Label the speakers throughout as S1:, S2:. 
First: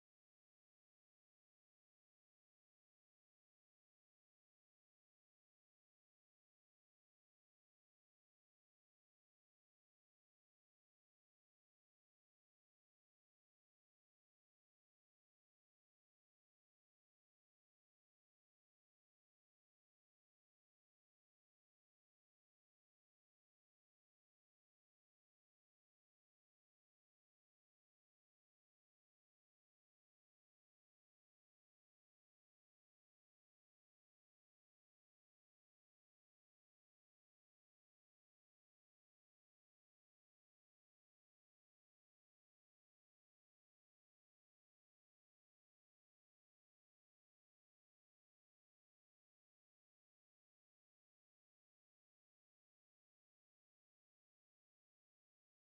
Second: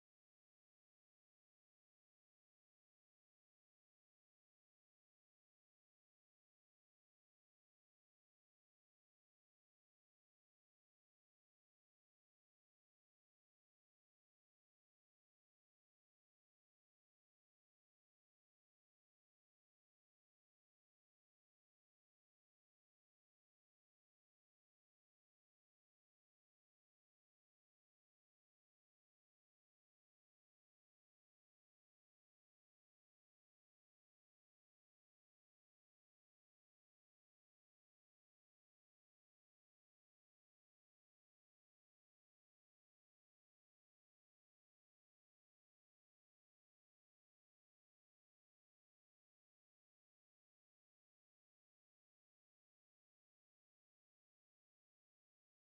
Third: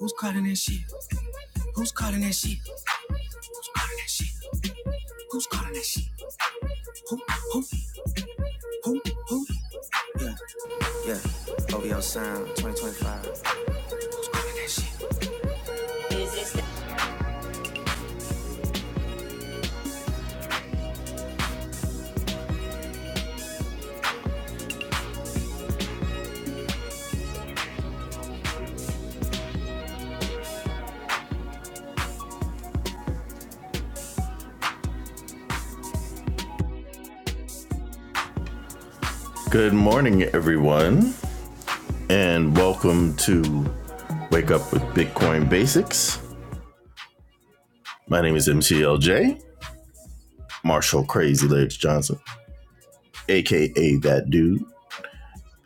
S1: Who's calling that shit? Who's calling that shit? Who's calling that shit? Who's calling that shit? Who, who, who, who? Yeah, yeah. OVO Sound 2025. Who's calling that shit? Good morning, everyone, and welcome to Wake Up with Bitcoin Basics. My name is MCLJ, Marshall Crazy Legs Johnson, aka That Dude.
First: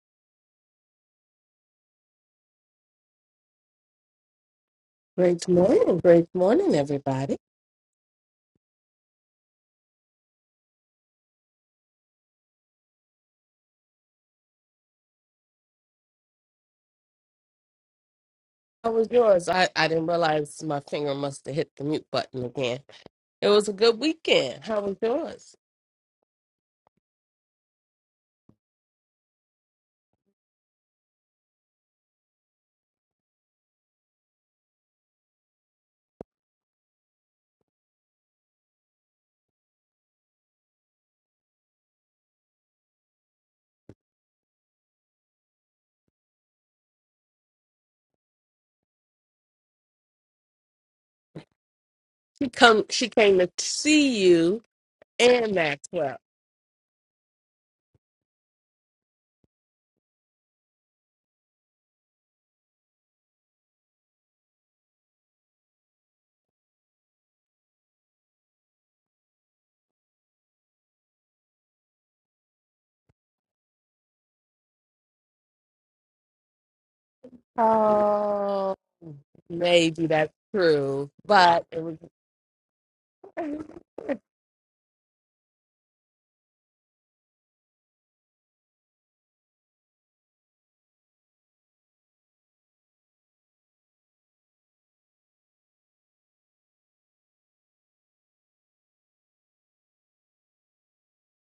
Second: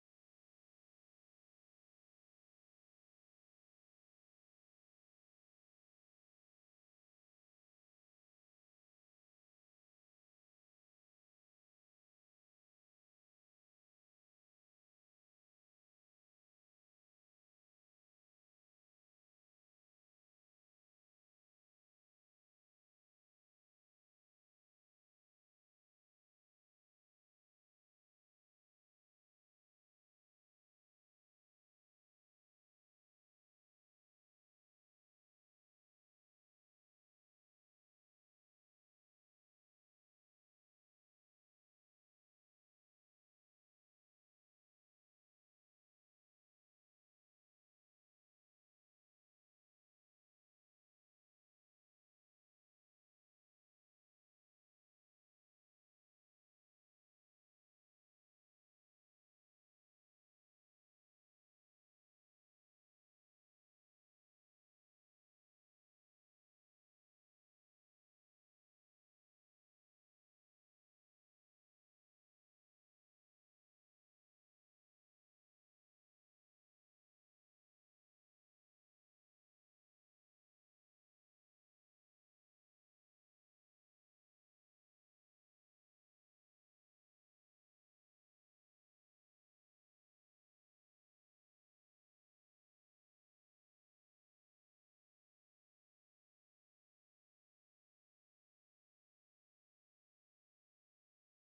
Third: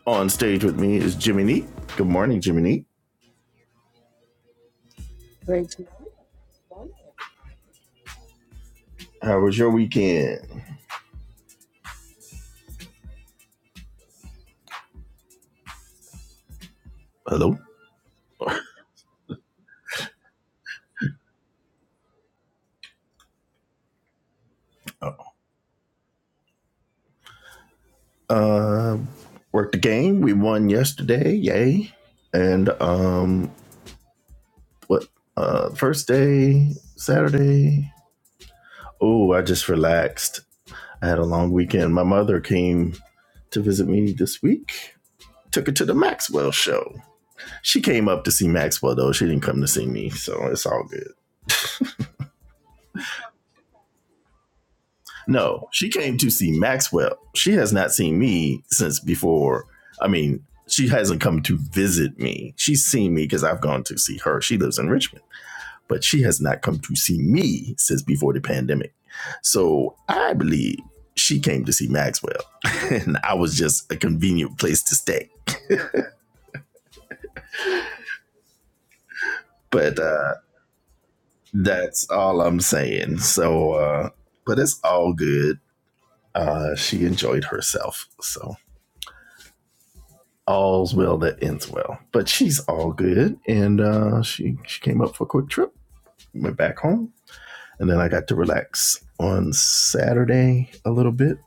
S1: On stage with me is Jimmy Neat. Good morning, Jimmy Neat.
S2: Great morning, great morning, everybody.
S1: How was your weekend? Hello.
S2: How was yours? I, I didn't realize my finger must have hit the mute button again. It was a good weekend. How was yours?
S1: Uh, worked the game. We won yesterday, yay! And um, what? Uh, first day, Saturday. Oh, I just relaxed. I had a long weekend. My mother came to visit me this week. Took her to the Maxwell show. She came up to see Maxwell though. She didn't come to see me, so it's all good.
S2: She come she came to see you and
S1: No, she
S2: Maxwell.
S1: came to see Maxwell. She has not seen me since before. I mean, she hasn't come to visit me. She's seen me because I've gone to see her. She lives in Richmond. but she has not come to see me since before the pandemic. So I believe she came to see Maxwell, and I was just a convenient place to stay.
S2: Oh
S1: But
S2: maybe that's
S1: uh,
S2: true. But it was
S1: that's all I'm saying. So, uh, but it's all good. Uh, she enjoyed herself. So all's well that ends well. But she's all good, and uh, she she came up for a quick trip, went back home, and then I got to relax on Saturday a little bit,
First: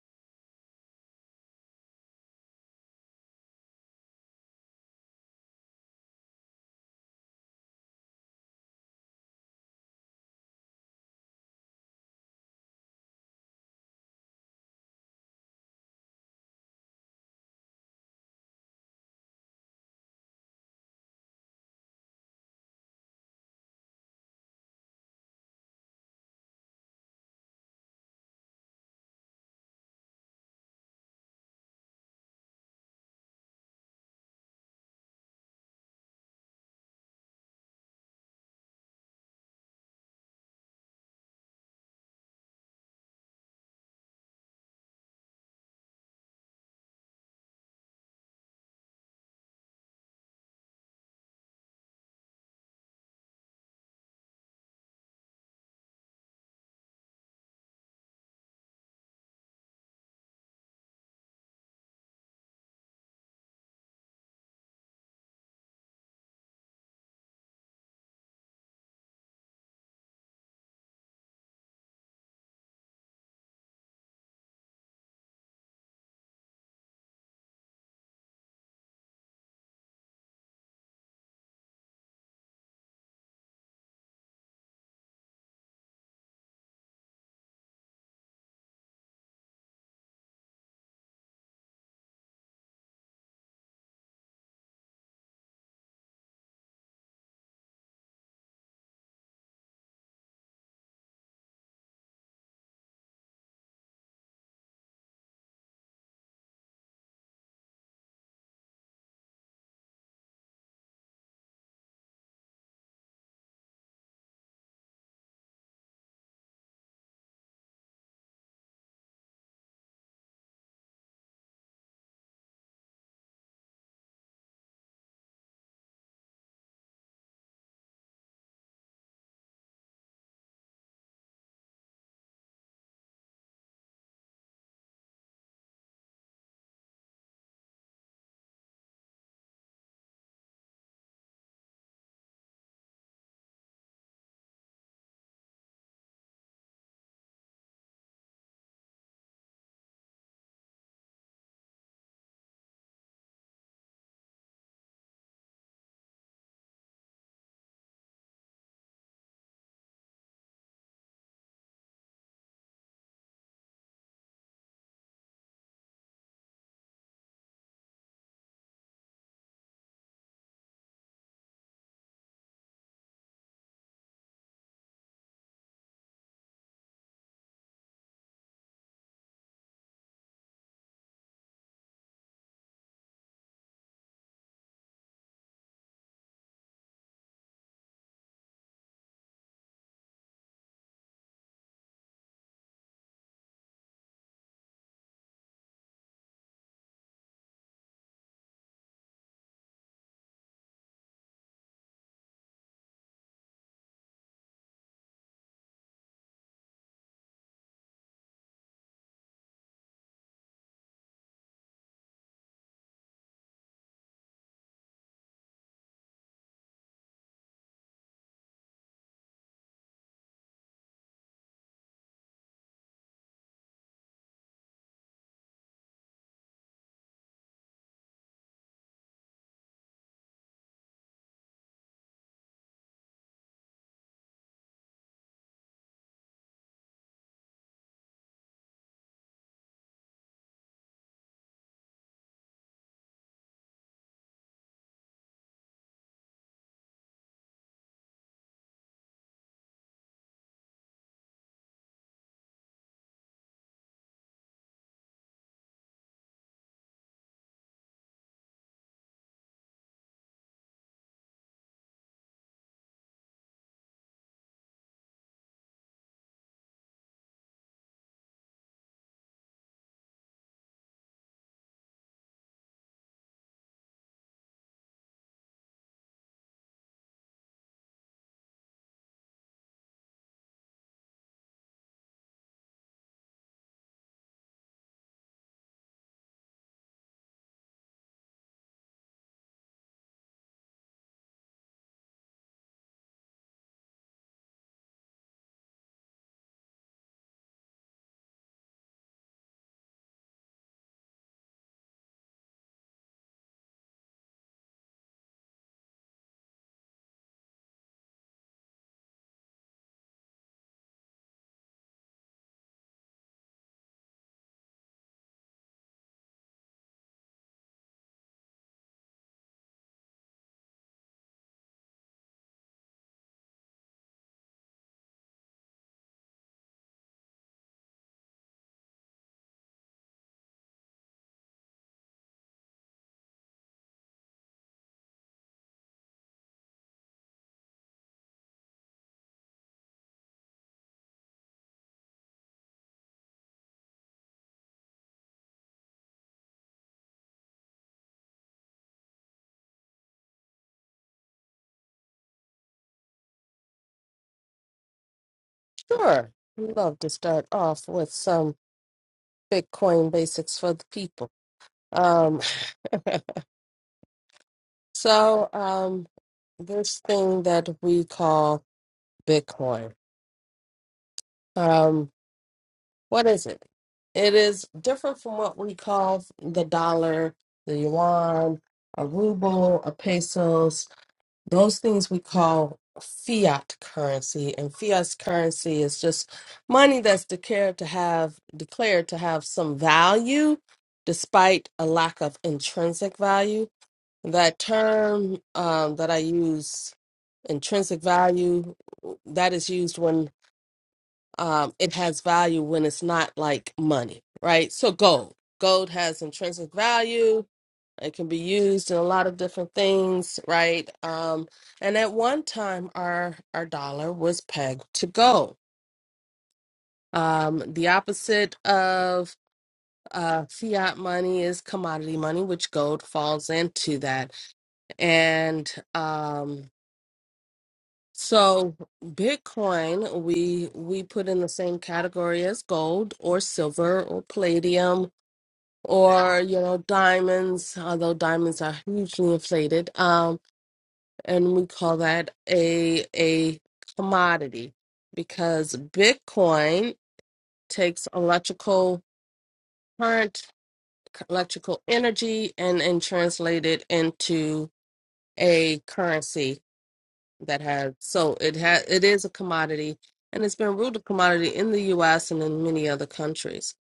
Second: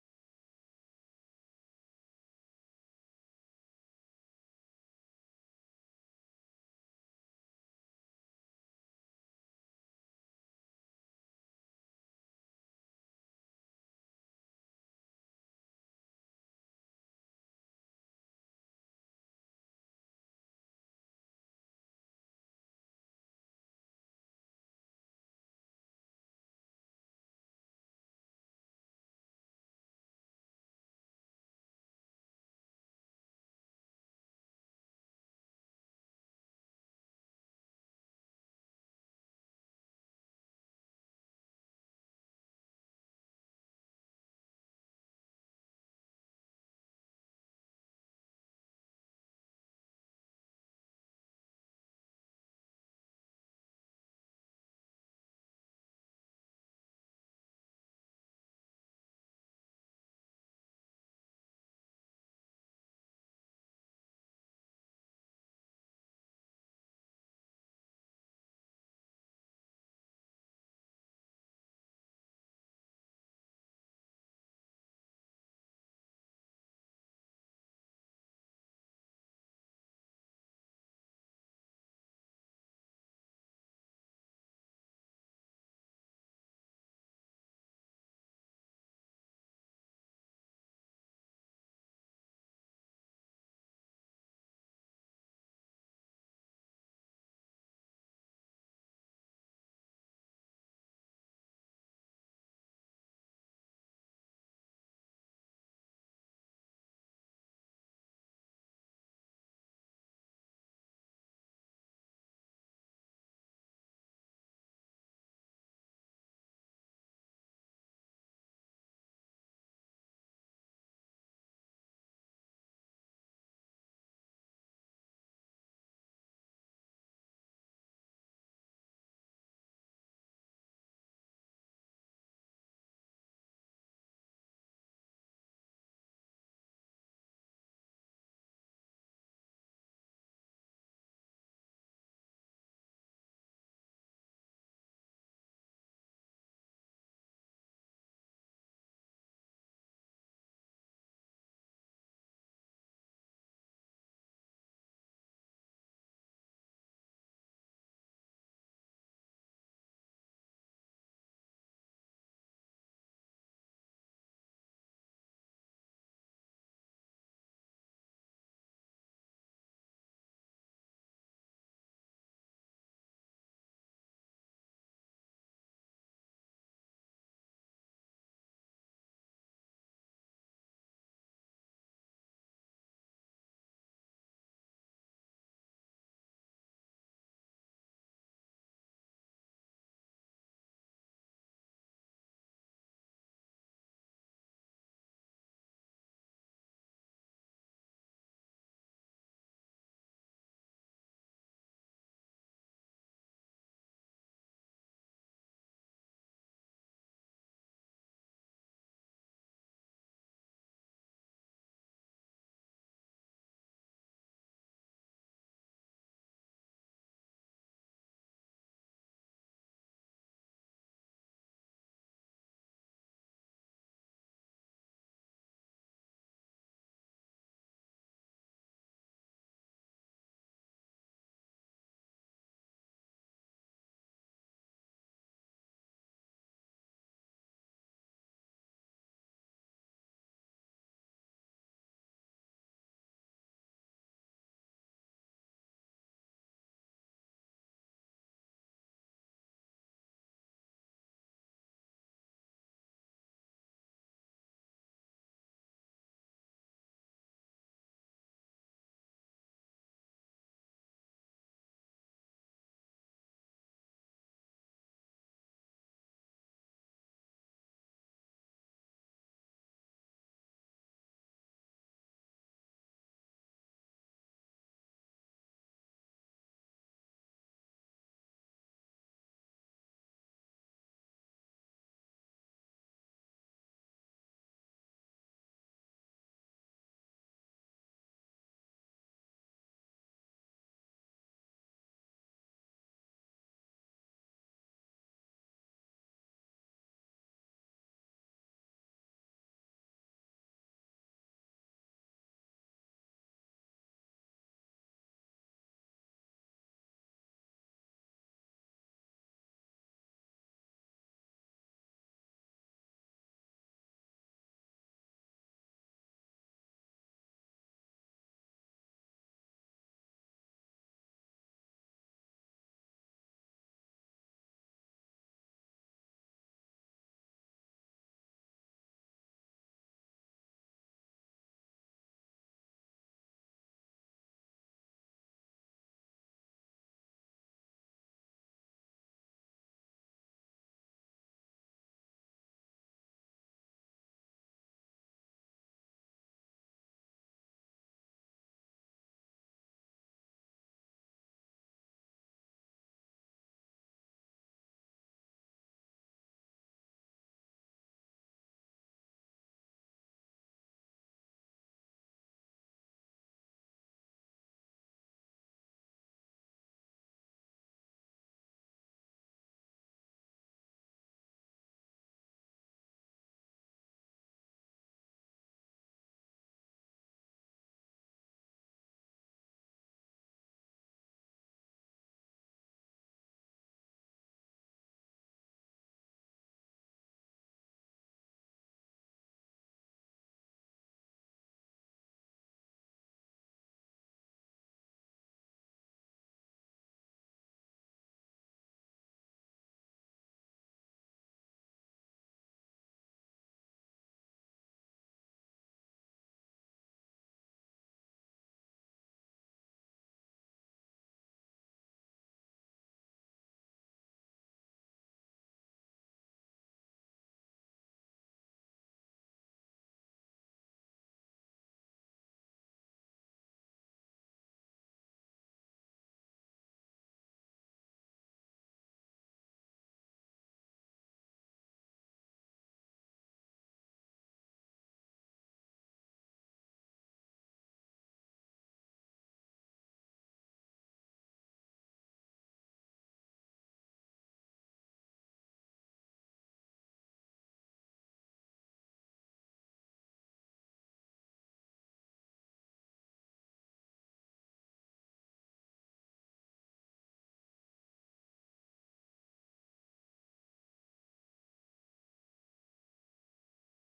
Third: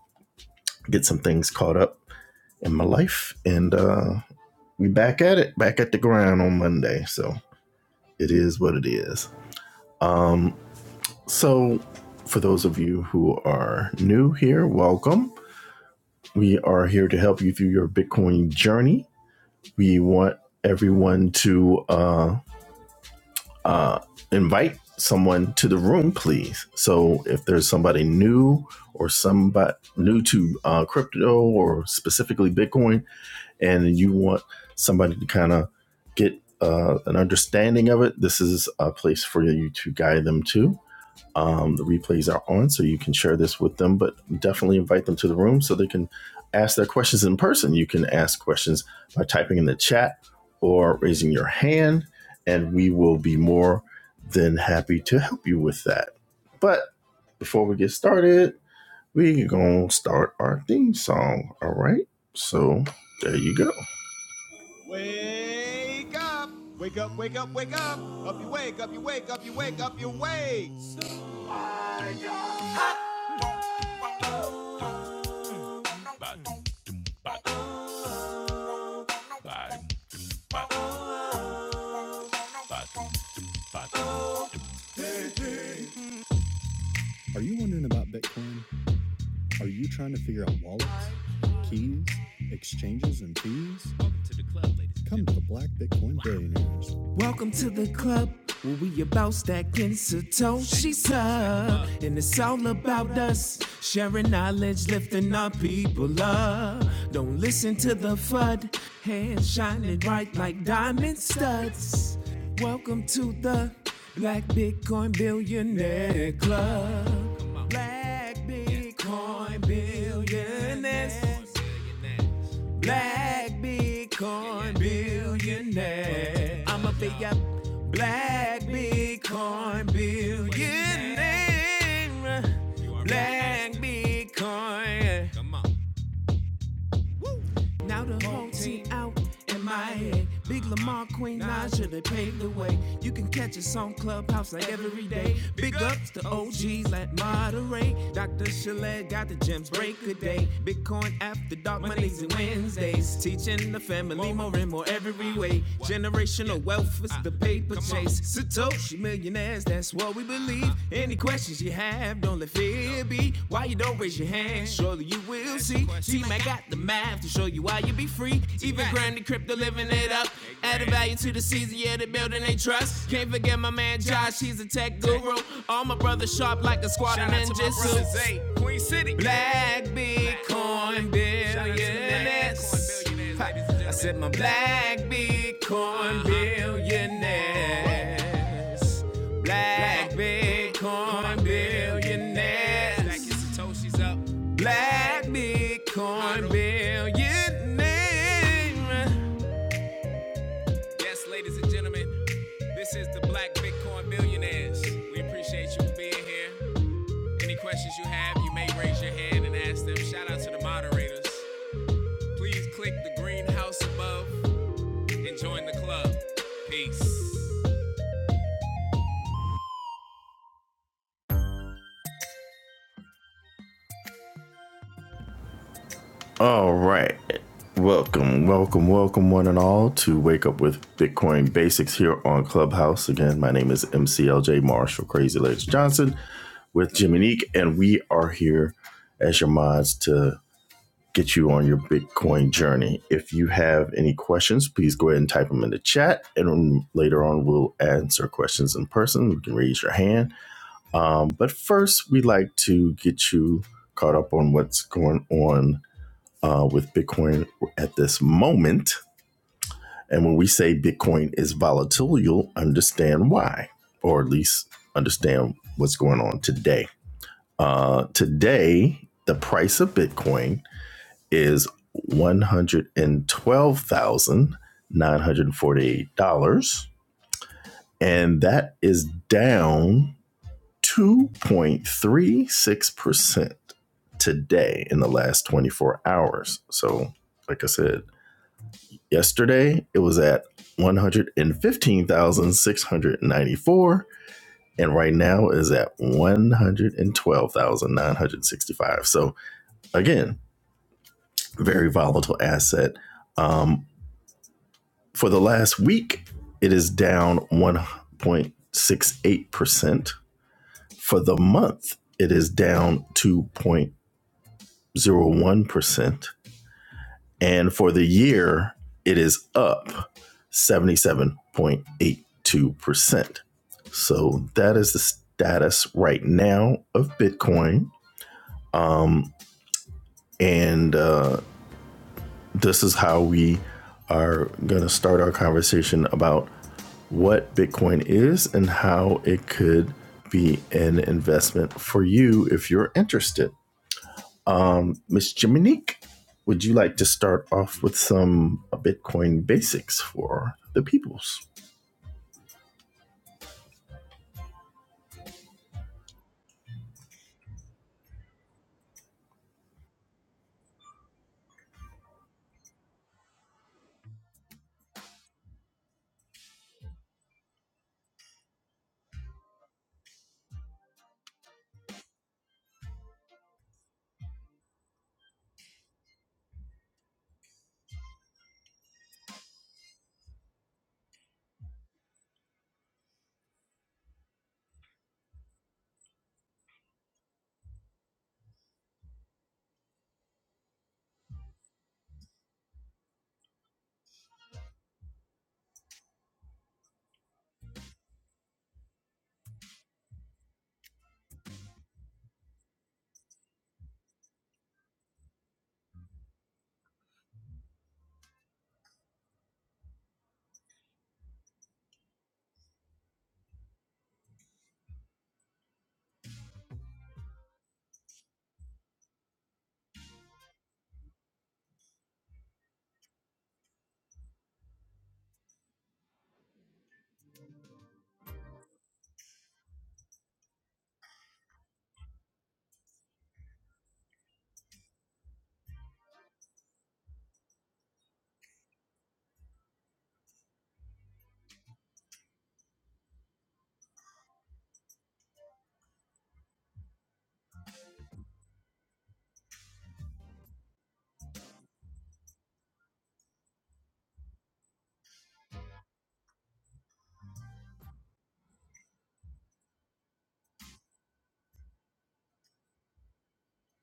S1: get some things caught up in my life. And uh, we back at it, back at the ground on Monday. So it is what it is. Um, so for those of you who are new here, welcome. We are here to help you through your Bitcoin journey. We want everyone to uh, uh, invite someone to the room, please. So if there's somebody new or somebody new to uh, crypto or specifically Bitcoin, and you want somebody to kind of get uh, an understanding of it, this is a place for you to guide them to. Um, the replays are on, so you can share this with them, but definitely invite them to the room so they can ask their questions in person. You can ask questions by typing in the chat or raising your hand, and we will be more than happy to help you with that. But before we get started, we gonna start our theme song. All right, so there you go. Wake up! Wake up, wake up, wake up! Up you wake, up you wake, up you wake, up you wake! Welcome to the club where we about stacking Satoshi's up. And it's all about us sharing knowledge, lifting our people up. Don't listen to the FUD, hands shining bright like diamond studs. Welcome to the Black Bitcoin Billionaire Club. Black Bitcoin Billionaires. Black Bitcoin billionaire. I'm a big up black Bitcoin billionaire. Black Bitcoin. Come on. Now the whole team out in Miami. Big Lamar, Queen Naja, they paved the way. You can catch us on Clubhouse like every day. Big ups to OGs like Monterey. Dr. Chalet got the gems break a day. Bitcoin after dark Mondays and Wednesdays. Teaching the family more and more every way. Generational wealth is the paper chase keys. Satoshi millionaires, that's what we believe. Any questions you have, don't let fear be. Why you don't raise your hand? Surely you will see. Team, I got the math to show you why you be free. Even grinding crypto, living it up. Added value to the season, yeah, the building they trust. Can't forget my man Josh, he's a tech guru. All my brothers sharp like a squad of ninjas. Queen City. Black Bitcoin billionaires. I said my black Bitcoin billionaires. Black Bitcoin billionaires. Black Satoshis up, black Bitcoin billionaires. Yes, ladies and gentlemen, this is the Black Bitcoin Billionaires. We appreciate you being here. Any questions you have, you may raise your hand and ask them. Shout out to the moderators. Please click the green house above. and join the club. Peace. All right. Welcome, welcome, welcome, one and all, to Wake Up with Bitcoin Basics here on Clubhouse. Again, my name is MCLJ Marshall Crazy Legs Johnson with Jimmy Neek, and we are here as your mods to get you on your Bitcoin journey. If you have any questions, please go ahead and type them in the chat, and later on, we'll answer questions in person. You can raise your hand Um, but first, we like to get you caught up on what's going on uh, with Bitcoin at this moment. And when we say Bitcoin is volatile, you'll understand why, or at least understand what's going on today. Uh, today, the price of Bitcoin is $112,948, and that is down 2.36% today in the last 24 hours. So, like I said, yesterday it was at 115,694 and right now is at 112,965. So, again, very volatile asset. Um, for the last week, it is down 1.68%. For the month, it is down 2.0. 0.01%. And for the year, it is up 77.82%. So that is the status right now of Bitcoin. Um, and uh, this is how we are going to start our conversation about what Bitcoin is and how it could be an investment for you if you're interested. Um, Miss Jiminique, would you like to start off with some uh, Bitcoin basics for the peoples?
S2: sure. We love to start off with some Bitcoin basics for the people. Um so um this thing that we call Bitcoin. um what is it it is different from what we call the dollar the yuan a ruble a pesos those things we call fiat currency and fiat currency is just money that's declared to have declared to have some value despite a lack of intrinsic value that term um, that i use intrinsic value that is used when um, it has value when it's not like money, right? So gold, gold has intrinsic value. It can be used in a lot of different things, right? Um, and at one time, our our dollar was pegged to gold. Um, the opposite of uh, fiat money is commodity money, which gold falls into that. And um, So Bitcoin, we we put in the same category as gold or silver or palladium or you know diamonds, although diamonds are hugely inflated. Um, and we call that a a commodity because Bitcoin takes electrical current, electrical energy, and and translate it into a currency that have so it has it is a commodity and it's been ruled a commodity in the US and in many other countries.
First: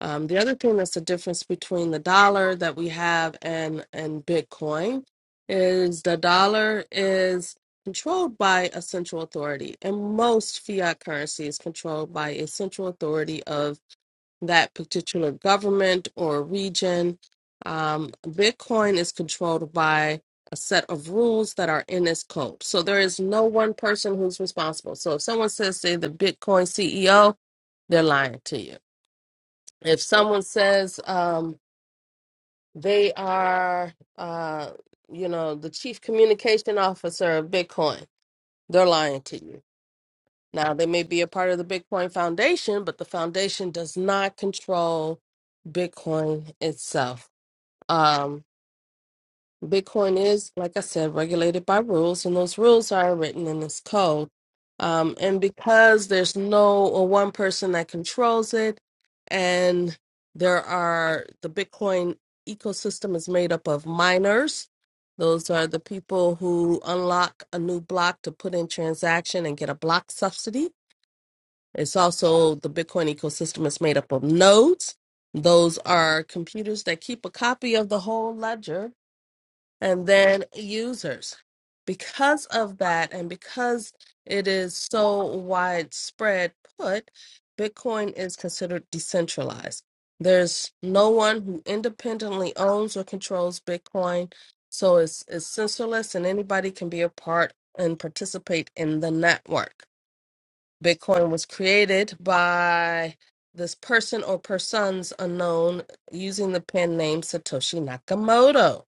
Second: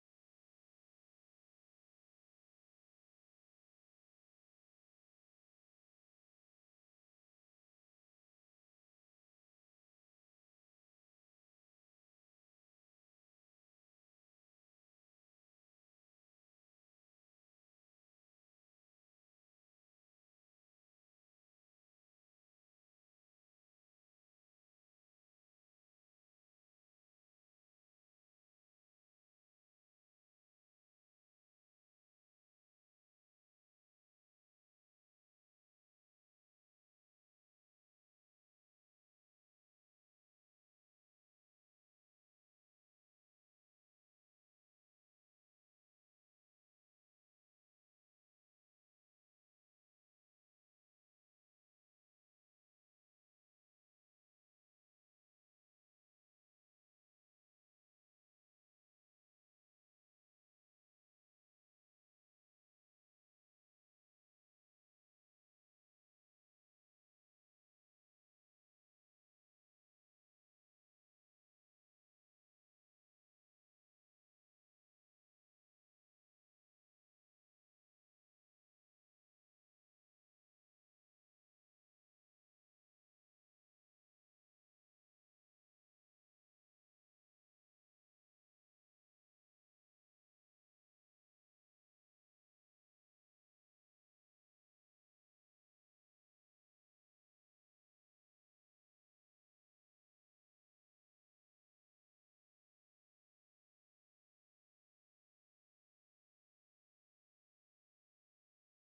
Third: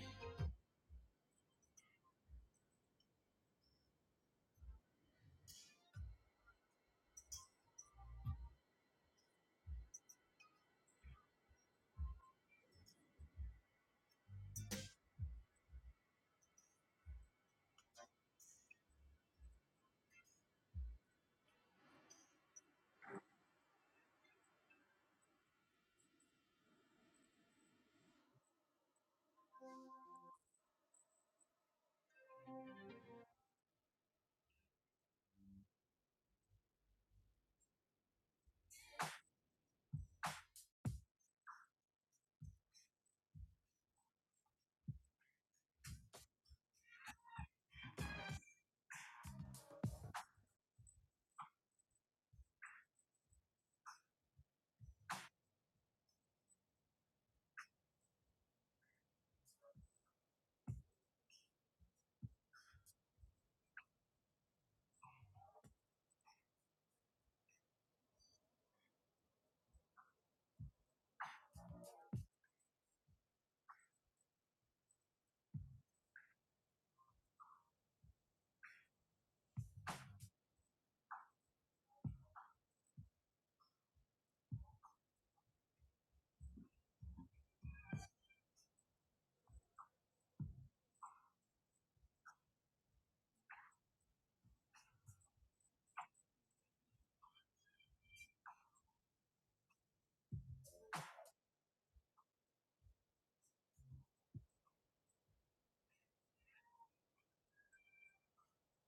S2: Um, the other thing that's the difference between the dollar that we have and and Bitcoin is the dollar is controlled by a central authority and most fiat currency is controlled by a central authority of that particular government or region. Um, Bitcoin is controlled by a set of rules that are in this code. So there is no one person who's responsible. So if someone says, say, the Bitcoin CEO, they're lying to you. If someone says um, they are, uh, you know, the chief communication officer of Bitcoin, they're lying to you Now, they may be a part of the Bitcoin Foundation, but the foundation does not control Bitcoin itself. Um, Bitcoin is, like I said, regulated by rules, and those rules are written in this code. Um, and because there's no or one person that controls it, and there are the Bitcoin ecosystem is made up of miners. Those are the people who unlock a new block to put in transaction and get a block subsidy it's also the Bitcoin ecosystem is made up of nodes. Those are computers that keep a copy of the whole ledger and then users. Because of that, and because it is so widespread put, Bitcoin is considered decentralized. There's no one who independently owns or controls Bitcoin, so it's, it's censorless and anybody can be a part and participate in the network. Bitcoin was created by this person or persons unknown using the pen name Satoshi Nakamoto.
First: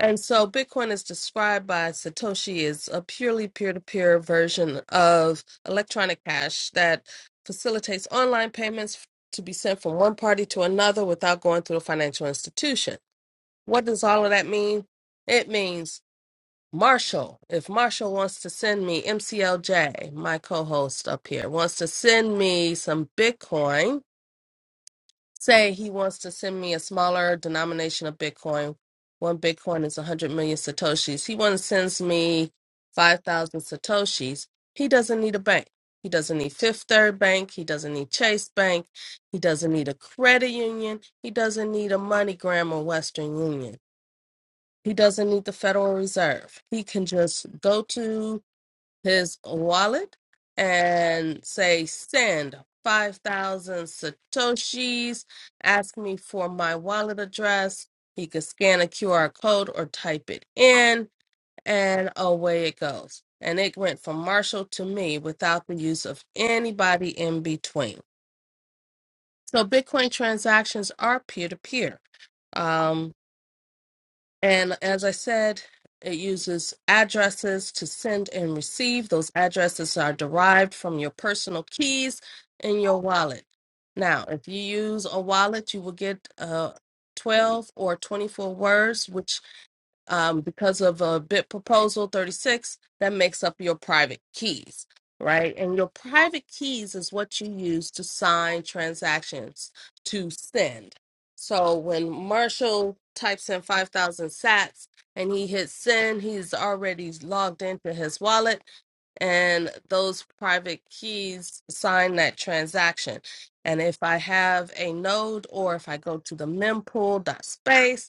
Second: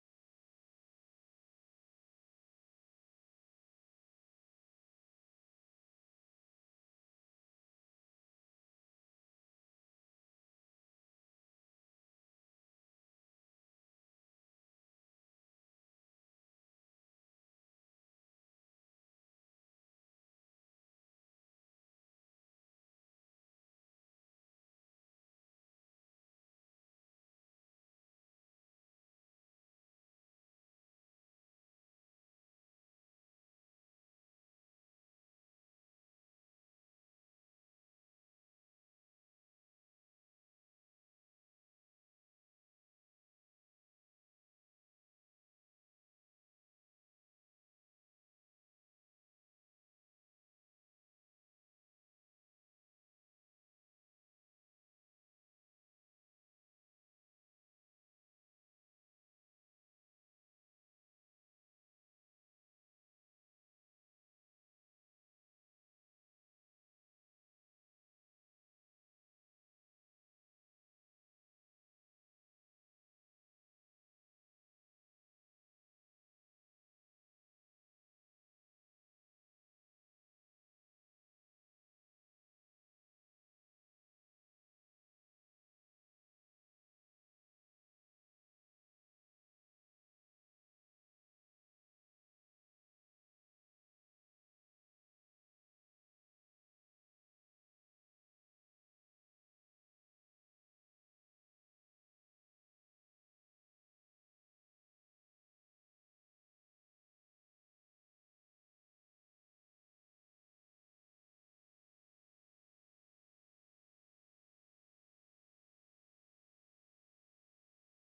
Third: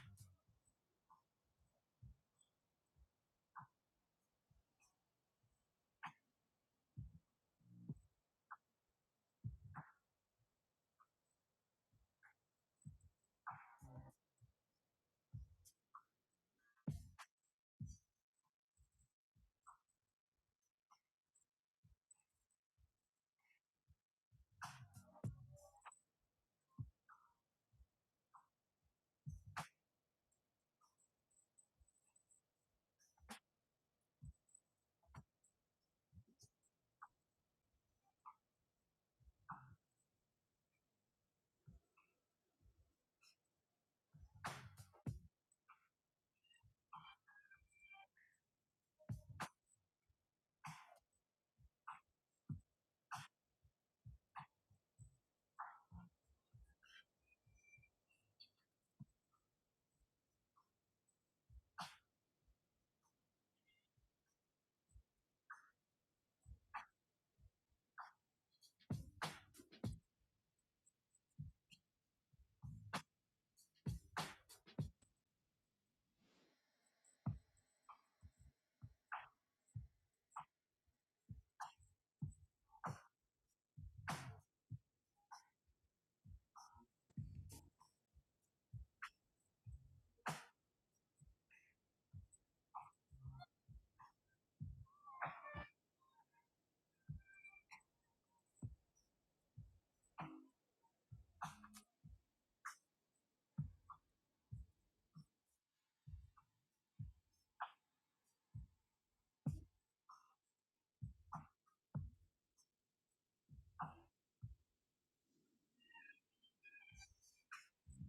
S2: And so Bitcoin is described by Satoshi as a purely peer to peer version of electronic cash that facilitates online payments to be sent from one party to another without going through a financial institution. What does all of that mean? It means Marshall, if Marshall wants to send me MCLJ, my co-host up here, wants to send me some Bitcoin, say he wants to send me a smaller denomination of Bitcoin. One Bitcoin is 100 million Satoshis. He wants to sends me 5,000 Satoshis. He doesn't need a bank. He doesn't need Fifth Third Bank. He doesn't need Chase Bank. He doesn't need a credit union. He doesn't need a MoneyGram or Western Union. He doesn't need the Federal Reserve. He can just go to his wallet and say, send 5,000 Satoshis. Ask me for my wallet address. He could scan a QR code or type it in, and away it goes. And it went from Marshall to me without the use of anybody in between. So Bitcoin transactions are peer to peer. And as I said, it uses addresses to send and receive. Those addresses are derived from your personal keys in your wallet. Now, if you use a wallet, you will get uh, 12 or 24 words, which um, because of a bit proposal 36 that makes up your private keys right and your private keys is what you use to sign transactions to send so when marshall types in 5000 sats and he hits send he's already logged into his wallet and those private keys sign that transaction and if i have a node or if i go to the mempool.space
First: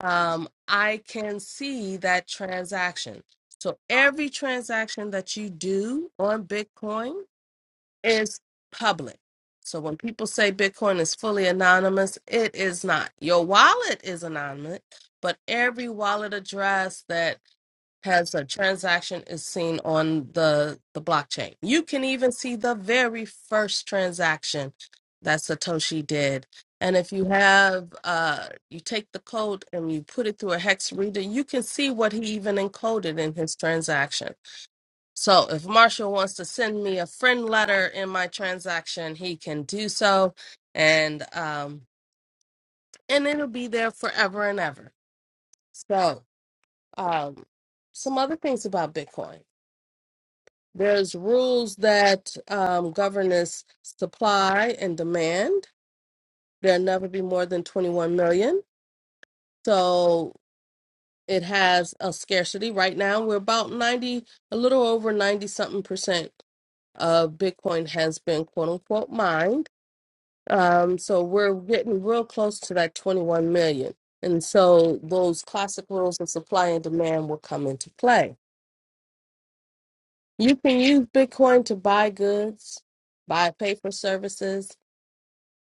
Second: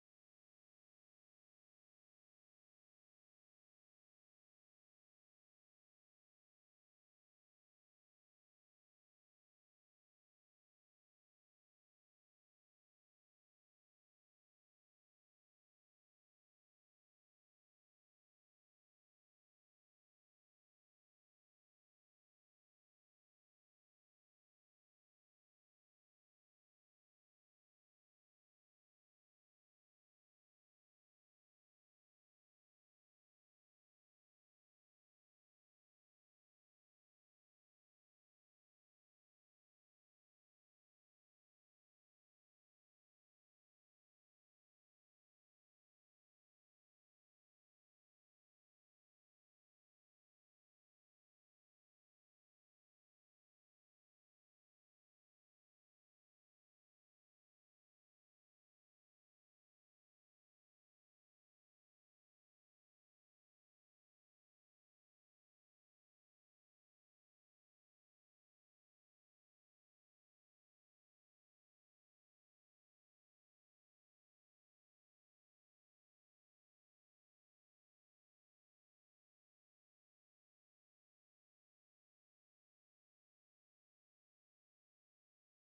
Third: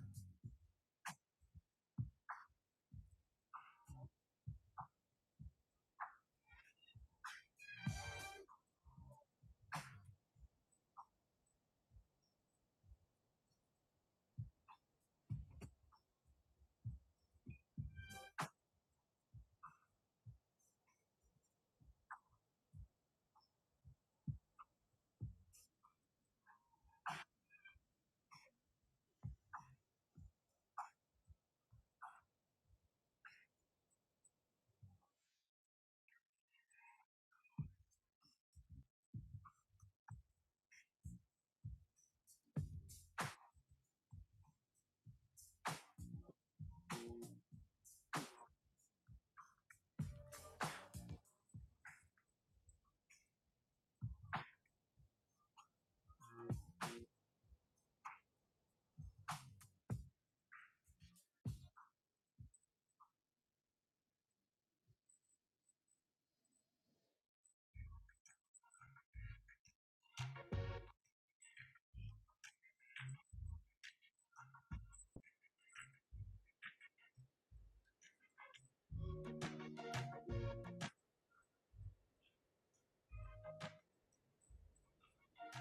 S2: um, I can see that transaction. So every transaction that you do on Bitcoin is public. So when people say Bitcoin is fully anonymous, it is not. Your wallet is anonymous, but every wallet address that has a transaction is seen on the the blockchain. You can even see the very first transaction that Satoshi did. And if you have uh you take the code and you put it through a hex reader, you can see what he even encoded in his transaction. So if Marshall wants to send me a friend letter in my transaction, he can do so and um and it'll be there forever and ever. So um some other things about Bitcoin. There's rules that um, govern this supply and demand. There'll never be more than 21 million. So it has a scarcity. Right now, we're about 90, a little over 90 something percent of Bitcoin has been quote unquote mined. Um, so we're getting real close to that 21 million. And so those classic rules of supply and demand will come into play. You can use Bitcoin to buy goods, buy, pay for services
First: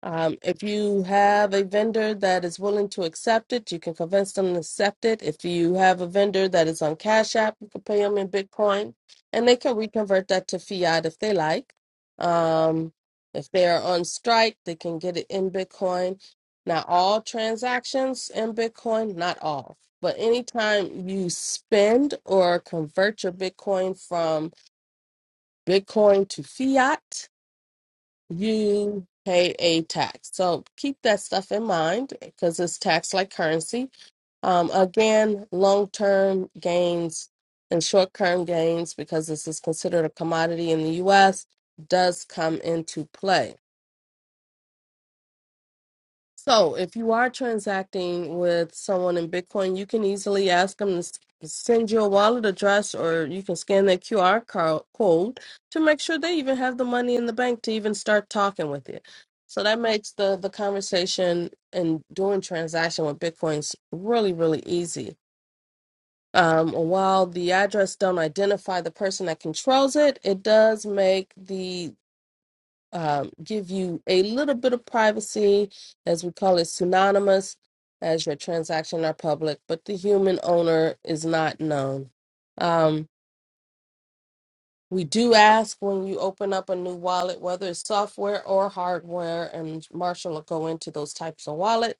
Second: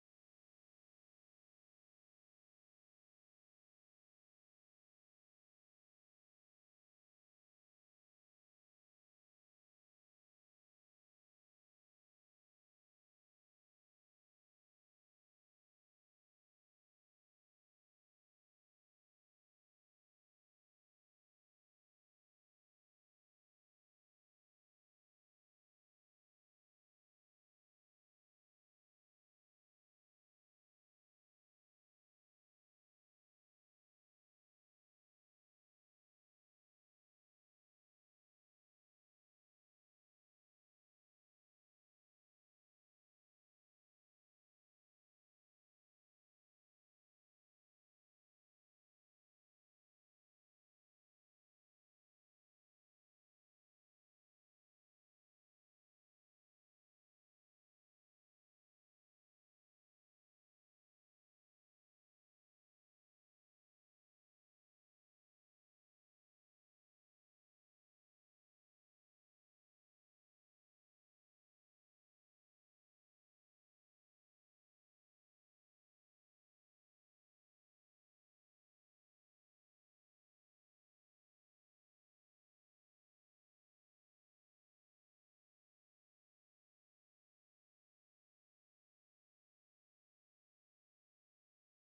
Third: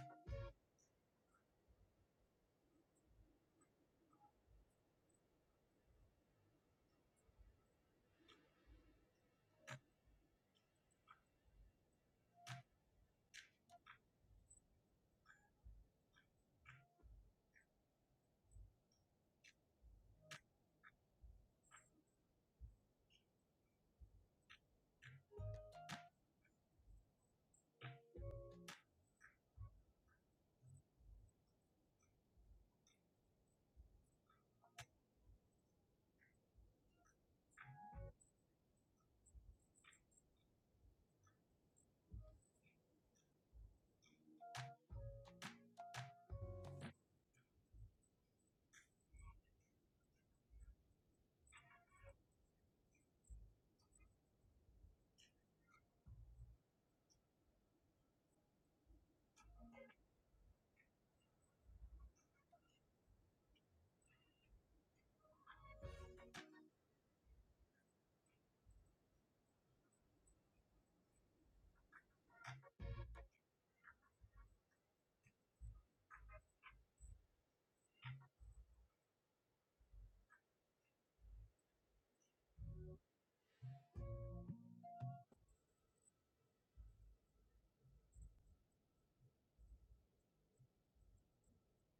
S2: Um, if you have a vendor that is willing to accept it, you can convince them to accept it. If you have a vendor that is on Cash App, you can pay them in Bitcoin, and they can reconvert that to fiat if they like. Um, if they are on Strike, they can get it in Bitcoin. Not all transactions in Bitcoin, not all, but anytime you spend or convert your Bitcoin from Bitcoin to fiat, you pay a tax. So keep that stuff in mind because it's taxed like currency. Um, again, long term gains and short term gains, because this is considered a commodity in the US, does come into play. So, if you are transacting with someone in Bitcoin, you can easily ask them to s- send you a wallet address or you can scan their QR co- code to make sure they even have the money in the bank to even start talking with you. So, that makes the, the conversation and doing transaction with Bitcoins really, really easy. Um, while the address don't identify the person that controls it, it does make the um, give you a little bit of privacy, as we call it, synonymous, as your transaction are public, but the human owner is not known. Um, we do ask when you open up a new wallet, whether it's software or hardware, and Marshall will go into those types of wallets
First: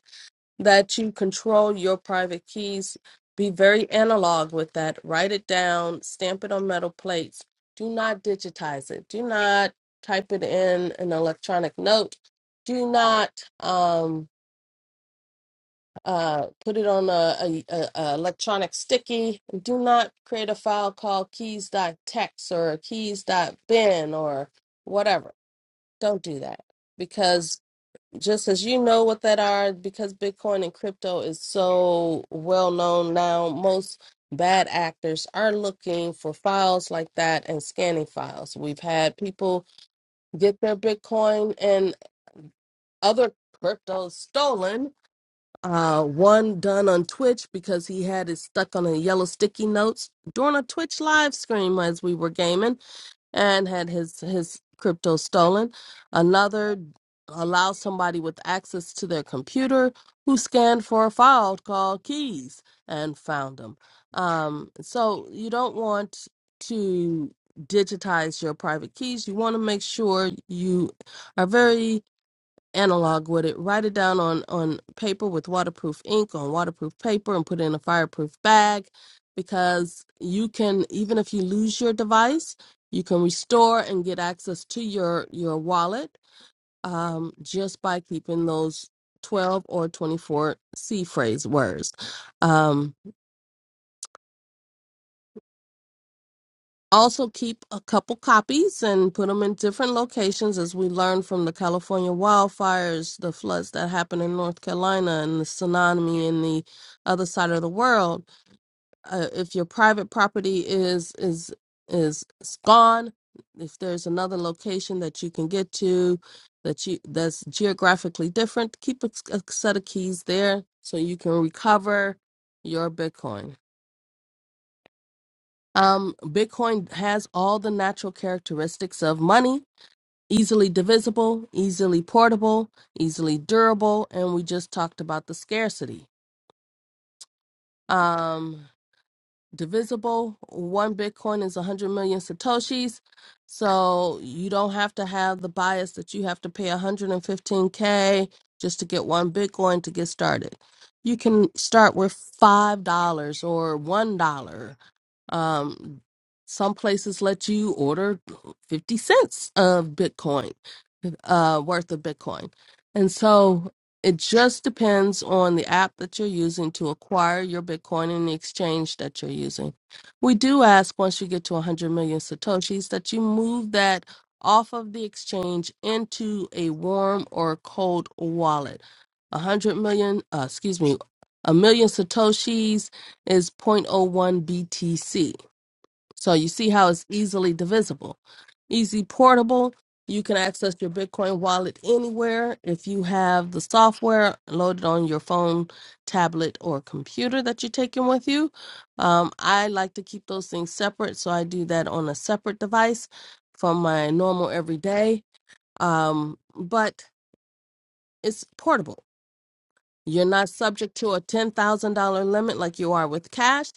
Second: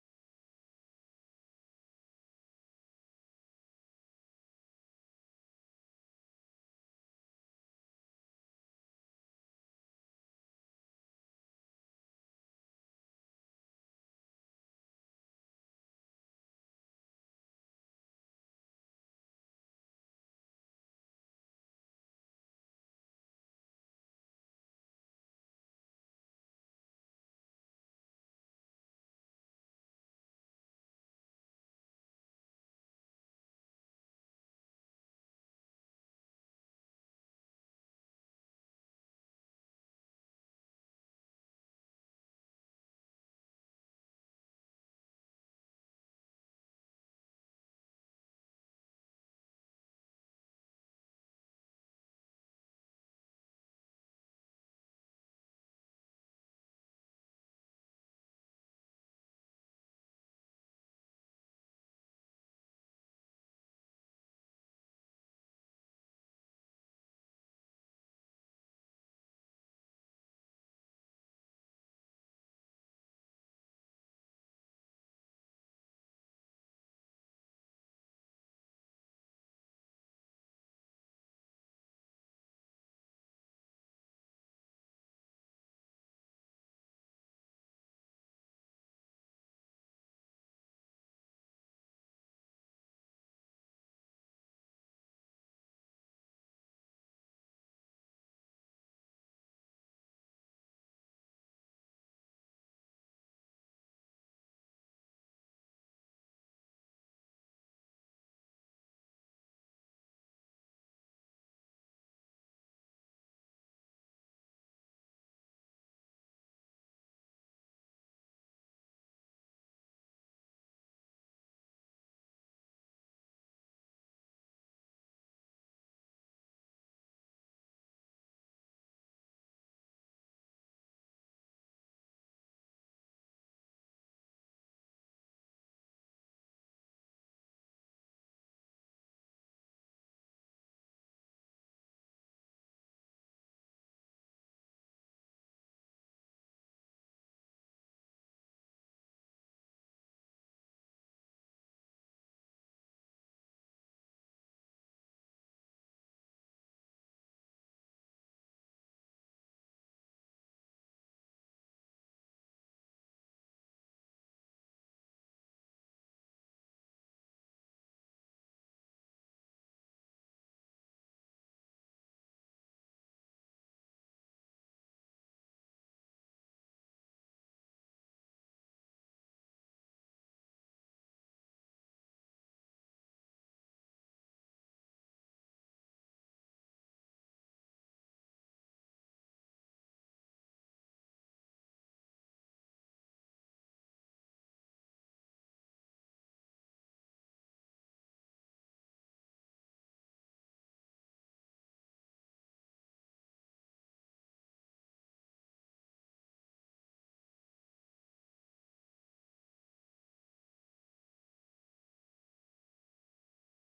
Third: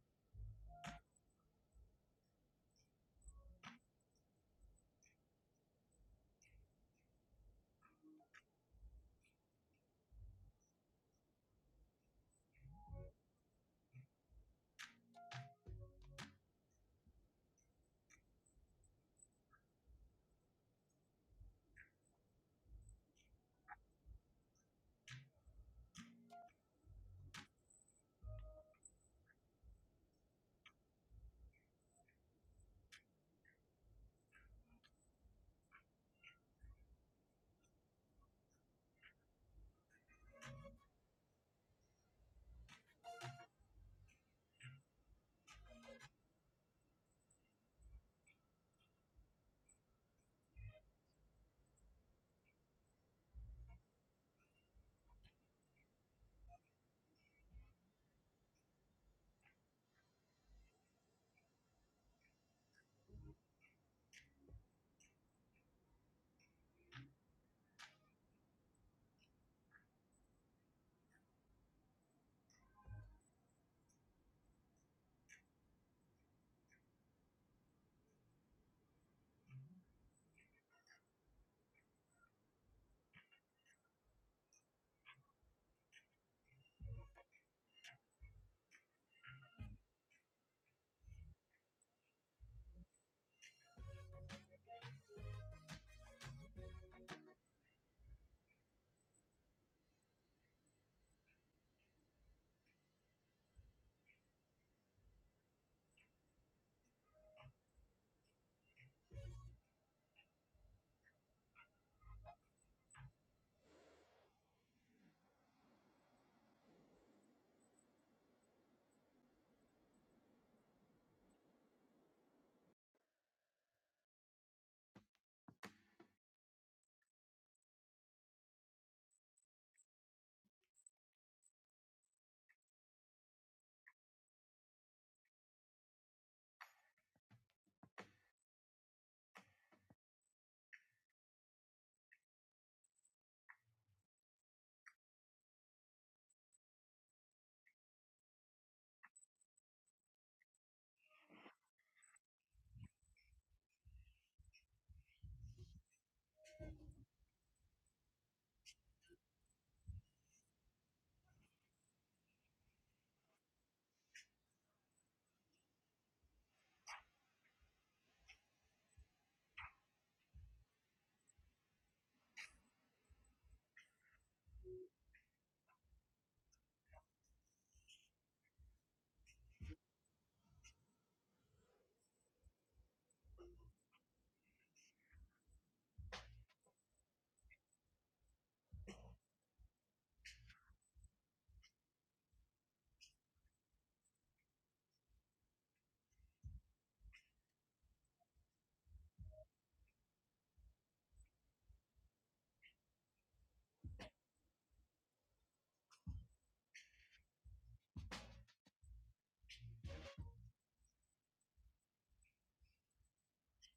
S2: that you control your private keys. Be very analog with that. Write it down, stamp it on metal plates. Do not digitize it. Do not type it in an electronic note. Do not um, uh, put it on a, a, a, a electronic sticky. Do not create a file called keys.txt or keys.bin or whatever. Don't do that because just as you know what that are because bitcoin and crypto is so well known now most bad actors are looking for files like that and scanning files we've had people get their bitcoin and other cryptos stolen uh one done on twitch because he had it stuck on a yellow sticky notes during a twitch live stream as we were gaming and had his his crypto stolen. Another allowed somebody with access to their computer who scanned for a file called keys and found them. Um, so you don't want to digitize your private keys. You want to make sure you are very analog with it. Write it down on on paper with waterproof ink on waterproof paper and put it in a fireproof bag because you can even if you lose your device, you can restore and get access to your your wallet um, just by keeping those 12 or 24 C phrase words. Um, Also, keep a couple copies and put them in different locations as we learn from the California wildfires, the floods that happened in North Carolina, and the tsunami in the other side of the world. Uh, if your private property is is is is gone, if there's another location that you can get to that you that's geographically different, keep a, a set of keys there so you can recover your Bitcoin. Um, Bitcoin has all the natural characteristics of money easily divisible, easily portable, easily durable, and we just talked about the scarcity. Um, divisible, one Bitcoin is 100 million Satoshis, so you don't have to have the bias that you have to pay 115K just to get one Bitcoin to get started. You can start with $5 or $1 um, some places let you order 50 cents of Bitcoin, uh, worth of Bitcoin. And so it just depends on the app that you're using to acquire your Bitcoin and the exchange that you're using. We do ask once you get to 100 million Satoshis that you move that off of the exchange into a warm or cold wallet. 100 million, uh, excuse me, a million Satoshis is zero point zero 0.01 BTC. So you see how it's easily divisible. Easy portable. You can access your Bitcoin wallet anywhere if you have the software loaded on your phone, tablet, or computer that you're taking with you. Um, I like to keep those things separate, so I do that on a separate device from my normal everyday. Um, but it's portable. You're not subject to a $10,000 limit like you are with cash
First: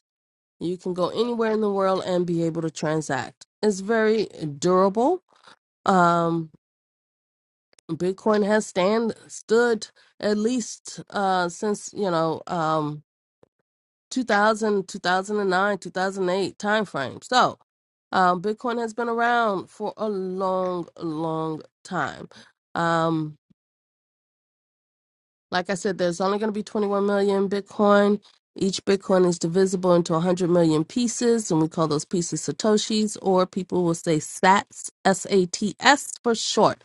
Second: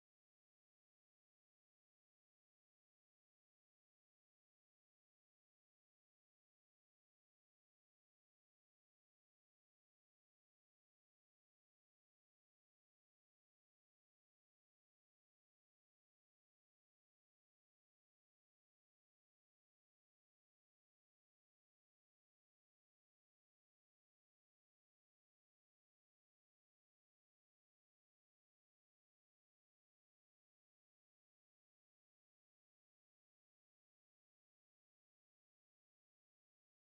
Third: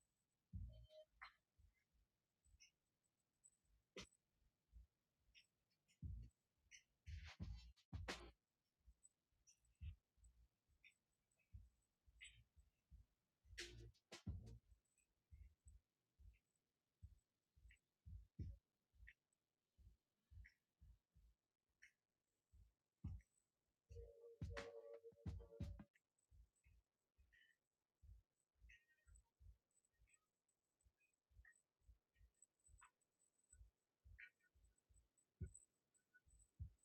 S2: you can go anywhere in the world and be able to transact. It's very durable. Um, Bitcoin has stand stood at least uh, since you know um, 2000, 2009, 2008 time frame. So um, Bitcoin has been around for a long, long time. Um, Like I said, there's only going to be 21 million Bitcoin. Each Bitcoin is divisible into 100 million pieces, and we call those pieces Satoshis, or people will say SATs, S A T S for short.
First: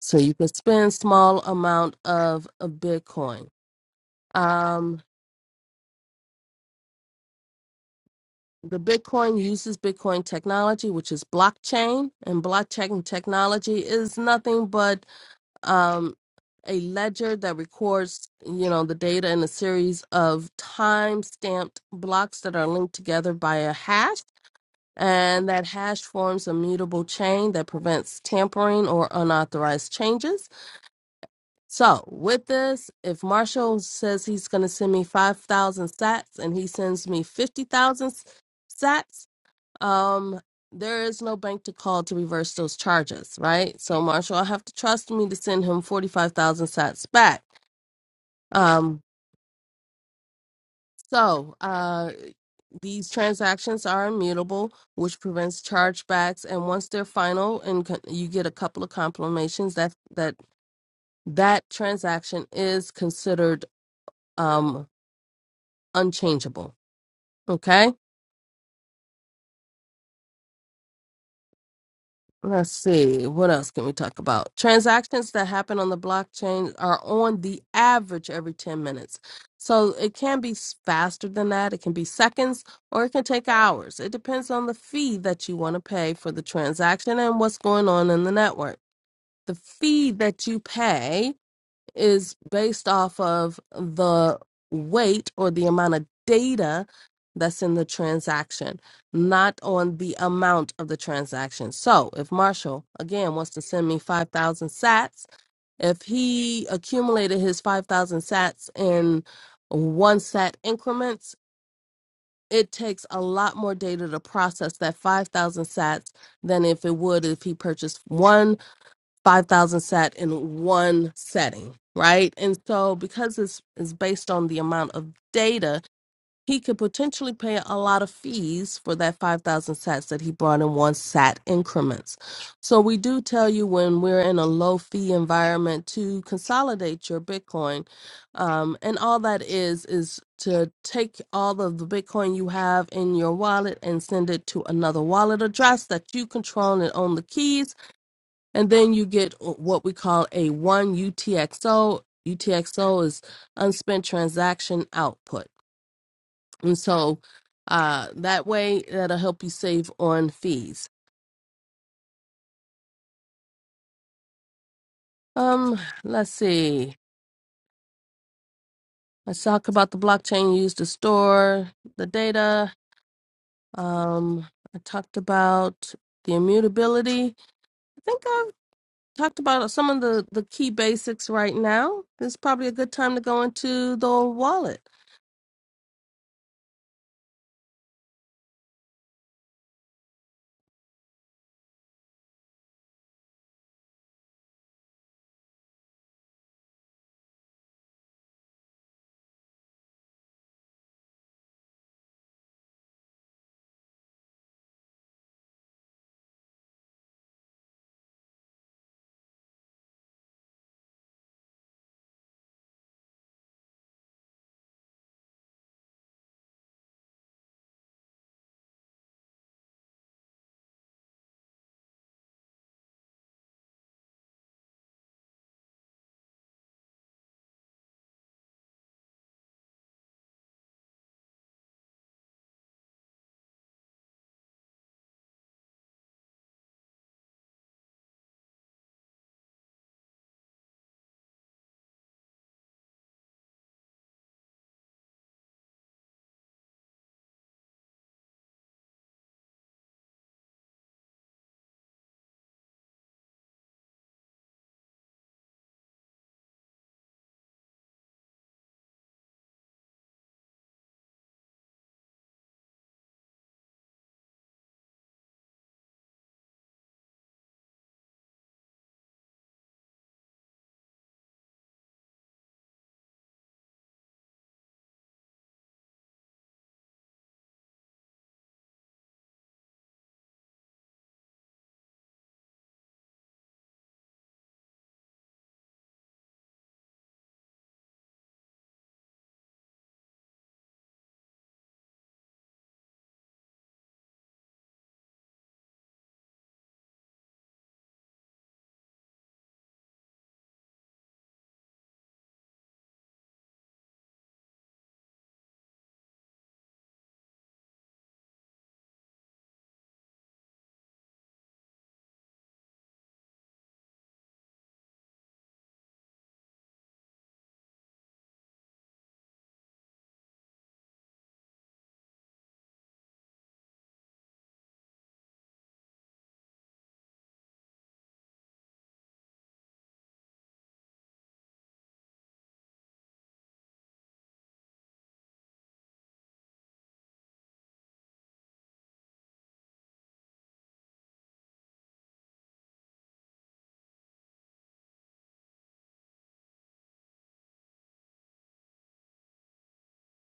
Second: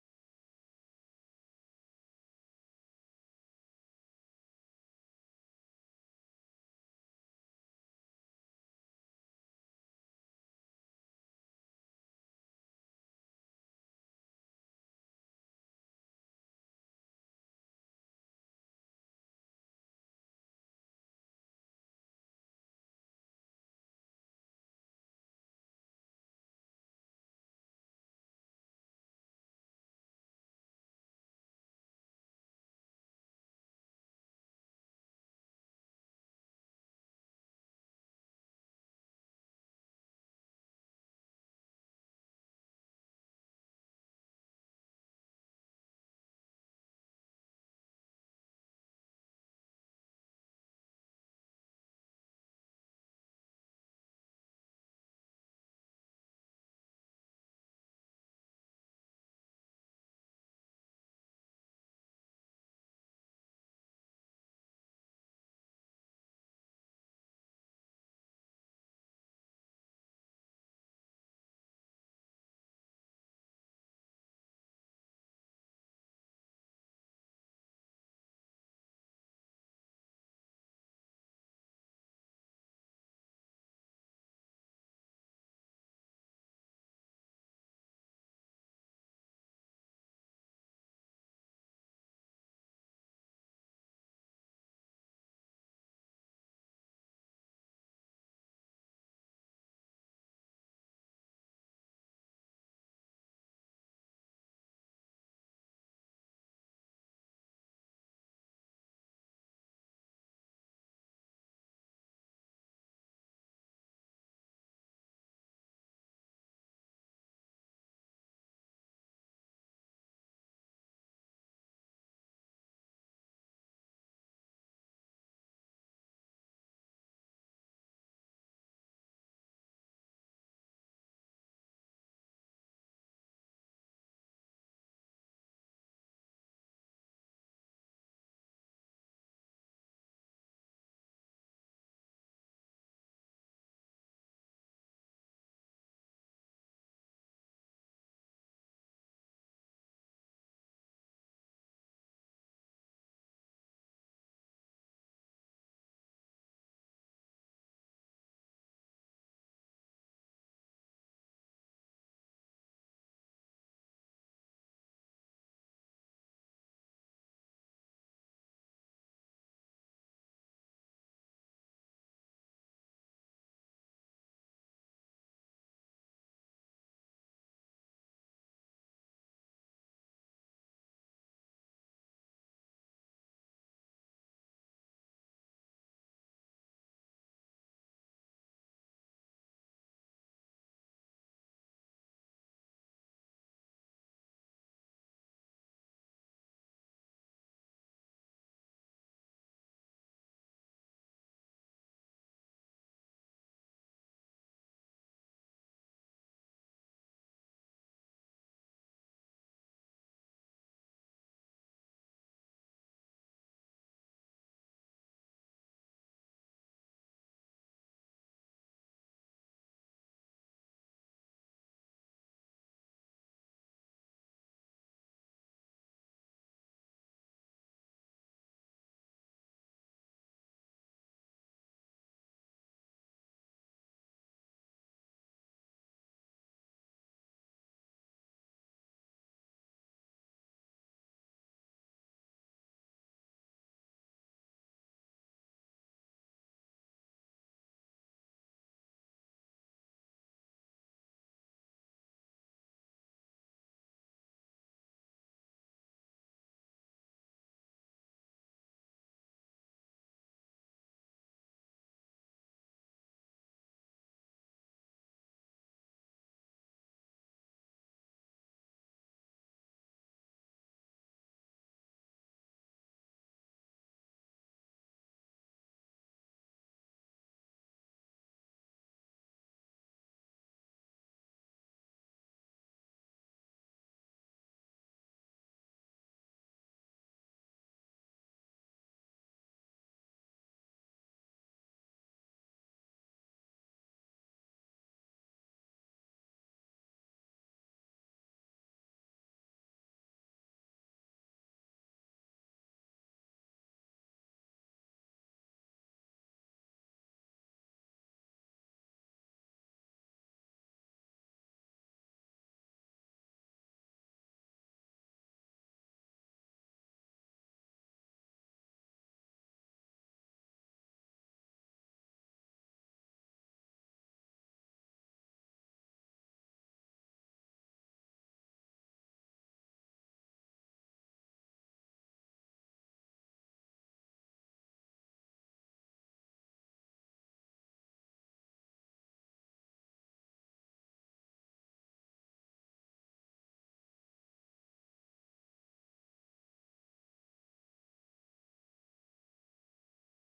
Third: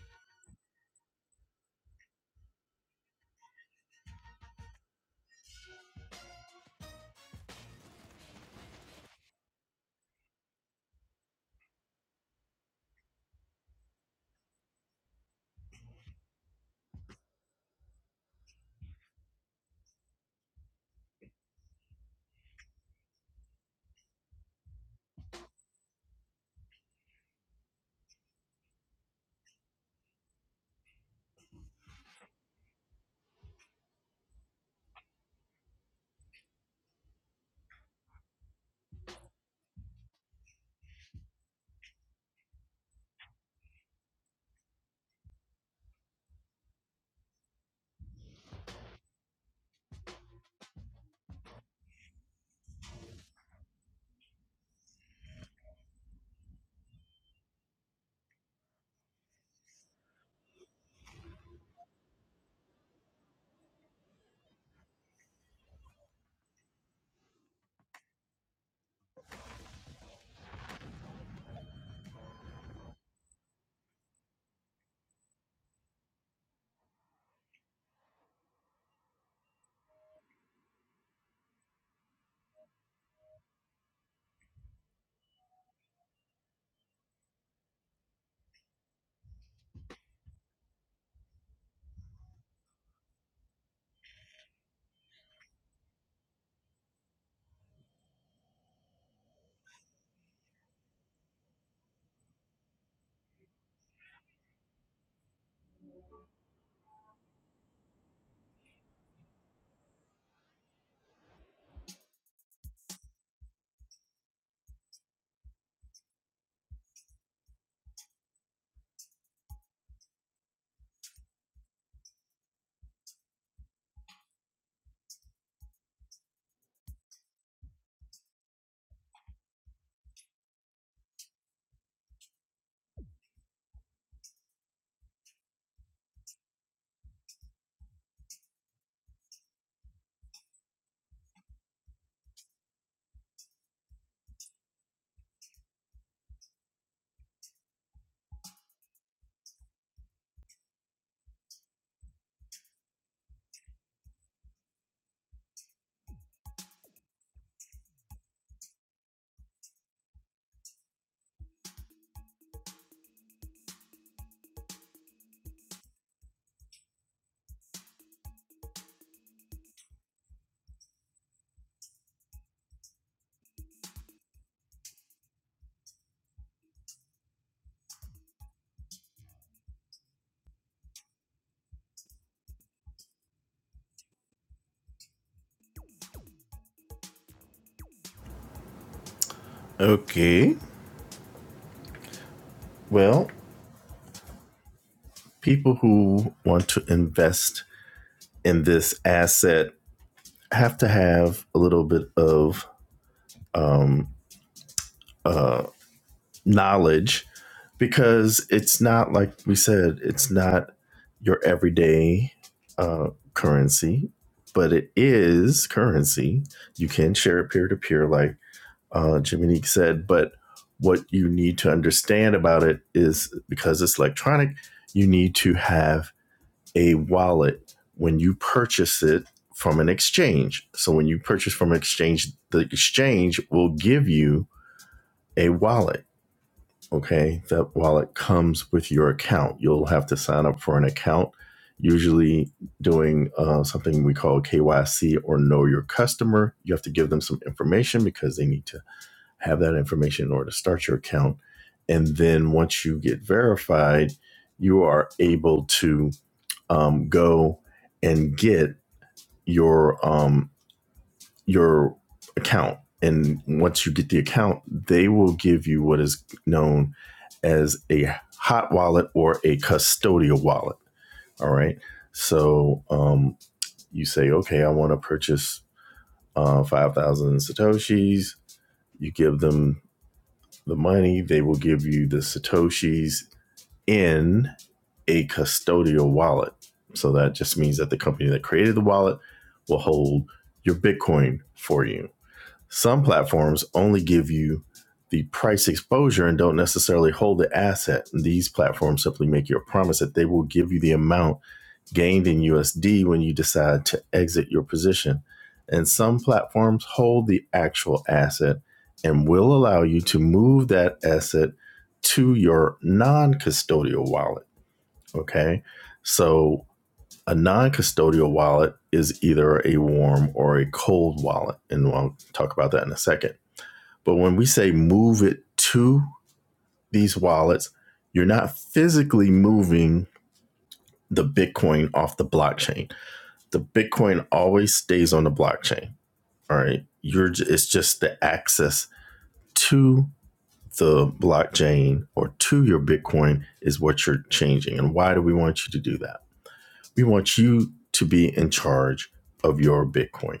S2: So you can spend small amount of a Bitcoin. Um, the Bitcoin uses Bitcoin technology, which is blockchain, and blockchain technology is nothing but um, a ledger that records, you know, the data in a series of time-stamped blocks that are linked together by a hash, and that hash forms a mutable chain that prevents tampering or unauthorized changes. So, with this, if Marshall says he's going to send me 5,000 sats and he sends me 50,000 sats, um there is no bank to call to reverse those charges right so marshall i have to trust me to send him 45000 sats back um so uh these transactions are immutable which prevents chargebacks and once they're final and con- you get a couple of confirmations that that that transaction is considered um unchangeable okay Let's see. What else can we talk about? Transactions that happen on the blockchain are on the average every 10 minutes. So it can be s- faster than that. It can be seconds or it can take hours. It depends on the fee that you want to pay for the transaction and what's going on in the network. The fee that you pay is based off of the weight or the amount of data that's in the transaction, not on the amount of the transaction. So if Marshall, again, wants to send me 5,000 sats, if he accumulated his 5,000 sats in one sat increments, it takes a lot more data to process that 5,000 sats than if it would if he purchased 5,000 sat in one setting, right? And so because it's is based on the amount of data, he could potentially pay a lot of fees for that 5,000 sats that he brought in one sat increments. So we do tell you when we're in a low fee environment to consolidate your Bitcoin. Um, and all that is, is to take all of the Bitcoin you have in your wallet and send it to another wallet address that you control and own the keys and then you get uh, what we call a 1 UTXO. UTXO is unspent transaction output. And so uh, that way, that'll help you save on fees. Um, let's see. Let's talk about the blockchain used to store the data. Um, I talked about the immutability. I think I've talked about some of the, the key basics right now. It's probably a good time to go into the wallet.
S1: Okay. Well, people who want to invest in this asset have to have a little bit of um, knowledge because it's not like we said, it's not your everyday uh, currency, but it is currency. You can share it peer to peer, like uh, Jiminique said, but what you need to understand about it is because it's electronic, you need to have a wallet when you purchase it from an exchange. So when you purchase from an exchange, the exchange will give you a wallet. Okay. That wallet comes with your account. You'll have to sign up for an account, usually doing uh, something we call KYC or know your customer. You have to give them some information because they need to have that information in order to start your account. And then once you get verified, you are able to um, go and get your um, your account. And once you get the account, they will give you what is known as a hot wallet or a custodial wallet. All right. So um, you say, okay, I want to purchase uh, 5,000 Satoshis. You give them the money, they will give you the Satoshis in a custodial wallet. So that just means that the company that created the wallet will hold your Bitcoin for you. Some platforms only give you the price exposure and don't necessarily hold the asset. These platforms simply make you a promise that they will give you the amount gained in USD when you decide to exit your position. And some platforms hold the actual asset and will allow you to move that asset to your non custodial wallet. Okay. So a non custodial wallet is either a warm or a cold wallet. And we'll talk about that in a second. But when we say move it to these wallets, you're not physically moving the Bitcoin off the blockchain the Bitcoin always stays on the blockchain. All right, you're it's just the access to the blockchain or to your Bitcoin is what you're changing. And why do we want you to do that? We want you to be in charge of your Bitcoin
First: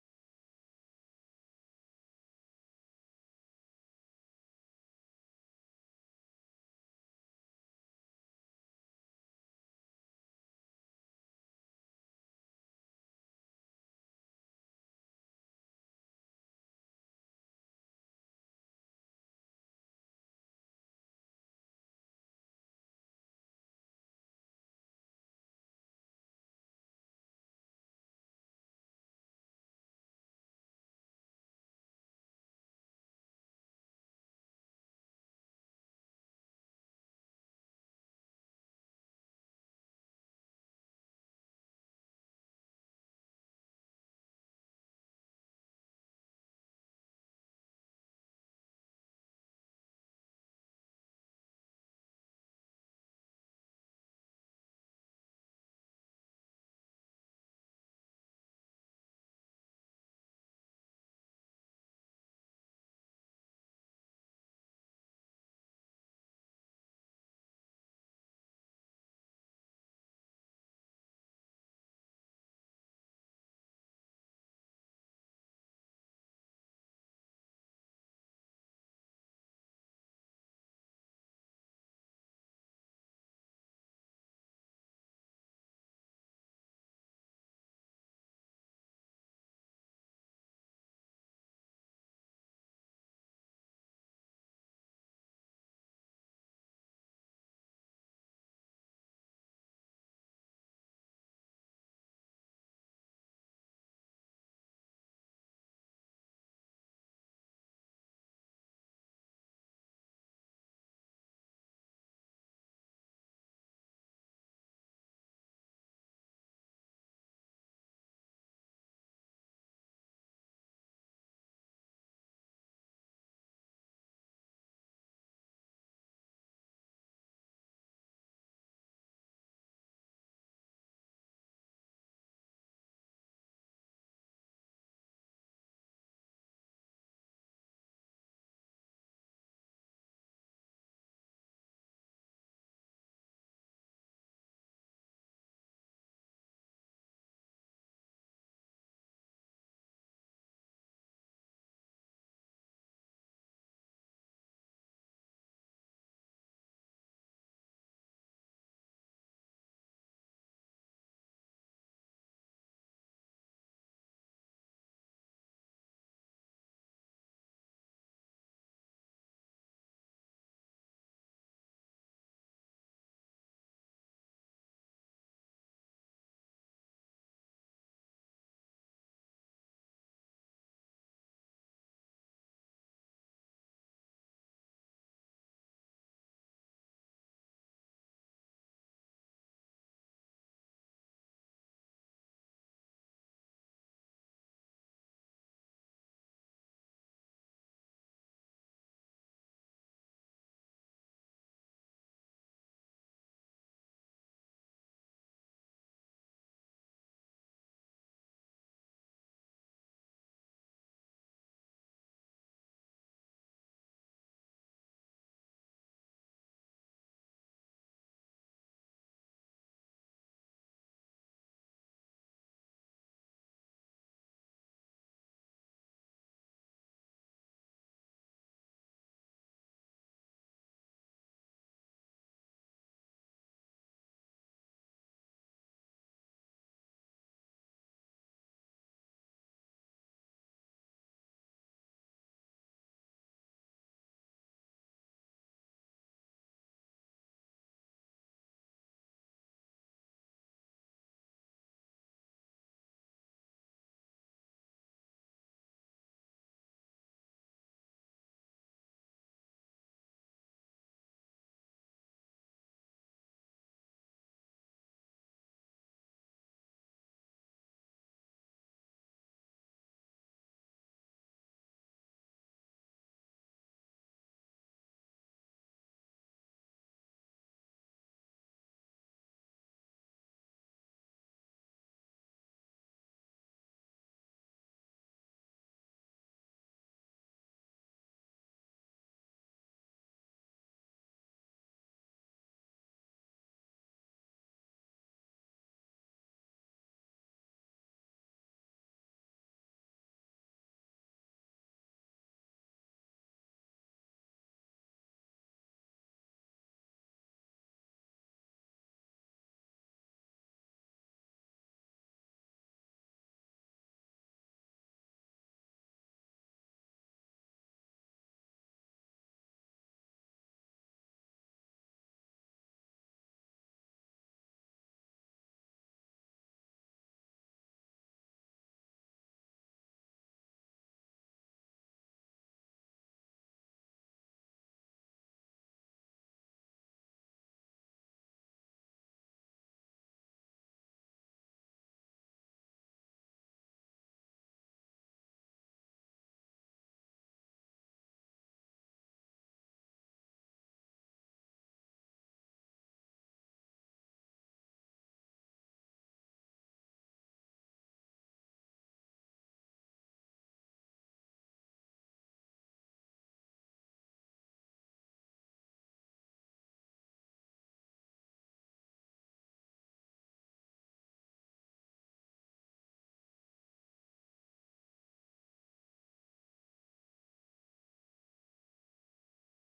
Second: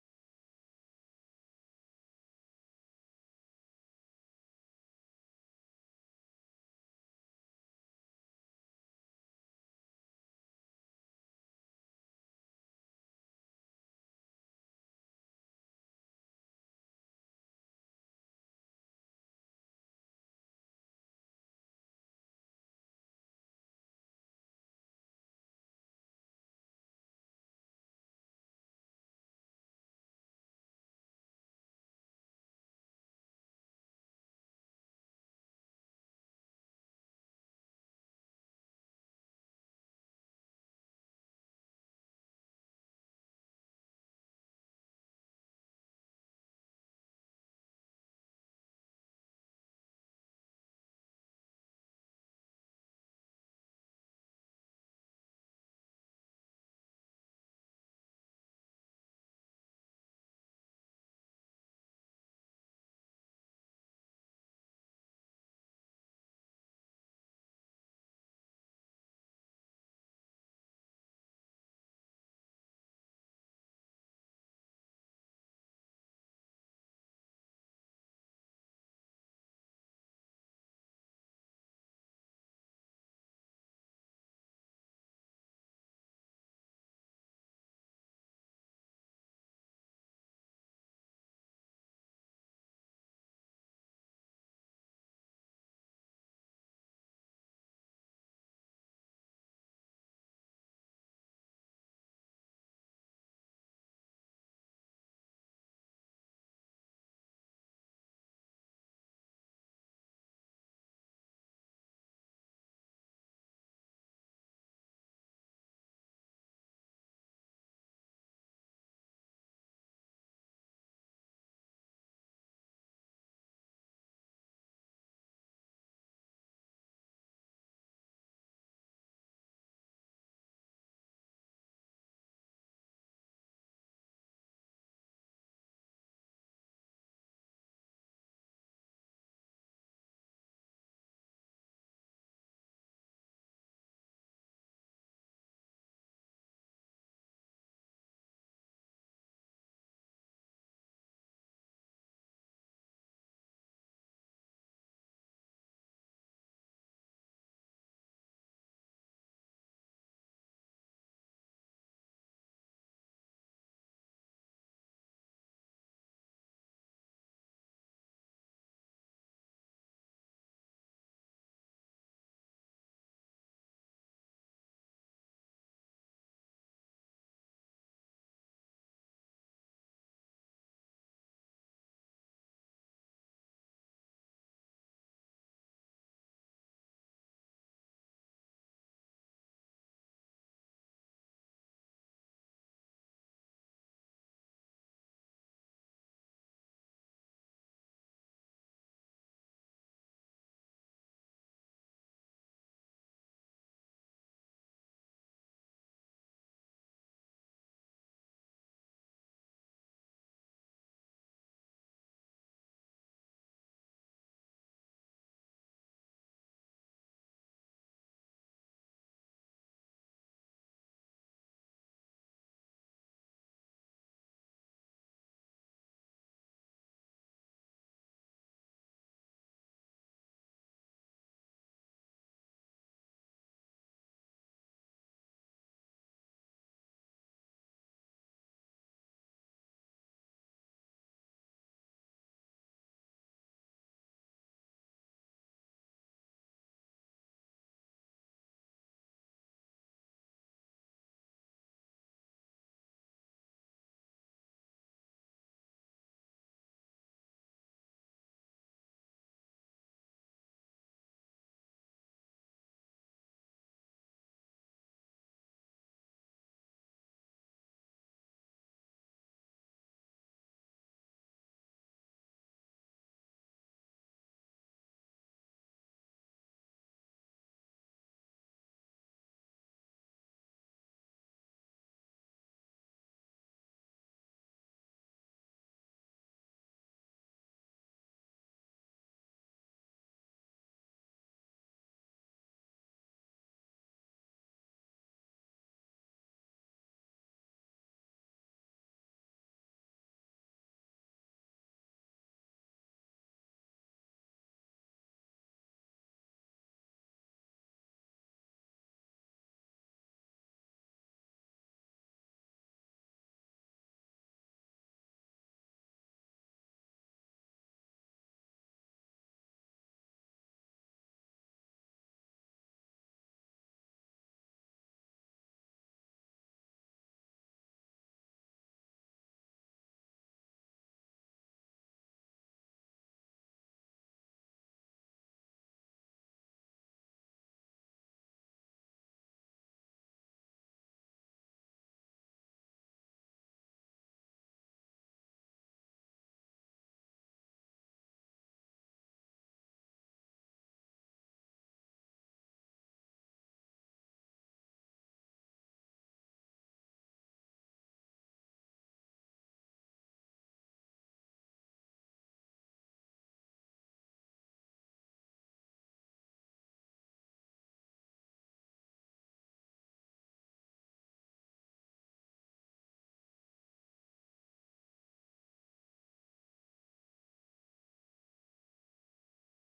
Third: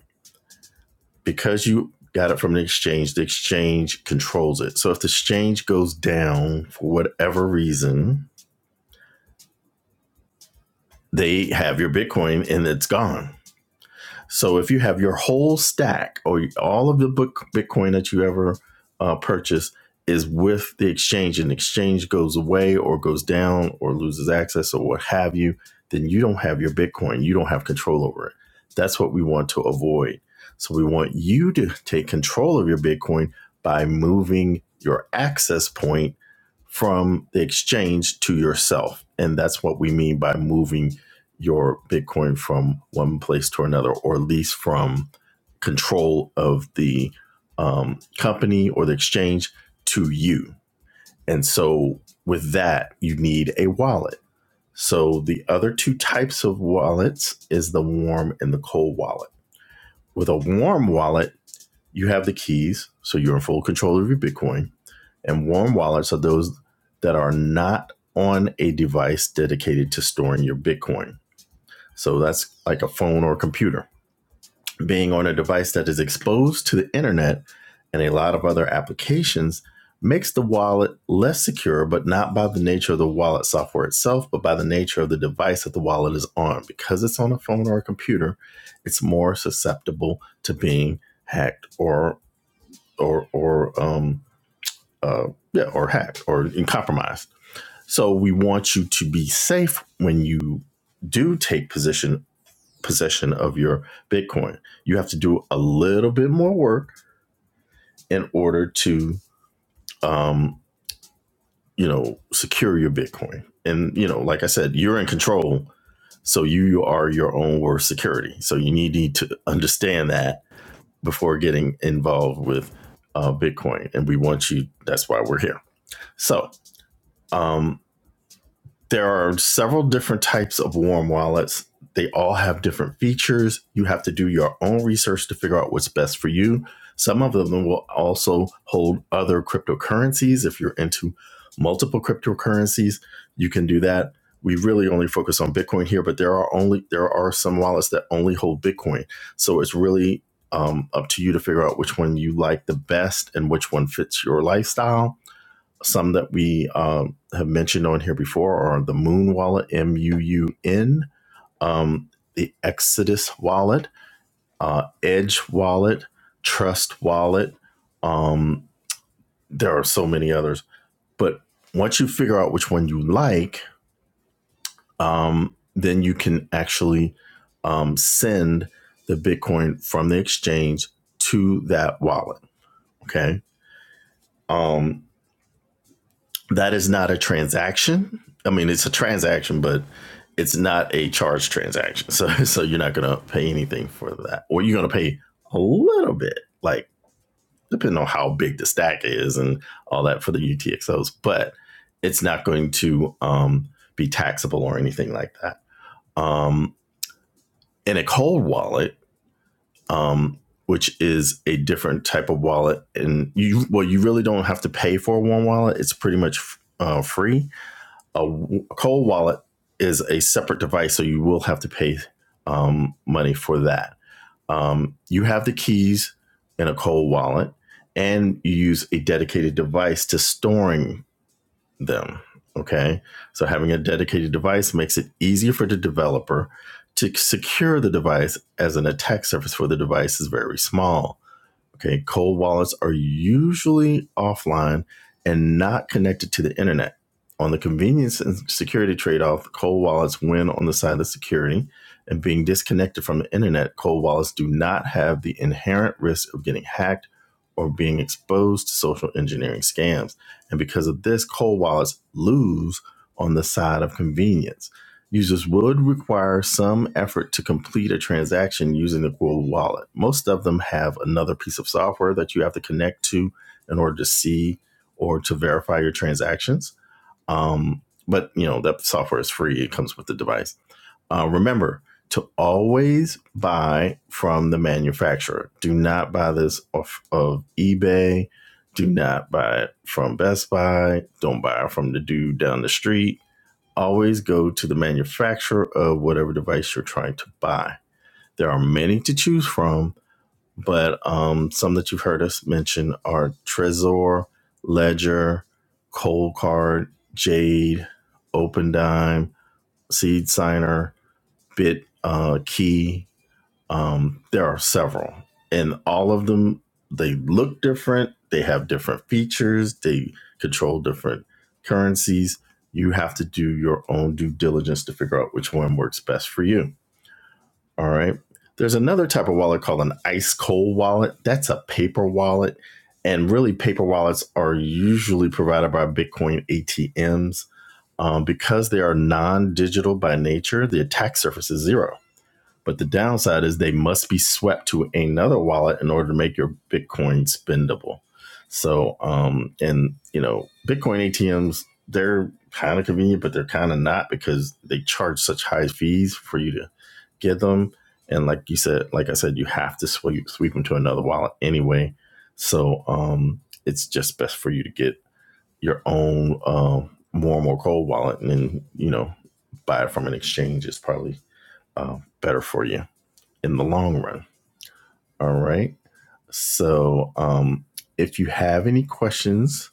S1: because you got it from the exchange. The exchange controls it. So if the exchange goes down for whatever reason, they have your Bitcoin and it's gone So if you have your whole stack or all of the book Bitcoin that you ever uh, purchase is with the exchange, and the exchange goes away or goes down or loses access or what have you, then you don't have your Bitcoin. You don't have control over it. That's what we want to avoid. So we want you to take control of your Bitcoin by moving your access point from the exchange to yourself. And that's what we mean by moving your Bitcoin from one place to another, or at least from control of the um, company or the exchange to you. And so, with that, you need a wallet. So, the other two types of wallets is the warm and the cold wallet. With a warm wallet, you have the keys, so you're in full control of your Bitcoin. And warm wallets are those that are not on a device dedicated to storing your Bitcoin. So that's like a phone or a computer being on a device that is exposed to the internet and a lot of other applications makes the wallet less secure, but not by the nature of the wallet software itself, but by the nature of the device that the wallet is on. Because it's on a phone or a computer, it's more susceptible to being hacked or or or um uh yeah or hacked or compromised. So we want you to be safe when you do take position possession of your Bitcoin. You have to do a little bit more work in order to, um, you know, secure your Bitcoin. And you know, like I said, you're in control, so you are your own worst security. So you need need to understand that before getting involved with uh, Bitcoin. And we want you. That's why we're here. So. Um, there are several different types of warm wallets. They all have different features. You have to do your own research to figure out what's best for you. Some of them will also hold other cryptocurrencies. If you're into multiple cryptocurrencies, you can do that. We really only focus on Bitcoin here, but there are only there are some wallets that only hold Bitcoin. So it's really um, up to you to figure out which one you like the best and which one fits your lifestyle some that we um, have mentioned on here before are the Moon Wallet, M U U N, um, the Exodus Wallet, uh, Edge Wallet, Trust Wallet. Um, there are so many others. But once you figure out which one you like, um, then you can actually um, send the Bitcoin from the exchange to that wallet. Okay. Um, that is not a transaction. I mean, it's a transaction, but it's not a charge transaction. So, so you're not going to pay anything for that, or you're going to pay a little bit, like depending on how big the stack is and all that for the UTXOs. But it's not going to um, be taxable or anything like that. Um, in a cold wallet, um, which is a different type of wallet, and you well, you really don't have to pay for one wallet. It's pretty much uh, free a a cold wallet is a separate device, so you will have to pay um, money for that. Um, you have the keys in a cold wallet, and you use a dedicated device to storing them. Okay, so having a dedicated device makes it easier for the developer to secure the device as an attack surface for the device is very small. Okay, cold wallets are usually offline and not connected to the internet. On the convenience and security trade off, cold wallets win on the side of security. And being disconnected from the internet, cold wallets do not have the inherent risk of getting hacked or being exposed to social engineering scams. And because of this, cold wallets lose on the side of convenience. Users would require some effort to complete a transaction using the Google Wallet. Most of them have another piece of software that you have to connect to in order to see or to verify your transactions. Um, but you know that software is free; it comes with the device. Uh, remember to always buy from the manufacturer. Do not buy this off of eBay. Do not buy it from Best Buy. Don't buy it from the dude down the street Always go to the manufacturer of whatever device you're trying to buy. There are many to choose from, but um, some that you've heard us mention are Trezor, Ledger, Coldcard, Jade, OpenDime, SeedSigner, Signer, Bit uh, Key, um, there are several, and all of them they look different. They have different features. They control different currencies. You have to do your own due diligence to figure out which one works best for you. All right. There's another type of wallet called an ice cold wallet. That's a paper wallet. And really, paper wallets are usually provided by Bitcoin ATMs. Um, because they are non digital by nature, the attack surface is zero but the downside is they must be swept to another wallet in order to make your Bitcoin spendable. So, um, and you know, Bitcoin ATMs, they're kind of convenient, but they're kind of not because they charge such high fees for you to get them. And like you said, like I said, you have to sweep, sweep them to another wallet anyway. So, um, it's just best for you to get your own, um, more and more cold wallet and then, you know, buy it from an exchange is probably, uh, better for you in the long run. All right. So, um, if you have any questions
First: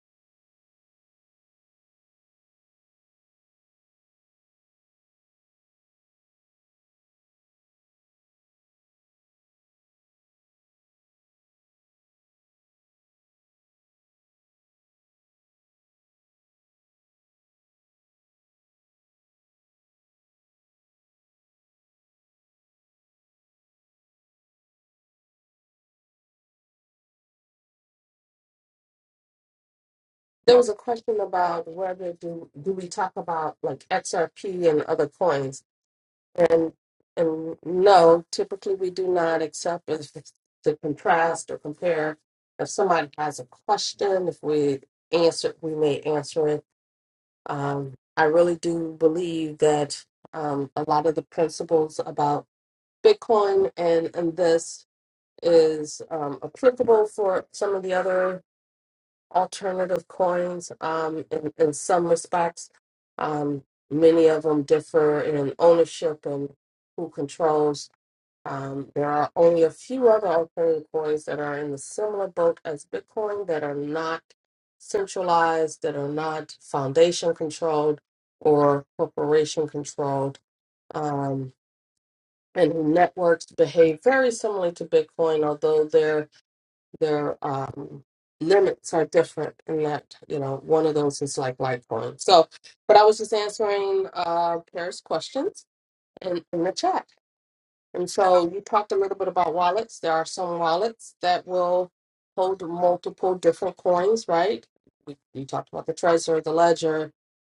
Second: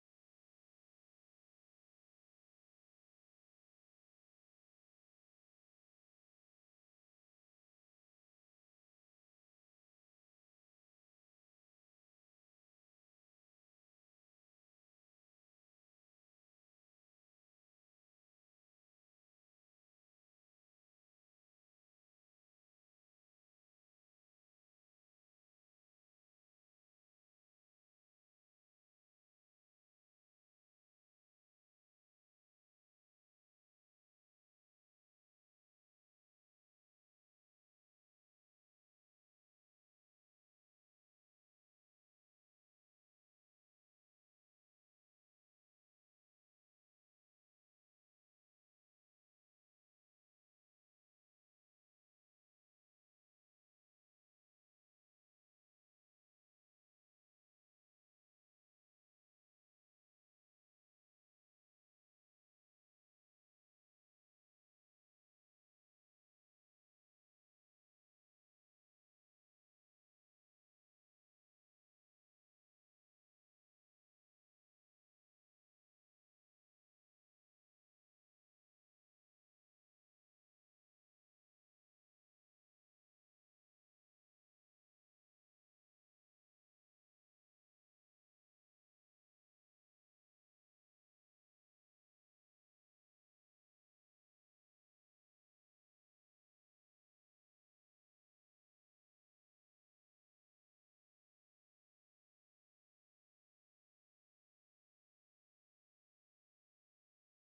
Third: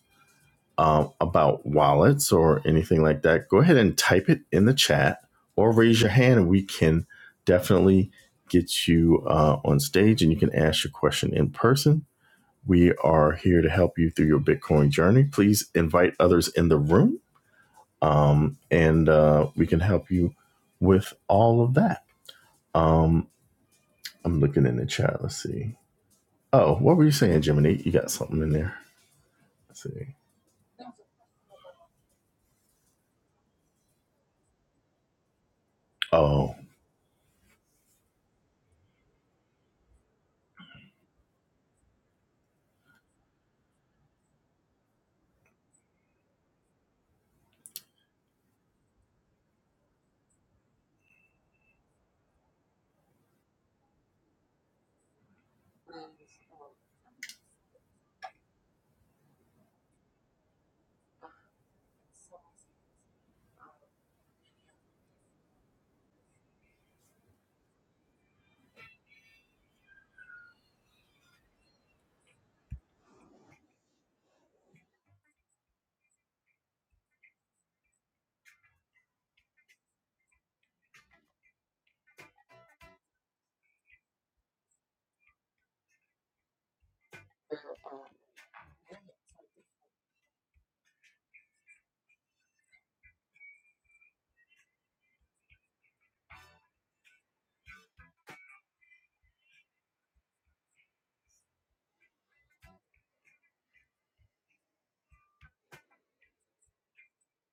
S1: um, about wallets or anything like that, go ahead and type it in the chat or raise your hand, and we can definitely get you uh, on stage and you can ask your question in person. We are here to help you through your Bitcoin journey. Please invite others in the room, um, and uh, we can help you with all of that. Um, I'm looking in the chat. Let's see. Oh, what were you saying, Jiminy? You got something in there? Let's see.
S2: There was a question about whether do do we talk about like XRP and other coins,
S1: Oh,
S2: and and no, typically we do not accept if it's to contrast or compare. If somebody has a question, if we answer, we may answer it. Um, I really do believe that um, a lot of the principles about Bitcoin and and this is um, applicable for some of the other alternative coins um, in, in some respects. Um, many of them differ in ownership and who controls. Um, there are only a few other alternative coins that are in the similar boat as Bitcoin that are not centralized, that are not foundation controlled or corporation controlled. Um, and networks behave very similarly to Bitcoin, although they're their um, limits are different and that you know one of those is like litecoin so but i was just answering uh paris questions in, in the chat and so you talked a little bit about wallets there are some wallets that will hold multiple different coins right we, you talked about the Trezor, the ledger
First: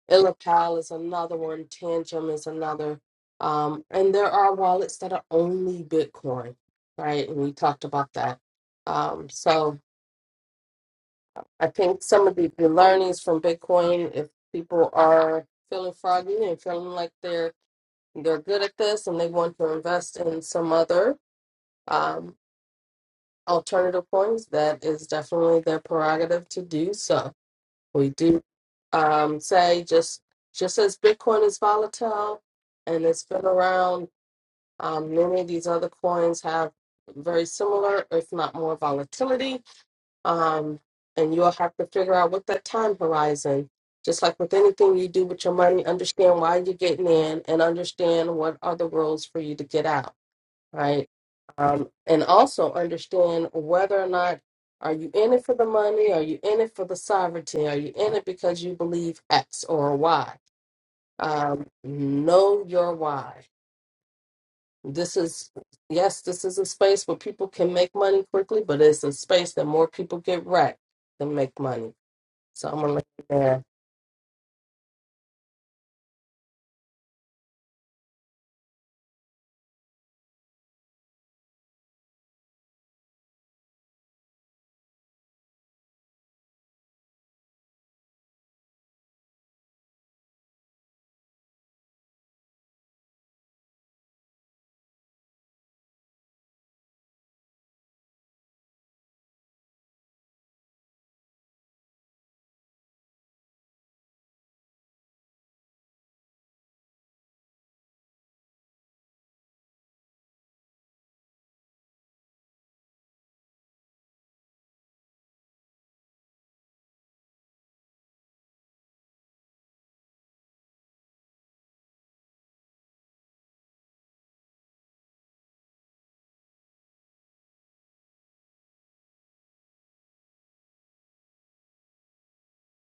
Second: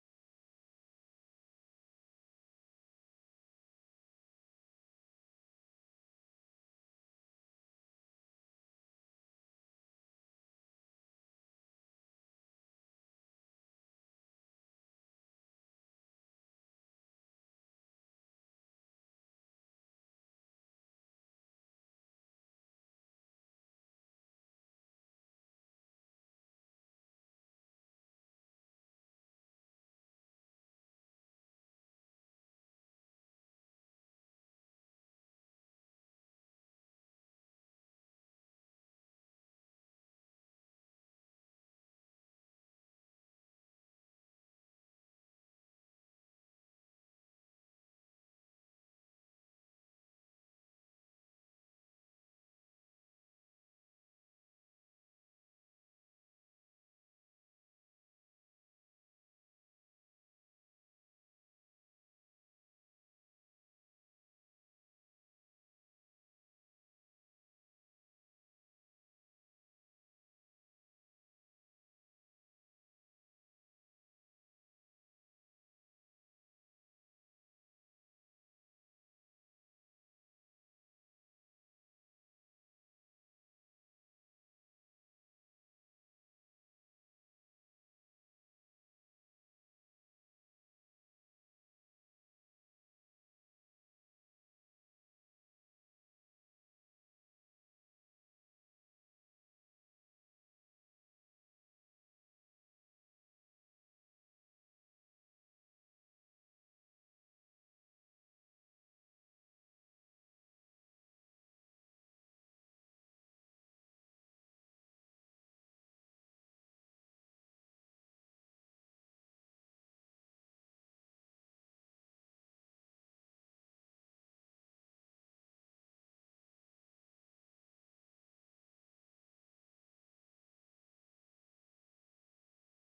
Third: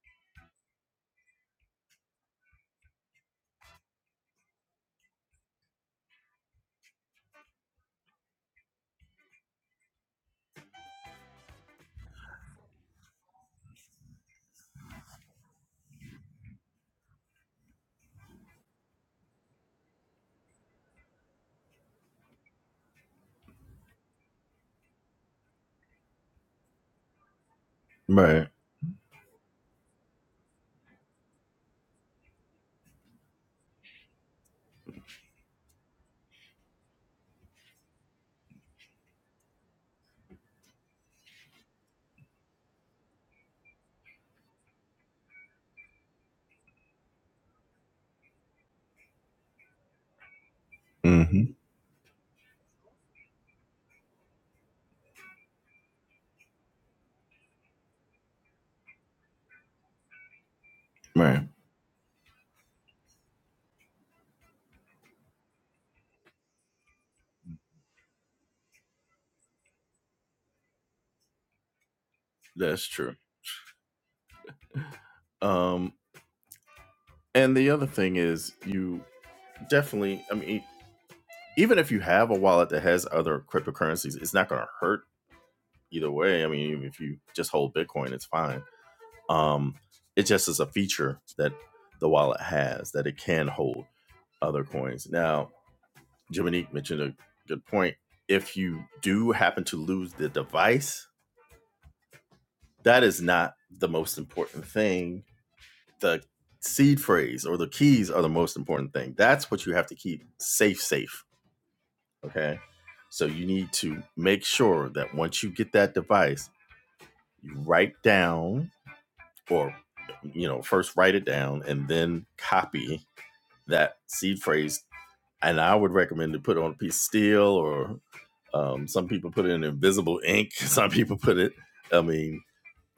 S2: illipal is another one tangem is another um, and there are wallets that are only bitcoin right and we talked about that um, so I think some of the, the learnings from Bitcoin, if people are feeling froggy and feeling like they're they're good at this and they want to invest in some other um, alternative coins, that is definitely their prerogative to do so. We do
S1: right.
S2: um, say just just as Bitcoin is volatile and it's been around, um, many of these other coins have very similar, if not more, volatility um, and you'll have to figure out what that time horizon. Just like with anything you do with your money, understand why you're getting in and understand what are the rules for you to get out, right?
S1: hmm
S2: Um, and also understand whether or not are you in it for the money, are you in it for the sovereignty, are you in it because you believe X or Y?
S1: Right.
S2: Um, know your why. This is yes, this is a space where people can make money quickly, but it's a space that more people get wrecked than make money. So I'm
S1: That's true. Um, and the other thing is, you definitely. I mean, even if you have a wallet that has other cryptocurrencies, it's not going to hurt either way. I mean, even if you just hold Bitcoin, it's fine. Um, it just is a feature that the wallet has that it can hold other coins. Now, Jiminy mentioned a good point. If you do happen to lose the device, That is not the most important thing. The seed phrase or the keys are the most important thing. That's what you have to keep safe, safe. Okay. So you need to make sure that once you get that device, you write down or, you know, first write it down and then copy that seed phrase. And I would recommend to put it on a piece of steel or um, some people put it in invisible ink. Some people put it, I mean,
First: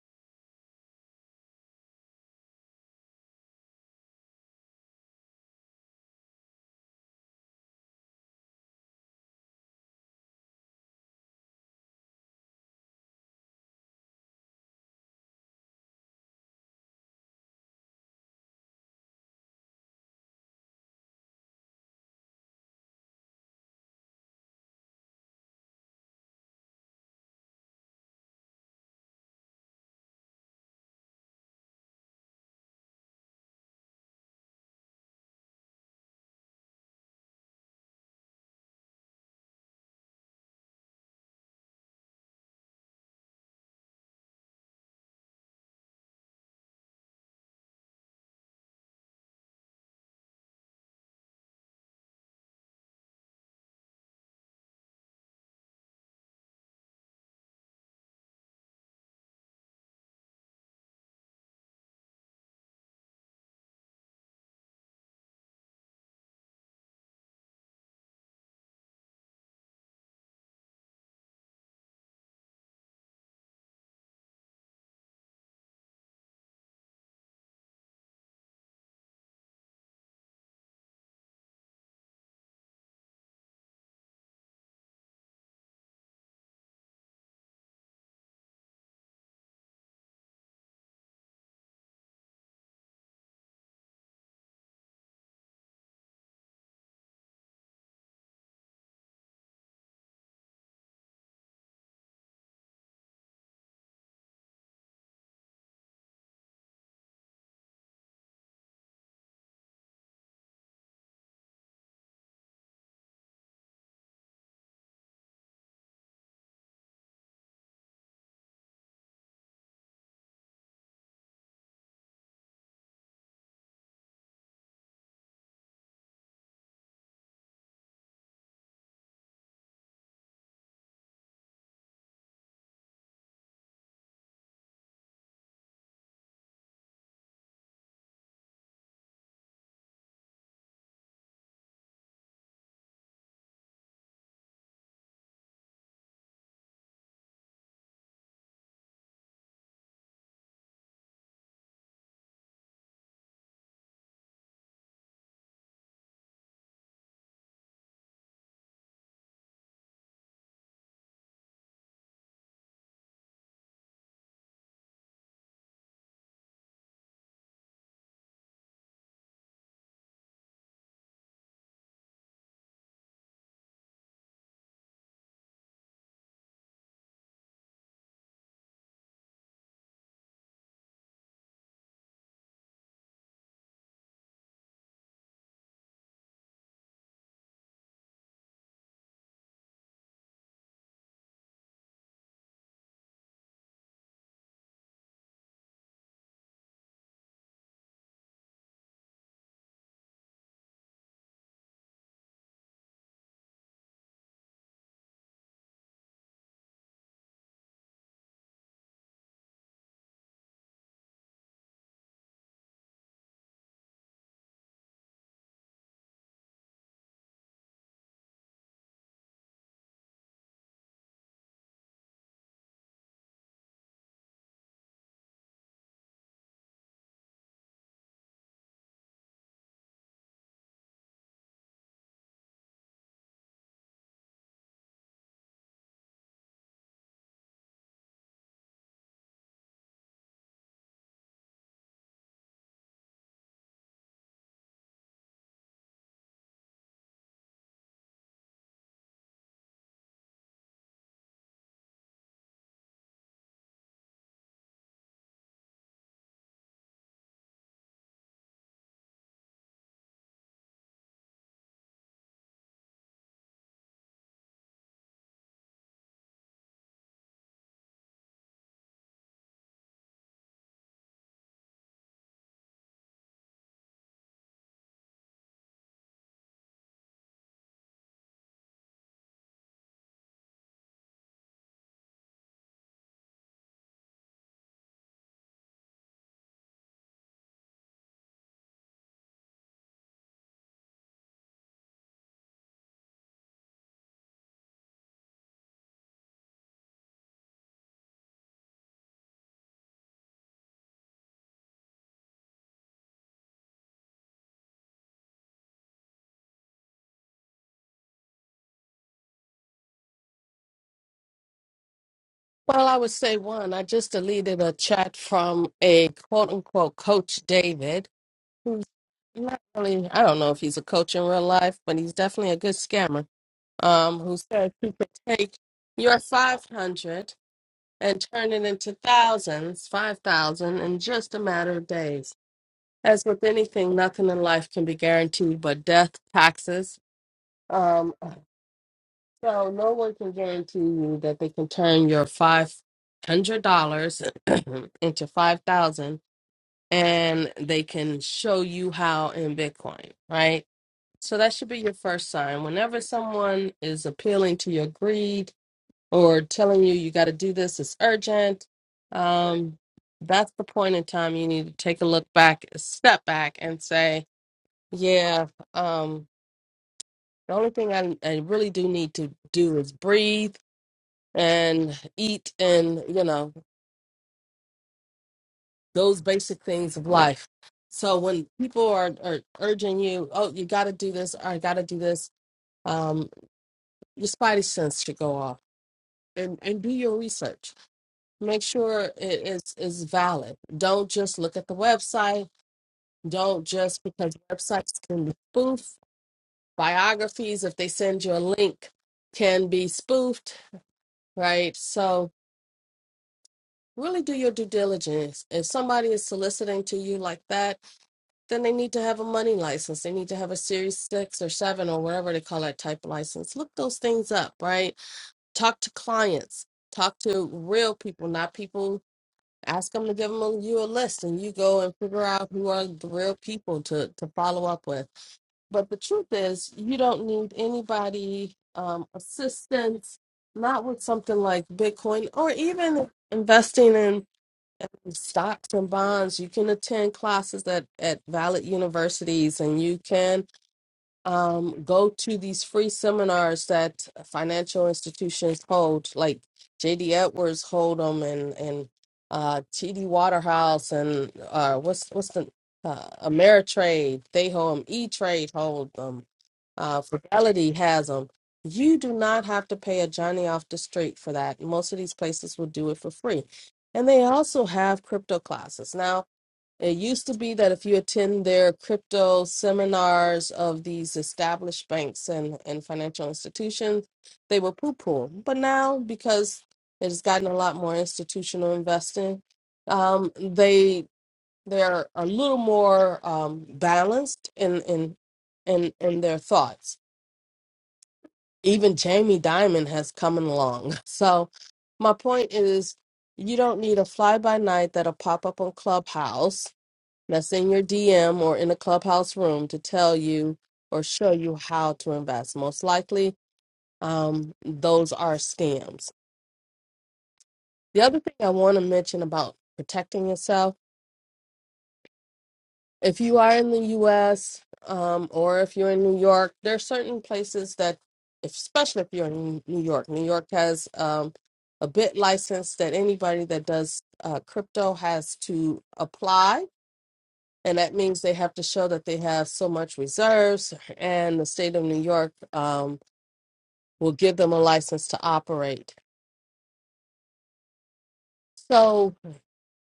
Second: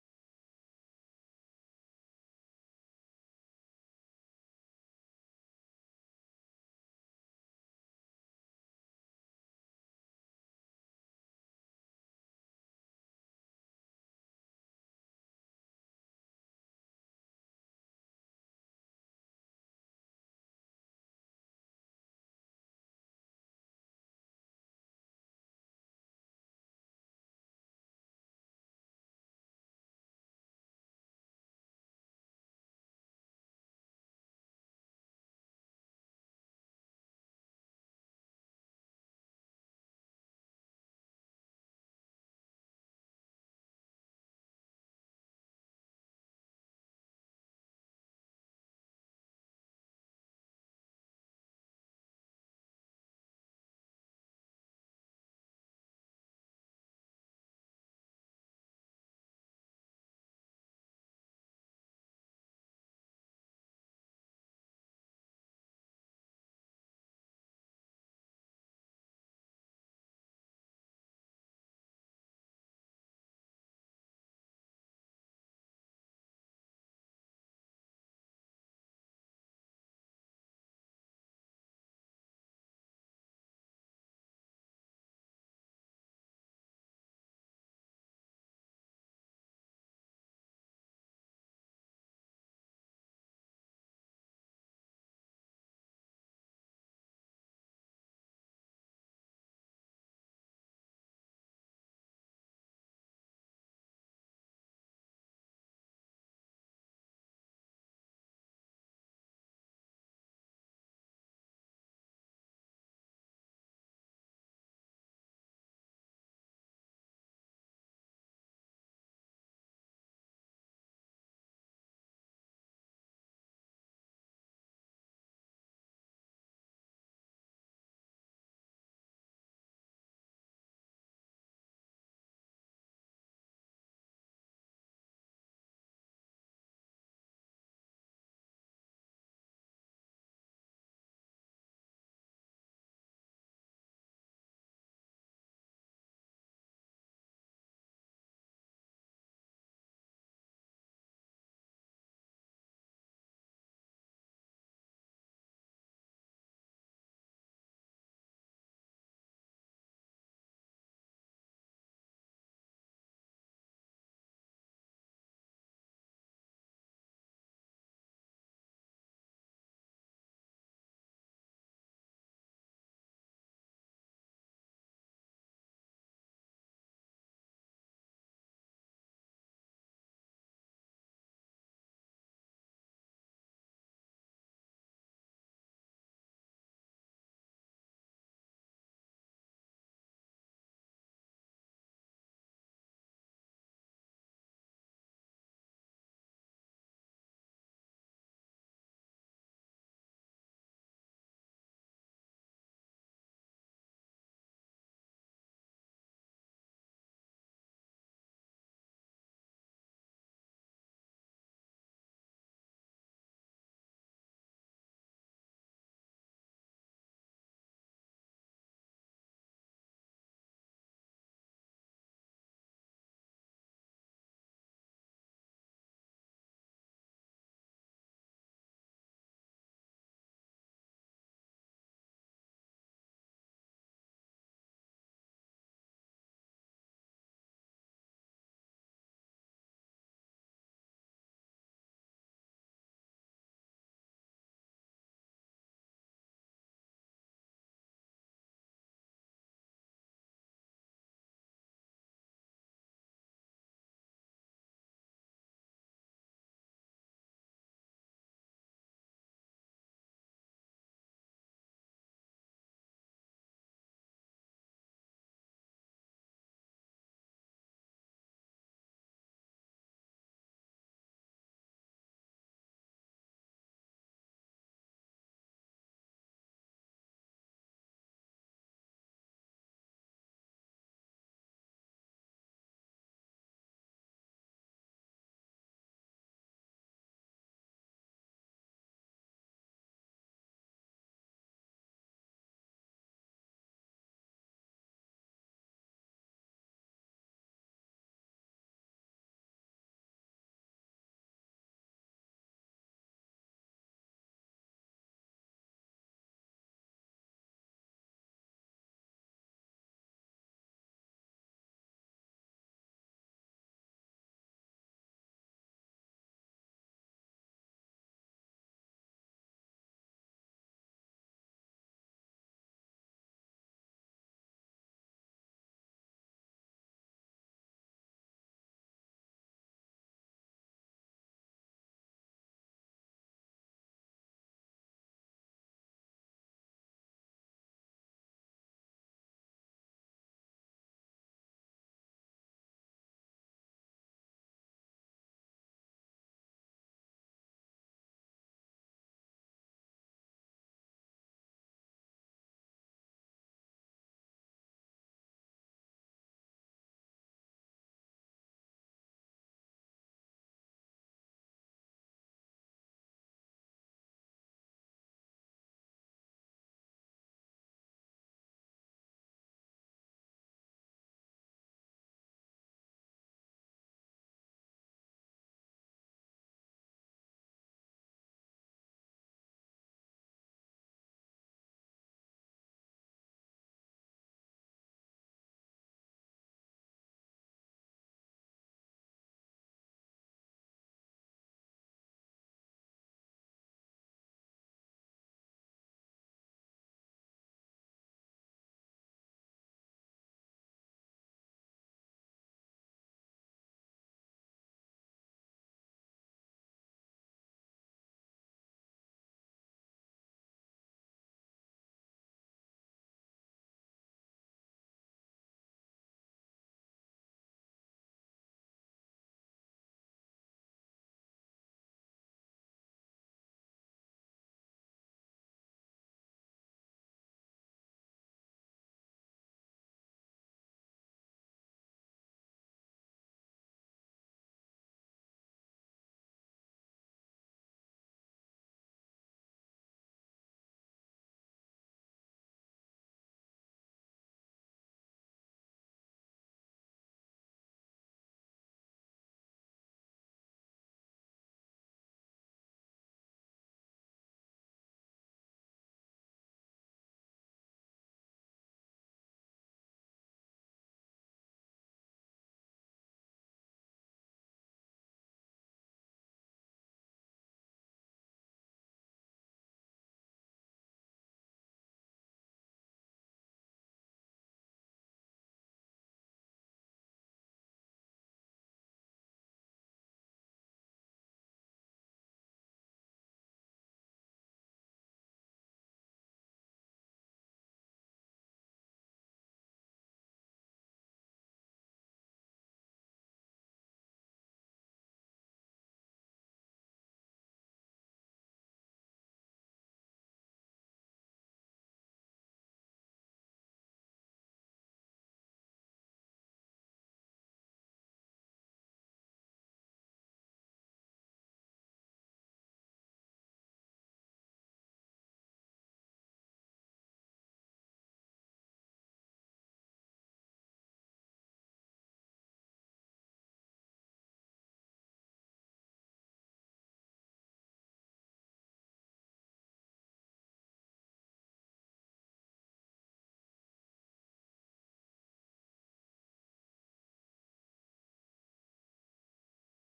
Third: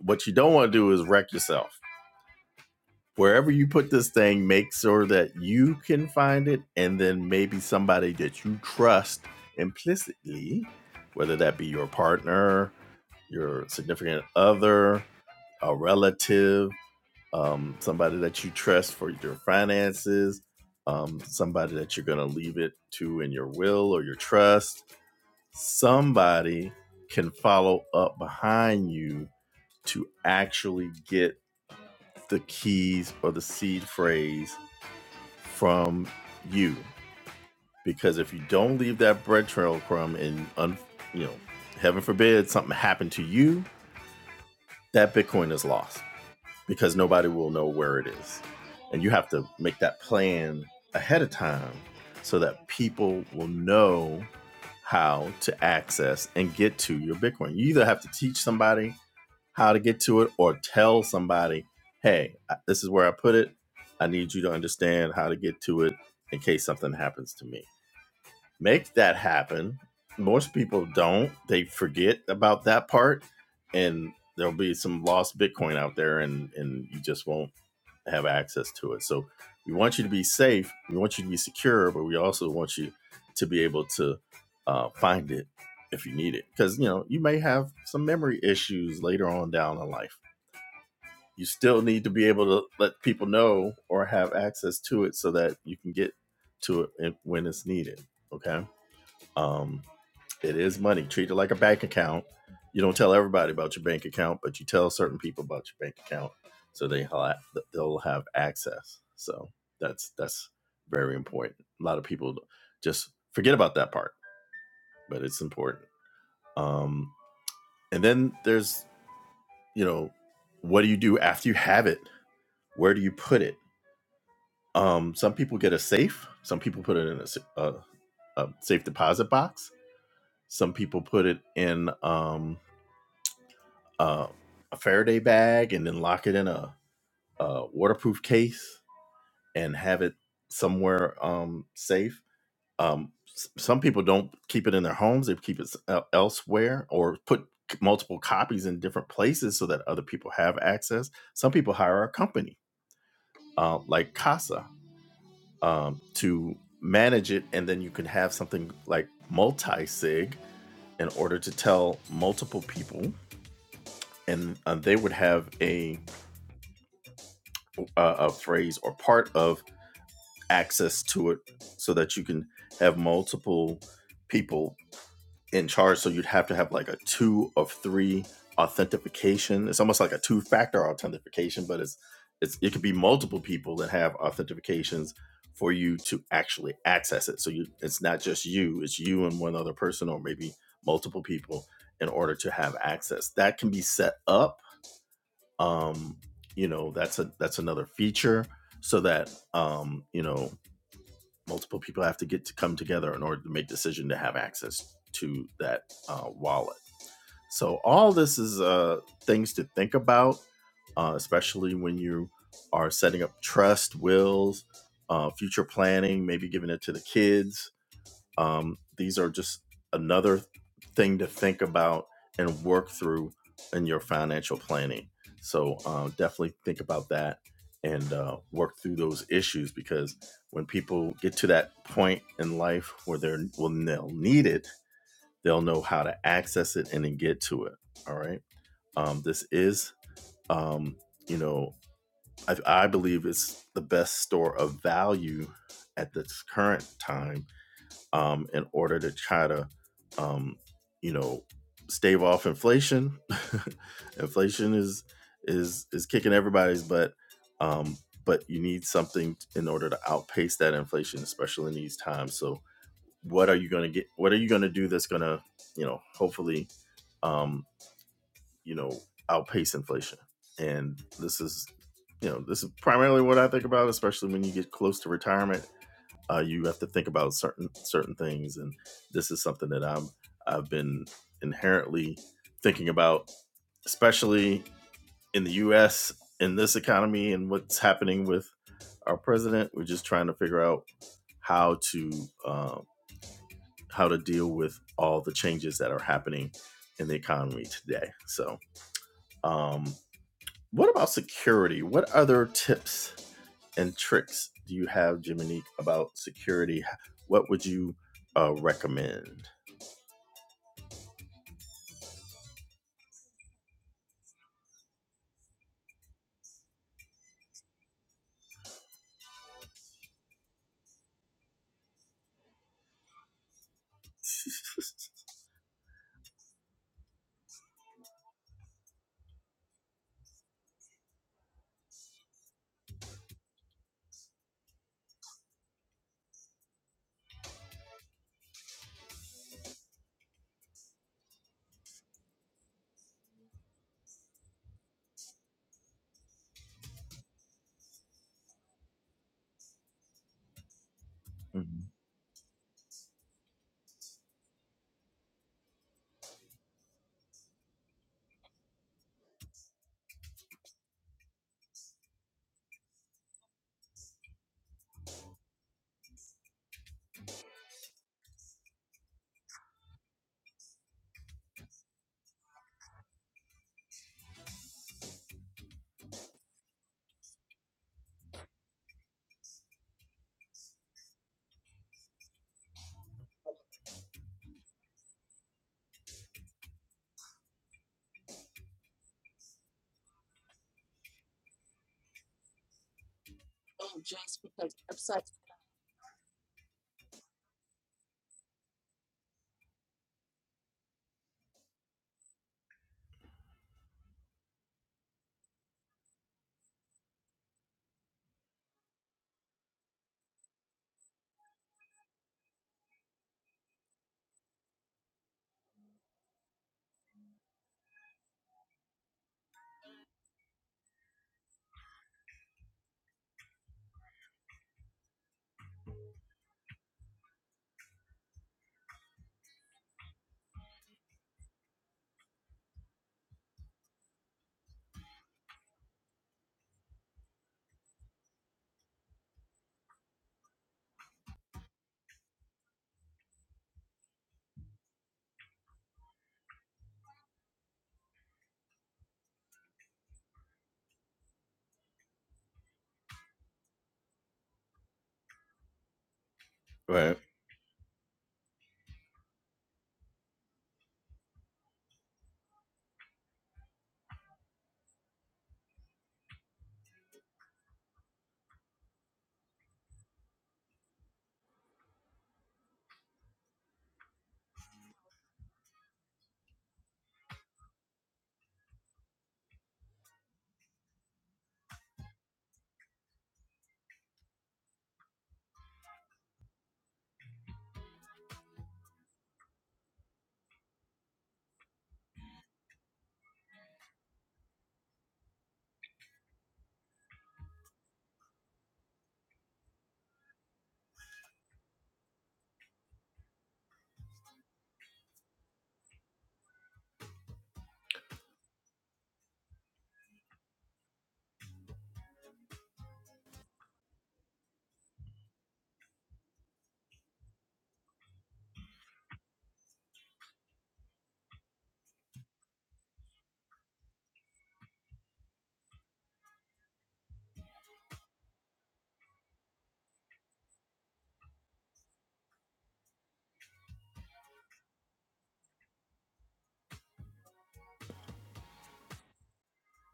S1: what you don't want to do is wreck yourself. wherever you put this thing, make sure that you can find it, and then maybe somebody that you trust implicitly, whether that be your partner, your significant other, a relative, um, somebody that you trust for your finances, um, somebody that you're going to leave it to in your will or your trust. Somebody can follow up behind you to actually get the keys or the seed phrase from you because if you don't leave that bread trail crumb and un, you know heaven forbid something happened to you that bitcoin is lost because nobody will know where it is. And you have to make that plan ahead of time so that people will know how to access and get to your Bitcoin. You either have to teach somebody how to get to it or tell somebody, hey, this is where I put it. I need you to understand how to get to it in case something happens to me make that happen. Most people don't. They forget about that part, and there'll be some lost Bitcoin out there, and and you just won't have access to it. So we want you to be safe. We want you to be secure, but we also want you to be able to uh, find it if you need it, because you know you may have some memory issues later on down in life. You still need to be able to let people know or have access to it so that you can get to it when it's needed. Okay um, it is money. Treat it like a bank account. You don't tell everybody about your bank account, but you tell certain people about your bank account so they ha- they'll have access. So that's that's very important. A lot of people just forget about that part, but it's important. Um, and then there's you know, what do you do after you have it? Where do you put it? Um, some people get a safe. Some people put it in a a a safe deposit box. Some people put it in. Um, um, a Faraday bag and then lock it in a, a waterproof case and have it somewhere um, safe. Um, s- some people don't keep it in their homes; they keep it s- el- elsewhere or put c- multiple copies in different places so that other people have access. Some people hire a company uh, like Casa um, to manage it, and then you can have something like multi sig in order to tell multiple people, and uh, they would have a uh, a phrase or part of access to it so that you can have multiple people in charge. So you'd have to have like a two of three authentication. It's almost like a two factor authentication, but it's, it's it could be multiple people that have authentications for you to actually access it. So you, it's not just you, it's you and one other person or maybe multiple people in order to have access. That can be set up um you know that's a that's another feature so that um you know multiple people have to get to come together in order to make decision to have access to that uh, wallet so all this is uh things to think about uh, especially when you are setting up trust wills uh, future planning maybe giving it to the kids um, these are just another thing to think about and work through in your financial planning. So uh, definitely think about that and uh, work through those issues because when people get to that point in life where they're when they'll need it, they'll know how to access it and then get to it. All right. Um, this is, um, you know, I, I believe it's the best store of value at this current time um, in order to try to, um, you know, stave off inflation. inflation is is is kicking everybody's butt, um, but you need something in order to outpace that inflation, especially in these times. So, what are you going to get? What are you going to do that's going to, you know, hopefully, um, you know, outpace inflation? And this is, you know, this is primarily what I think about, especially when you get close to retirement uh, you have to think about certain certain things and this is something that i'm i've been inherently thinking about especially in the us in this economy and what's happening with our president we're just trying to figure out how to uh, how to deal with all the changes that are happening in the economy today so um, what about security what other tips and tricks do you have, Jiminique, about security? What would you uh, recommend?
S2: Well, I would say one. I just deleted a chat from a quote unquote coach David, who's not really. I don't know if he's a coach in real life, but he's definitely a good scammer. Um, who said he could take your five hundred and turn it into thousands, five thousand, in just a matter of days. As with anything, nothing in life can be guaranteed but death, taxes. Um, So no one can guarantee you that they can turn your five hundred dollars into five thousand, and they can show you how in Bitcoin, right? So that should be
S1: Mhm.
S2: your first sign. Whenever someone is appealing to your greed or telling you you got to do this, it's urgent. Um, that's the point in time you need to take a look back, a step back, and say, "Yeah, um, the only thing I, I really do need to do is breathe." and eat and you know those basic things of life so when people are, are urging you oh you got to do this or i got to do this um your spidey sense should go off and and do your research make sure it is is valid don't just look at the website don't just because websites can be spoofed biographies if they send you a link can be spoofed right so really do your due diligence if somebody is soliciting to you like that then they need to have a money license. They need to have a series six or seven or whatever they call that type of license. Look those things up, right? Talk to clients, talk to real people, not people. Ask them to give them a, you a list, and you go and figure out who are the real people to to follow up with. But the truth is, you don't need anybody um, assistance, not with something like Bitcoin or even investing in and stocks and bonds. You can attend classes at, at valid universities and you can um, go to these free seminars that financial institutions hold, like J.D. Edwards hold them, and and uh, T.D. Waterhouse, and uh, what's what's the uh, Ameritrade? They hold them. E Trade hold them. Uh,
S1: Right.
S2: Fidelity has them. You do not have to pay a Johnny off the street for that. Most of these places will do it for free, and they also have crypto classes now it used to be that if you attend their crypto seminars of these established banks and, and financial institutions, they were poo poo. But now, because it has gotten a lot more institutional investing, um, they they're a little more um, balanced in, in in in their thoughts. Even Jamie Dimon has come along. So my point is, you don't need a fly by night that'll pop up on Clubhouse that's in your DM or in a clubhouse room to tell you or show you how to invest. Most likely, um, those are scams. The other thing I want to mention about protecting yourself if you are in the US um, or if you're in New York, there are certain places that, if, especially if you're in New York, New York has um, a bit license that anybody that does uh, crypto has to apply and that means they have to show that they have so much reserves and the state of new york um, will give them a license to operate so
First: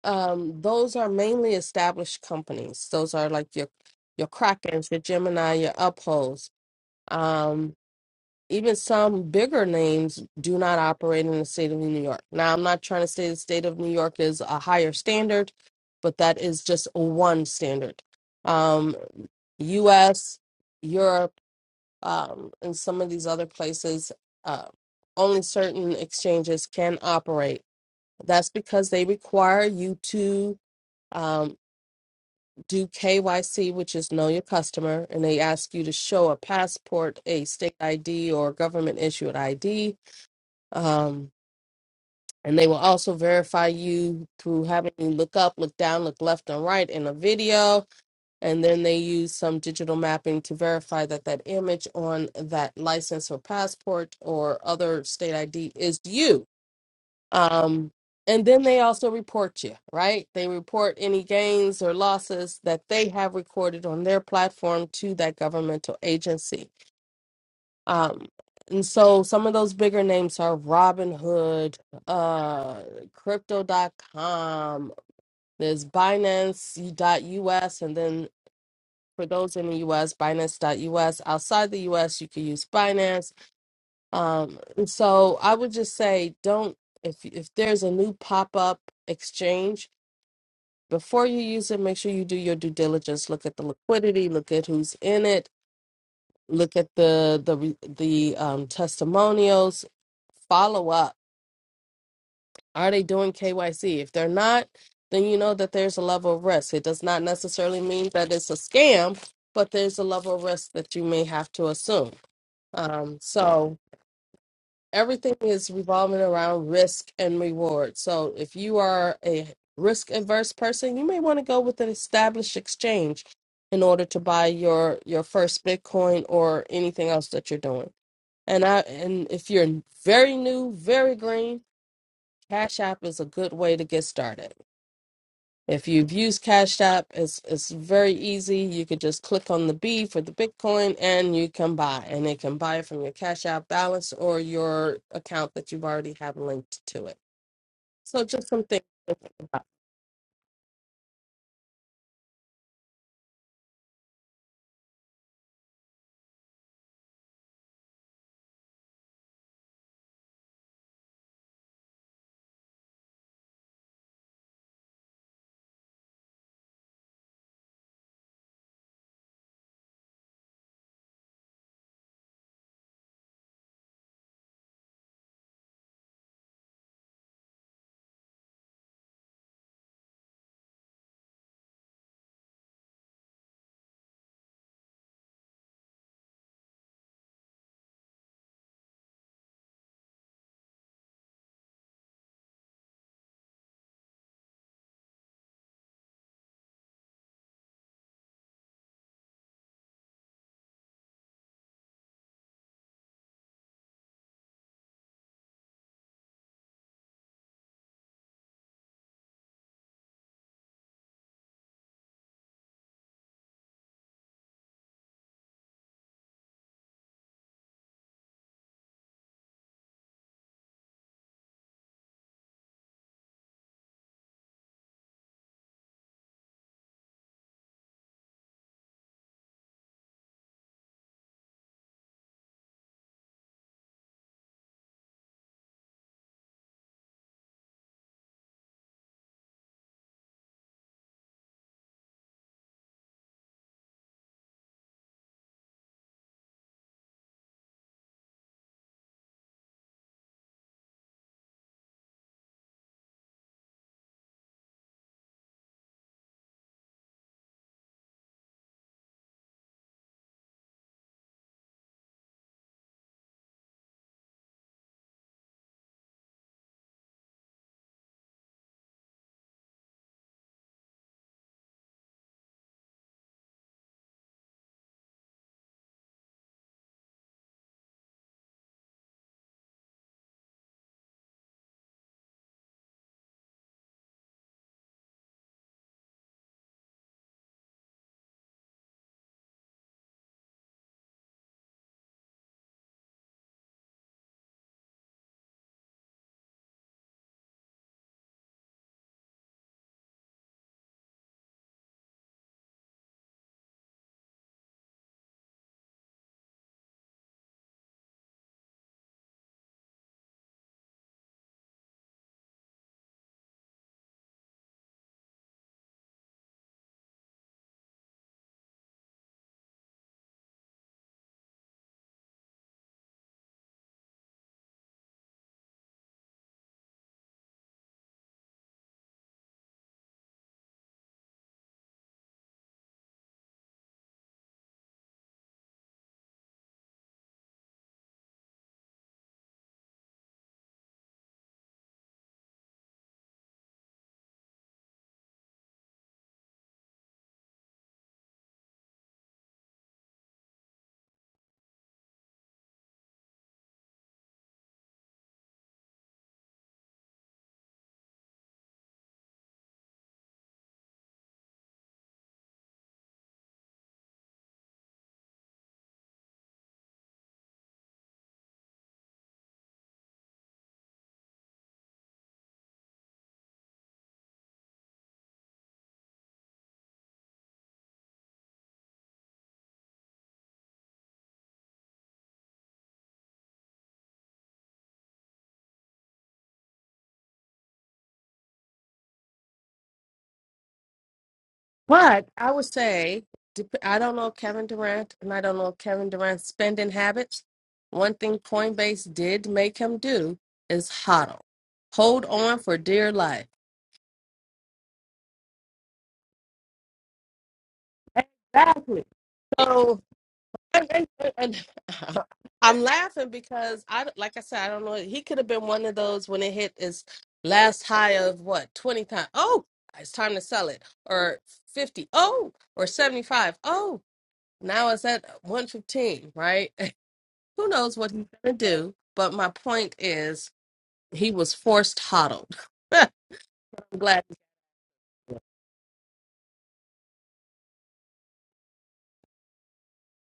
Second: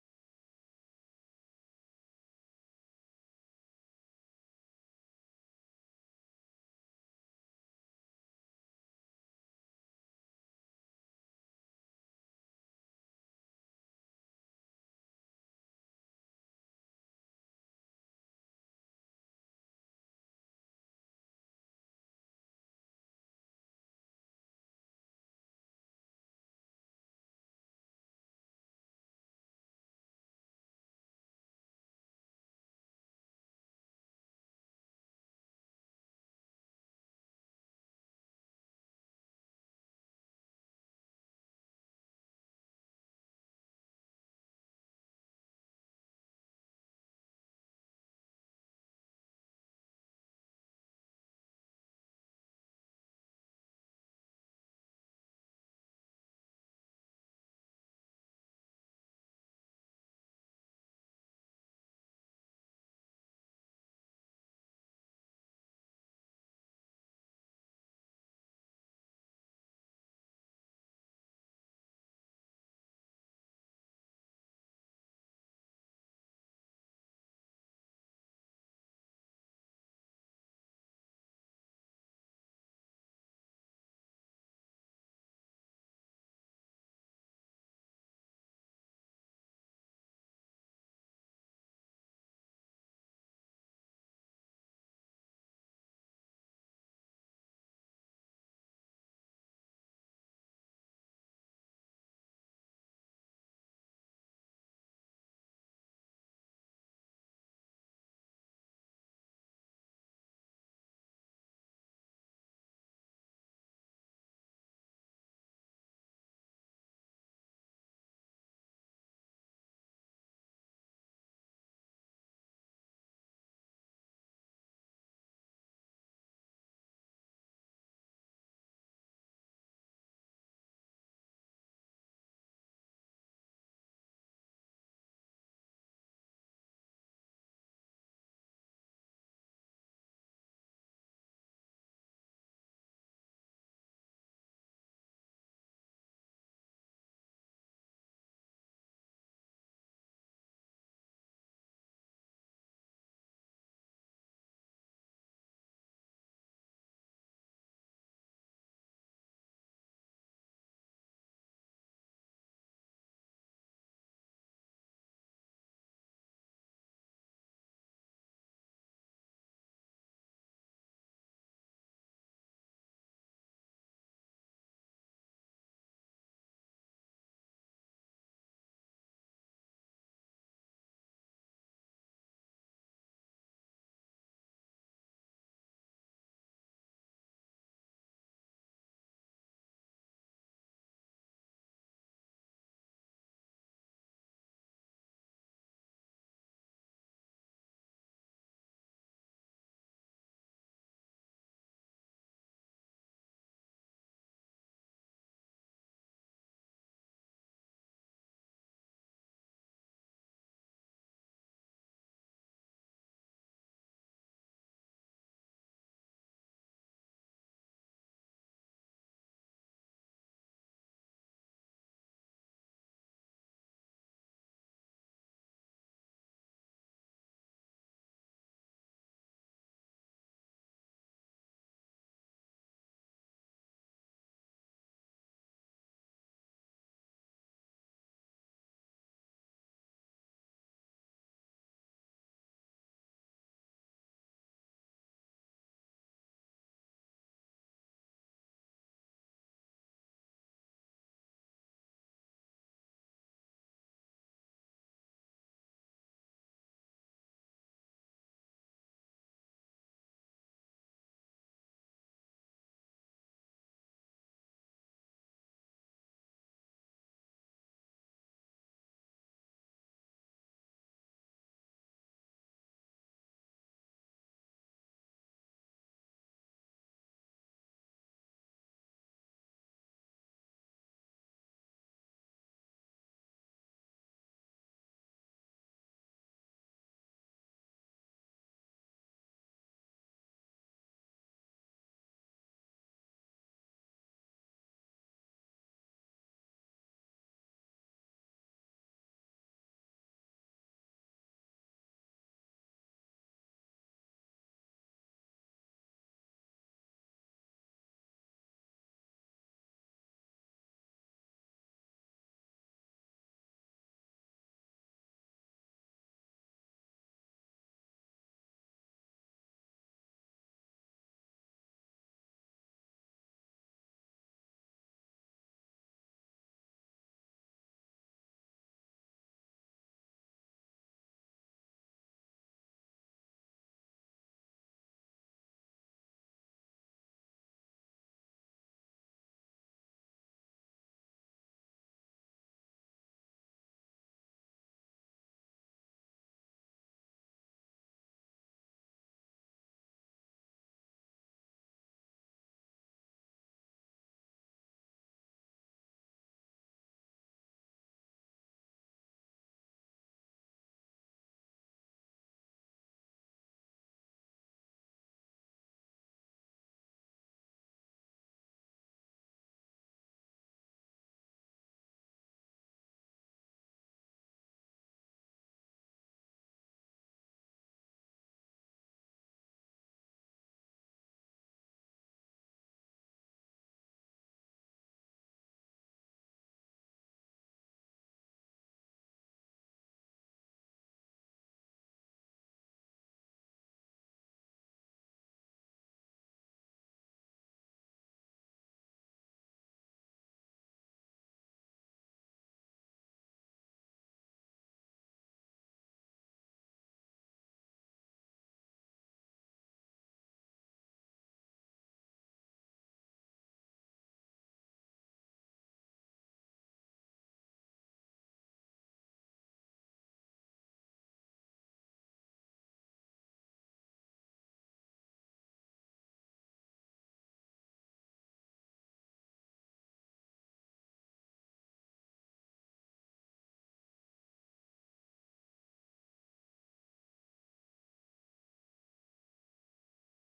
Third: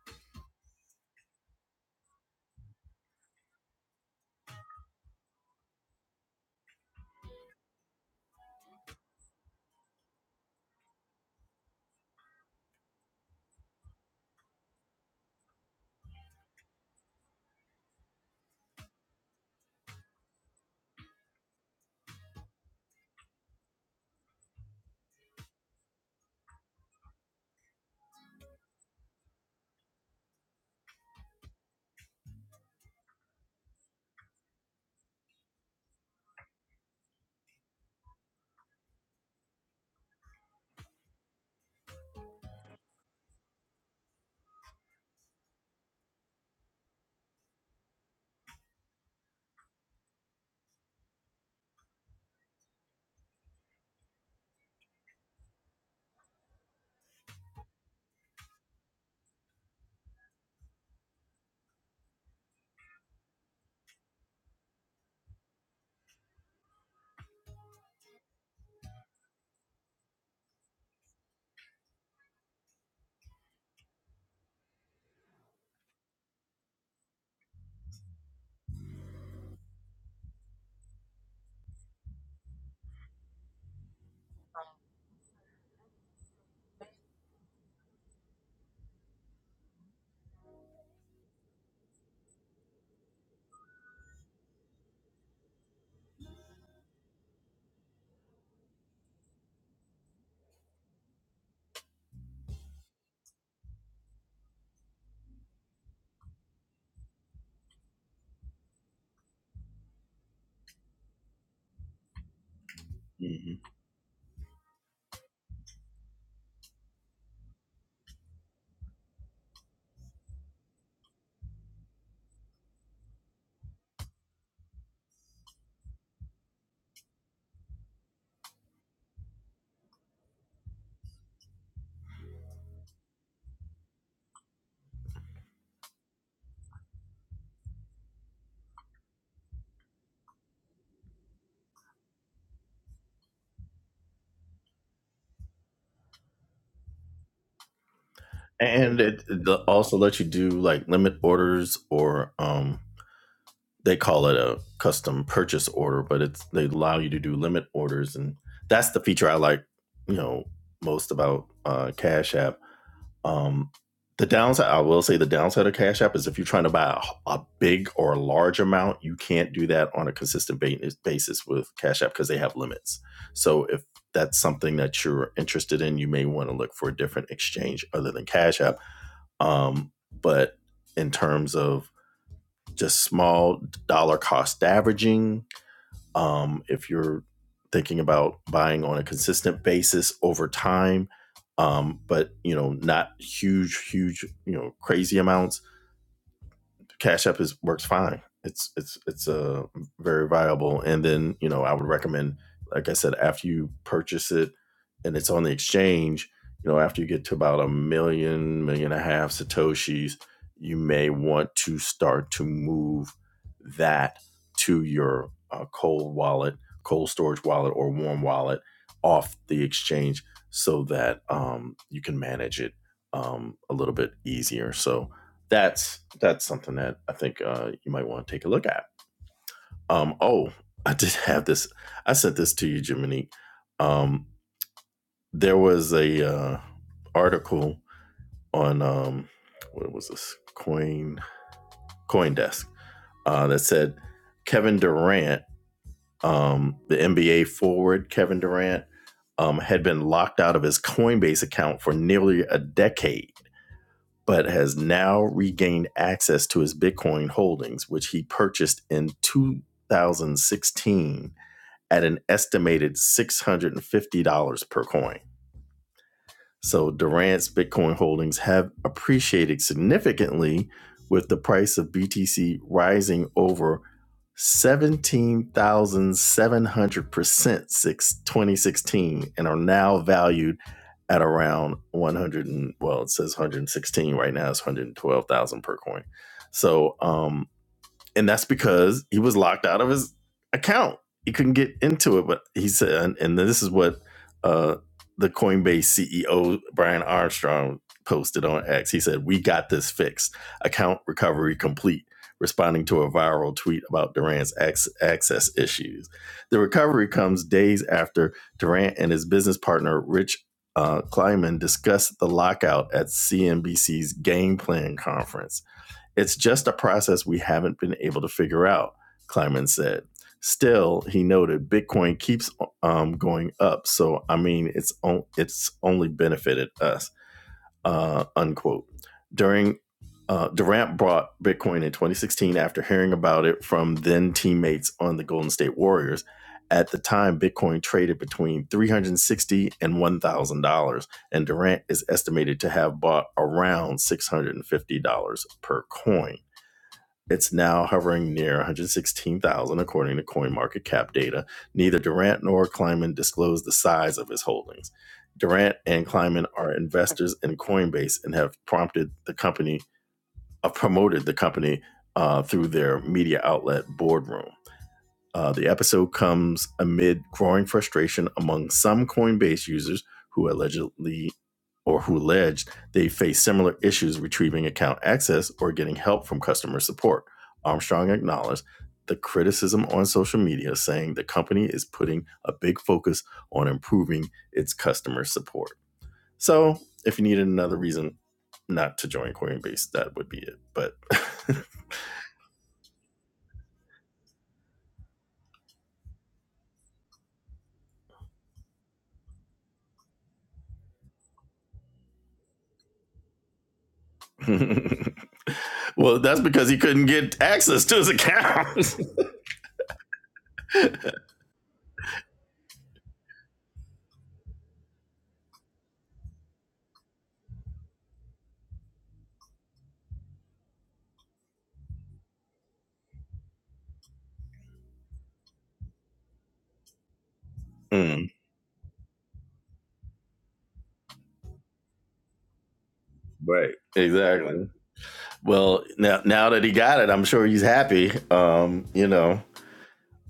S2: um, those are mainly established companies those are like your your krakens your gemini your upholds um, even some bigger names do not operate in the state of new york now i'm not trying to say the state of new york is a higher standard but that is just one standard um, us europe um, in some of these other places, uh, only certain exchanges can operate. That's because they require you to um, do KYC, which is know your customer, and they ask you to show a passport, a state ID, or government issued ID. Um, and they will also verify you through having you look up, look down, look left and right in a video and then they use some digital mapping to verify that that image on that license or passport or other state ID is you. Um, and then they also report you, right? They report any gains or losses that they have recorded on their platform to that governmental agency. Um, and so some of those bigger names are Robinhood, uh, Crypto.com, there's Binance US, and then for those in the US, Binance.us. Outside the US, you could use Binance. Um, and so I would just say don't, if, if there's a new pop up exchange, before you use it, make sure you do your due diligence. Look at the liquidity, look at who's in it, look at the, the, re- the um, testimonials, follow up. Are they doing KYC? If they're not, then you know that there's a level of risk. It does not necessarily mean that it's a scam, but there's a level of risk that you may have to assume. Um,
S1: hmm
S2: so everything is revolving around risk and reward. So if you are a risk averse person, you may want to go with an established exchange in order to buy your your first Bitcoin or anything else that you're doing. And I and if you're very new, very green, Cash App is a good way to get started. If you've used Cash App, it's it's very easy. You could just click on the B for the Bitcoin and you can buy. And it can buy from your Cash App balance or your account that you've already have linked to it. So just something.
S1: And
S2: to
S1: it,
S2: think
S1: it
S2: about.
S1: also lets you do like limit orders or um, they call it a custom purchase order, but it's they allow you to do limit orders, and that's the feature I like, you know, most about uh, Cash App Um, the downside, I will say, the downside of Cash App is if you're trying to buy a, a big or a large amount, you can't do that on a consistent basis with Cash App because they have limits. So if that's something that you're interested in, you may want to look for a different exchange other than Cash App. Um, but in terms of just small dollar cost averaging, um, if you're thinking about buying on a consistent basis over time um, but you know not huge huge you know crazy amounts Cash App is works fine. It's it's it's a uh, very viable. And then you know I would recommend, like I said, after you purchase it and it's on the exchange, you know after you get to about a million million and a half satoshis, you may want to start to move that to your uh, cold wallet, cold storage wallet, or warm wallet off the exchange so that um, you can manage it um, a little bit easier. So that's that's something that I think uh, you might want to take a look at. Um, oh, I did have this. I sent this to you, Jiminy. Um, there was a uh, article on um, what was this coin CoinDesk uh, that said Kevin Durant, um, the NBA forward Kevin Durant, um, had been locked out of his Coinbase account for nearly a decade but has now regained access to his Bitcoin holdings, which he purchased in 2016 at an estimated $650 per coin. So Durant's Bitcoin holdings have appreciated significantly with the price of BTC rising over 17,700% since 2016 and are now valued at around 100 and well it says 116 right now it's 112,000 per coin. So um and that's because he was locked out of his account. He couldn't get into it. But he said, and, and this is what uh, the Coinbase CEO Brian Armstrong posted on X. He said, "We got this fixed. Account recovery complete." Responding to a viral tweet about Durant's ac- access issues, the recovery comes days after Durant and his business partner Rich uh, Kleiman discussed the lockout at CNBC's Game Plan conference. It's just a process we haven't been able to figure out, Kleiman said. Still, he noted, Bitcoin keeps um, going up, so I mean, it's on, it's only benefited us. Uh, unquote. During uh, Durant bought Bitcoin in 2016 after hearing about it from then teammates on the Golden State Warriors. At the time, Bitcoin traded between 360 and 1,000 dollars, and Durant is estimated to have bought around 650 dollars per coin. It's now hovering near 116,000 according to CoinMarketCap data. Neither Durant nor Kleiman disclosed the size of his holdings. Durant and Kleiman are investors in Coinbase and have prompted the company, uh, promoted the company uh, through their media outlet Boardroom. Uh, the episode comes amid growing frustration among some Coinbase users who allegedly or who alleged they face similar issues retrieving account access or getting help from customer support. Armstrong acknowledged the criticism on social media, saying the company is putting a big focus on improving its customer support. So, if you needed another reason not to join Coinbase, that would be it. But
S2: But I would say, dep- I don't know Kevin Durant and I don't know Kevin Durant's spending habits. One thing Coinbase did make him do is hodl. Hold on for dear life.
S1: well, that's because he couldn't get access to his account.
S2: Exactly. So. and- and- and- and- I'm laughing because I, like I said, I don't know. He could have been one of those when it hit his last high of what twenty times. Oh, it's time to sell it, or fifty. Oh, or seventy five. Oh, now it's at one fifteen. Right? Who knows what he's
S1: Mm,
S2: gonna do? But my point is, he was forced hodled. I'm
S1: right.
S2: glad,
S1: exactly. Well, now now that he got it, I'm sure he's happy. Um, you know,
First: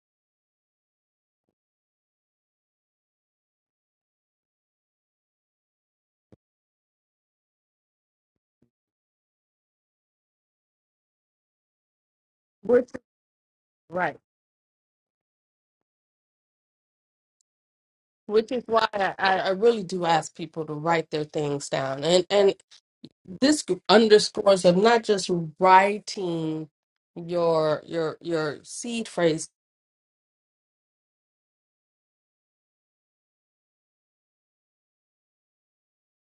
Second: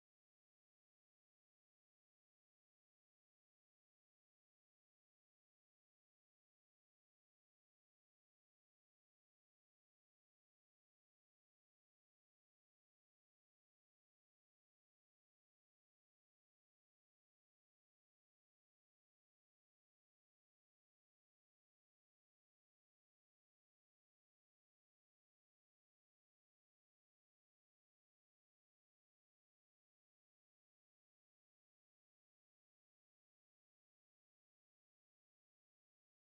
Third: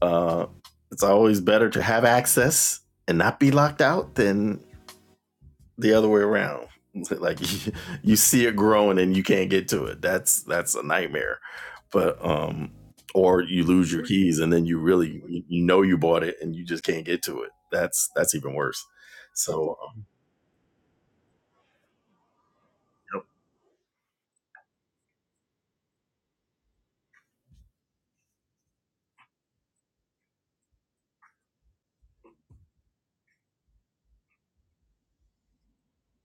S1: uh, it's always better to have access and not be locked out than the other way around. like you, you see it growing and you can't get to it. That's that's a nightmare. But um
S2: which is
S1: or you lose your
S2: right.
S1: keys and then you really you know you bought it and you just can't get to it. That's that's
S2: Which
S1: even
S2: is
S1: worse.
S2: why I, I I
S1: So
S2: really do ask people to write their things down, and and this underscores of not just writing your your your seed phrase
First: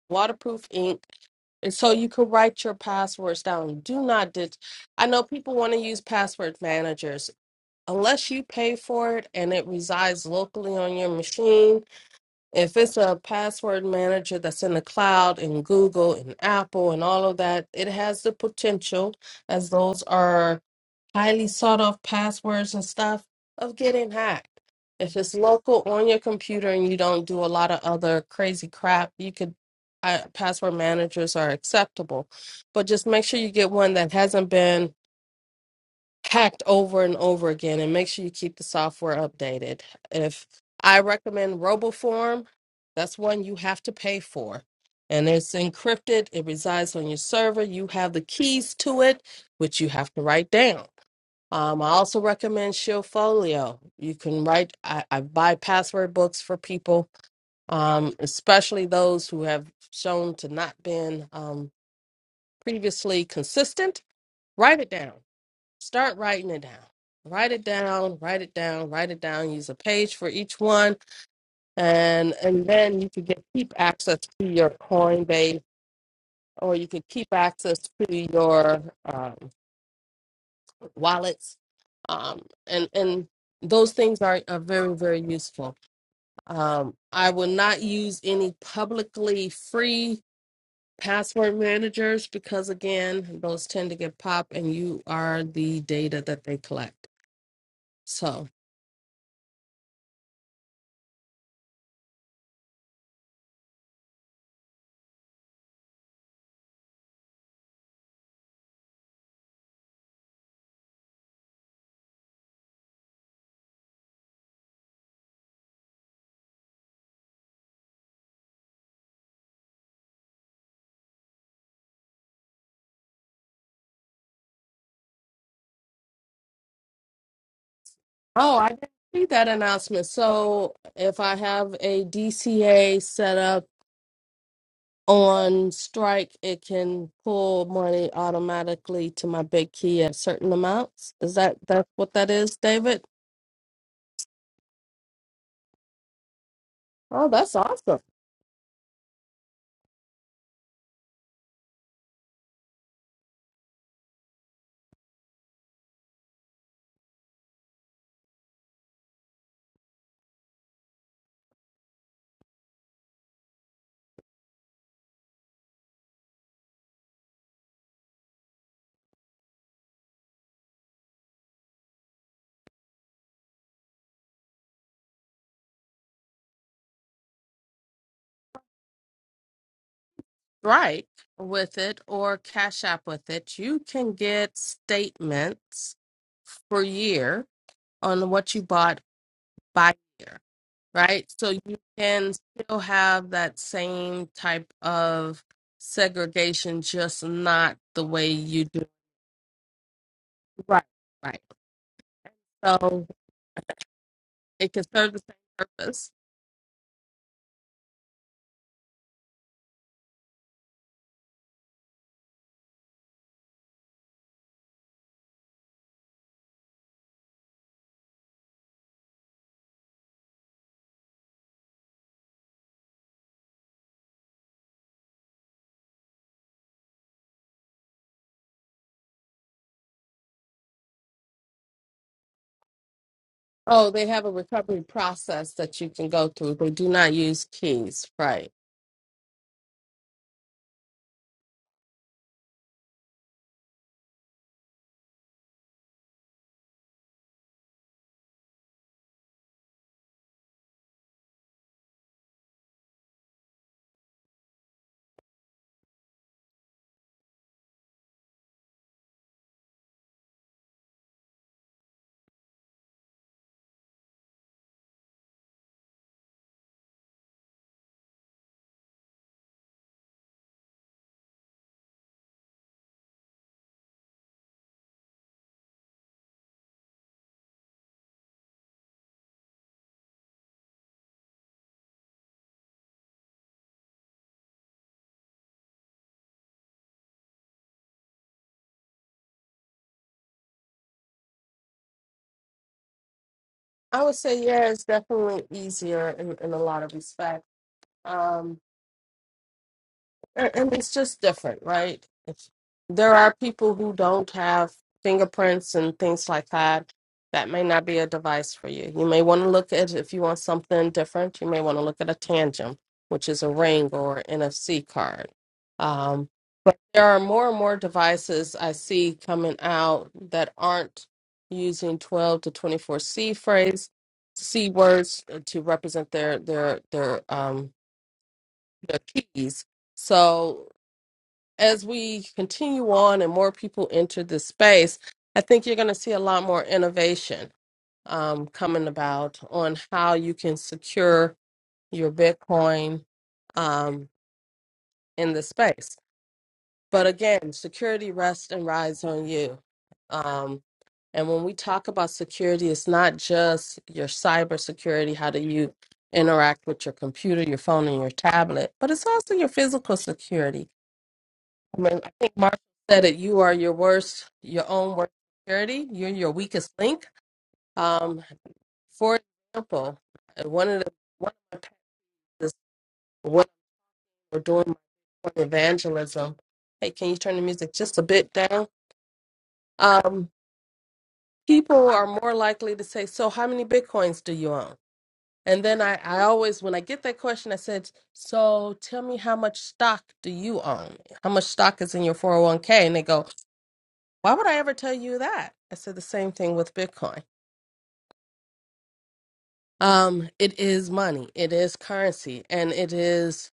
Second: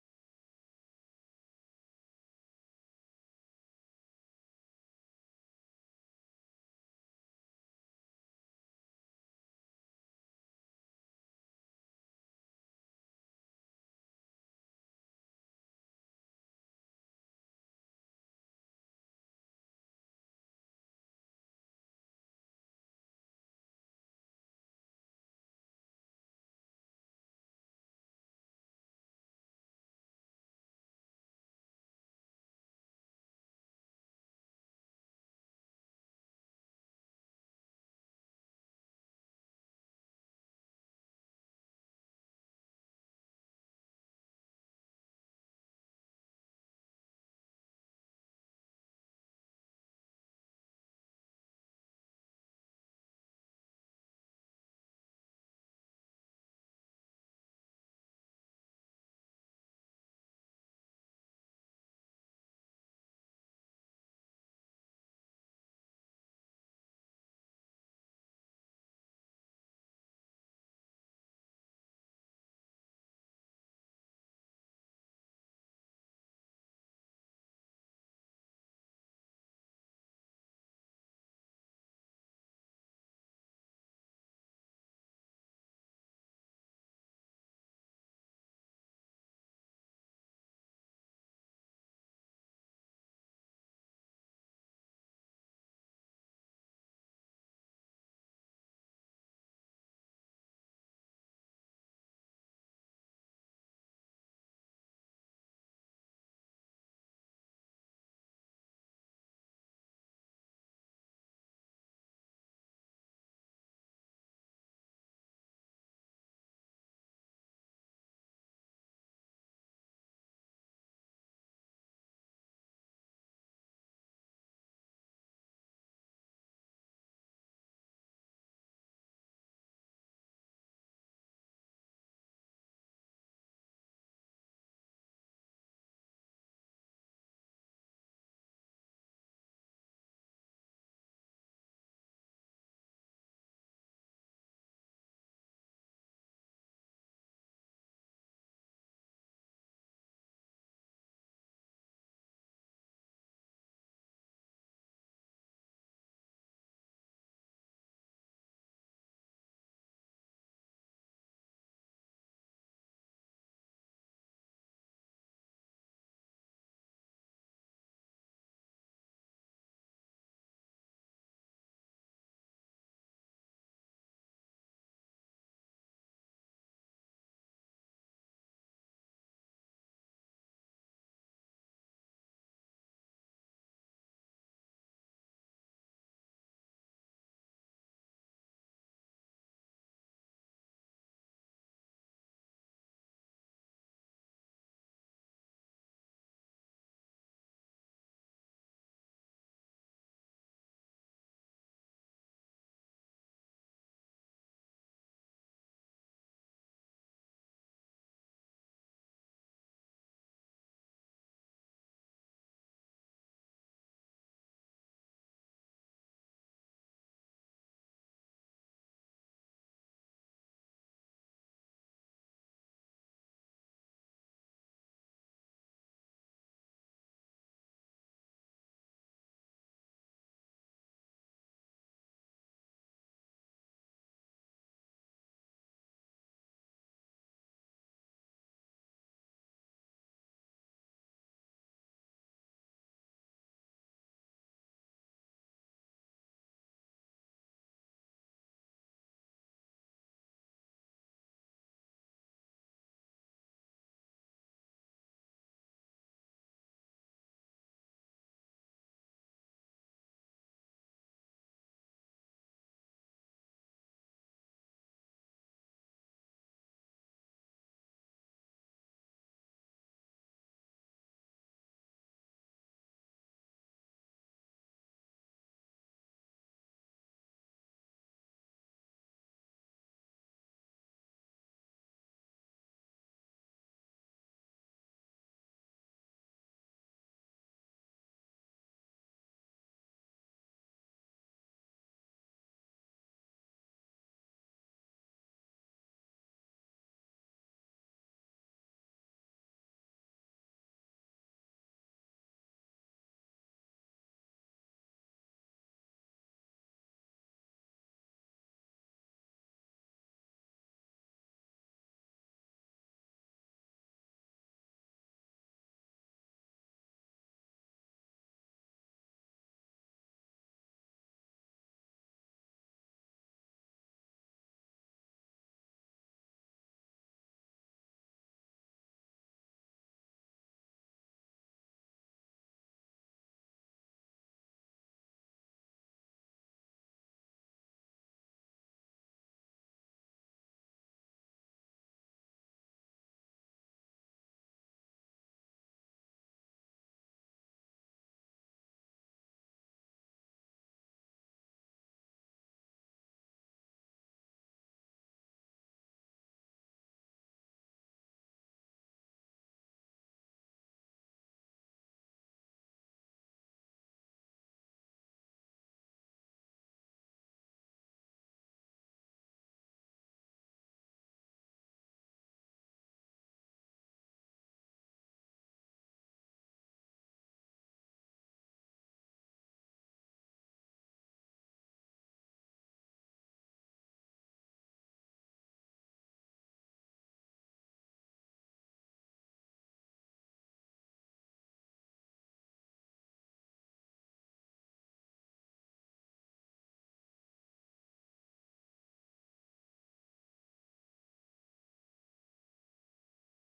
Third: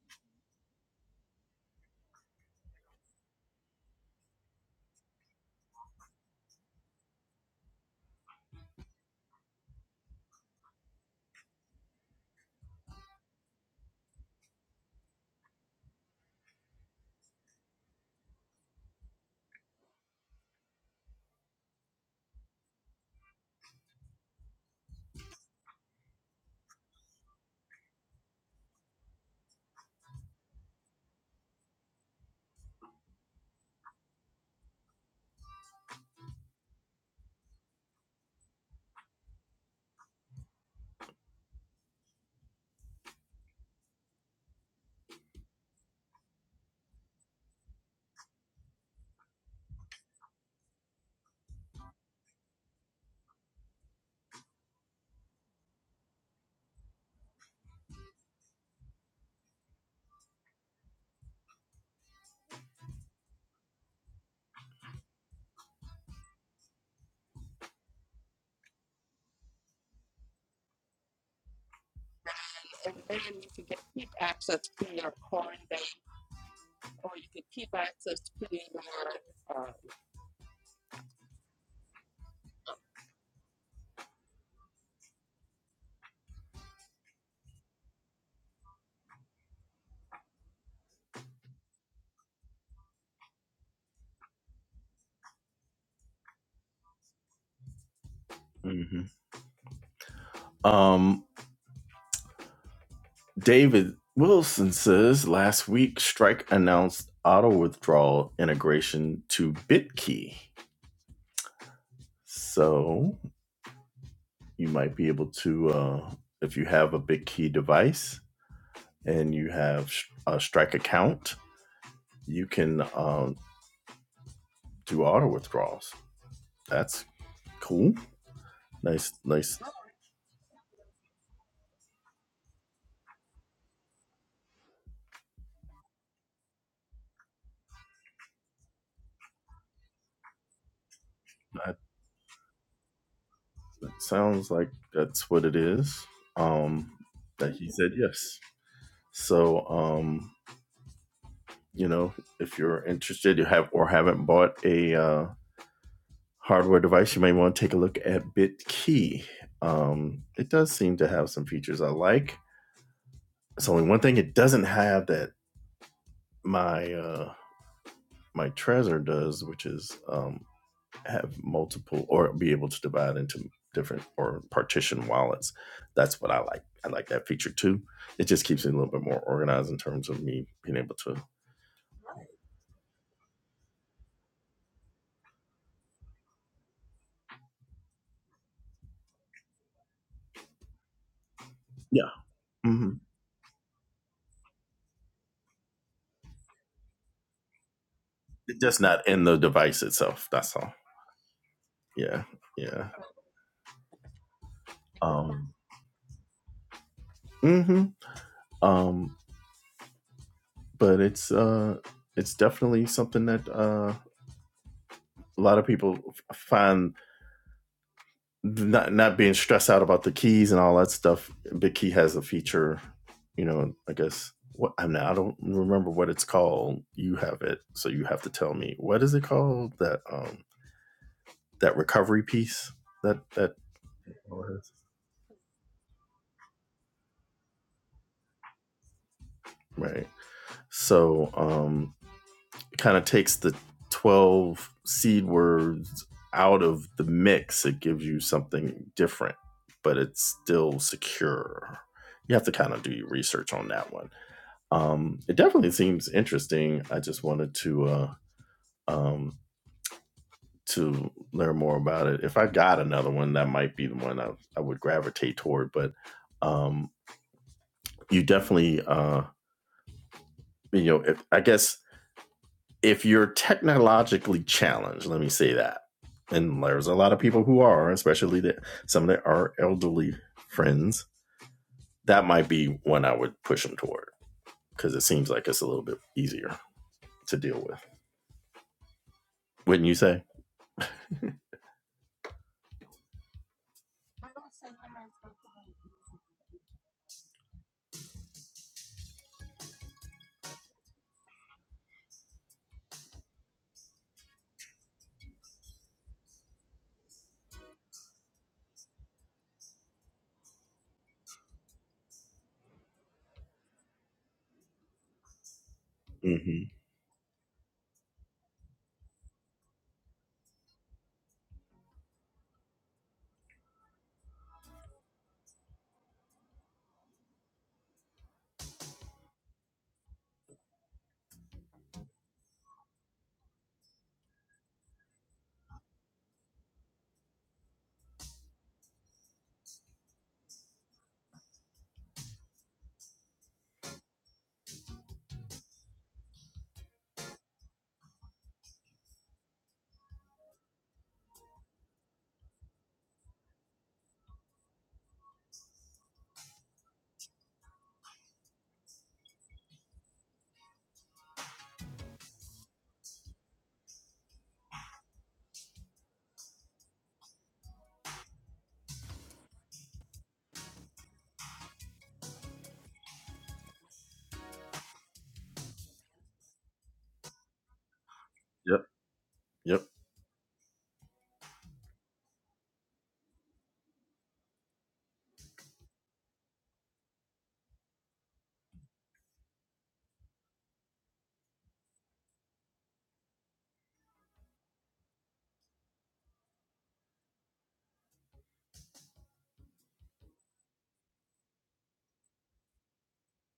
S2: waterproof ink and so you can write your passwords down do not dit- i know people want to use password managers unless you pay for it and it resides locally on your machine if it's a password manager that's in the cloud in google and apple and all of that it has the potential as those are highly sought off passwords and stuff of getting hacked. If it's local on your computer and you don't do a lot of other crazy crap, you could I, password managers are acceptable, but just make sure you get one that hasn't been hacked over and over again, and make sure you keep the software updated. If I recommend RoboForm, that's one you have to pay for, and it's encrypted. It resides on your server. You have the keys to it, which you have to write down. Um, I also recommend Shieldfolio. You can write. I, I buy password books for people, um, especially those who have shown to not been um, previously consistent. Write it down. Start writing it down. Write it down. Write it down. Write it down. Use a page for each one, and and then you can get keep access to your Coinbase, or you can keep access to your. um, wallets, um, and and those things are, are very very useful. Um, I will not use any publicly free password managers because again, those tend to get popped, and you are the data that they collect. So,
S1: mhm. um David Wilson says last week Strike announced auto withdrawal integration to BitKey. So you might be able to uh if you have a BitKey device, and you have a strike account, you can um, do auto withdrawals. That's cool.
S2: oh, I didn't
S1: Nice,
S2: see that
S1: nice.
S2: announcement. So, if I have a DCA set up on Strike, it can pull money automatically to my big key at certain amounts. Is that
S1: That,
S2: that's what that is, David?
S1: that sounds like that's what it is. Um,
S2: Oh,
S1: that
S2: that's
S1: he said
S2: awesome.
S1: yes. So, um, you know, if you're interested, you have or haven't bought a uh, hardware device, you may want to take a look at BitKey. Um, it does seem to have some features I like. It's only one thing it doesn't have that my uh, my Trezor does, which is um, have multiple or be able to divide into different or partition wallets. That's what I like. I like that feature too. It just keeps me a little bit more organized in terms of me being able
S2: Right,
S1: to.
S2: with it or Cash App with it. You can get statements per year on what you bought by year, right? So you
S1: Yeah.
S2: can still
S1: hmm
S2: have that same type of segregation, just not the way you
S1: Just
S2: do.
S1: not in the device itself. That's all.
S2: Right. Right.
S1: Yeah. Yeah.
S2: So it can serve the same
S1: Um.
S2: purpose.
S1: hmm Um. But it's uh, it's definitely something that uh, a lot of people find not not being stressed out about the keys and all that stuff. Big Key has a feature, you know. I guess what I'm not. I don't remember what it's called. You have it, so you have to tell me what is it called that um that recovery piece that that
S2: Oh, they have a recovery process that you can go through. They do not use keys. Right.
S1: right. So um, it kind of takes the twelve seed words out of the mix. It gives you something different, but it's still secure. You have to kind of do your research on that one Um, it definitely seems interesting. I just wanted to uh, um, to learn more about it. If I got another one, that might be the one I, I would gravitate toward. But um, you definitely, uh, you know, if, I guess if you're technologically challenged, let me say that. And there's a lot of people who are, especially the, some of our elderly friends. That might be one I would push them toward because it seems like it's a little bit easier to deal with. Wouldn't you say?
S2: I would say, yeah, it's definitely easier in, in a lot of respects. Um, a- and it's just different right It's- there are people who don't have fingerprints and things like that that may not be a device for you you may want to look at if you want something different you may want to look at a tangent which is a ring or nfc card um,
S1: hmm
S2: but there are more and more devices i see coming out that aren't using 12 to 24 c phrase c words uh, to represent their their their um their keys so as we continue on and more people enter this space, I think you're going to see a lot more innovation um, coming about on how you can secure your Bitcoin um, in the space. But again, security rests and rides on you. Um, and when we talk about security, it's not just your cybersecurity, how do you interact with your computer, your phone, and your tablet, but it's also your physical security I mean, I think Marshall said it. You are your worst, your own worst security. You're your weakest link. Um, for example, one of the one of my pets is when we're doing my evangelism. Hey, can you turn the music just a bit down?
S1: Yep. Yep.
S2: Um, people are more likely to say, "So, how many bitcoins do you own?" And then I, I always, when I get that question, I said, "So, tell me how much stock do you own? How much stock is in your four hundred one k?" And they go, Why would I ever tell you that? I said the same thing with Bitcoin. Um, it is money, it is currency, and it is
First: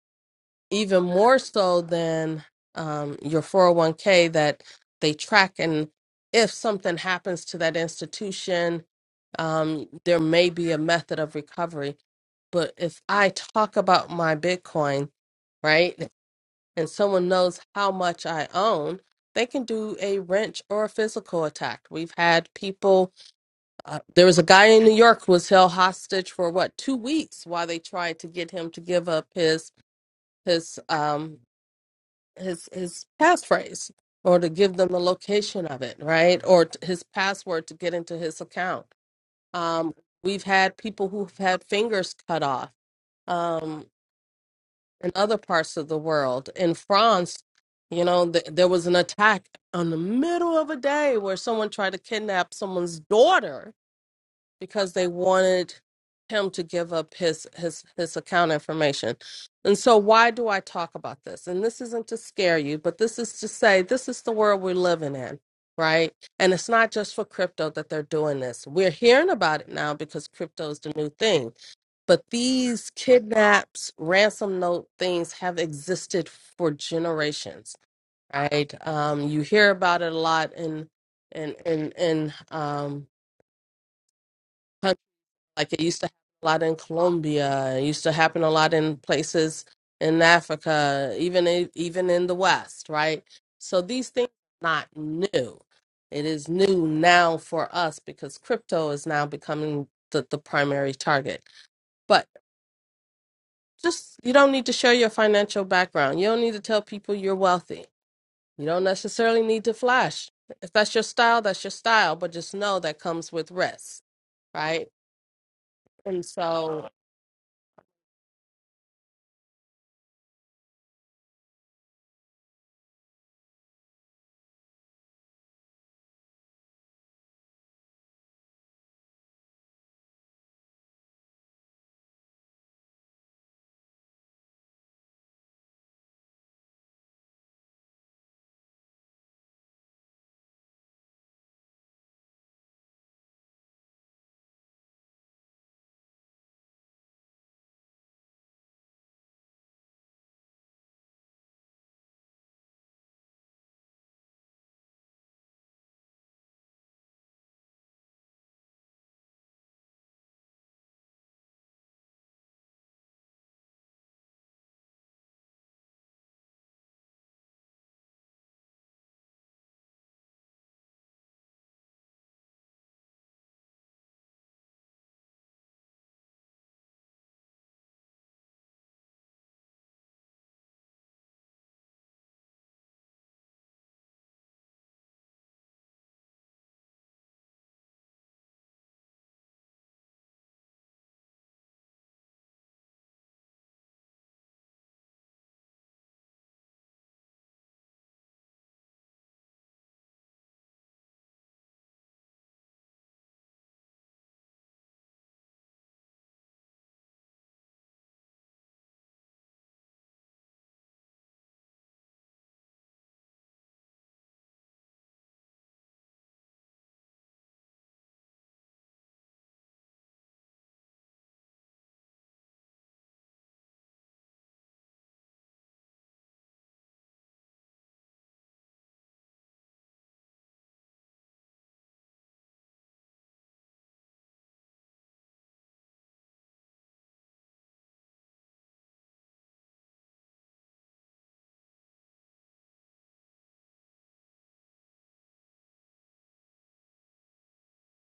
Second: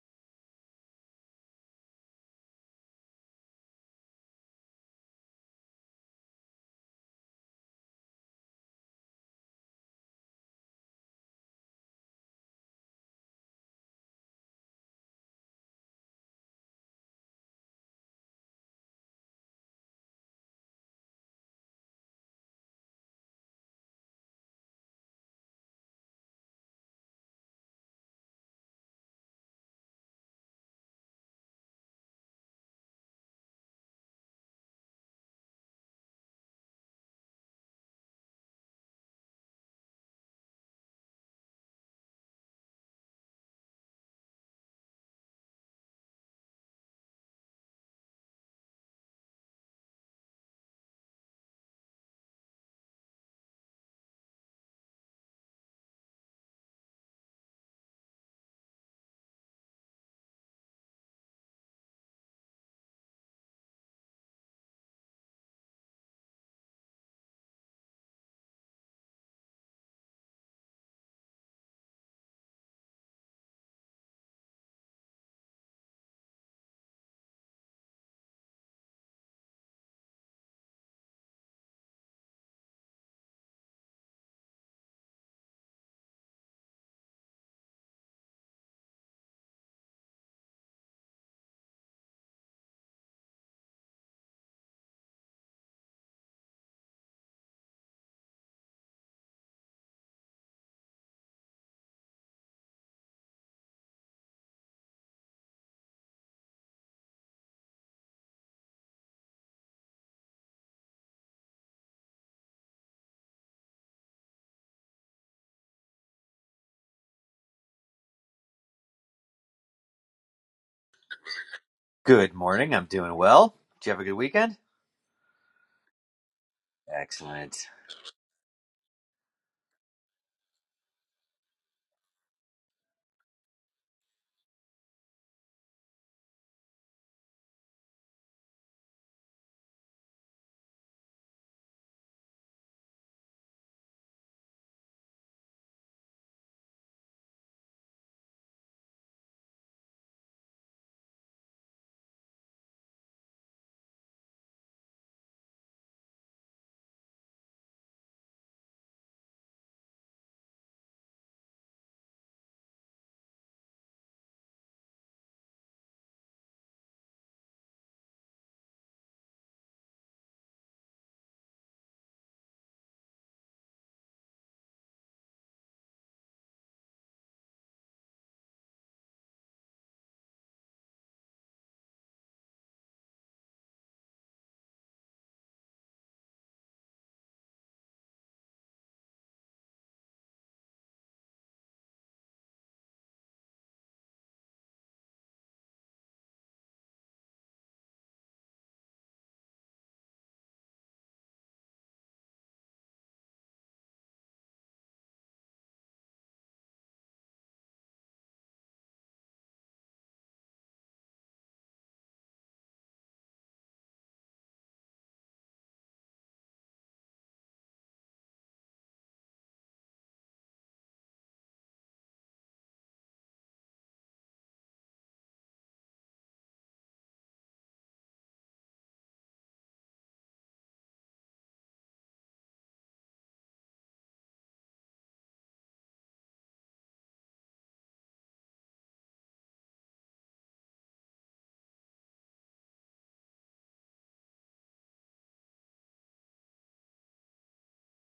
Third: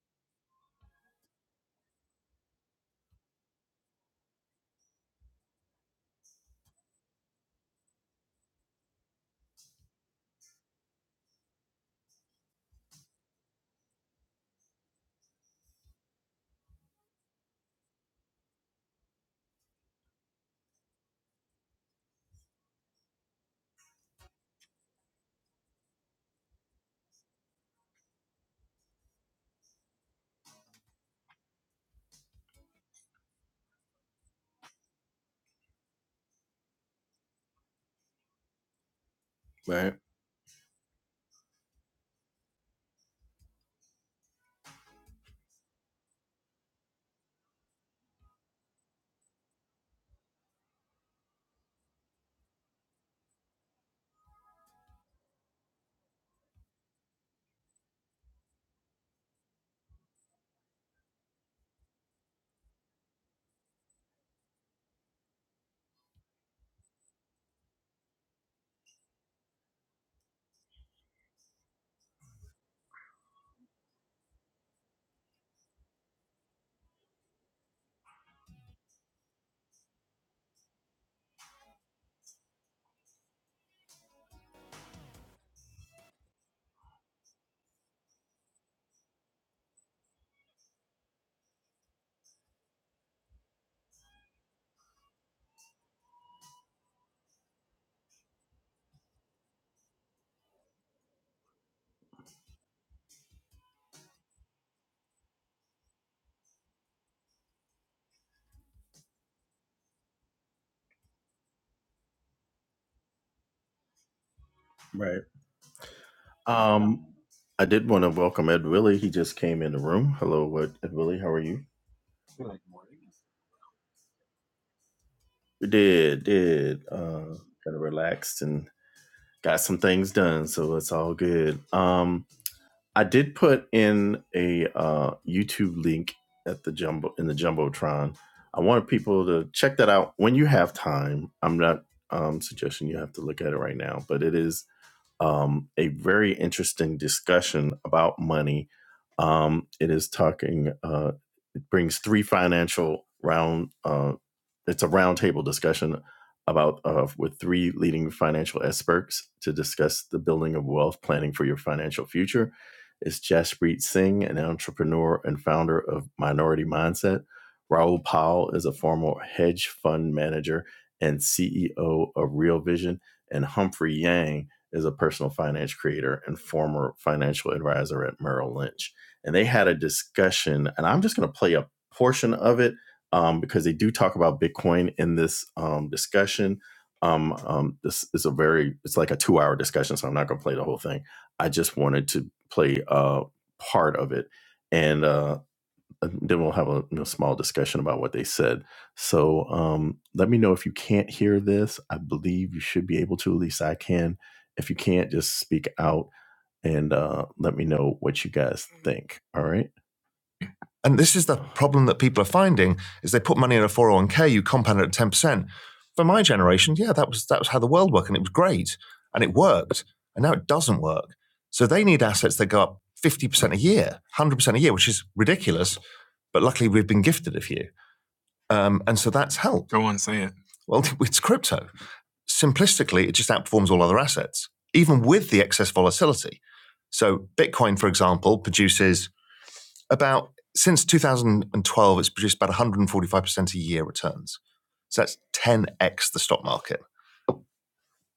S2: even more so than um, your 401k that they track. And if something happens to that institution, um, there may be a method of recovery. But if I talk about my Bitcoin, right, and someone knows how much I own, they can do a wrench or a physical attack. We've had people Uh, there was a guy in New York who was held hostage for what two weeks while they tried to get him to give up his his um his his passphrase or to give them the location of it, right? Or t- his password to get into his account. Um,
S1: Right.
S2: we've had people who've had fingers cut off um, in other parts of the world. In France, you know, th- there was an attack on the middle of a day where someone tried to kidnap someone's daughter because they wanted him to give up his his his account information. And so why do I talk about this? And this isn't to scare you, but this is to say this is the world we're living in, right? And it's not just for crypto that they're doing this. We're hearing about it now because crypto is the new thing. But these kidnaps, ransom note things have existed for generations, right? Um, you hear about it a lot in in in in um like it used to happen a lot in Colombia. It used to happen a lot in places in Africa, even in, even in the West, right? So these things are not new. It is new now for us because crypto is now becoming the, the primary target. But just you don't need to share your financial background. You don't need to tell people you're wealthy. You don't necessarily need to flash. If that's your style, that's your style, but just know that comes with risk, right? And so
S1: Um, I did want to welcome Ed Willie. He just came in the room. Hello, what Ed Willie? How are you?
S3: Good morning. I'm doing well. Did you have a good weekend?
S1: We did, did. Uh,
S3: Excellent.
S1: kind of relaxed and got some things done, so it's all good. Um, I did put in a uh, YouTube link at the jumbo in the jumbotron. I wanted people to check that out when you have time. I'm not um, suggesting you have to look at it right now, but it is. um, a very interesting discussion about money. Um, it is talking. uh, brings three financial round. Uh, it's a roundtable discussion about uh, with three leading financial experts to discuss the building of wealth planning for your financial future. It's Jaspreet Singh, an entrepreneur and founder of Minority Mindset. Raul Powell is a former hedge fund manager and CEO of Real Vision, and Humphrey Yang is a personal finance creator and former financial advisor at Merrill Lynch and they had a discussion, and I'm just going to play a portion of it um, because they do talk about Bitcoin in this um, discussion. Um, um, this is a very, it's like a two hour discussion, so I'm not going to play the whole thing. I just wanted to play a part of it, and uh, then we'll have a you know, small discussion about what they said. So um, let me know if you can't hear this. I believe you should be able to, at least I can. If you can't, just speak out and uh, let me know what you guys think. All right. And this is the problem that people are finding is they put money in a 401k, you compound it at 10%. For my generation, yeah, that was that was how the world worked and it was great and it worked. And now it doesn't work. So they need assets that go up 50% a year, 100% a year, which is ridiculous. But luckily, we've been gifted a few. Um, and so that's helped. Cool. Well, it's crypto. Simplistically, it just outperforms all other assets, even with the excess volatility. So Bitcoin, for example, produces about since 2012, it's produced about 145% a year returns. So that's 10x the stock market.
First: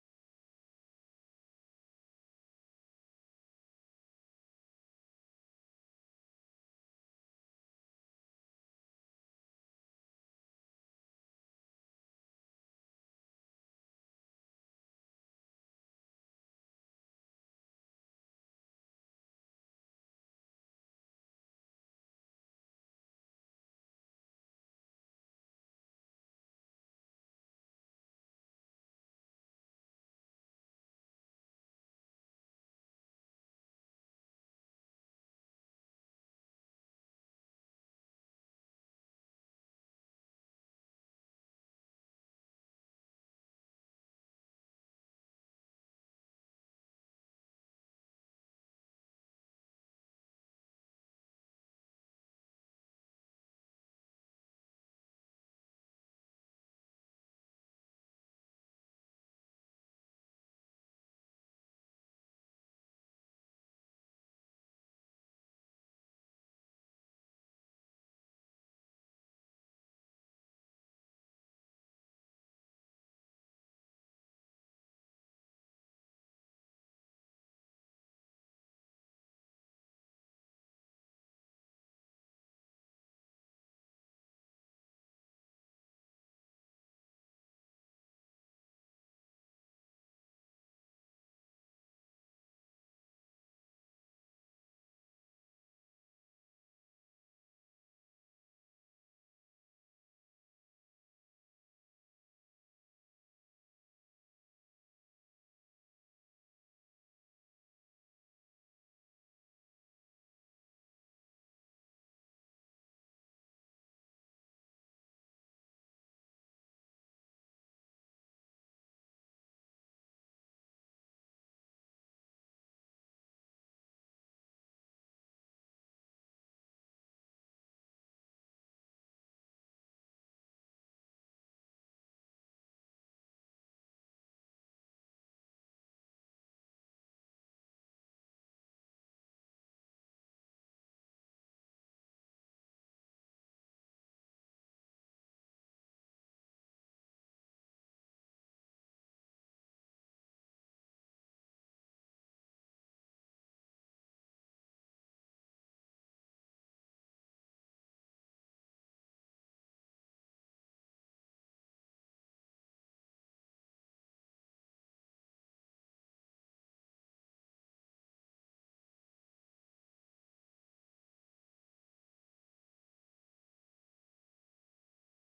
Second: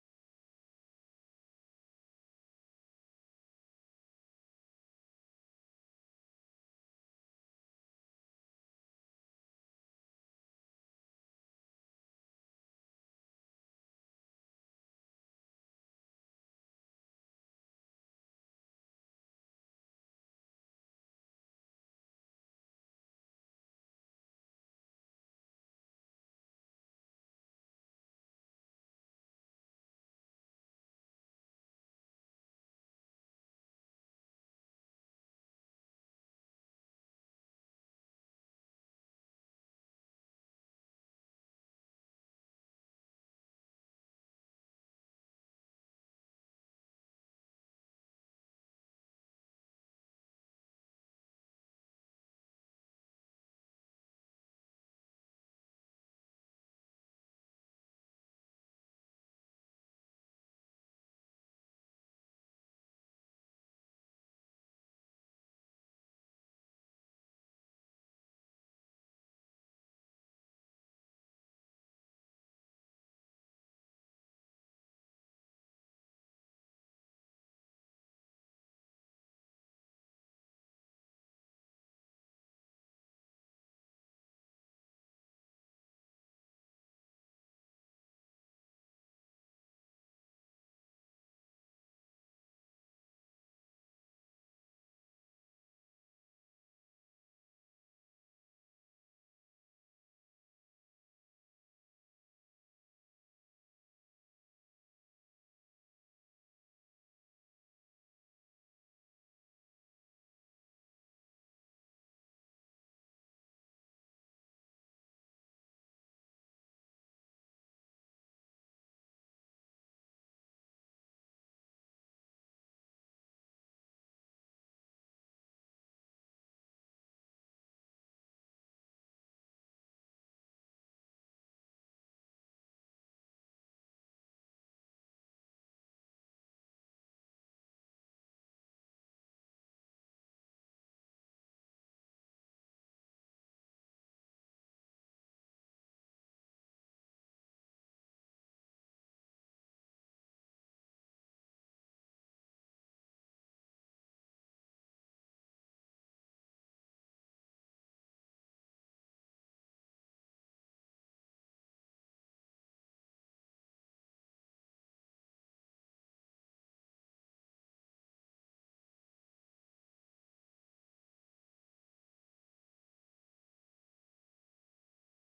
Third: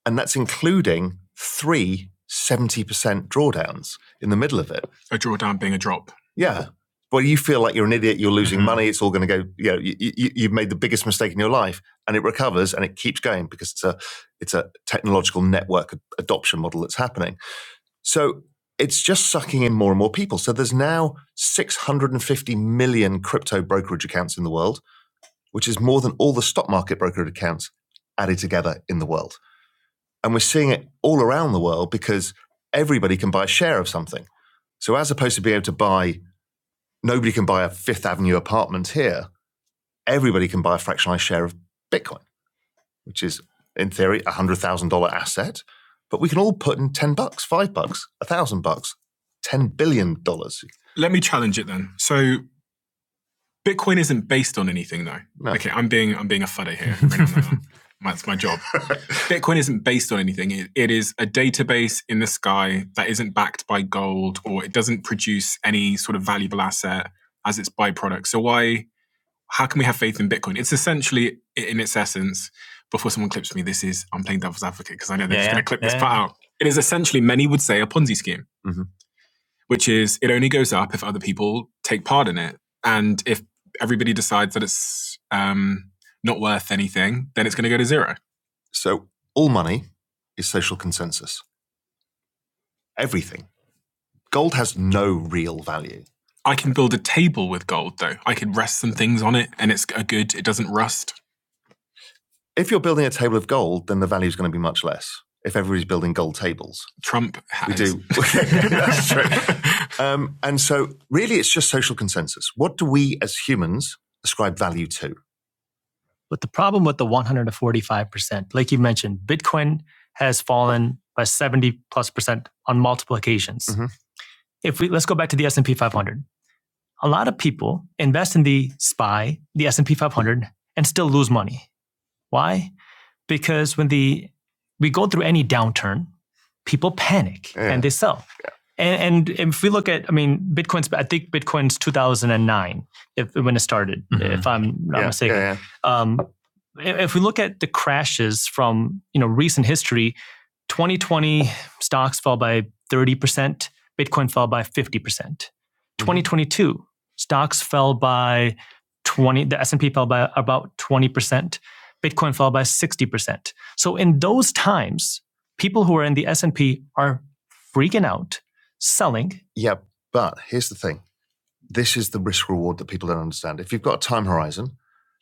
S1: And that's including three seventy percent drawdowns in the middle of it. Yeah. Well, you feel like you're an idiot, you're losing Mhm. money, it's all going to go, you know, you, you, you've made the biggest mistake in your life. And it recovers and it keeps going because it's a, it's a technological network adoption model that's happening. So it's just sucking in more and more people. So there's now 650 million crypto brokerage accounts in the world, which is more than all the stock market brokerage accounts added together in the world. And we're seeing it all around the world because everybody can buy a share of something. So as opposed to being able to buy, nobody can buy a Fifth Avenue apartment here, everybody can buy a fractionalized share of Bitcoin which is in theory a hundred thousand dollar asset, but we can all put in ten bucks, five bucks, a thousand bucks, ten billion dollars. Let me challenge it then. So Bitcoin isn't based on anything though. No. Okay, I'm being I'm being a fuddy here. That's my job. Bitcoin isn't based on anything. It, it is a database in the sky that isn't backed by gold or it doesn't produce any sort of valuable asset as its byproduct. So why how can we have faith in Bitcoin? It's essentially in its essence. Before someone clips me, this is I'm playing devil's advocate because I know they're Yeah, just yeah, going to clip yeah. this yeah. part out. It is essentially many would say a Ponzi scheme, hmm which is it only goes up if other people take part in it, and if everybody decides that it's um, not worth anything, then it's going to go to zero. So all money is social consensus. Everything. Gold has no real value. I can build a table with gold though. I could rest some things on it, and it's a good. It doesn't rust. If you're building a table of gold, then the value is going to be much less. If everybody's building gold tables, Trump has. we do. That's true. Um, and so, really, it's just social consensus. What do we as humans ascribe value to? But the problem with the 145%, like you mentioned, Bitcoin has fallen by 70 plus percent on multiple occasions. Mhm. If we let's go back to the S&P 500. A lot of people invest in the SPY, the S&P 500 and still lose money. Why? because when the we go through any downturn, people panic Yeah. and they sell. Yeah. And, and if we look at, I mean, Bitcoin's, I think Bitcoin's 2009 if, when it started, Mhm. if I'm not yeah, mistaken yeah, yeah. um, if we look at the crashes from you know recent history 2020 stocks fell by 30% bitcoin fell by 50% percent 2022 stocks fell by 20 the s&p fell by about 20% Bitcoin fell by 60%. So in those times, people who are in the S&P are freaking out, selling. Yeah, but here's the thing. This is the risk reward that people don't understand. If you've got a time horizon,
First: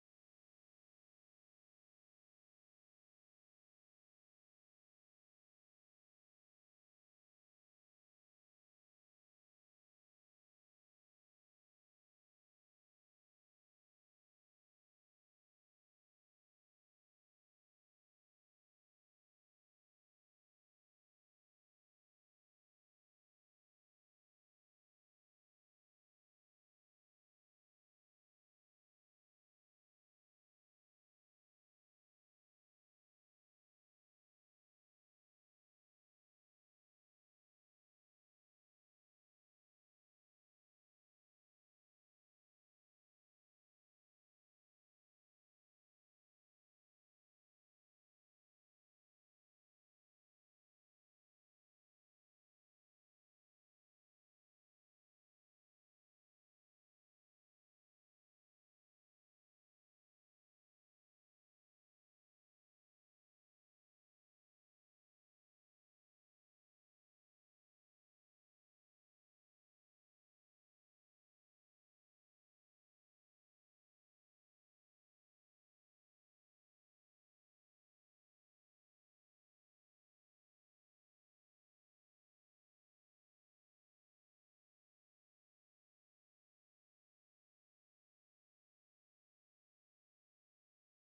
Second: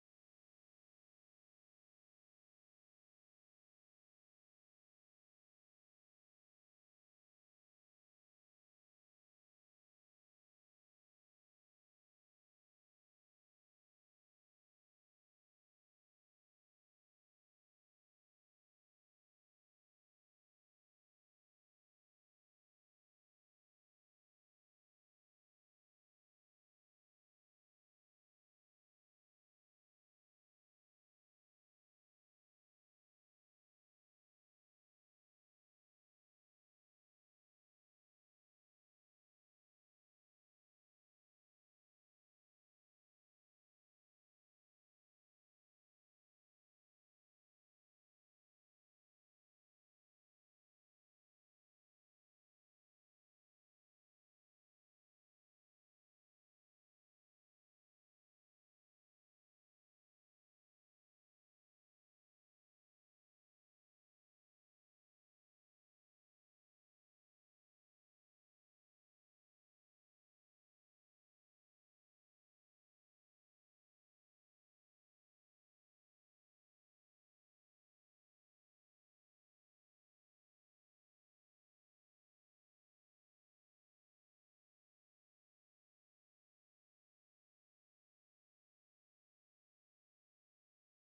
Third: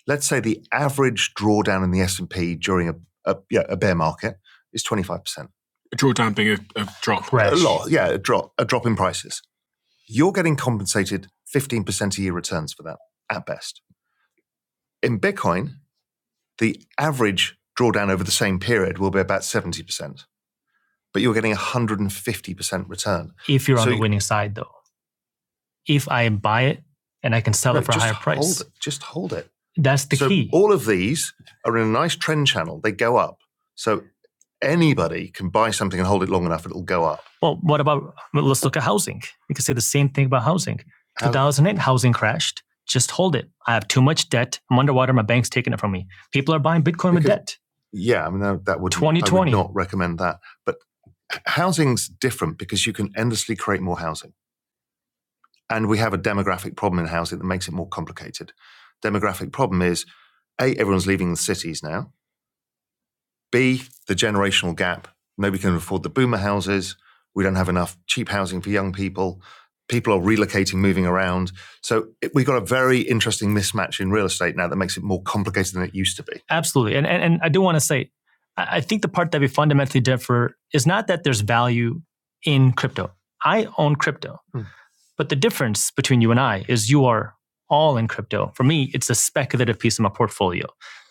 S1: let's say the average drawdown in the S&P during a, a, yeah, a bear market is 25%. A drawdown being a, a drop. Right. A lot, yeah, a drop, a drop in prices. You're getting compensated 15% a year returns for that at best. In Bitcoin, the average drawdown over the same period will be about 70%, but you're getting 150% return. If you're So on the winning side, though if I buy it and I can sell No, it for a higher price. Hold it. Just hold it. That's the so key. all of these are in a nice trend channel. They go up. So anybody can buy something and hold it long enough, it'll go up. well, what about well, let's look at housing. You can say the same thing about housing. 2008 housing crashed. Just hold it. I have too much debt. I'm underwater. My bank's taking it from me. People are buying Bitcoin because, with debt. Yeah, I mean that, that would twenty twenty I would 2020. not recommend that. But housing's different because you can endlessly create more housing. And we have a demographic problem in housing that makes it more complicated. Demographic problem is A, everyone's leaving the cities now. B, the generational gap. Nobody can afford the boomer houses. We don't have enough cheap housing for young people. People are relocating, moving around. So it, we've got a very interesting mismatch in real estate now that makes it more complicated than it used to be. Absolutely. And, and, and I do want to say, I think the part that we fundamentally differ is not that there's value in crypto. I own crypto. Hmm. But the difference between you and I is you are all in crypto. For me, it's a speculative piece of my portfolio.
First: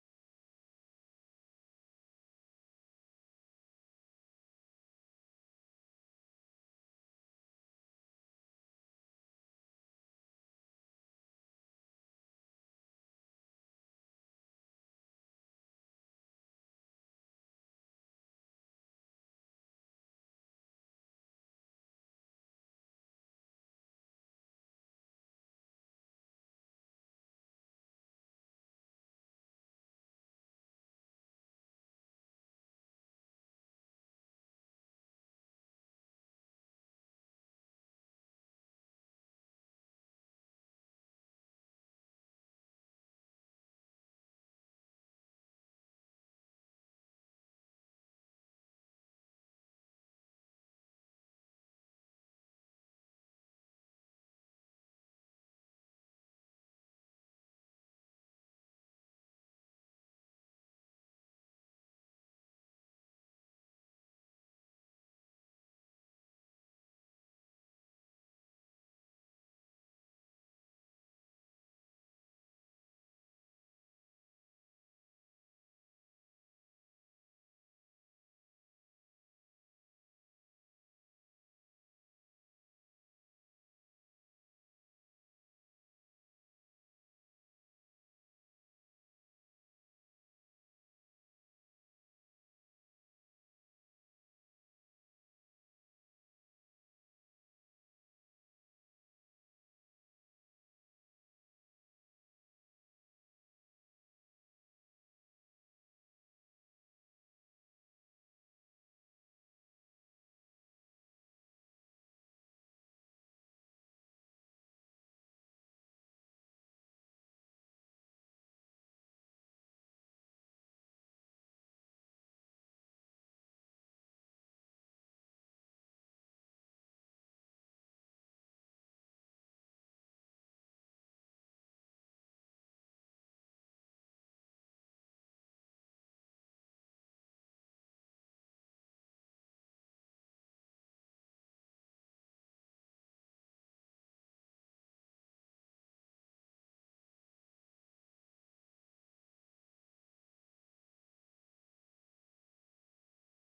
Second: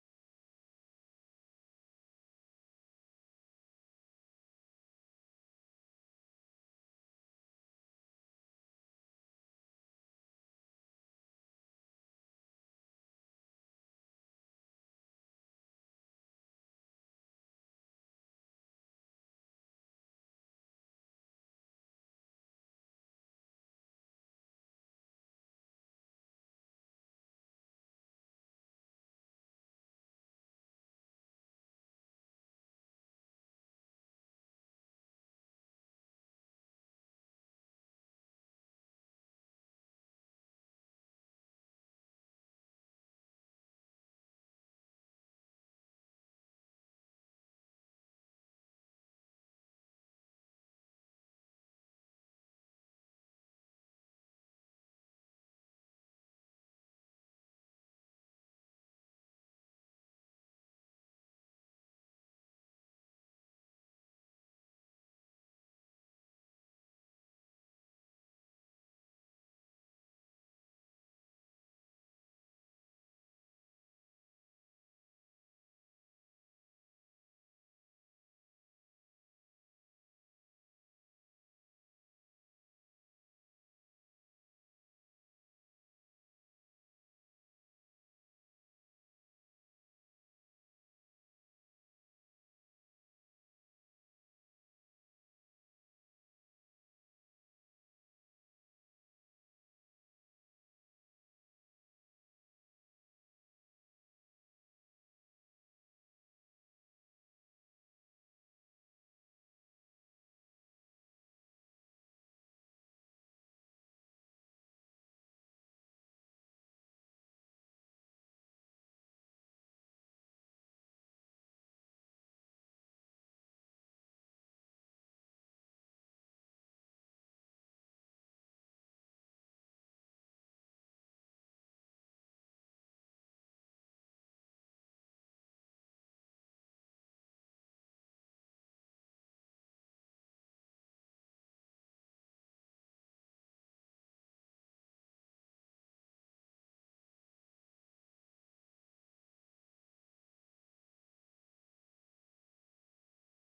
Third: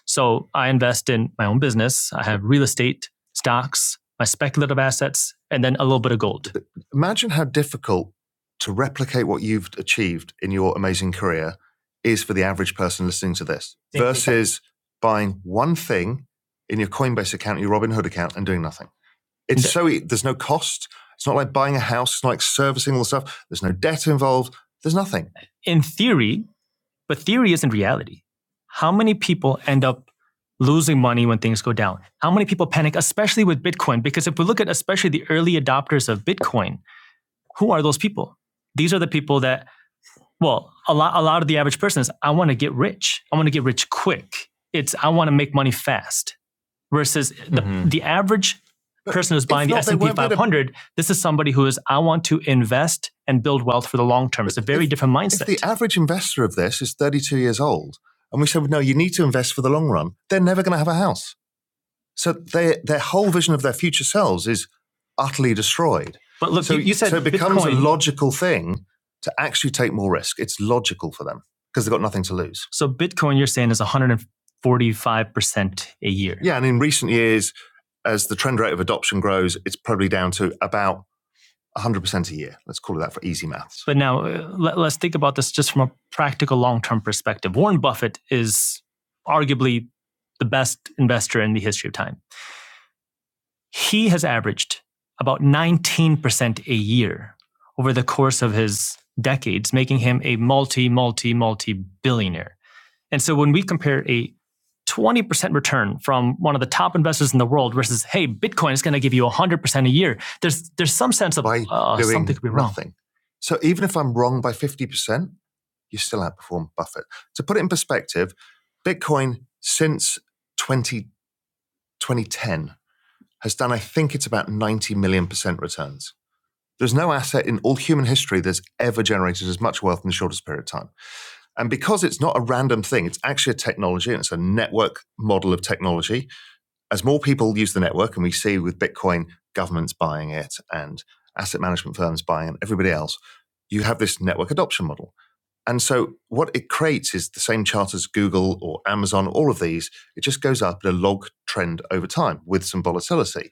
S1: So I invest in my own business. I have real estate, stocks, my speculative assets, and then a little bit of gold. Imagine how difficult to replicate what you've achieved in your amazing career is for the average person listening to this versus buying one thing in your Coinbase account, your Robinhood account, and doing nothing. It's Yeah. so e- there's no cost. It's not like buying a house. It's not like servicing all the stuff. There's no debt involved. There's nothing. In theory, but theory isn't reality. How many people end up losing money when things go down? How many people panic, especially with Bitcoin? Because if we look at especially the early adopters of Bitcoin, who are those people? These are the people that, well, a lot, a lot of the average person is, I want to get rich. I want to get rich quick. It's, I want to make money fast versus the, mm-hmm. the average person who's buying the S and P won't 500. This is somebody who is I want to invest and build wealth for the long term. It's a very if, different mindset. If the average investor of this is 32 years old and we said, no, you need to invest for the long run, they're never going to have a house. So their their whole vision of their future selves is utterly destroyed. But look, so you, you said so it becomes Bitcoin. a logical thing to actually take more risk. It's logical for them because they've got nothing to lose. so Bitcoin, you're saying is 145 percent a year. Yeah, and in recent years, as the trend rate of adoption grows, it's probably down to about 100% a year. Let's call it that for easy maths. But now uh, let, us think about this just from a practical long term perspective. Warren Buffett is arguably the best investor in the history of time. He has averaged about 19% a year over the course of his decades, making him a multi, multi, multi billionaire. And so when we compare a 20% return from one of the top investors in the world versus, hey, Bitcoin is going to give you 100% a year, there's, there's some sense of uh, something could be wrong. nothing. So even if I'm wrong by 50%, you still outperform Buffett. To put it in perspective, Bitcoin since 20 2010 has done, I think it's about 90 million percent returns. There's no asset in all human history that's ever generated as much wealth in the shortest period of time. And because it's not a random thing, it's actually a technology and it's a network model of technology. As more people use the network, and we see with Bitcoin, governments buying it and asset management firms buying it, everybody else, you have this network adoption model. And so what it creates is the same chart as Google or Amazon, all of these. It just goes up in a log trend over time with some volatility.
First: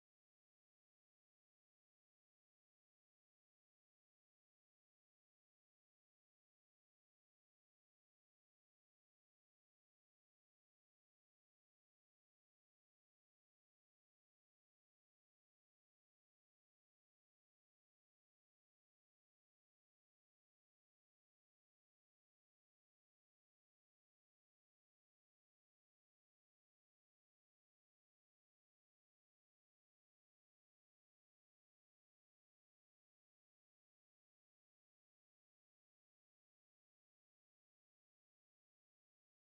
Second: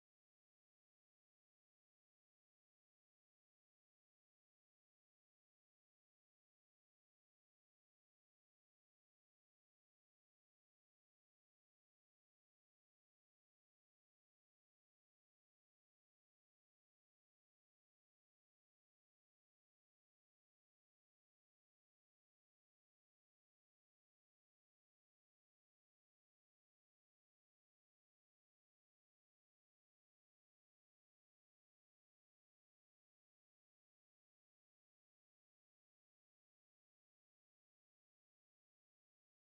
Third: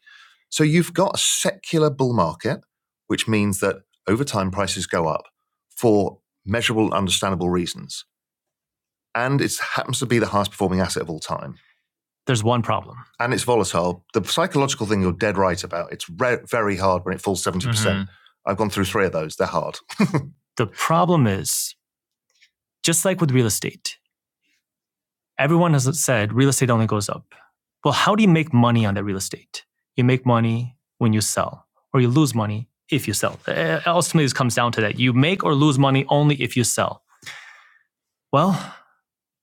S1: So you've got a secular bull market, which means that over time prices go up for measurable, and understandable reasons. And it happens to be the highest performing asset of all time. There's one problem. And it's volatile. The psychological thing you're dead right about. It's re- very hard when it falls 70%. percent Mm-hmm. I've gone through three of those. They're hard. The problem is just like with real estate, everyone has said real estate only goes up. Well, how do you make money on that real estate? You make money when you sell, or you lose money if you sell. Uh, Ultimately, this comes down to that. You make or lose money only if you sell. Well,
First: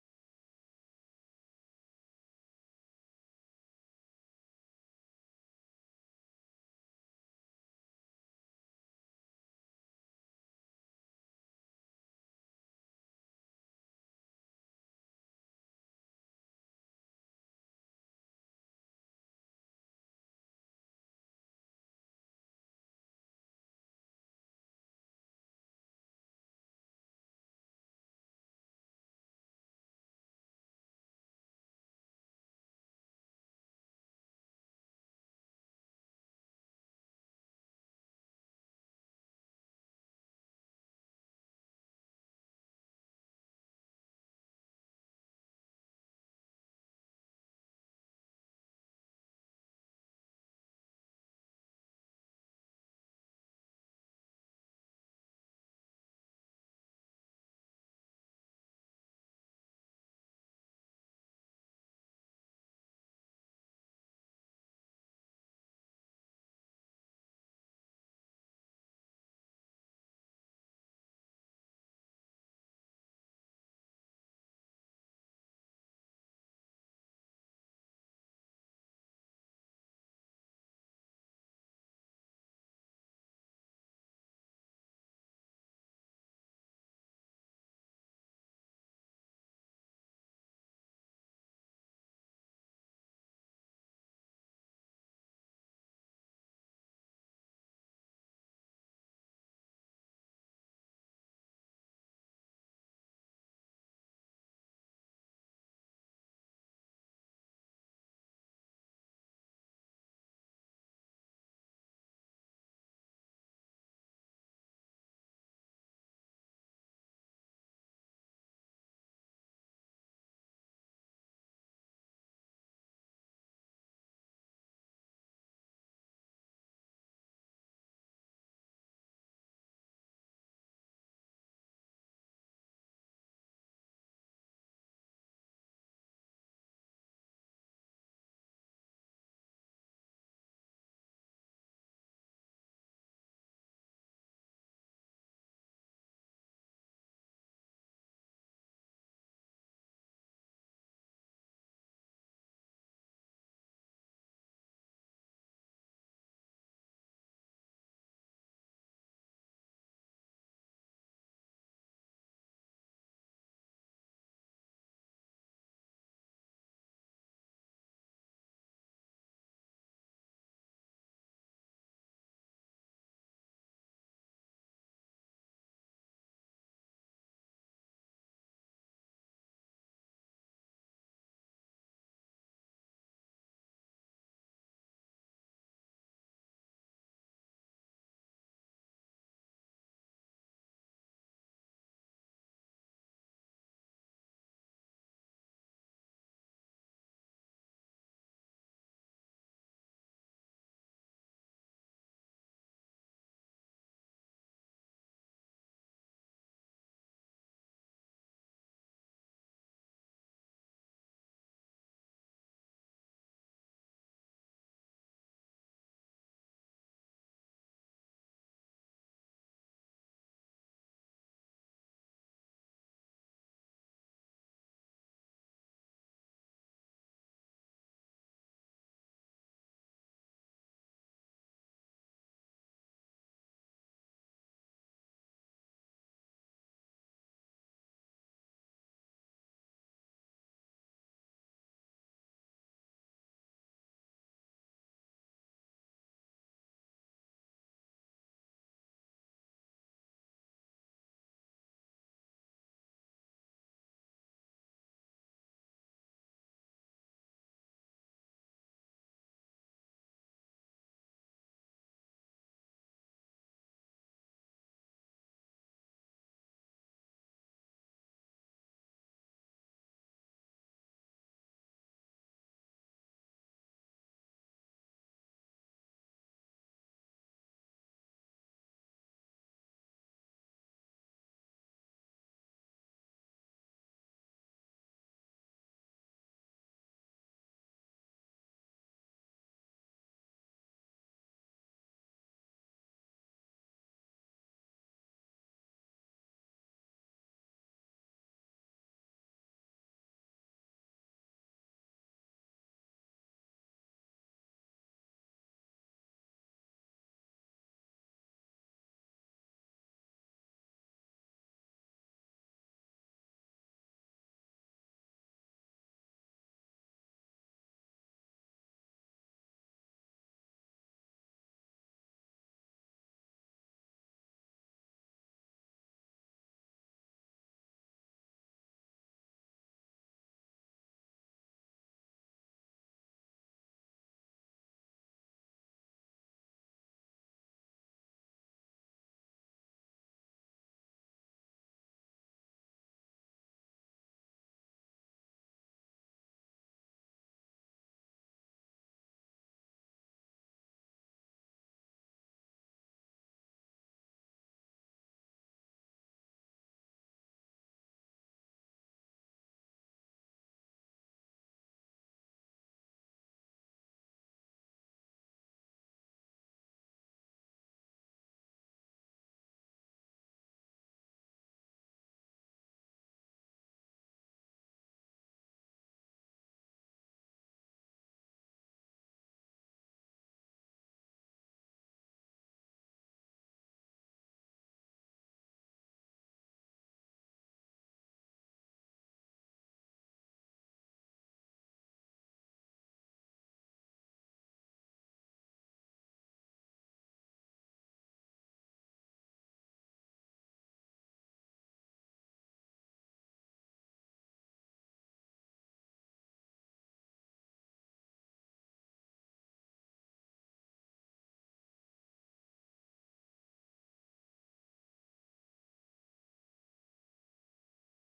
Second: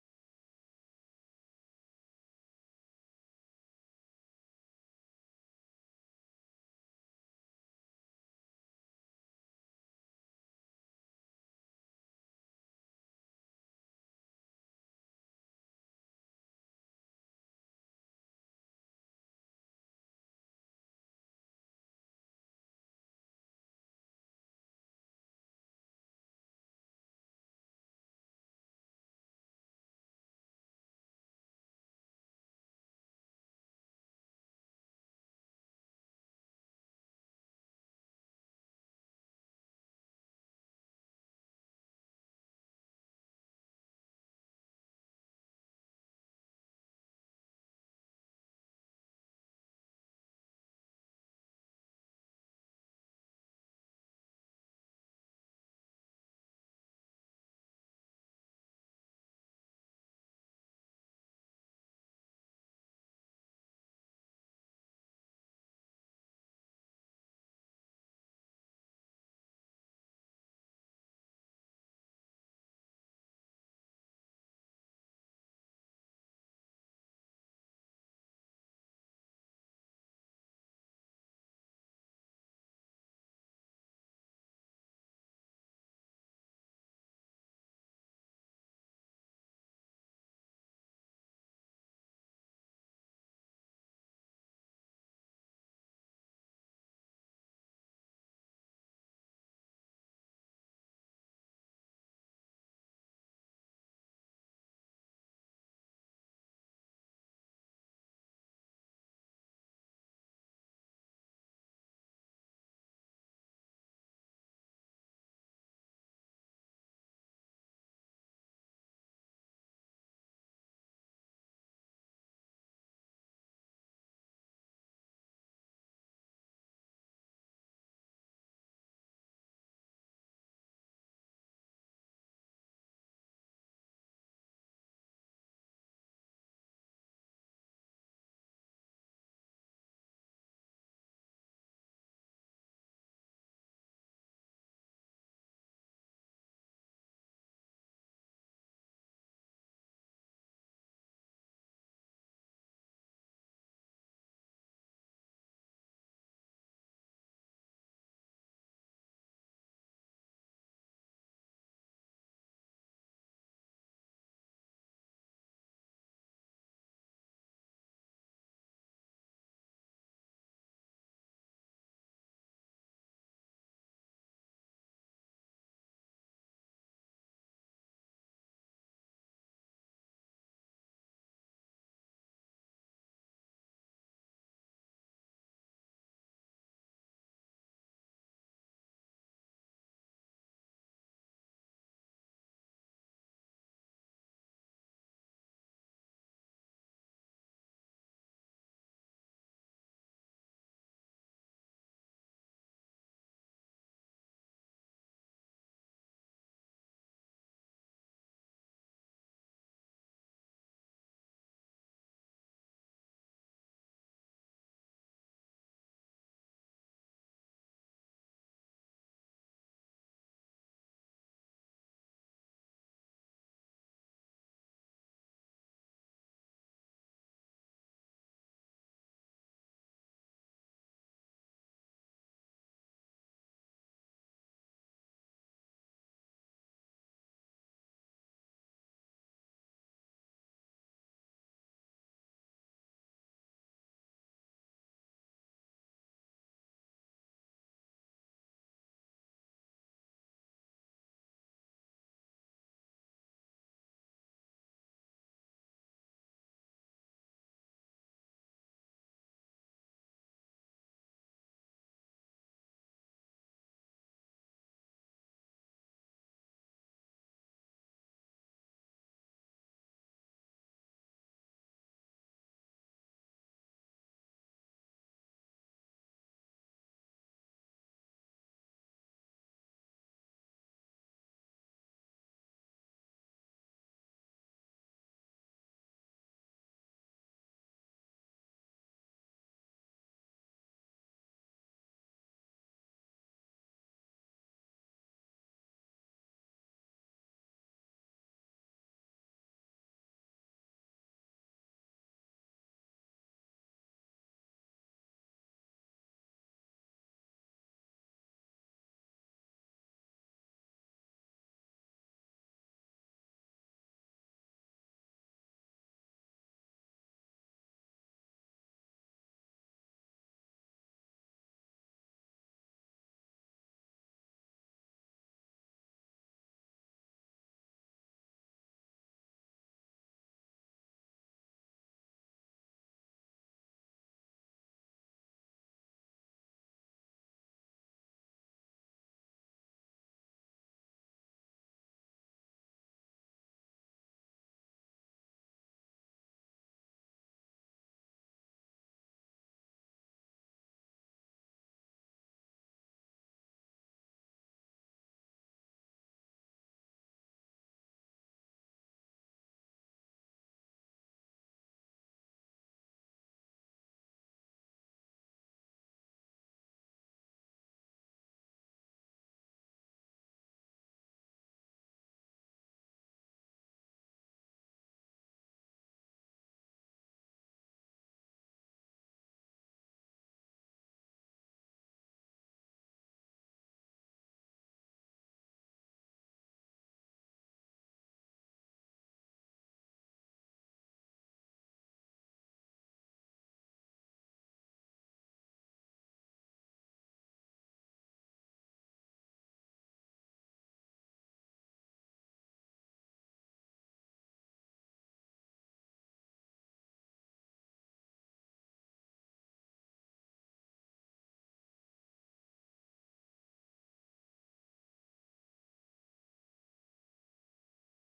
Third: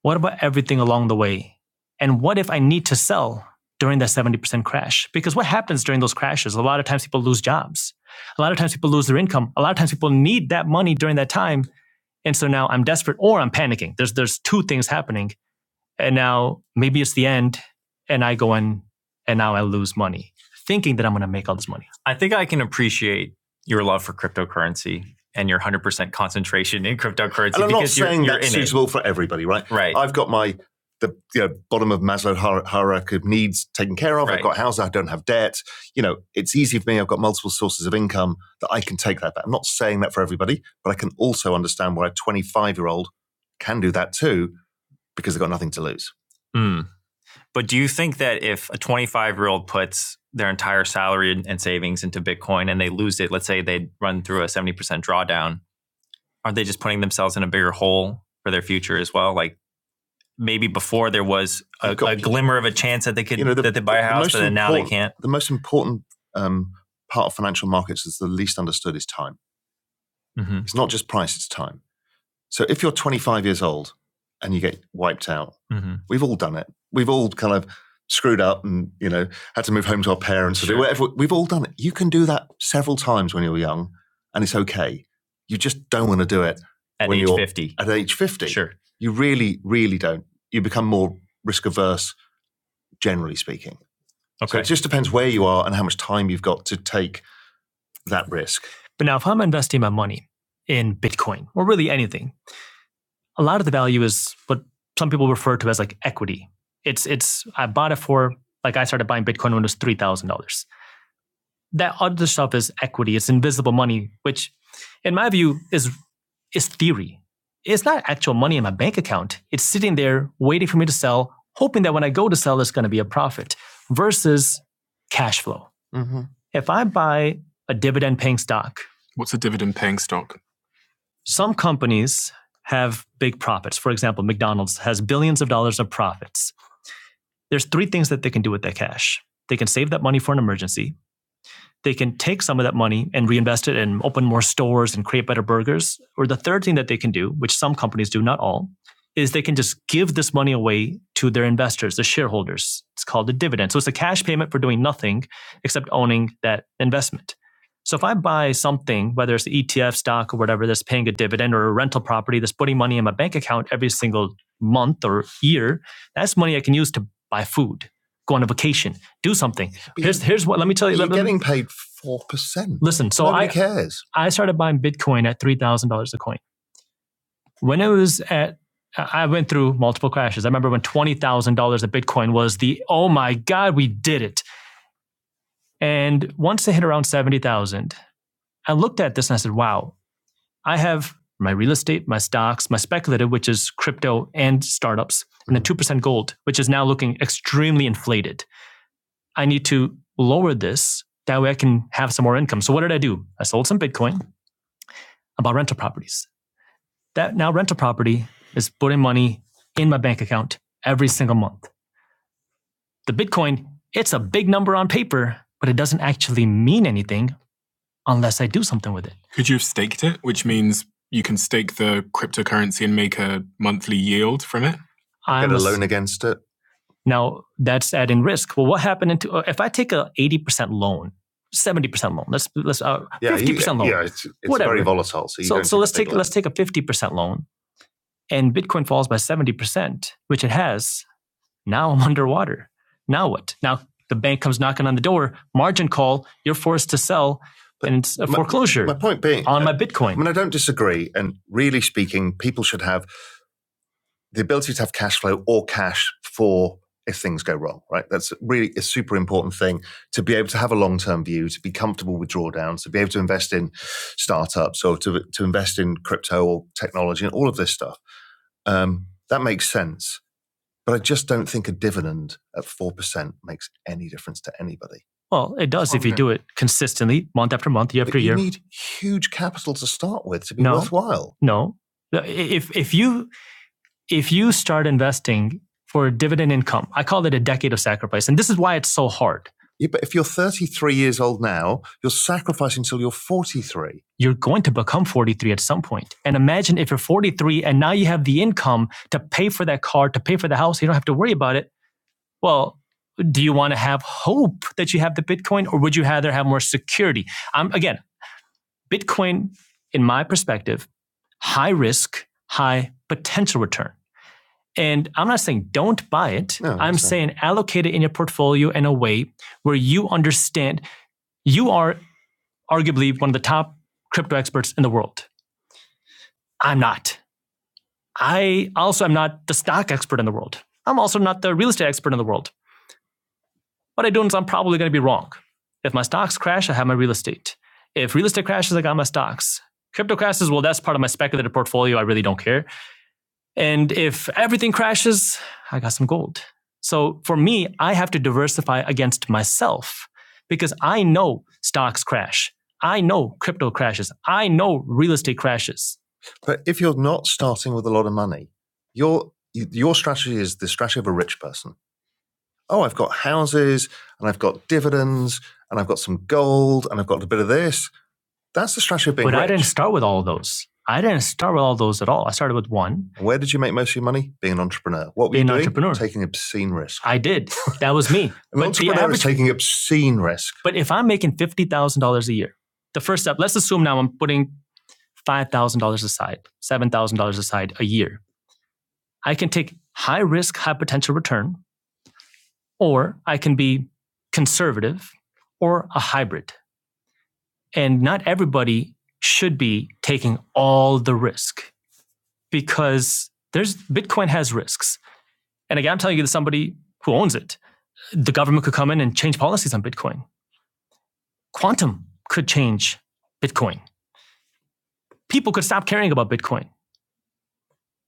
S1: what about everything along the way? And what if I need to sell during that 70% crash? Because what happens during those crashes? A lot of times people lose jobs. A lot of times people lose their income. A lot of times people need that money during that time. And so now I'm desperate or I'm panicking. There's, there's two things happening and now maybe it's the end, and I go in, and now I lose money, thinking that I'm going to make all this money. I think I can appreciate your love for cryptocurrency and your 100% concentration in cryptocurrency And I'm because not you're, saying you're that's in it. suitable for everybody, right? Right. I've got my the you know, bottom of Maslow hierarchy of needs taken care of. Right. I've got a house. I don't have debt. You know, it's easy for me. I've got multiple sources of income that I can take that. Back. I'm not saying that for everybody, but I can also understand why a 25 year old can do that too because they've got nothing to lose. Mm. But do you think that if a 25 year old puts their entire salary and savings into Bitcoin and they lose it, let's say they run through a 70% drawdown, aren't they just putting themselves in a bigger hole for their future as well? Like maybe before there was a, got a glimmer of a chance that they could You know, the- that they buy a house, most but then now they can't. The most important um, part of financial markets that's the least understood is time. hmm It's not just price, it's time. So if you're 25 years old and you get wiped out, Mm-hmm. we've all done it. We've all kind of screwed up and, you know, had to move home to our parents sure. or Sure. do whatever. We've all done it. You can do that several times when you're young and it's okay. You just don't want to do it At When age you're- 50. at age 50. Sure. You really, really don't. You become more risk averse, generally speaking. So Okay. So it just depends where you are and how much time you've got to take that risk. But now, if I'm investing my money in Bitcoin or really anything, a lot of the value is what some people refer to as like equity. It's it's I bought it for like I started buying Bitcoin when it was three thousand dollars. That other stuff is equity. It's invisible money, which, in my view, is is theory. It's not actual money in my bank account. It's sitting there waiting for me to sell, hoping that when I go to sell, there's going to be a profit. Versus cash flow. Mhm. If I buy a dividend paying stock, What's a dividend paying stock? Some companies have big profits. For example, McDonald's has billions of dollars of profits. There's three things that they can do with that cash. They can save that money for an emergency they can take some of that money and reinvest it and open more stores and create better burgers. Or the third thing that they can do, which some companies do, not all, is they can just give this money away to their investors, the shareholders. It's called a dividend. So it's a cash payment for doing nothing except owning that investment. So if I buy something, whether it's ETF stock or whatever, that's paying a dividend or a rental property that's putting money in my bank account every single month or year, that's money I can use to buy food go on a vacation, do something. But Here's here's what. Let me tell you. You're Let, getting paid 4%. listen. So Nobody I cares. I started buying Bitcoin at three thousand dollars a coin. When it was at, I I went through multiple crashes. I remember when twenty thousand dollars a Bitcoin was the oh my god, we did it. And once it hit around seventy thousand, I looked at this and I said, wow, I have my real estate, my stocks, my speculative, which is crypto and startups, and then two percent gold, which is now looking extremely inflated. I need to lower this. That way I can have some more income. So what did I do? I sold some Bitcoin. I bought rental properties. That now rental property is putting money in my bank account every single month. The Bitcoin, it's a big number on paper, but it doesn't actually mean anything unless I do something with it. Could you have staked it, which means you can stake the cryptocurrency and make a monthly yield from it? I'm Get a loan against it. Now that's adding risk. Well, what happened into uh, if I take a eighty percent loan, seventy percent loan? Let's let's uh, Yeah, fifty you- percent you, loan. Yeah, it's, it's Whatever. very volatile. So, you so so let's take let's take a fifty percent loan, and Bitcoin falls by seventy percent, which it has. Now I'm underwater. Now what? Now the bank comes knocking on the door. Margin call. You're forced to sell, But and it's a my- foreclosure My point being, on uh, my Bitcoin. I mean, Bitcoin. I don't disagree. And really speaking, people should have the ability to have cash flow or cash for if things go wrong, right? That's really a super important thing to be able to have a long term view, to be comfortable with drawdowns, to be able to invest in startups or to, to invest in crypto or technology and all of this stuff. Um, that makes sense. But I just don't think a dividend at 4% makes any difference to anybody. Well, it does if you do it consistently, month after month, year after year. you need huge capital to start with to be No. worthwhile. no, if if you if you start investing for dividend income, I call it a decade of sacrifice. And this is why it's so hard. Yeah, but if you're 33 years old now, you're sacrificing until you're 43. You're going to become 43 at some point. And imagine if you're 43 and now you have the income to pay for that car, to pay for the house, you don't have to worry about it. Well, do you want to have hope that you have the Bitcoin or would you rather have more security? Um, again, Bitcoin, in my perspective, high risk, high potential return. And I'm not saying don't buy it. No, I'm that's right. saying allocate it in your portfolio in a way where you understand you are arguably one of the top crypto experts in the world. I'm not. I also am not the stock expert in the world. I'm also not the real estate expert in the world. What I do is I'm probably going to be wrong. If my stocks crash, I have my real estate. If real estate crashes, I got my stocks. Crypto crashes, well, that's part of my speculative portfolio. I really don't care. And if everything crashes, I got some gold. So for me, I have to diversify against myself because I know stocks crash. I know crypto crashes. I know real estate crashes. But if you're not starting with a lot of money, your your strategy is the strategy of a rich person. Oh, I've got houses and I've got dividends and I've got some gold and I've got a bit of this that's the strategy of being but rich. I didn't start with all of those. I didn't start with all those at all. I started with one. Where did you make most of your money? Being an entrepreneur. What were Being you doing? an entrepreneur. Taking obscene risk. I did. That was me. An but the entrepreneur the average is taking obscene risk. But if I'm making fifty thousand dollars a year, the first step. Let's assume now I'm putting five thousand dollars aside, seven thousand dollars aside a year. I can take high risk, high potential return, or I can be conservative, or a hybrid. And not everybody should be taking all the risk because there's Bitcoin has risks. And again, I'm telling you to somebody who owns it. The government could come in and change policies on Bitcoin. Quantum could change Bitcoin. People could stop caring about Bitcoin.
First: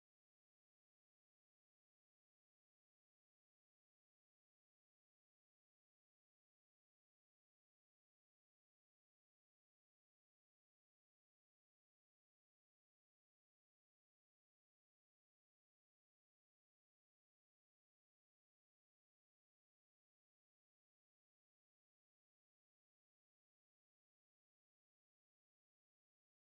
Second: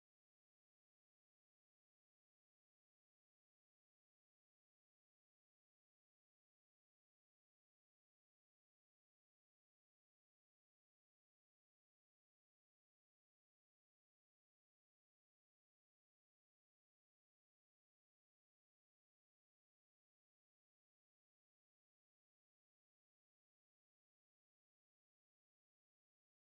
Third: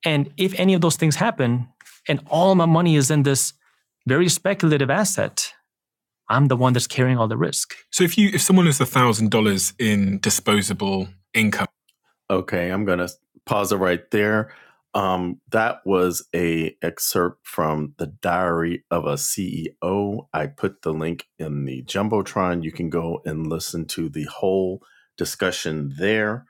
S1: And if any of those things happen, and all my money is in this very speculative asset, I'm the one that's carrying all the risk. So if you if someone has a thousand dollars in disposable income Okay, I'm going to pause it right there. Um, that was a excerpt from the Diary of a CEO. I put the link in the jumbotron. You can go and listen to the whole discussion there.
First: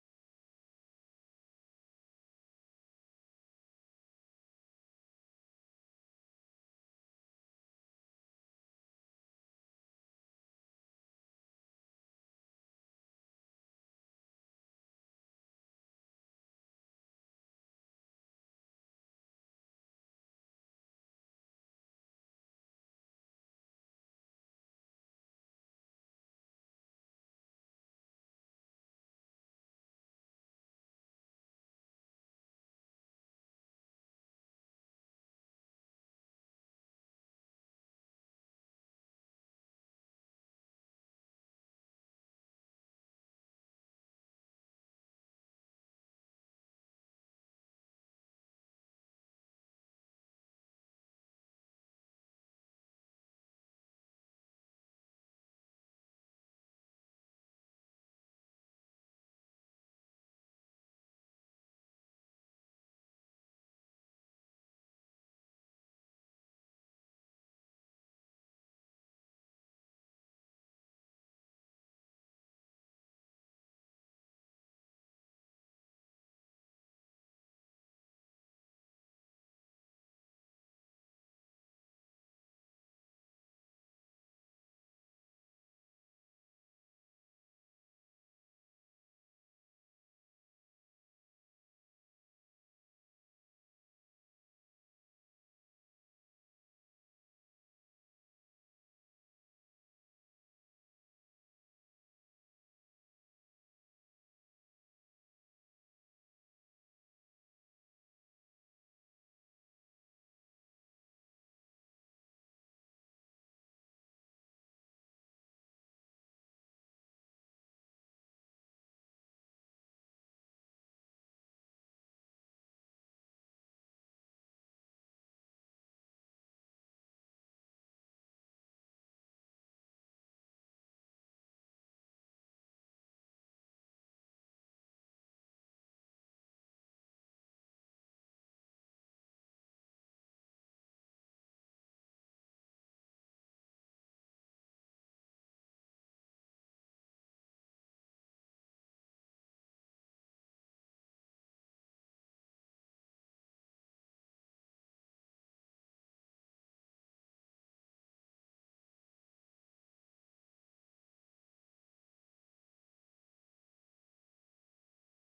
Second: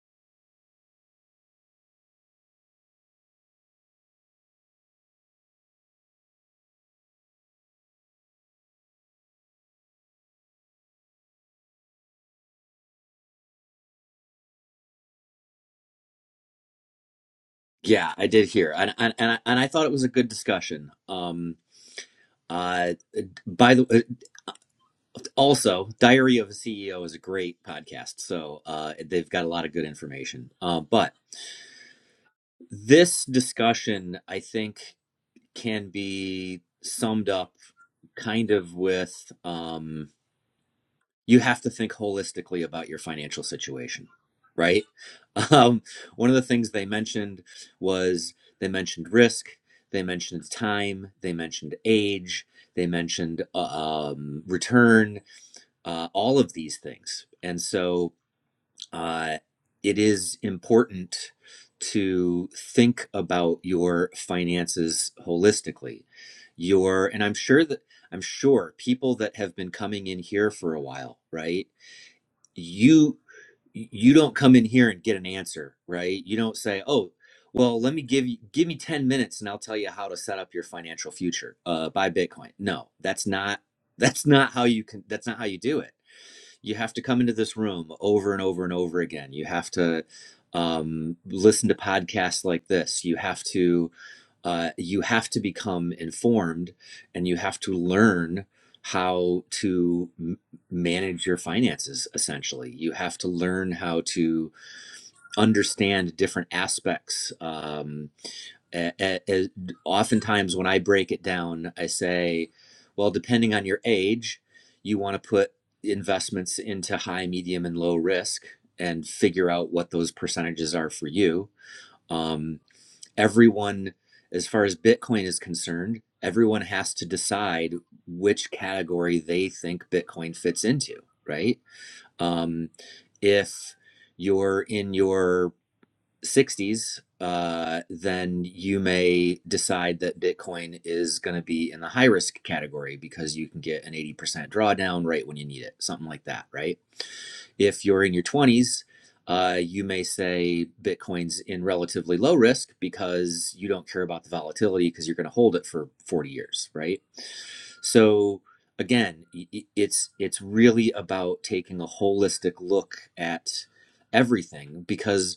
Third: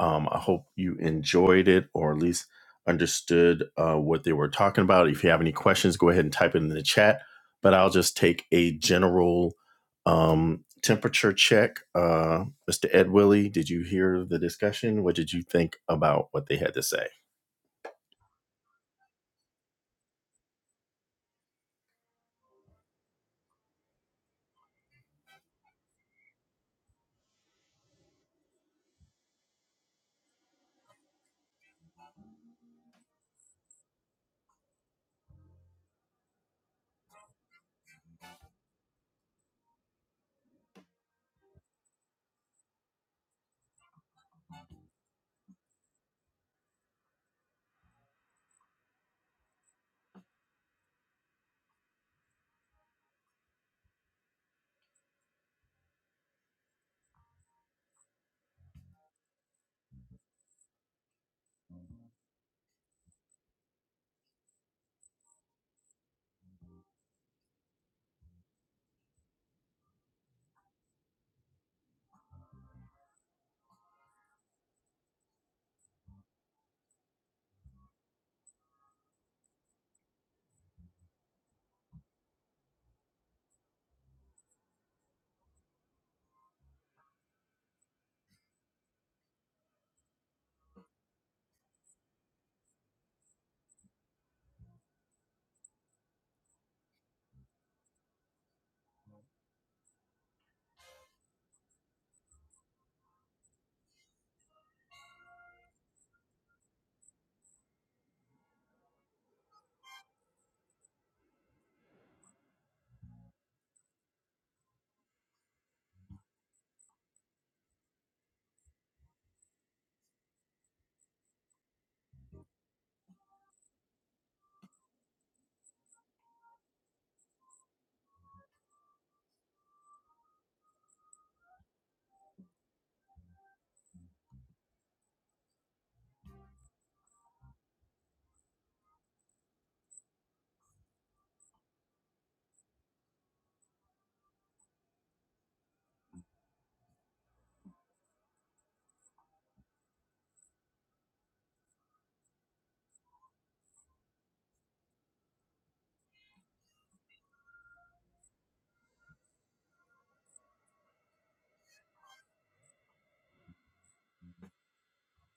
S1: Um, I hope you enjoyed it, or at least understood uh, what they were talking about. If you have any questions, go ahead and type it in the chat. But I'll just take a general um, temperature check. Uh, Mr. Ed Willie, did you hear the discussion? What did you think about what they had to say?
S3: Yeah, I did hear, and and and I, and I thought it was a good discussion. Um, uh, by the uh, also, Diary of a CEO is a great podcast, so uh, they've got a lot of good information. Uh, but this discussion, I think, can be summed up kind of with um. you have to think holistically about your financial situation, right? Um, one of the things they mentioned was they mentioned risk, they mentioned time, they mentioned age, they mentioned uh, um, return, uh, all of these things. And so uh, it is important to think about your finances holistically. Your, and I'm sure that I'm sure people that have been coming in here for a while, right? you you don't come in here and get an answer right you don't say oh well let me give you give me 10 minutes and i'll tell you how to set up your financial future uh, buy bitcoin no that's not that's not how you can that's not how you do it you have to come into this room over and over and over again. You have to um, listen to podcasts like this. You have to uh, you have to become informed, and you have to learn how to m- manage your finances. Essentially, you have to learn how to understand different aspects. Um, a- a- a- oftentimes, when I break it down, I say, well, depending on your age, you want to put investments into high, medium, and low risk and figure out what those percentages are for you. Um, everyone, as far as Bitcoin is concerned, everyone has to decide which category they think Bitcoin fits into, right? Um, if you're in your 60s, uh, then you may decide that Bitcoin is going to be in the high risk category because you can get an 80% drawdown right when you need it, something like that, right? If you're in your 20s, uh, you may say Bitcoin's in relatively low risk because you don't care about the volatility because you're going to hold it for 40 years, right? So again, it's it's really about taking a holistic look at everything because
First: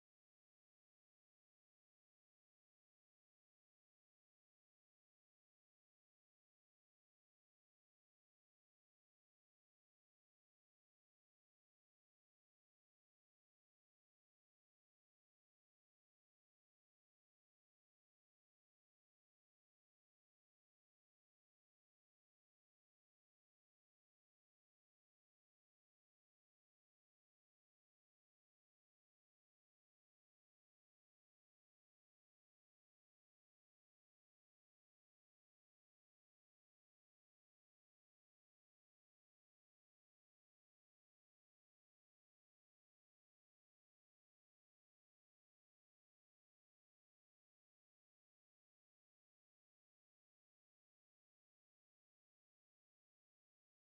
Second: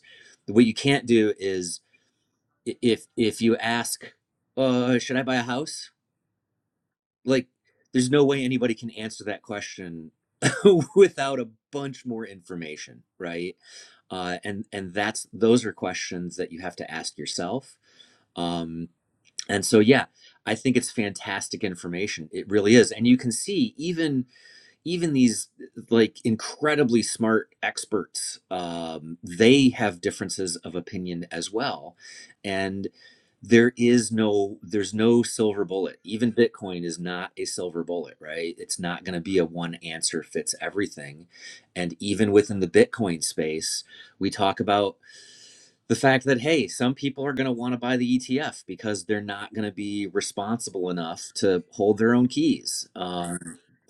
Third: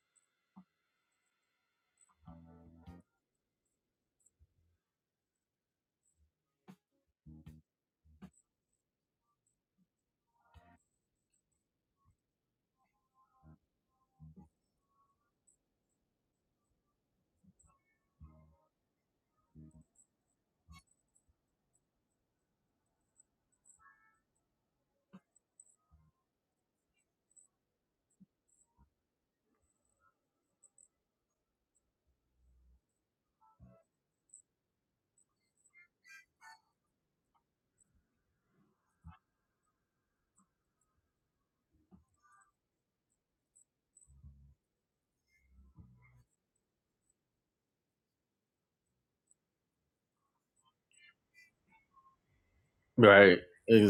S3: what you can't do is if if you ask uh should i buy a house like there's no way anybody can answer that question without a bunch more information right uh and and that's those are questions that you have to ask yourself um and so yeah i think it's fantastic information it really is and you can see even even these like incredibly smart experts um, they have differences of opinion as well and there is no there's no silver bullet even bitcoin is not a silver bullet right it's not going to be a one answer fits everything and even within the bitcoin space we talk about the fact that hey some people are going to want to buy the etf because they're not going to be responsible enough to hold their own keys um,
S1: Right.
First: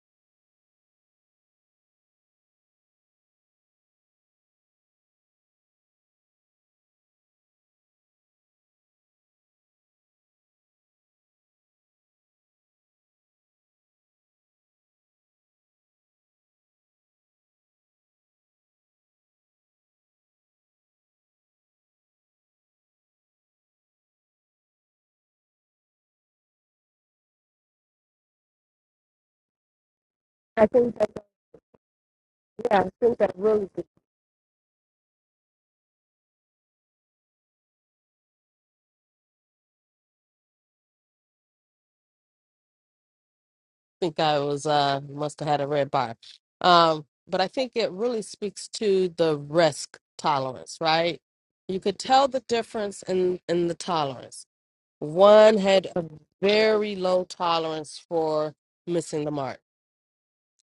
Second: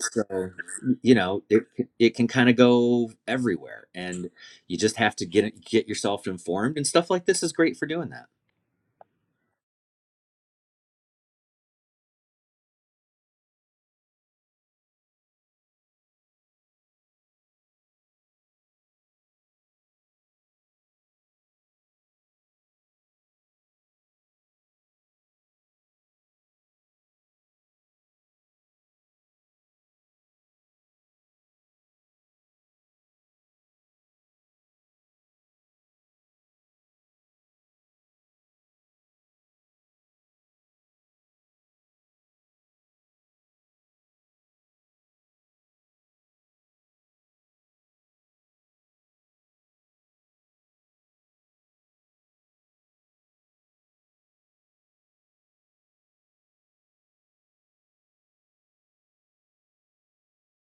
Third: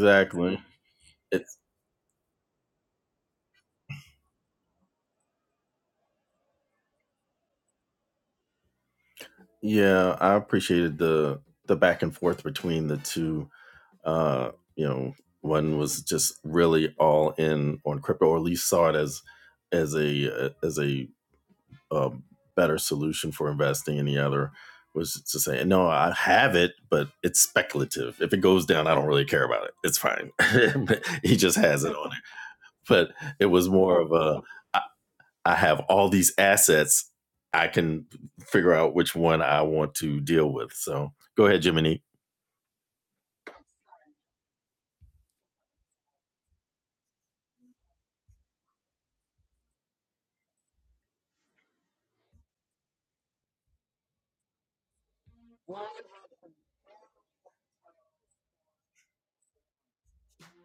S3: so you know
S1: It's
S3: it, it can kind of go everywhere and you just have to get get yourself informed and stuff like this is great for doing that
S1: yeah, I appreciated the the back and forth between the two. Uh, you know, one was just really all in on crypto, or at least saw it as as a uh, as a a better solution for investing. And the other was to say, no, I have it, but it's speculative. If it goes down, I don't really care about it. It's fine. he just has it on it.
S2: Yeah, I
S1: But
S2: think that
S1: it
S2: really
S1: was
S2: I
S1: more of a, I, I have all these assets. I can figure out which one I want to deal with. So go ahead, Jiminy.
S2: think I was uh must have had a red bar. Um, but I think it really speaks to the risk tolerance, right? You could tell the difference in in the tolerance. One had a very low tolerance for missing the mark.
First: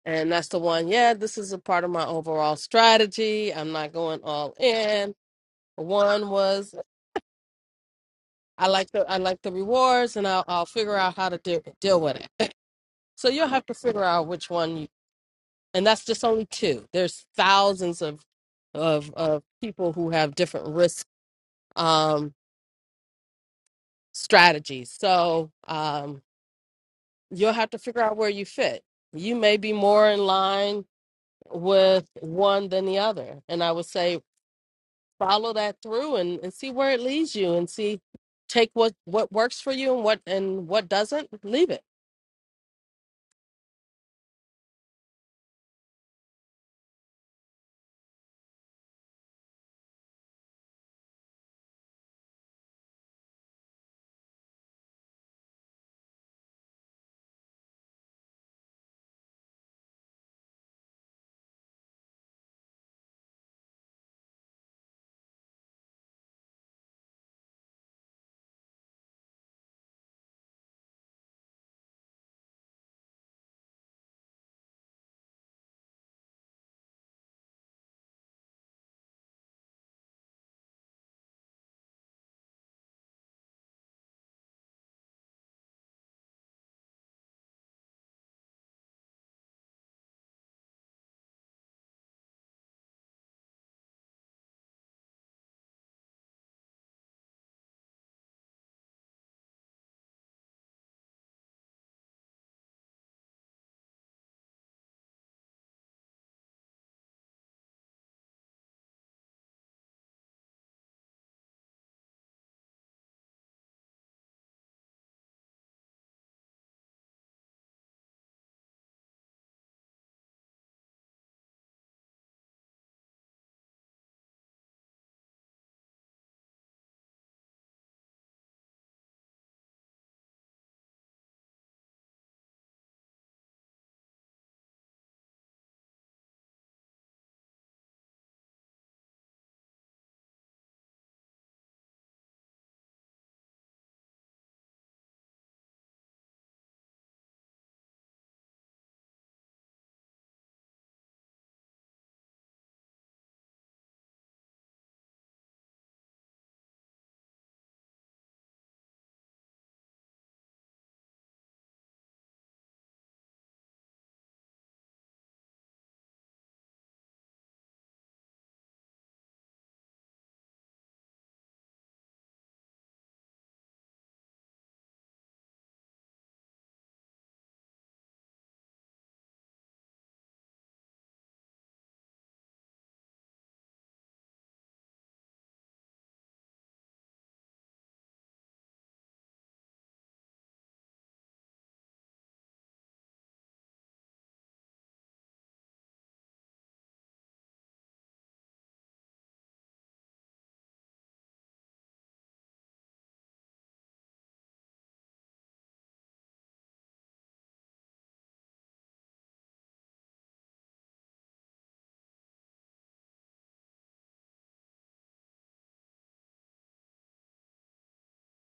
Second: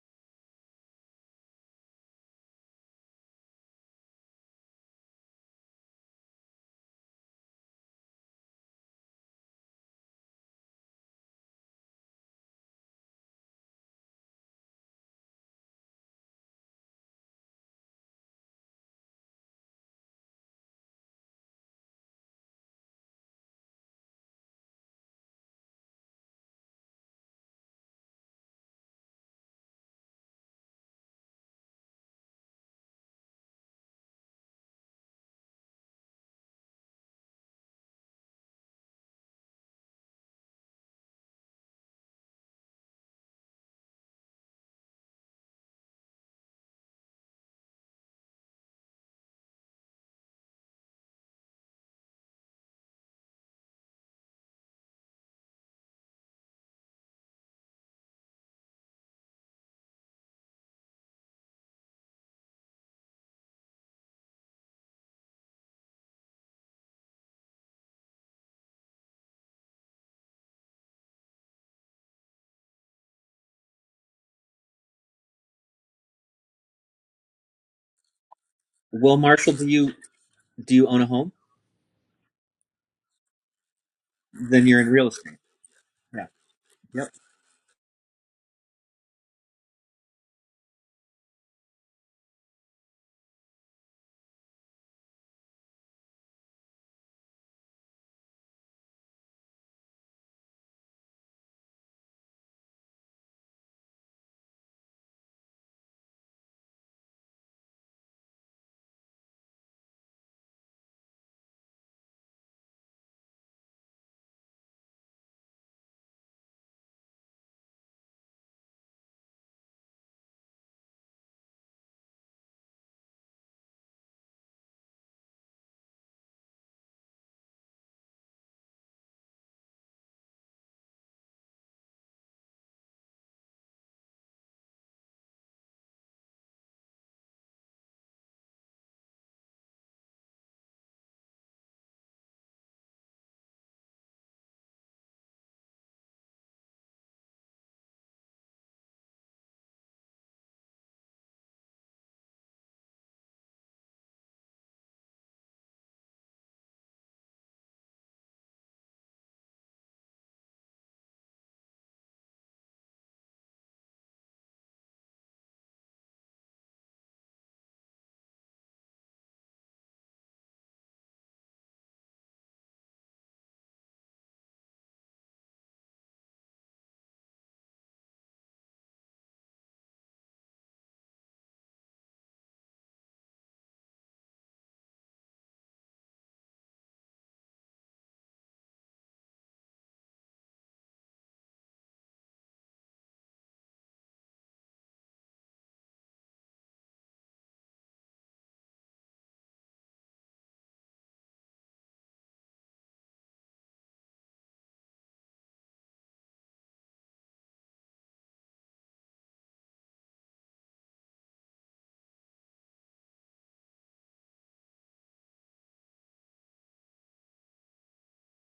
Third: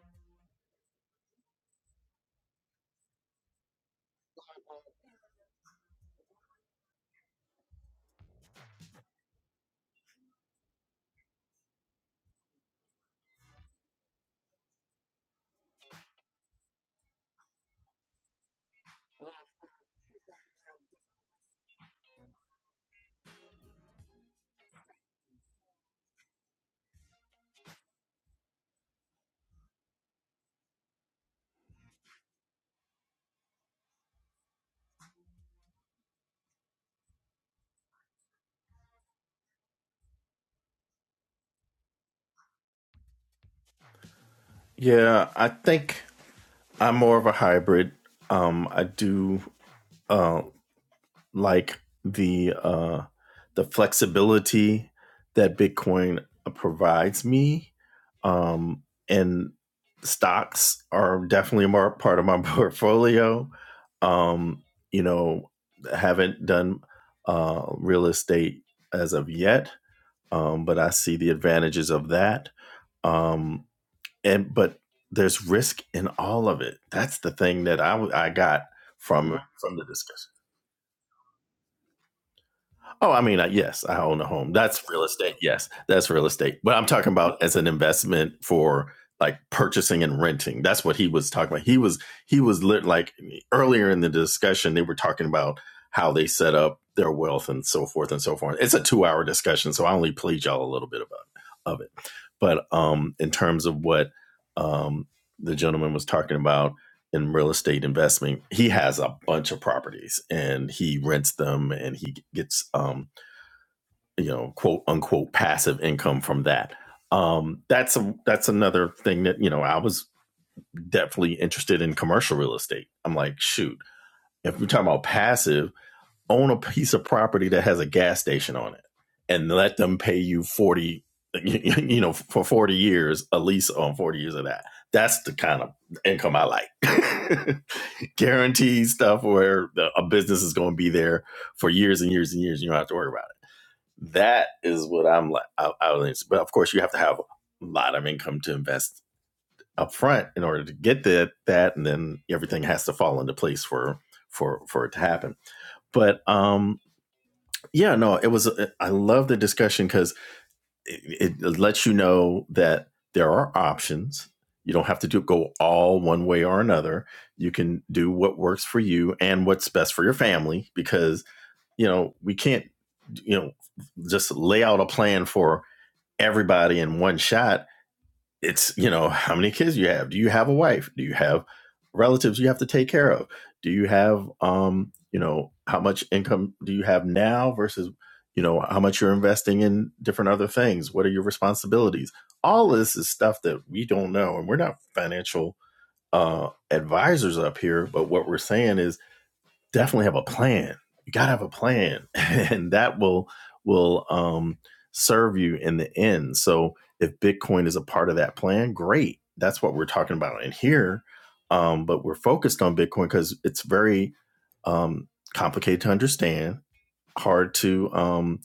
S2: And that's the one, yeah, this is a part of my overall strategy. I'm not going all in. One was I like the I like the rewards and I'll I'll figure out how to de- deal with it. So you'll have to figure out which one and that's just only two there's thousands of of of people who have different risk um strategies so um you'll have to figure out where you fit you may be more in line with one than the other and i would say follow that through and, and see where it leads you and see take what what works for you and what and what doesn't leave it
S1: Yeah, I think I'm more of a hybrid. Um, I do uh, like the uh the flexibility that bitcoin provides me um and stocks are definitely more part of my portfolio um you know haven't done uh real estate as of yet um but i see the advantages of that um and but there's risk in all of it that's the thing that I I got
S3: well
S1: from
S3: marshall do
S1: from the
S3: you
S1: discussion
S3: do you own a home?
S1: Oh, I mean, uh, yes, I own a home.
S3: Then you're
S1: That's
S3: in
S1: real
S3: real
S1: estate.
S3: estate.
S1: Yes, that's real
S3: Yeah.
S1: estate. But I'm
S3: Yep.
S1: talking about as an investment for like purchasing and renting. That's what he was talking about. He was he was lit, like earlier in the discussion they were talking about how they set up their wealth and so forth and so forth. It's a 2-hour discussion, so I only played y'all a little bit about of it. But um in terms of what um the gentleman was talking about in real estate investment, he has a bunch of properties and he rents them and he gets um, you know, quote unquote passive income from that. Um, that's a that's another thing that, you know, I was definitely interested in commercial real estate. I'm like, shoot, if we're talking about passive own a piece of property that has a gas station on it and let them pay you 40 you know for 40 years a lease on 40 years of that that's the kind of income i like guaranteed stuff where the, a business is going to be there for years and years and years and you don't have to worry about it that is what i'm like I, I was, but of course you have to have a lot of income to invest up front in order to get that that and then everything has to fall into place for for for it to happen but um yeah no it was uh, i love the discussion because it, it lets you know that there are options you don't have to do, go all one way or another you can do what works for you and what's best for your family because you know we can't you know just lay out a plan for everybody in one shot it's you know how many kids you have do you have a wife do you have relatives you have to take care of do you have um you know how much income do you have now versus you know how much you're investing in different other things what are your responsibilities all this is stuff that we don't know and we're not financial uh advisors up here but what we're saying is definitely have a plan. You got to have a plan, and that will will um, serve you in the end. So if Bitcoin is a part of that plan, great. That's what we're talking about in here. Um, but we're focused on Bitcoin because it's very um, complicated to understand hard to um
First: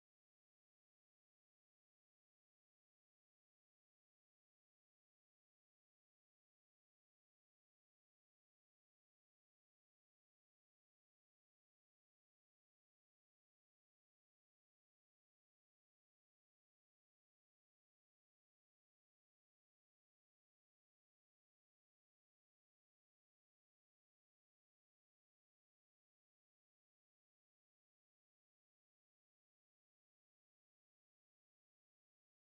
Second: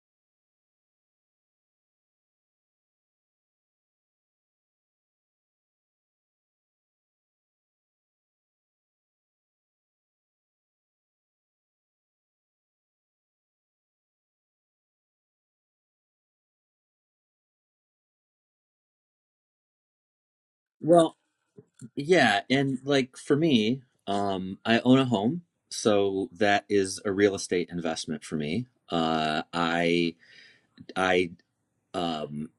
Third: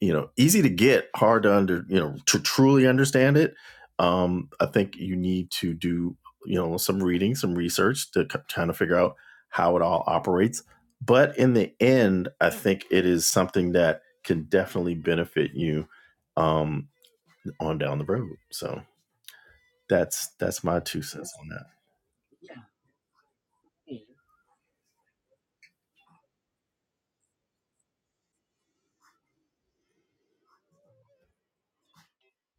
S1: you know easy to get hard to under you know to truly understand it um i think you need to do you know some reading some research to k- kind of figure out how it all operates but in the end i think it is something that can definitely benefit you um on down the road so that's that's my two
S3: Well,
S1: cents on that
S3: yeah, and like for me, um, I own a home, so that is a real estate investment for me. Uh, I I um,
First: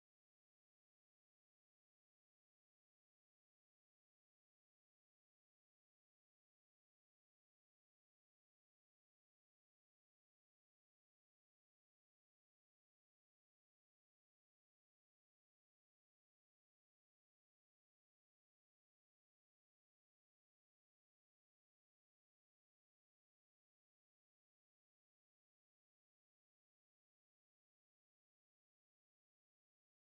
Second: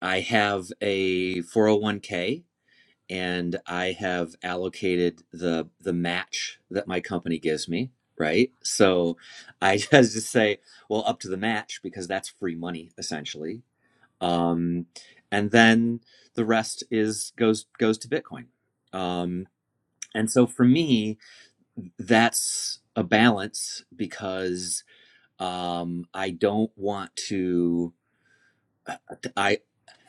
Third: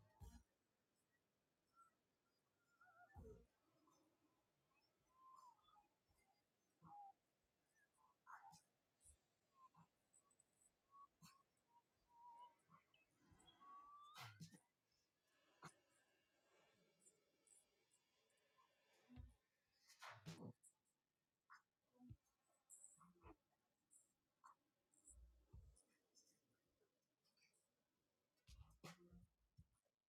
S3: I have a 401k and I have allocated the the match that my company gives me, right? So I just just say, well, up to the match because that's free money essentially um, and then the rest is goes goes to Bitcoin. Um, and so for me, that's a balance because um, I don't want to. I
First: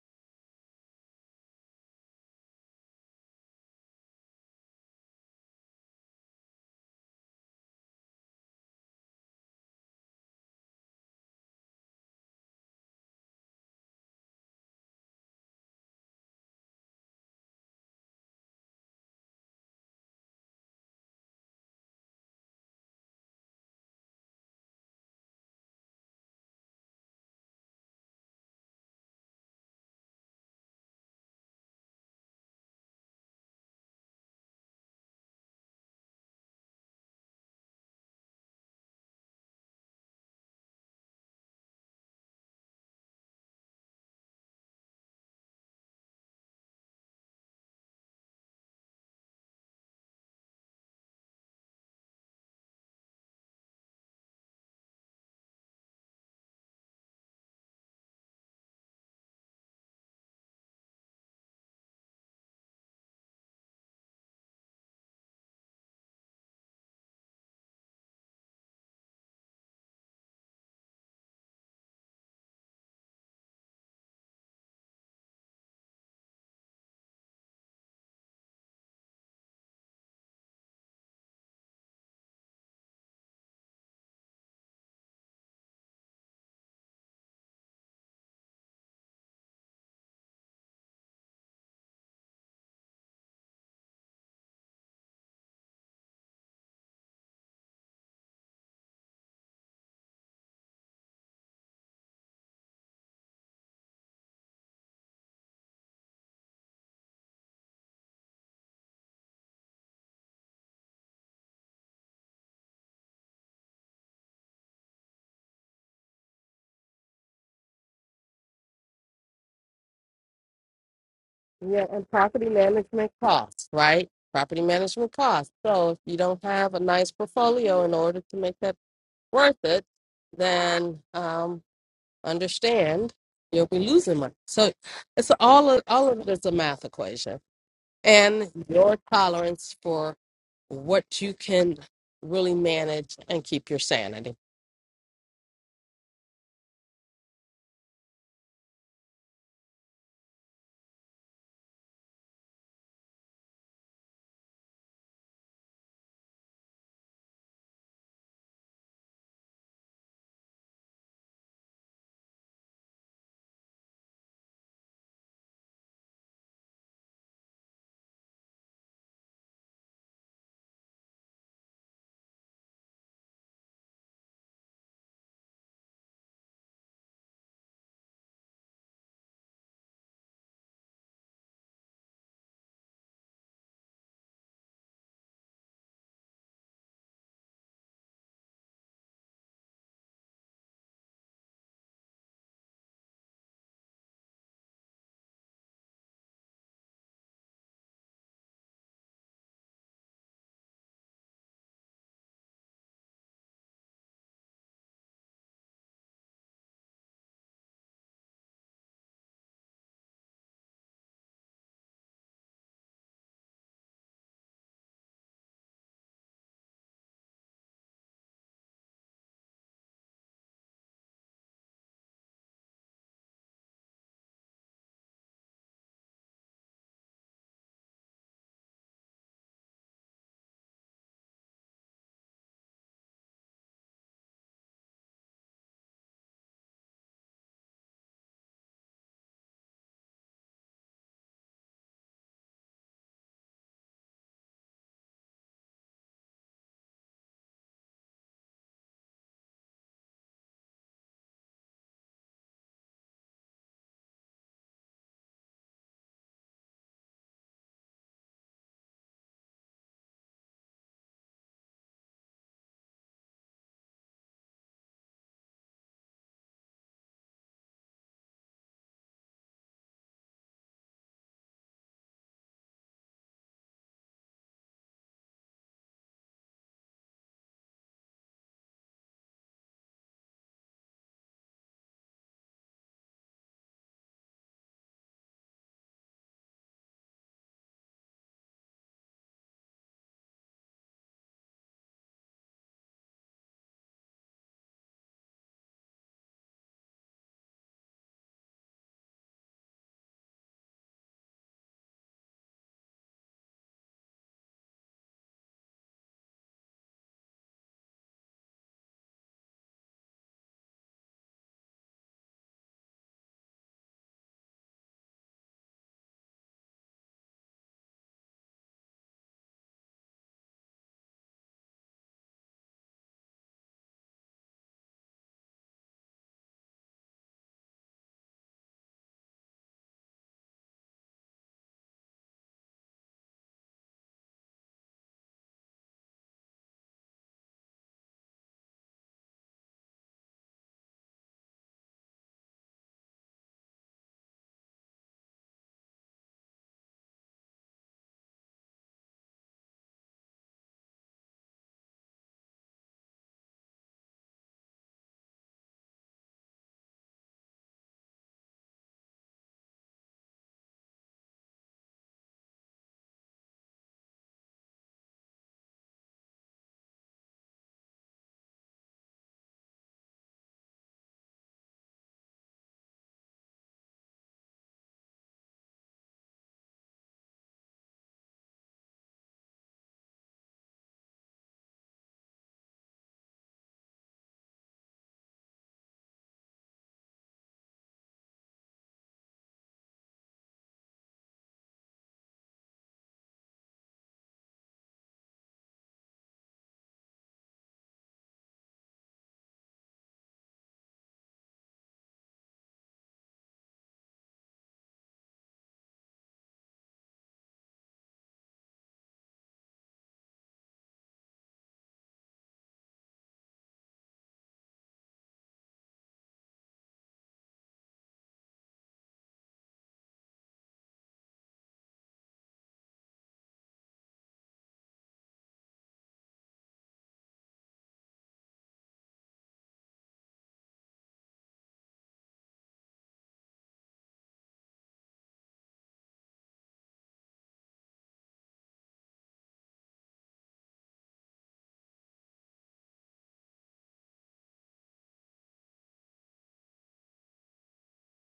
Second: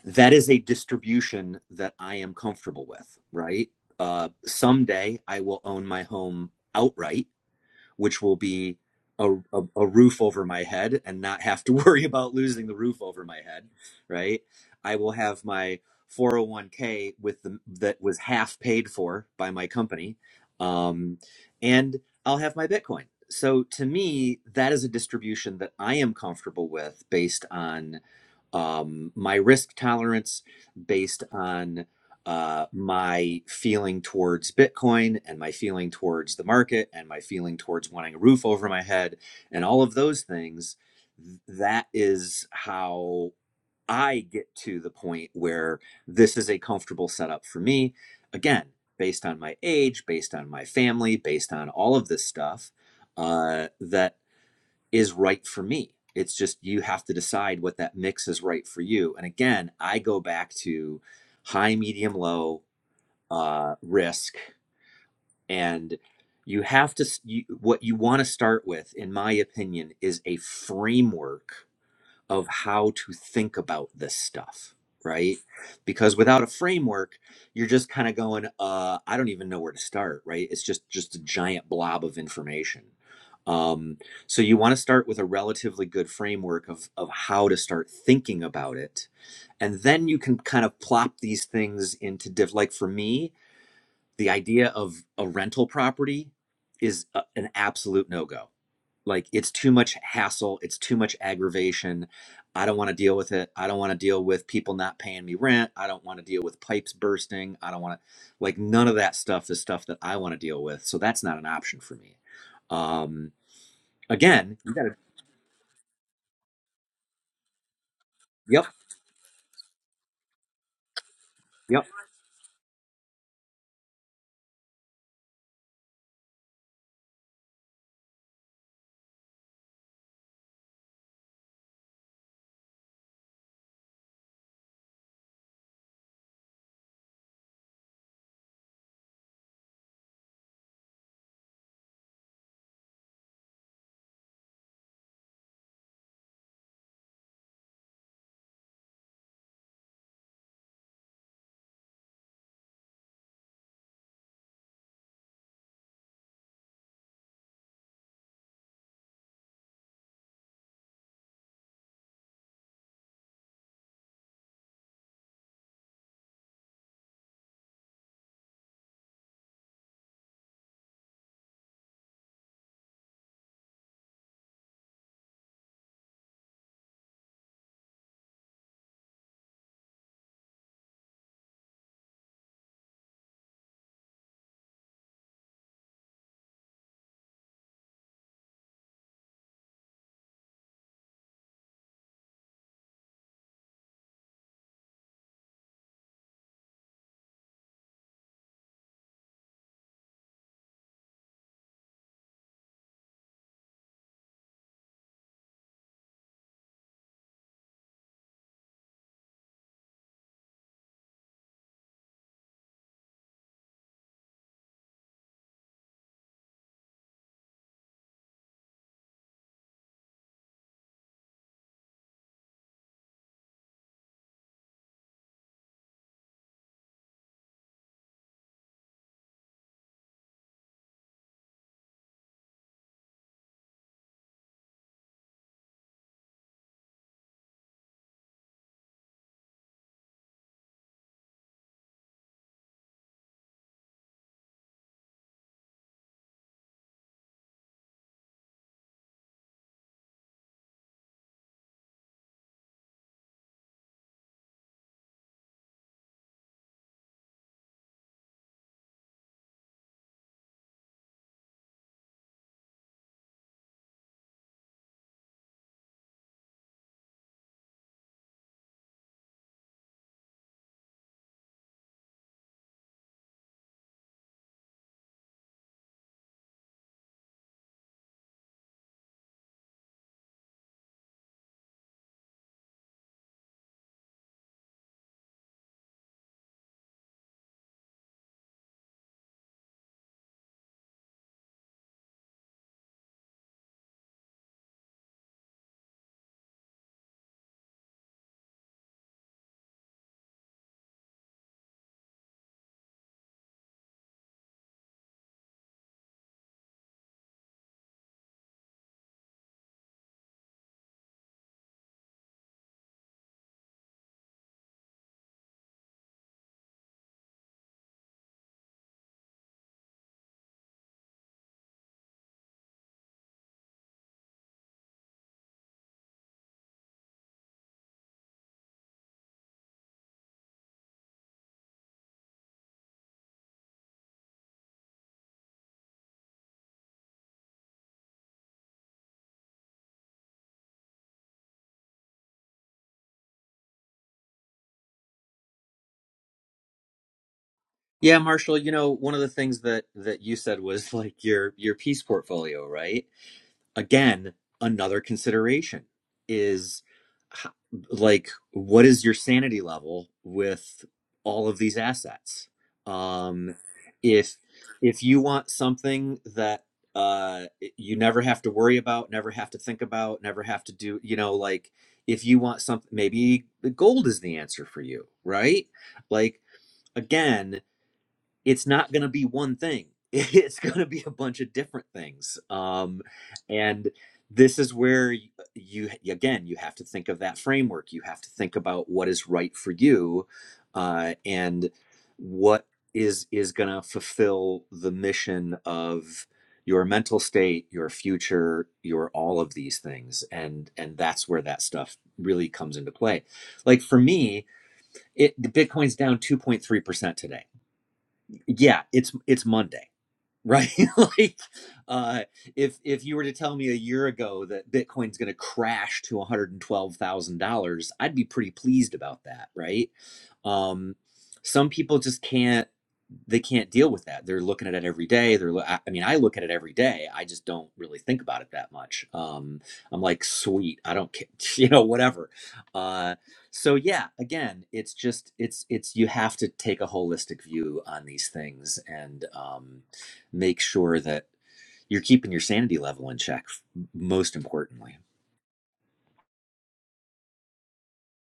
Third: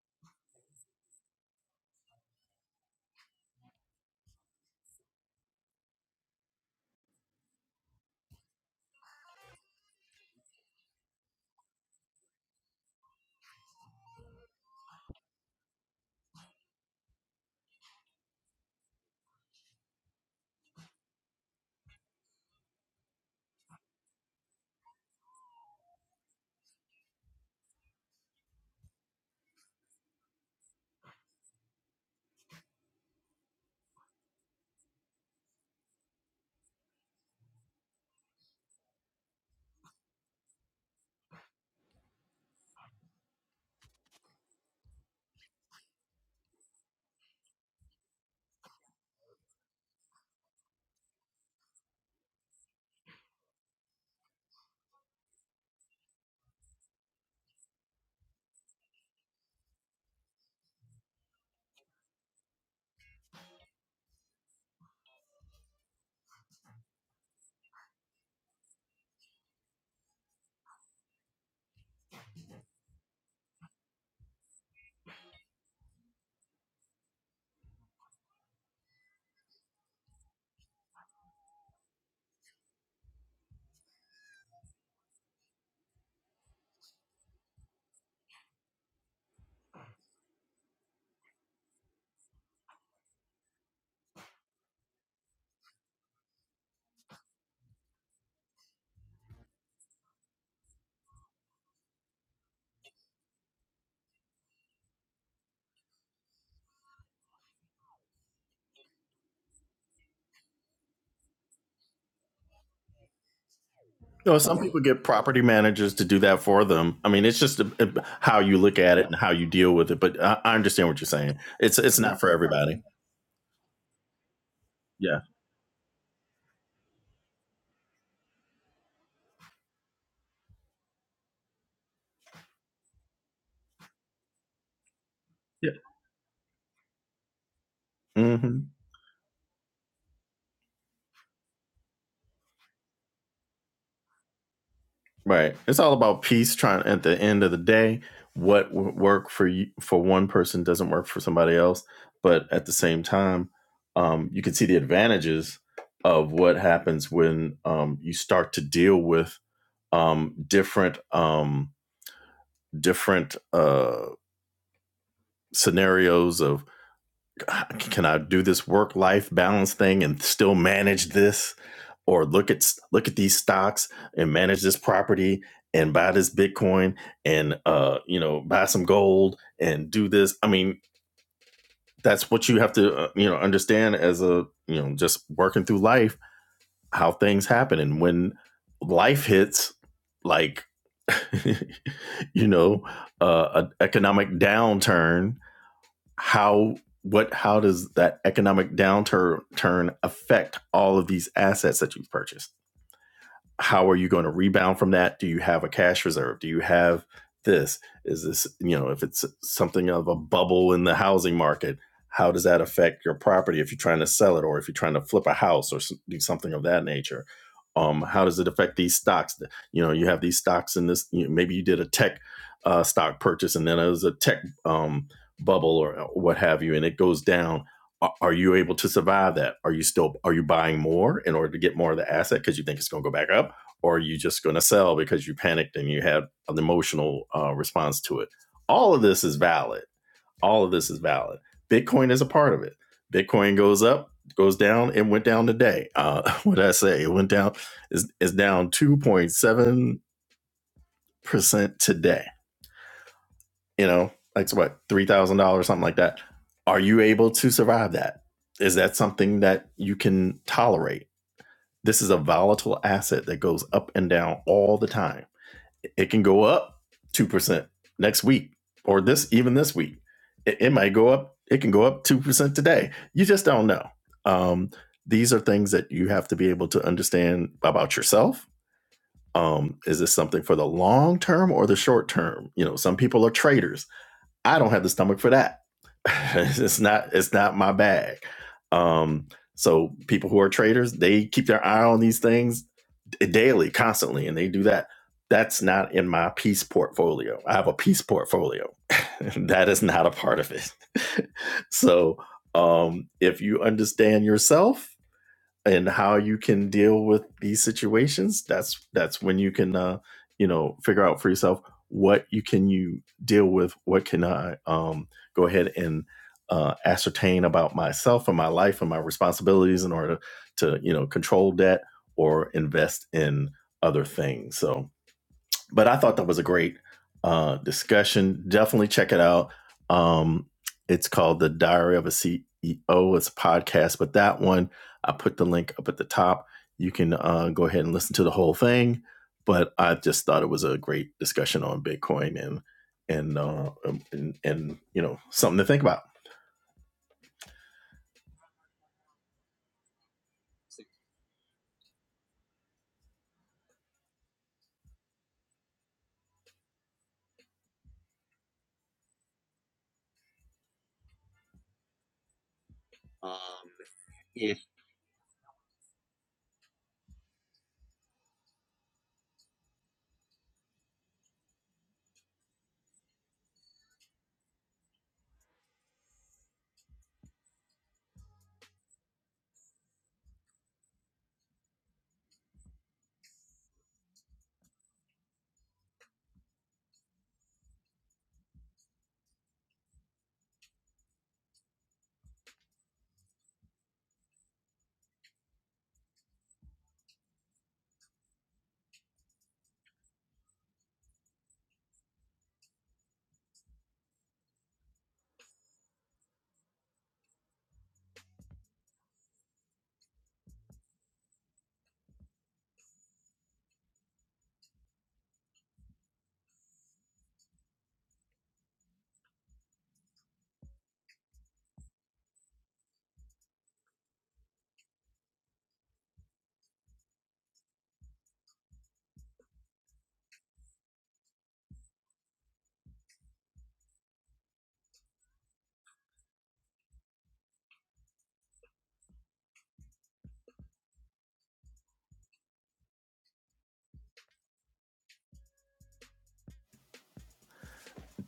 S3: that is a distribution that I am comfortable with, right? Uh, someday I will own my home outright which will be a, a, a roof over my head and not have to worry about losing the roof over my head, right? I will have my 401k with the that was half paid for by my company, um, and I'll have my Bitcoin. So to me, that is a distribution that I am comfortable with based on um, my risk tolerance, based on uh, my feeling towards Bitcoin and my feeling towards the market and my feeling towards wanting a roof over my head and all of those things, that is how I get to the point where this is a comfortable setup for me. Again, based on my age, based on my family, based on all of this stuff uh, that is right for me. It's just you have to decide what that mix is right for you. And again, I go back to high, medium, low uh, risk and you have to you, what you want to start with in my opinion is a framework of how to think about this stuff right because without a framework you're just kind of going uh i don't even know where to start right it's just just a giant blob of information um so you want to start with a relatively good framework of of how to start thinking about it and then you can kind of plop these things into diff like for me the idea of a rental property is a, an absolute no-go like it's too much hassle it's too much aggravation i don't want to deal with it i don't want to deal with people not paying me rent i don't want to deal with pipes bursting i don't want to like none of that stuff is stuff that i want to deal with so that's not an option for me um
S1: No,
S3: again
S1: some
S3: you
S1: people
S3: gotta
S1: get property managers to do that for them. I mean, it's just a, a- how you
S3: yep
S1: look at it and how you deal with it. But I, I understand what you're saying. It's
S2: yeah
S3: yep
S1: it's
S2: and
S1: not for
S2: property
S1: everybody.
S2: management costs right property management
S1: Yeah,
S2: costs so if you don't have a nice portfolio in order to make that worth it, then um, understand you'll be losing money. So it's all
S1: yeah,
S2: of, all of it is a math equation, and
S1: hmm
S2: your tolerance for what you can really manage and keep your sanity.
S1: right. It's all about peace. Trying at the end of the day, what w- work for you for one person doesn't work for somebody else. But at the same time, um, you can see the advantages of what happens when um, you start to deal with um, different um, different uh, scenarios of can I do this work life balance thing and still manage this? Or look at look at these stocks and manage this property and buy this Bitcoin and uh, you know buy some gold and do this. I mean, that's what you have to uh, you know understand as a you know just working through life how things happen and when life hits like you know uh, an economic downturn how what how does that economic downturn turn affect all of these assets that you've purchased? how are you going to rebound from that? Do you have a cash reserve? Do you have this? Is this, you know, if it's something of a bubble in the housing market, how does that affect your property if you're trying to sell it or if you're trying to flip a house or do something of that nature? Um, how does it affect these stocks? You know, you have these stocks in this, you know, maybe you did a tech uh, stock purchase and then it was a tech um, bubble or uh, what have you, and it goes down are you able to survive that? Are you still are you buying more in order to get more of the asset because you think it's going to go back up, or are you just going to sell because you panicked and you had an emotional uh, response to it? All of this is valid. All of this is valid. Bitcoin is a part of it. Bitcoin goes up, goes down, and went down today. Uh, what did I say? It went down. is is down two point seven percent today. You know, that's what three thousand dollars, something like that. Are you able to survive that? Is that something that you can tolerate? This is a volatile asset that goes up and down all the time it can go up 2% next week or this even this week it, it might go up it can go up 2% today you just don't know um, these are things that you have to be able to understand about yourself um, is this something for the long term or the short term you know some people are traders i don't have the stomach for that it's not it's not my bag um, so people who are traders they keep their eye on these things daily, constantly, and they do that. That's not in my peace portfolio. I have a peace portfolio. that is not a part of it. so um, if you understand yourself, and how you can deal with these situations that's that's when you can uh you know figure out for yourself what you can you deal with what can i um go ahead and uh ascertain about myself and my life and my responsibilities in order to you know control debt or invest in other things so but I thought that was a great uh, discussion. Definitely check it out. Um, it's called The Diary of a CEO. It's a podcast, but that one, I put the link up at the top. You can uh, go ahead and listen to the whole thing. But I just thought it was a great discussion on Bitcoin and and uh, um, and, and you know something to think about.
S3: yeah marshall you know one of the things that that you said was like your your piece portfolio right again another consideration is like what is your sanity level with all of these assets um if if you want something that uh you never have to worry about never have to think about never have to do you know like if you want something maybe the gold is the answer for you right like again it's not going to be one thing it's going to be a bunch of different things um, and this is where y- you again you have to think of that framework you have to think about what is right for you uh, and what is is going to fulfill the mission of your mental state your future your all of these things and and that's where that stuff really comes into play like for me it the bitcoin's down 2.3% today yeah it's it's monday right like uh if if you were to tell me a year ago that bitcoin's going to crash to $112000 i'd be pretty pleased about that right um some people just can't they can't deal with that. They're looking at it every day. They're, I mean, I look at it every day. I just don't really think about it that much. Um, I'm like, sweet, I don't care, you know, whatever. Uh, so yeah, again, it's just, it's, it's, you have to take a holistic view on these things and um, make sure that you're keeping your sanity level in check. Most importantly,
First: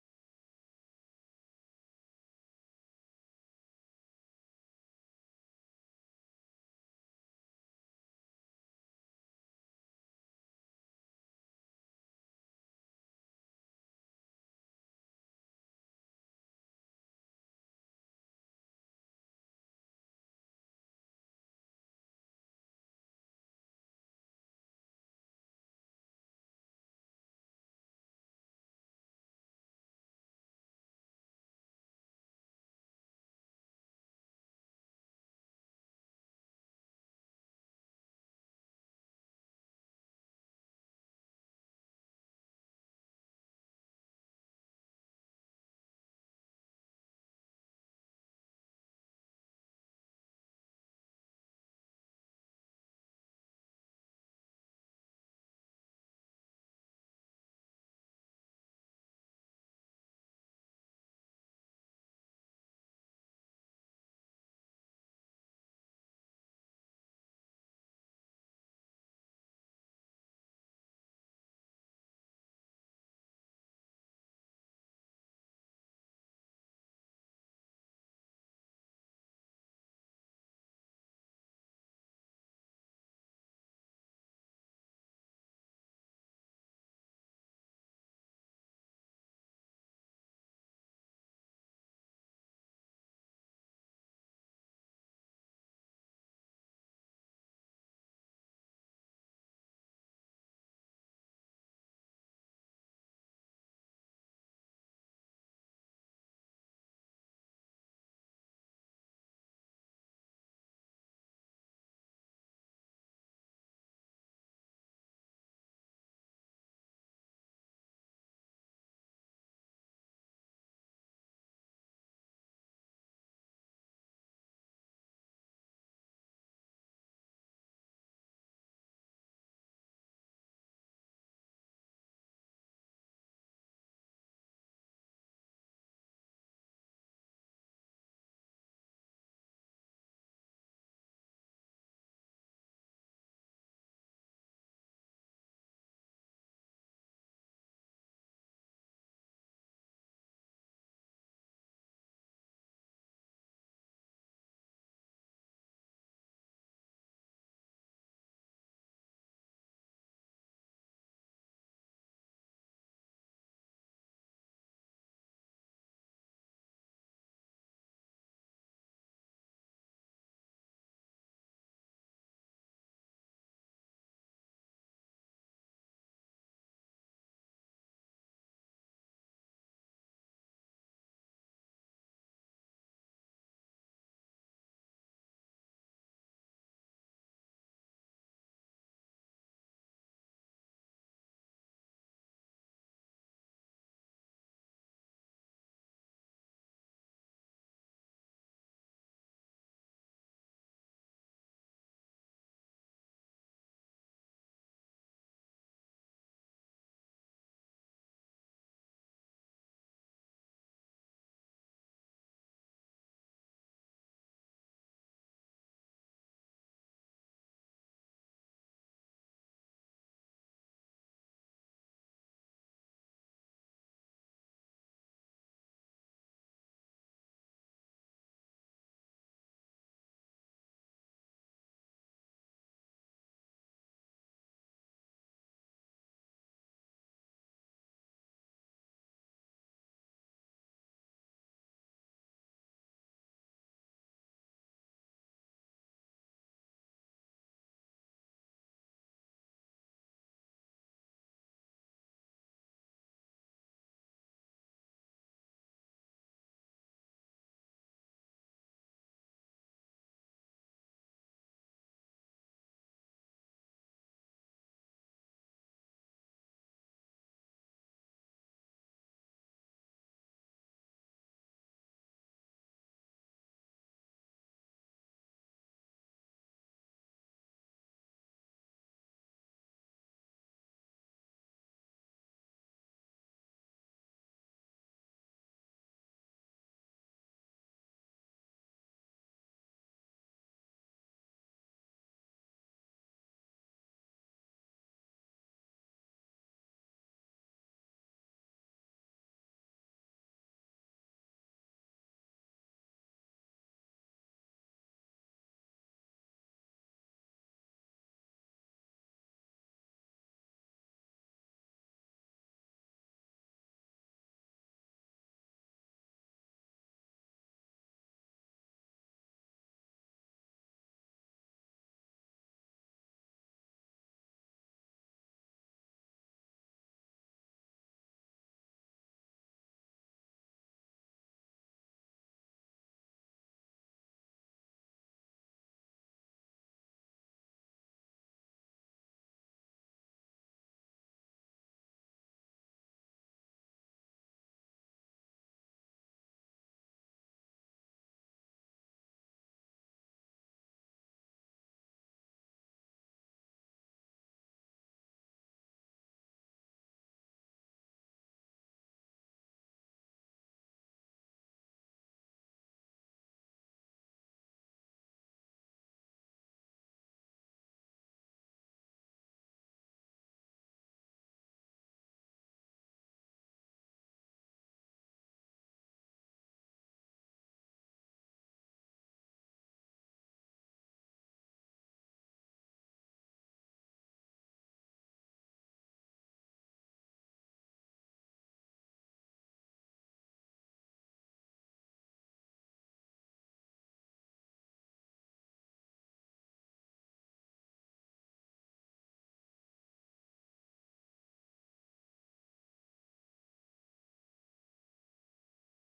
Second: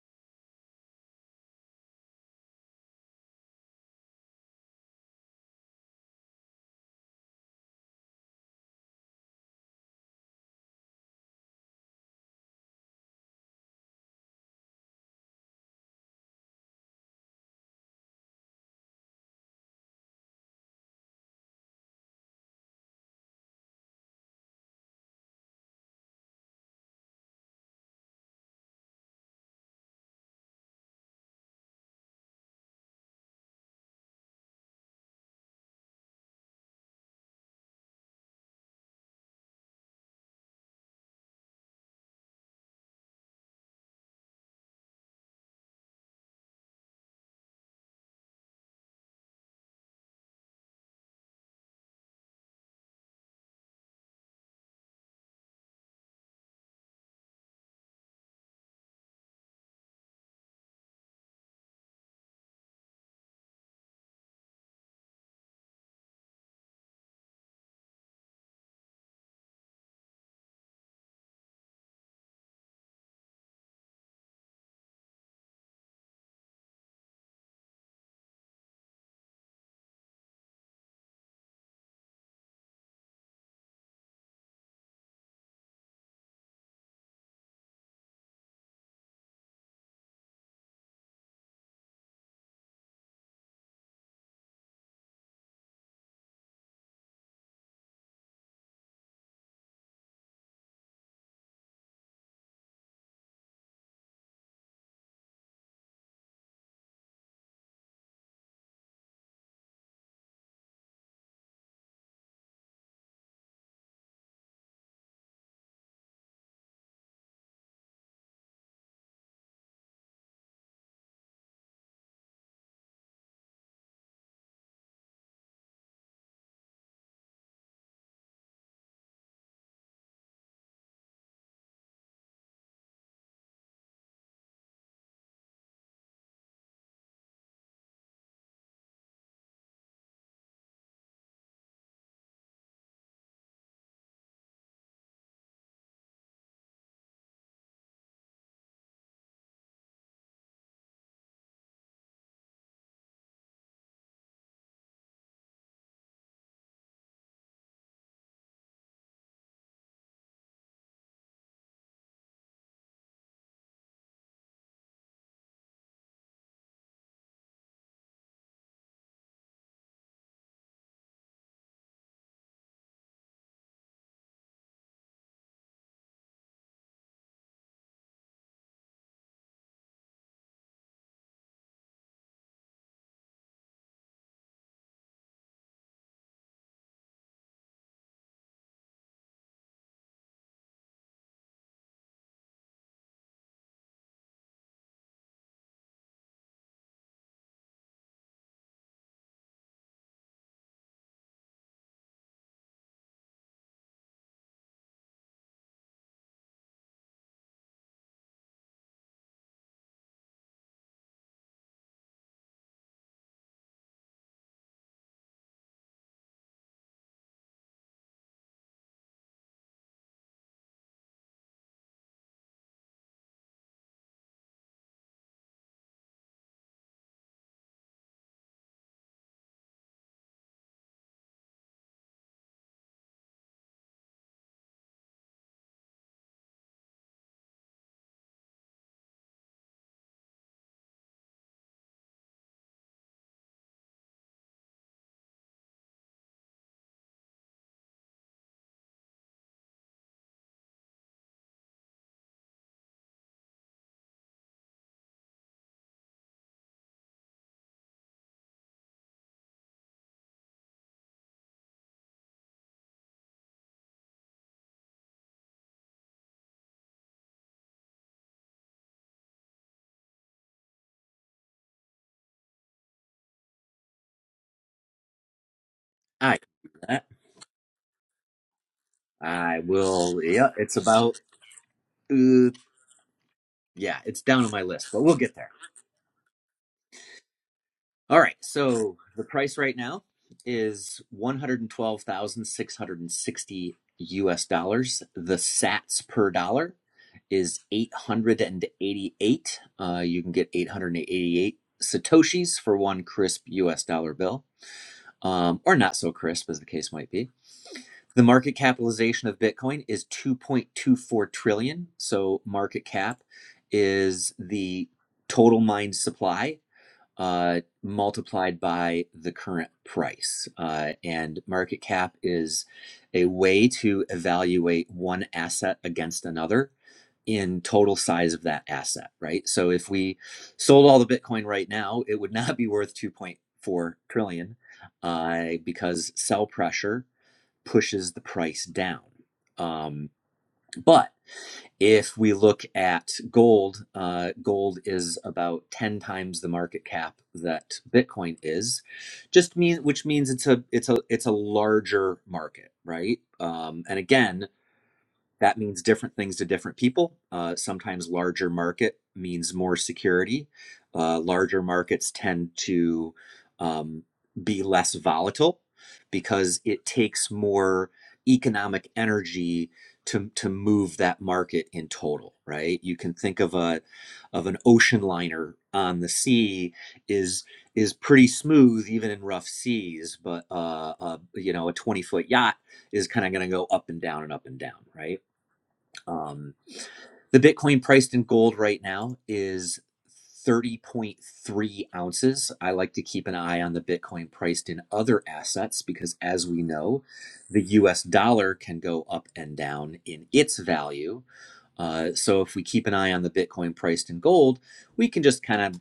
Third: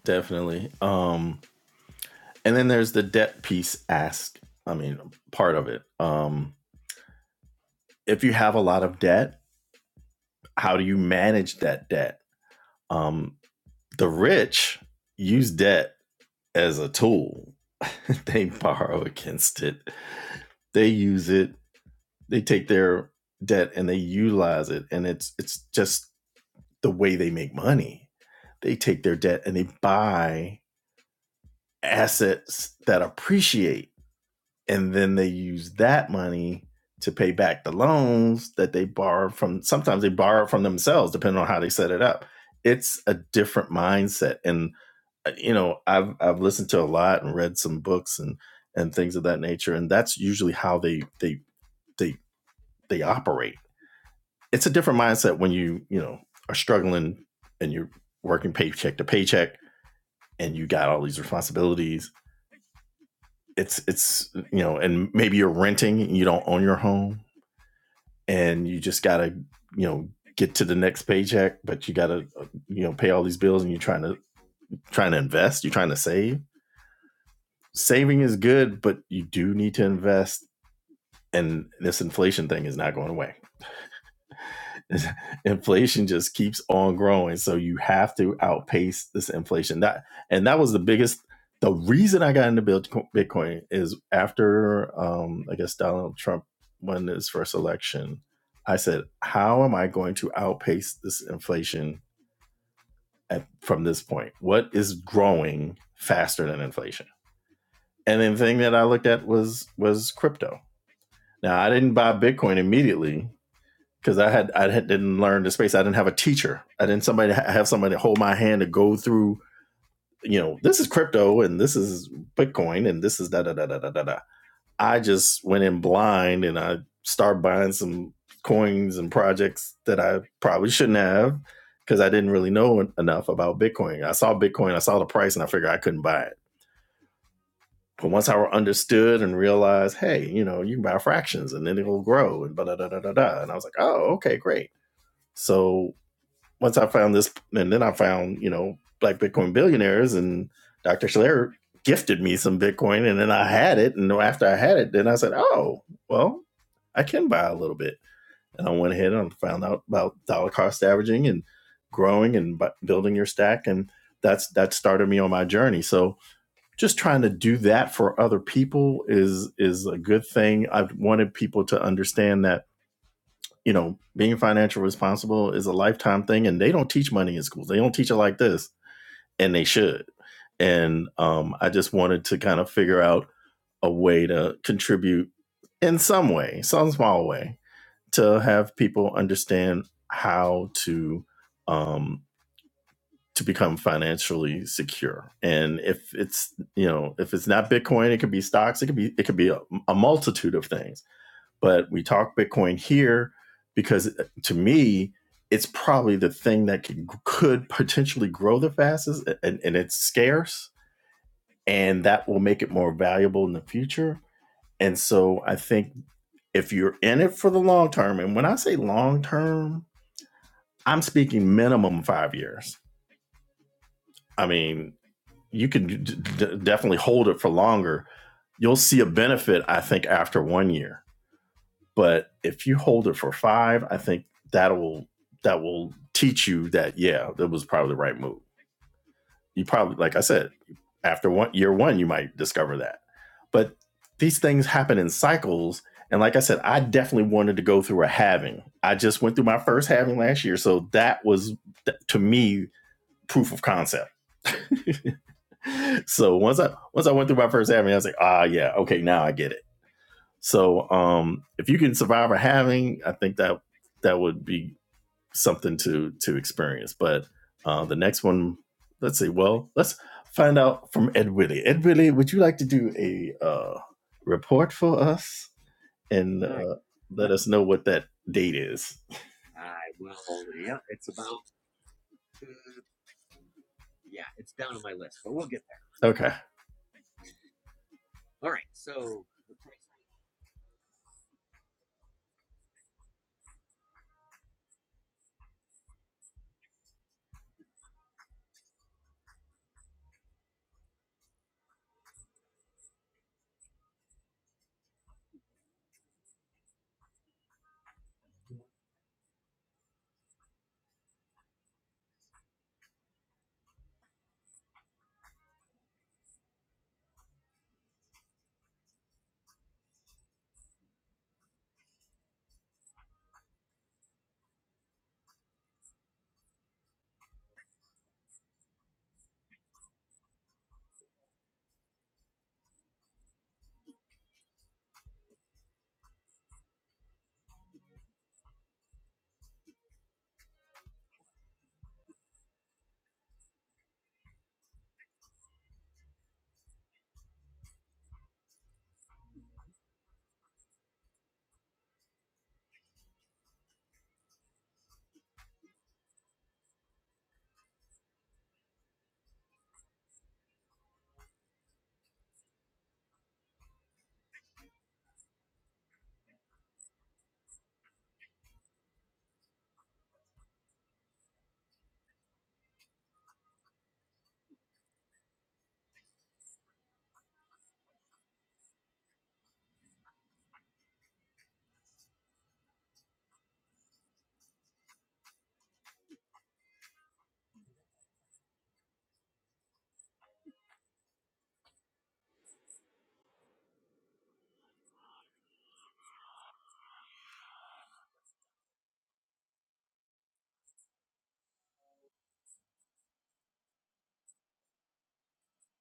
S1: Definitely. Um, and then there's the debt piece ask. I mean, part of it. Um, if you have a lot of debt, how do you manage that debt? Um, the rich use debt as a tool. they borrow against it. They use it. They take their debt and they utilize it. And it's it's just the way they make money. They take their debt and they buy assets that appreciate. And then they use that money to pay back the loans that they borrow from. Sometimes they borrow from themselves, depending on how they set it up. It's a different mindset. And, uh, you know, I've, I've listened to a lot and read some books and, and things of that nature. And that's usually how they, they, they, they operate. It's a different mindset when you, you know, are struggling and you're working paycheck to paycheck and you got all these responsibilities it's it's you know, and maybe you're renting, you don't own your home, and you just gotta you know get to the next paycheck, but you gotta uh, you know pay all these bills, and you're trying to trying to invest, you're trying to save. Saving is good, but you do need to invest, and this inflation thing is not going away. inflation just keeps on growing so you have to outpace this inflation that and that was the biggest the reason i got into bitcoin is after um i guess donald trump won his first election i said how am i going to outpace this inflation at, from this point what is growing faster than inflation and then the thing that i looked at was was crypto now i didn't buy bitcoin immediately because I had I had, didn't learn the space. I didn't have a teacher. I didn't somebody have somebody hold my hand to go through. You know, this is crypto and this is Bitcoin and this is da da da da da da da. I just went in blind and I started buying some coins and projects that I probably shouldn't have because I didn't really know enough about Bitcoin. I saw Bitcoin, I saw the price, and I figured I couldn't buy it. But once I understood and realized, hey, you know, you can buy fractions and then it'll grow and da da da da da, and I was like, oh, okay, great. So once I found this, and then I found you know Black Bitcoin Billionaires, and Dr. Schler gifted me some Bitcoin, and then I had it, and after I had it, then I said, oh well, I can buy a little bit, and I went ahead and found out about dollar cost averaging and growing and building your stack, and that's that started me on my journey. So just trying to do that for other people is is a good thing. I've wanted people to understand that you know, being financial responsible is a lifetime thing, and they don't teach money in schools. They don't teach it like this, and they should. And um, I just wanted to kind of figure out a way to contribute in some way, some small way, to have people understand how to um, to become financially secure. And if it's you know if it's not Bitcoin, it could be stocks, it could be it could be a, a multitude of things but we talk Bitcoin here because uh, to me, it's probably the thing that could, could potentially grow the fastest and, and it's scarce and that will make it more valuable in the future. And so I think if you're in it for the long term, and when I say long term, I'm speaking minimum five years. I mean, you can d- d- definitely hold it for longer. You'll see a benefit, I think, after one year. But if you hold it for five, I think that'll that will teach you that yeah, that was probably the right move. You probably, like I said, after one year one, you might discover that. But these things happen in cycles. And like I said, I definitely wanted to go through a halving. I just went through my first halving last year, so that was to me proof of concept. so once I once I went through my first halving, I was like, ah, yeah, okay, now I get it so um, if you can survive a halving, I think that that would be something to to experience. But uh, the next one, let's see. Well, let's find out from Ed Willie. Ed Willie, would you like to do a uh, report for us
S3: I,
S1: and right. uh, let us know what that date is?
S3: I will. Yeah, it's about, uh, yeah,
S1: Yeah.
S3: it's down on my list, but we'll get there.
S1: Okay.
S3: All right.
S1: All right.
S3: So
S1: So
S3: the price right now is 112,660 US dollars. The sats per dollar is 888. Uh, you can get 888 satoshis for one crisp US dollar bill, um, or not so crisp as the case might be. The market capitalization of Bitcoin is 2.24 trillion. So market cap is the total mined supply uh, multiplied by the current price. Uh, and market cap is a way to evaluate one asset against another in total size of that asset, right? So if we sold all the Bitcoin right now, it would not be worth 2.4 trillion uh, because sell pressure pushes the price down. Um, but if we look at gold, uh, gold is about 10 times the market cap that Bitcoin is, just mean which means it's a it's a it's a larger market, right? Um, and again, that means different things to different people. Uh, sometimes larger market means more security. Uh, larger markets tend to um, be less volatile because it takes more economic energy to, to move that market in total, right? You can think of a of an ocean liner on the sea is is pretty smooth even in rough seas, but uh, uh, you know a twenty foot yacht is kind of going to go up and down and up and down, right? Um, the Bitcoin priced in gold right now is 30.3 ounces. I like to keep an eye on the Bitcoin priced in other assets because, as we know, the US dollar can go up and down in its value. Uh, so if we keep an eye on the Bitcoin priced in gold, we can just kind of,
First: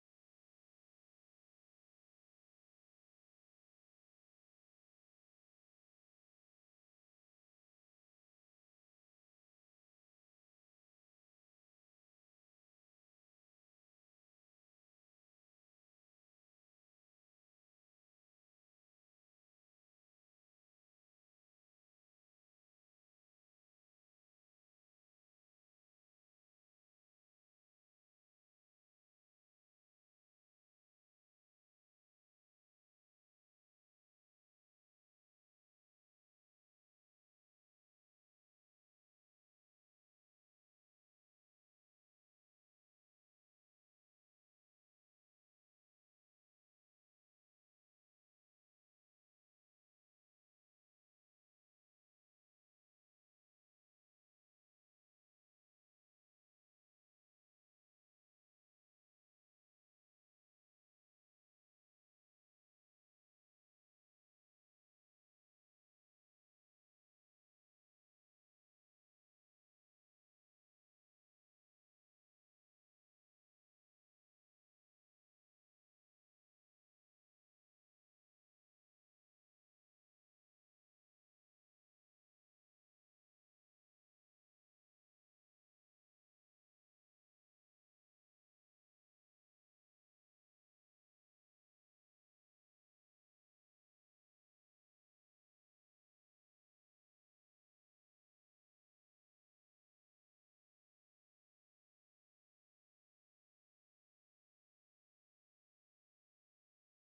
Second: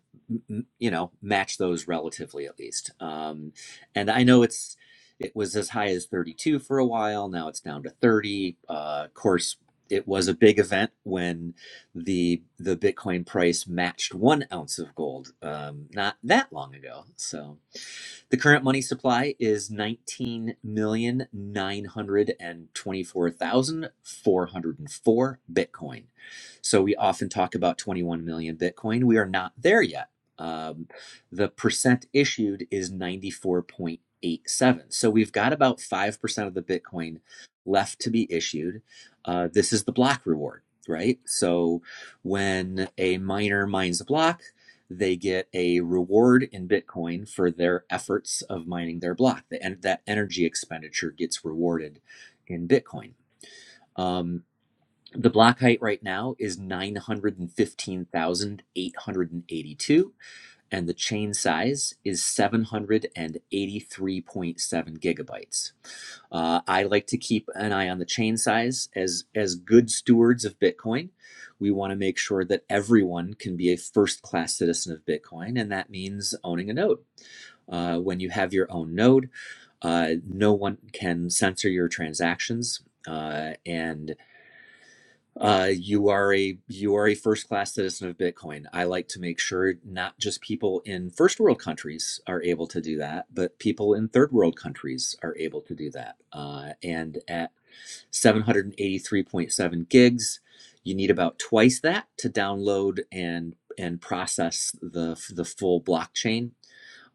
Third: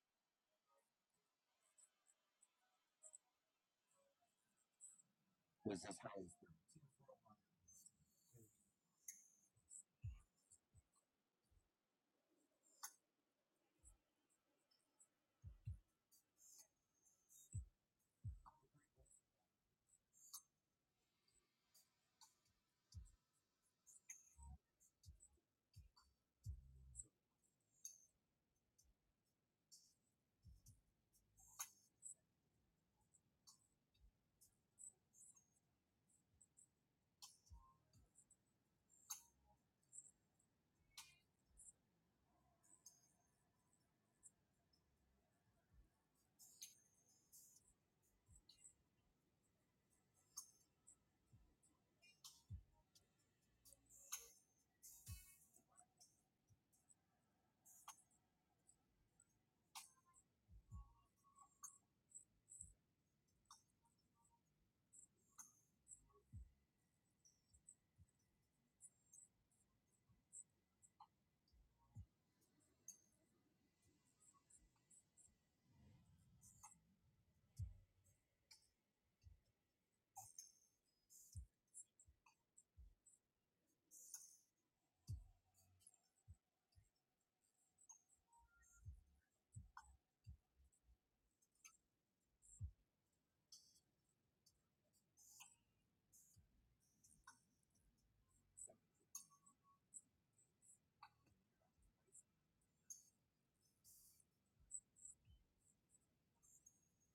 S3: you know, match those relatively at least. Um, and I know it's it was as high as 32 for a while. Now it's down to 30. Uh, of course, it was a big event when the the Bitcoin price matched one ounce of gold um, not that long ago. So the current money supply is 19,924,404 Bitcoin. So we often talk about 21 million Bitcoin. We are not there yet. Um, the percent issued is 94.87. So we've got about 5% of the Bitcoin left to be issued. Uh, this is the block reward, right? So when a miner mines a block, they get a reward in Bitcoin for their efforts of mining their block. The, en- that energy expenditure gets rewarded in Bitcoin. Um, the block height right now is 915,882, and the chain size is 783.7 gigabytes. Uh, I like to keep an eye on the chain size as as good stewards of Bitcoin. We want to make sure that everyone can be a first class citizen of Bitcoin, and that means owning a node. Uh, when you have your own node, uh, no one can censor your transactions, uh, and uh, you are a you are a first class citizen of Bitcoin. I like to make sure not just people in first world countries are able to do that, but people in third world countries are able to do that. Uh, and at 783.7 gigs, you need about twice that to download and and process the the full blockchain.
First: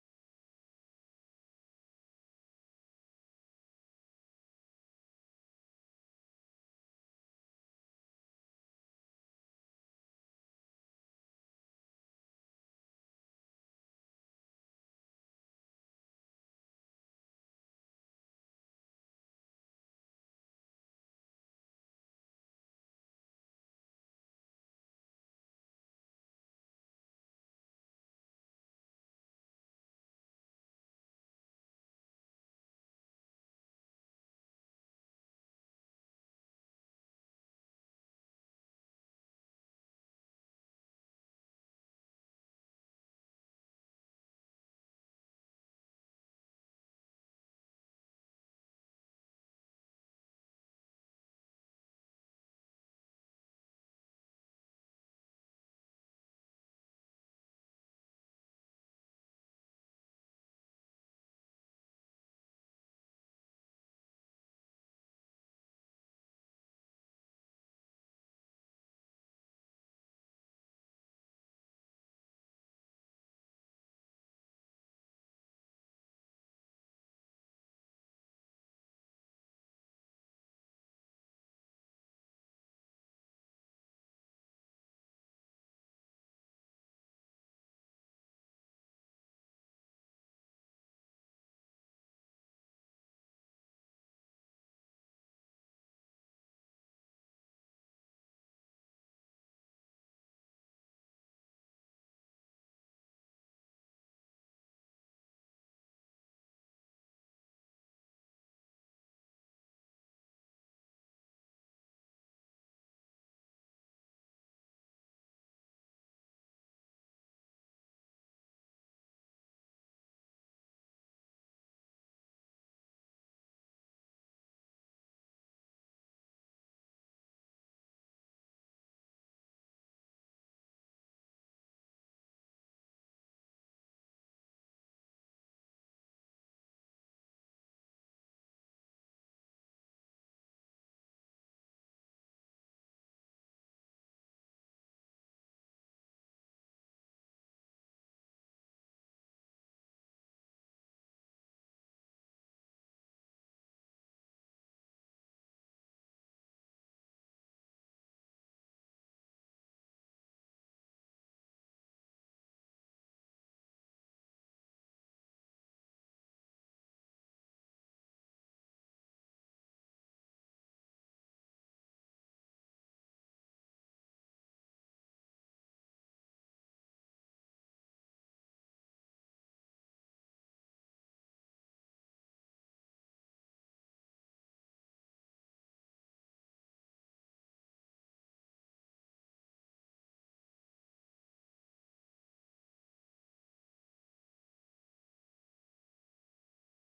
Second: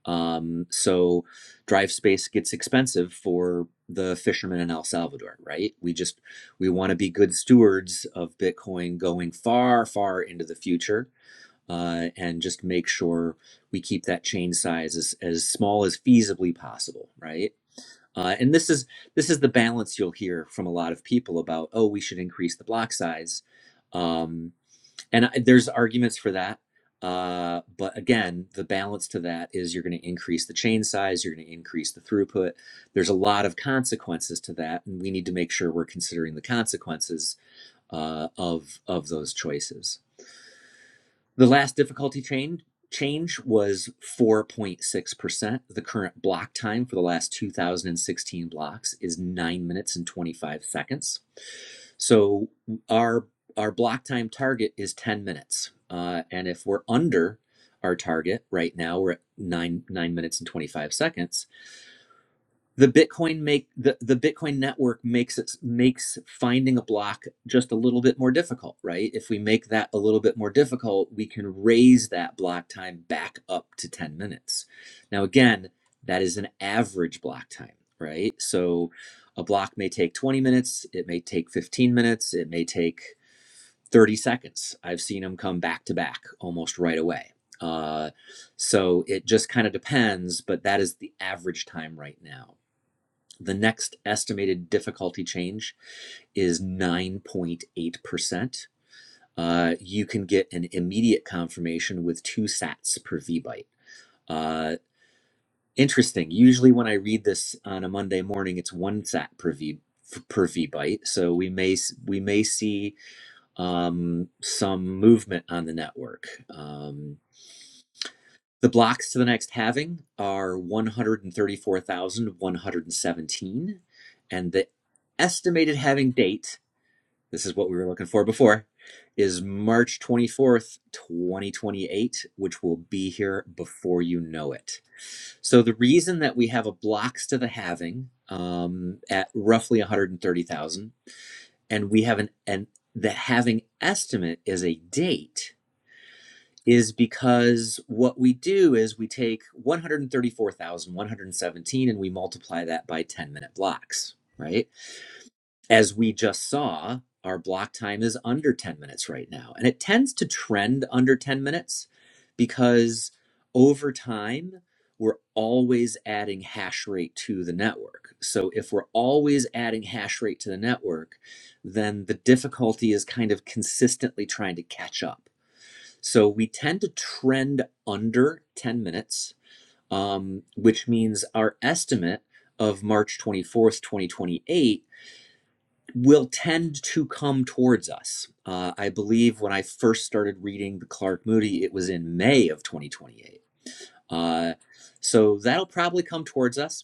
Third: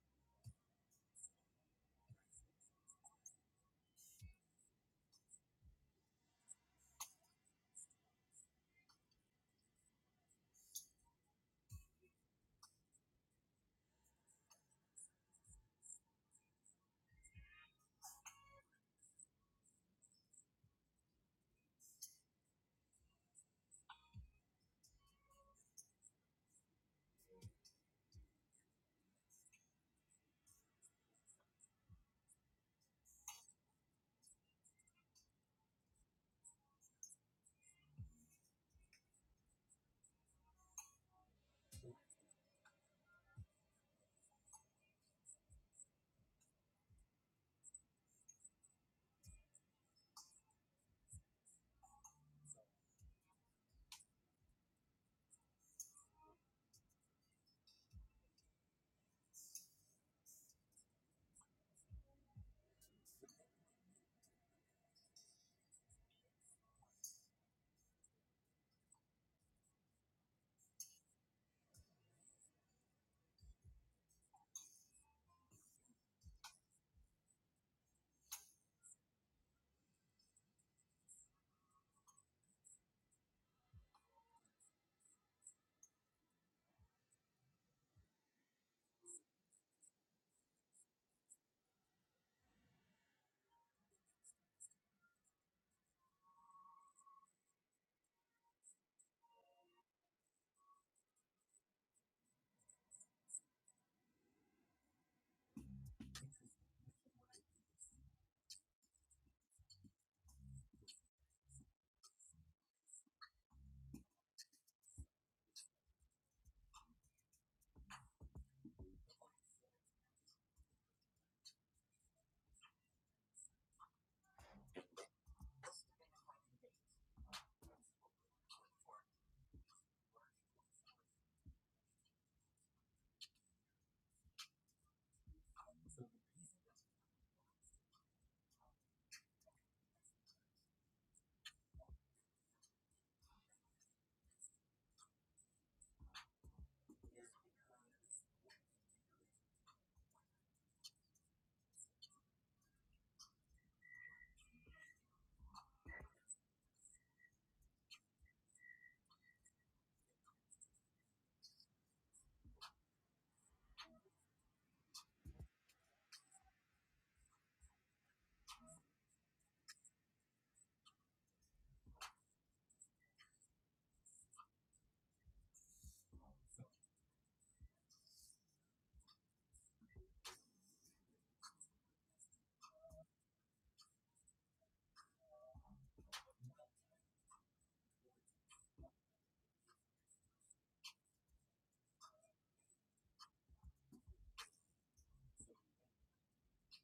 S3: Um, so drive space gets expensive for the fishermen in El Salvador, right? We just we want to be good stewards of Bitcoin going far, far into the future, uh, and just make sure we keep that chain size as, as small as feasibly possible, right? Uh, and this is this is the balance you'll hear from a lot of people about. Oh, we should increase the block size. Um, and I, there's arguments for that uh, but again the balance to that is you're going to increase the chain size you're going to increase the throughput there's a lot of consequences to that and we need to make sure we're considering the consequences uh, of of those choices the last difficulty change change was 4.6%. The current block time for the last 2016 blocks is 9 minutes and 25 seconds. So our our block time target is 10 minutes. Uh, and if we're under our target right now, we're at 9 9 minutes and 25 seconds the bitcoin make the, the bitcoin network makes it makes finding a block just a little bit more difficult right if we make that a little bit more difficult we can raise that block time back up to 10 minutes now again that is an average block time right so a block may take 20 minutes it may take 15 minutes it may take 30 seconds i've seen them come back to back almost right away uh, so it just kind of depends but that is the average time right now the next estimated difficulty change is 9.8%. Uh, you can get an immediate confirmation with two sats per vbyte. Uh, interesting. Usually, when I read this on a Monday morning, it's one sat per v per vbyte. So we may we may see um, some movement on the network. Um, The blocks to the next halving are 134,117. And the estimated halving date, this is what we were looking for before, is March 24th, 2028, which will be here before you know it. So the reason that we have a blocks to the halving um, at roughly 130,000, and we have an, and the halving estimate is a date is because what we do is we take 134,117 and we multiply that by 10 minute blocks, right? As we just saw, our block time is under 10 minutes right now. And it tends to trend under 10 minutes because over time, we're always adding hash rate to the network. So if we're always adding hash rate to the network, then the difficulty is kind of consistently trying to catch up so we tend to trend under 10 minutes, um, which means our estimate of March 24th, 2028 will tend to come towards us. Uh, I believe when I first started reading the Clark Moody, it was in May of 2028. Uh, so that'll probably come towards us.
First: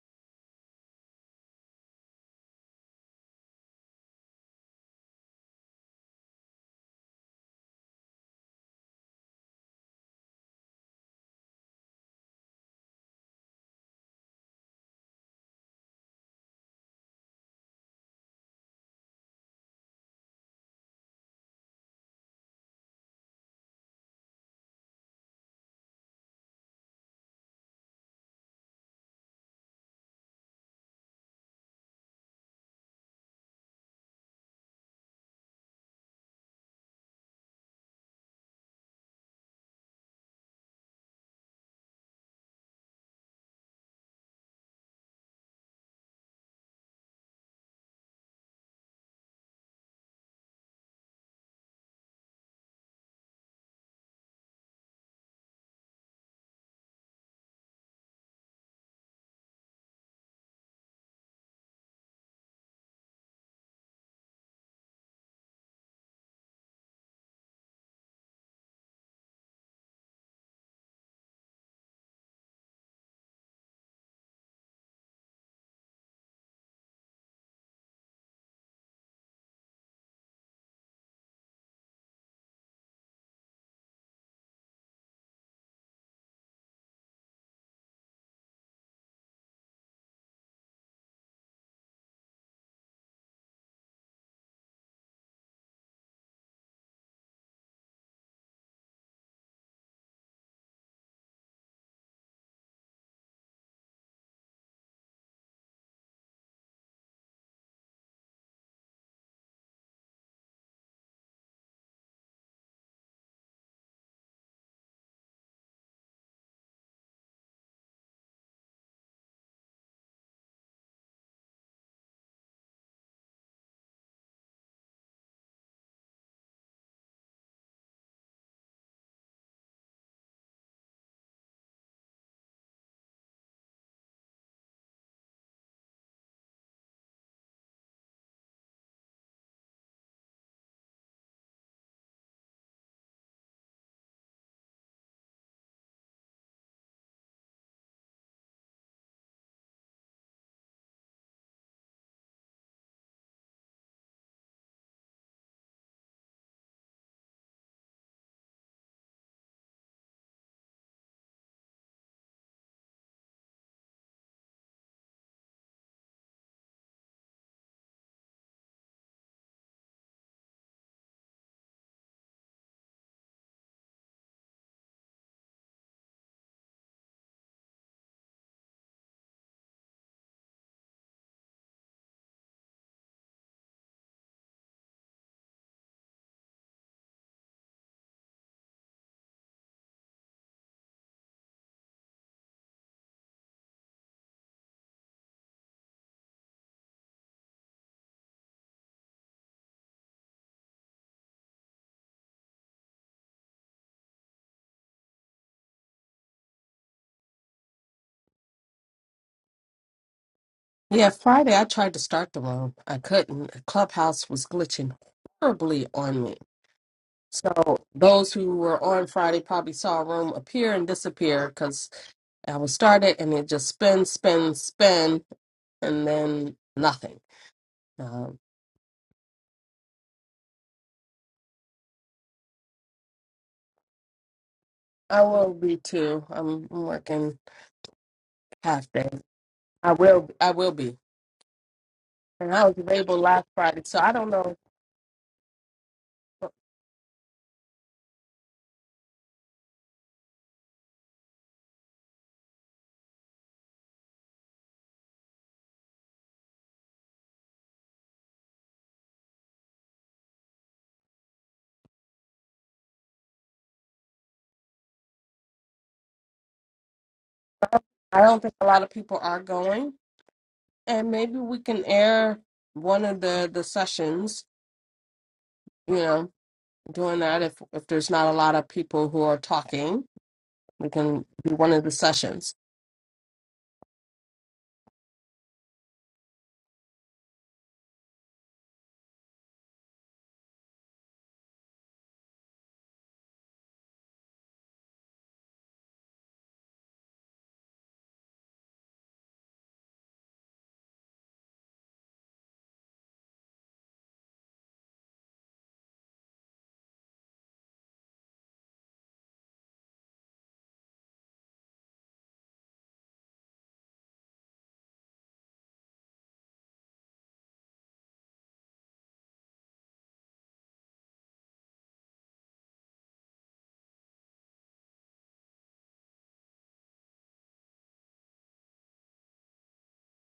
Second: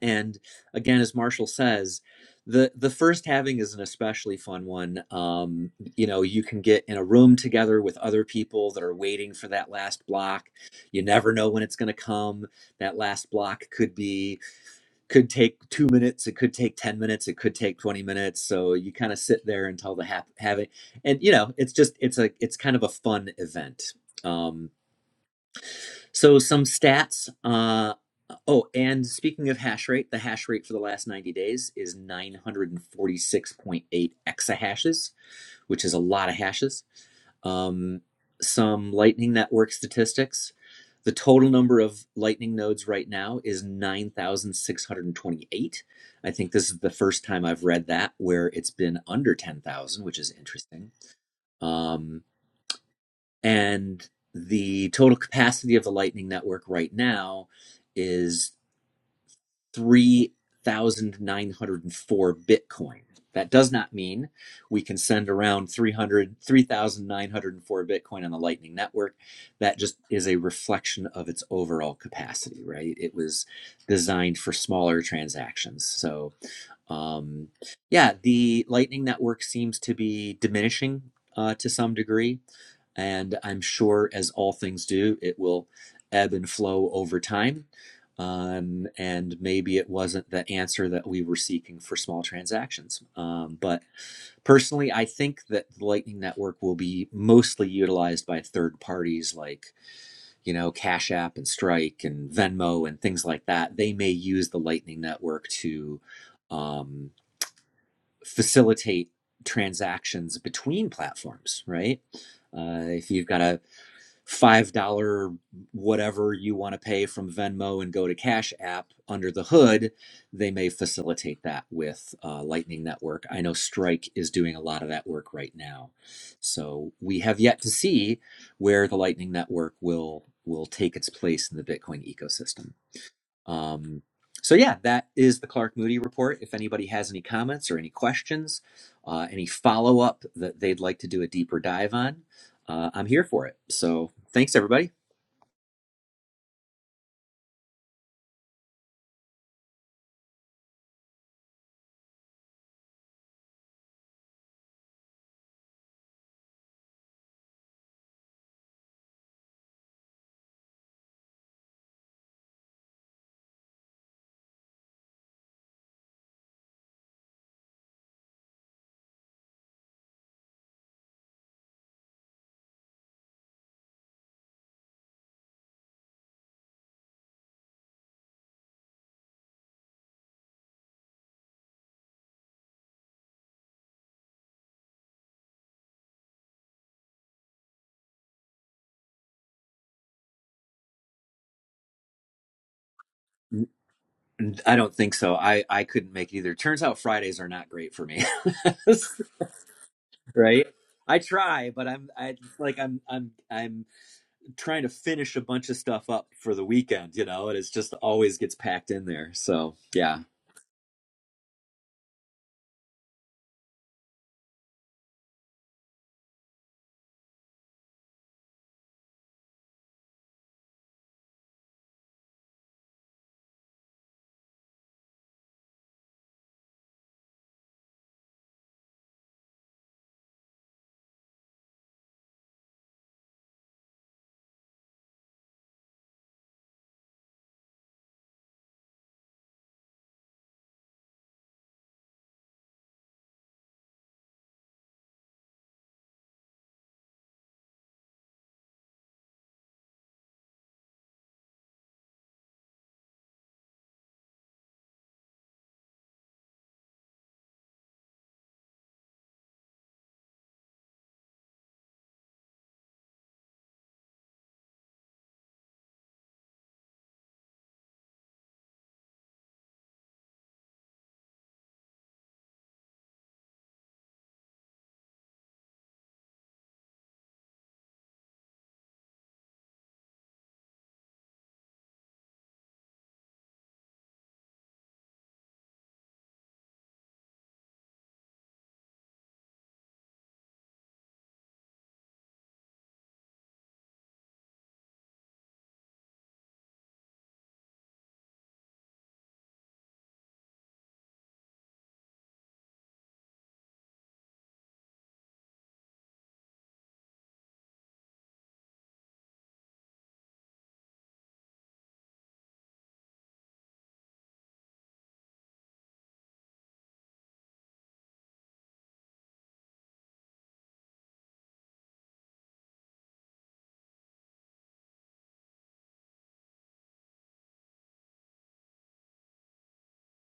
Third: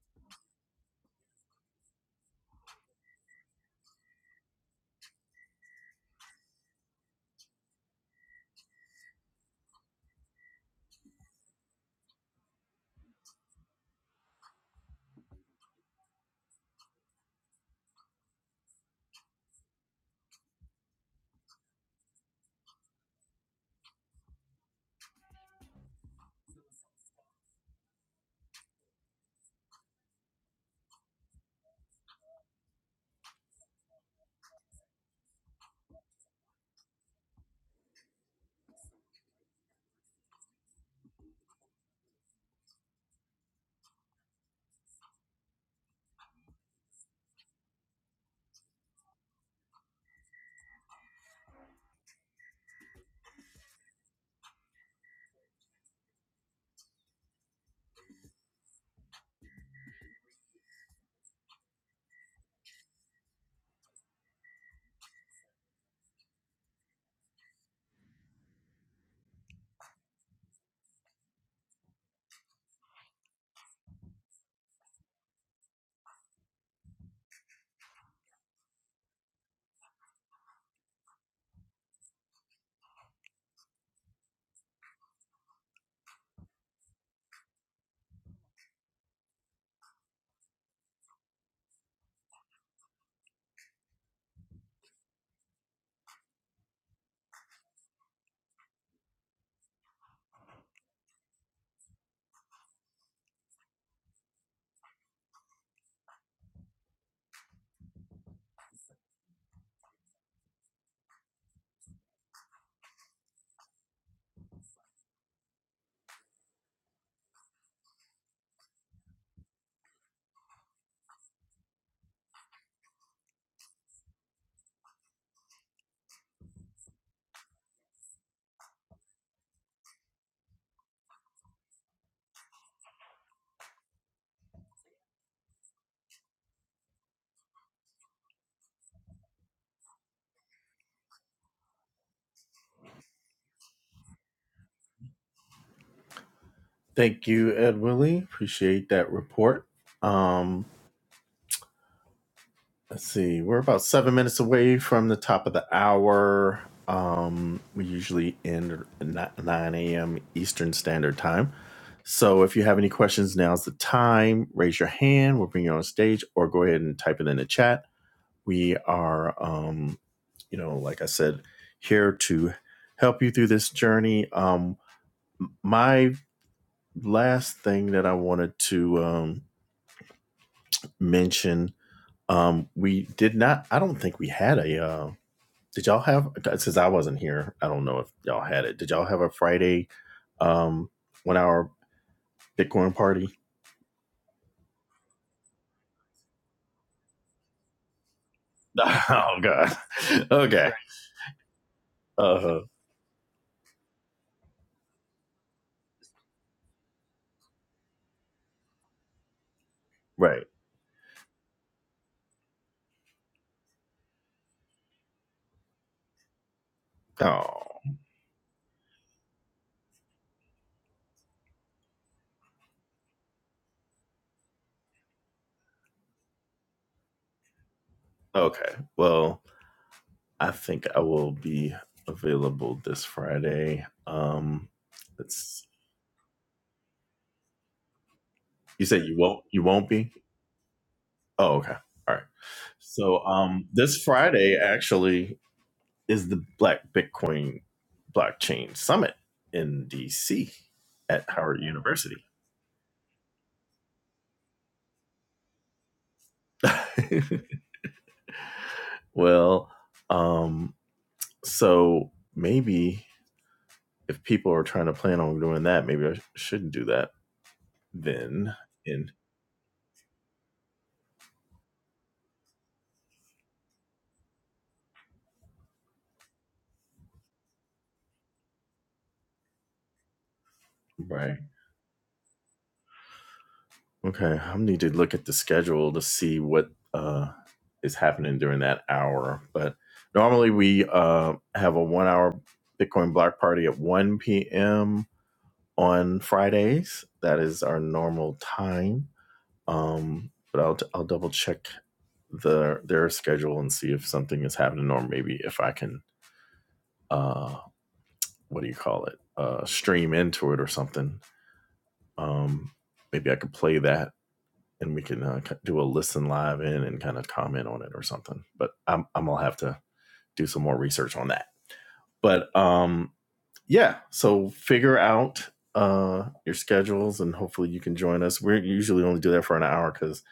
S3: And again, as Marshall says, the the first halving is an especially fun one. Um, you know, you can get in a room together with other people that are waiting for that last block. You never know when it's going to come. That last block could be could take two minutes. It could take ten minutes. It could take twenty minutes. So you kind of sit there until the half have and you know, it's just it's a it's kind of a fun event. Um, so some stats. Uh, oh, and speaking of hash rate, the hash rate for the last 90 days is 946.8 exahashes, which is a lot of hashes. Um, some Lightning Network statistics. The total number of Lightning nodes right now is 9,628. I think this is the first time I've read that where it's been under 10,000, which is interesting. Um, and the total capacity of the Lightning Network right now is 3,904 Bitcoin. That does not mean we can send around 300, 3,904 Bitcoin on the Lightning Network. That just is a reflection of its overall capacity, right? It was designed for smaller transactions. So um, yeah, the Lightning Network seems to be diminishing uh, to some degree, and I'm sure, as all things do, it will ebb and flow over time. Um, and maybe it wasn't the answer that we were seeking for small transactions. Um, but personally, I think that the Lightning Network will be mostly utilized by third parties like, you know, Cash App and Strike and Venmo and things like that. They may use the Lightning Network to. Um, facilitate transactions between platforms, right? Uh, if you've got a five dollar whatever you want to pay from Venmo and go to Cash App under the hood, they may facilitate that with uh, Lightning Network. I know Strike is doing a lot of that work right now, so we have yet to see where the Lightning Network will will take its place in the Bitcoin ecosystem. Um, so yeah, that is the Clark Moody report. If anybody has any comments or any questions, uh, any follow up that they'd like to do a deeper dive on, uh, I'm here for it. So thanks everybody.
S1: Thank you, Ed Willie. Appreciate that report. Um, Let's see. We're about seven minutes away from the top of the hour. Um, we usually end at 9 a.m. Eastern Standard Time. So if you have any questions, now's the time. Raise your hand. We'll bring you on stage or go ahead and type it in the chat. We are, um, you know, like I said, here to help you through this journey. Um, my last thing that I wanted to um, mention, um, we did not, I don't think we had a. uh, did y'all have since I wasn't here, I don't know if y'all had it. Did y'all have a Friday um one hour Bitcoin party?
S3: N- n- I don't think so. I I couldn't make it either. Turns out Fridays are not great for me,
S1: Oh god.
S3: right?
S1: Okay.
S3: I try, but I'm I it's
S1: Uh
S3: like I'm I'm I'm trying to finish a bunch of stuff up for the weekend, you know, and it's just always gets packed in there. So yeah.
S1: right.
S2: Yeah, Friday I tried to start the room. I couldn't. Clubhouse was glitching horribly on me.
S1: Oh.
S2: So those who were on Friday probably saw a room appear and disappear because I was started and it just spin, spin, spin, and then nothing. Um,
S1: Okay. Well, I think I will be available this Friday. Um
S2: I will
S1: let's
S2: be too. I'm, I'm working
S1: you
S2: half
S1: said
S2: day.
S1: you won't you won't
S2: I
S1: be?
S2: will. I will be.
S1: Oh, okay. All right.
S2: And I was available
S1: So
S2: last
S1: um
S2: Friday, so
S1: this
S2: I don't
S1: Friday
S2: know.
S1: actually is the Black Bitcoin Blockchain Summit in DC at Howard University. well, um, so maybe if people are trying to plan on doing that, maybe I shouldn't do that
S2: I don't think
S1: then.
S2: a lot of
S1: In
S2: people are going, and maybe we can air one of the the sessions. You know, doing that if if there's not a lot of people who are talking. We can
S1: right,
S2: do one of the sessions.
S1: okay, I need to look at the schedule to see what uh, is happening during that hour. But normally we uh, have a one-hour Bitcoin block party at one p.m on Fridays. That is our normal time. Um, but I'll I'll double check the their schedule and see if something is happening, or maybe if I can uh, what do you call it uh, stream into it or something. Um, maybe I could play that and we can uh, do a listen live in and kind of comment on it or something. But I'm I'm gonna have to do some more research on that. But um, yeah, so figure out uh, your schedules and hopefully you can join us. We usually only do that for an hour because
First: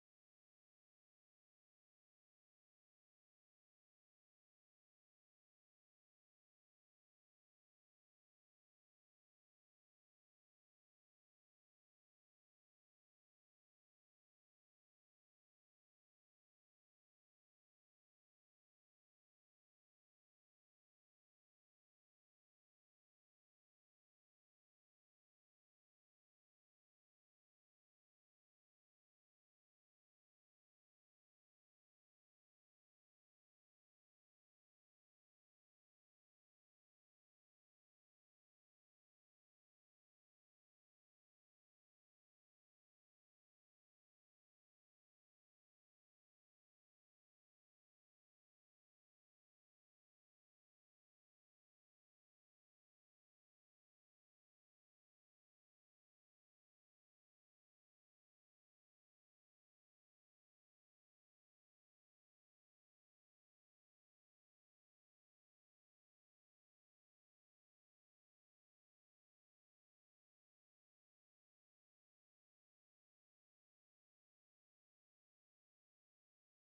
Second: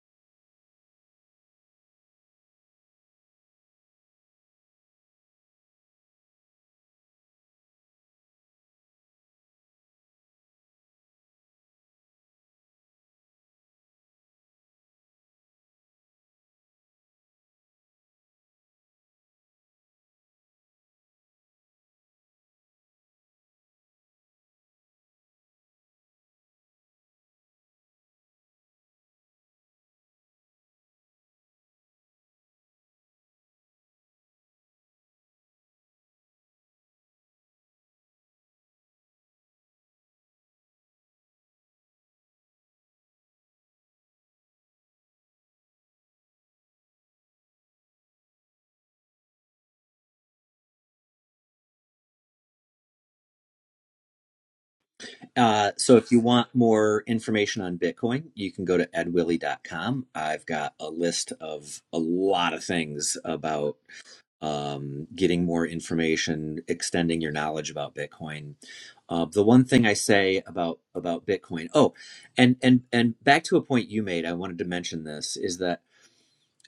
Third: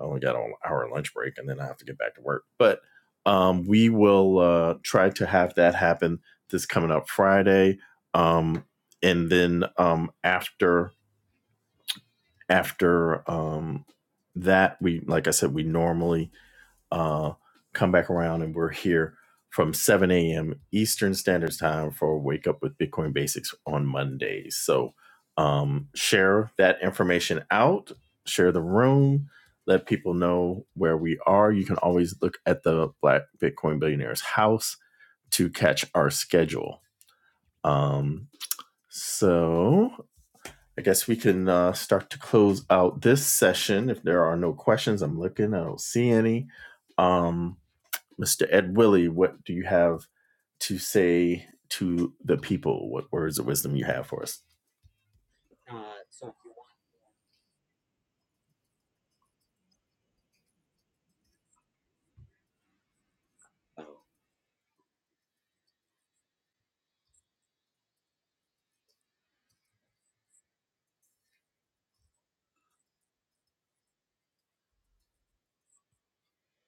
S1: I only got an hour lunch break and then I have to get back to work. But um, we will uh, try to have that happen this coming up Friday. Um, and then um, after after um, that, we like I said, we normally uh, come back around and we're here from 7 a.m. Eastern Standard Time for Wake Up with Bitcoin Basics on Mondays. So um, share that information out, share the room, let people know where we are. You can always look at the Black Bitcoin Billionaires house to catch our schedule. Um, so I guess we can uh, start to close out this session. If there are no questions, I'm looking, I don't see any. Um, Mr. Ed Willie, what do you have to say to the people? What words of wisdom you have for us?
S3: Uh, so if you want more information on Bitcoin, you can go to ed willie dot com. I've got a list of a lot of things about um, getting more information, extending your knowledge about Bitcoin. Uh, the one thing I say about about Bitcoin, oh, and and and back to a point you made, I wanted to mention this is that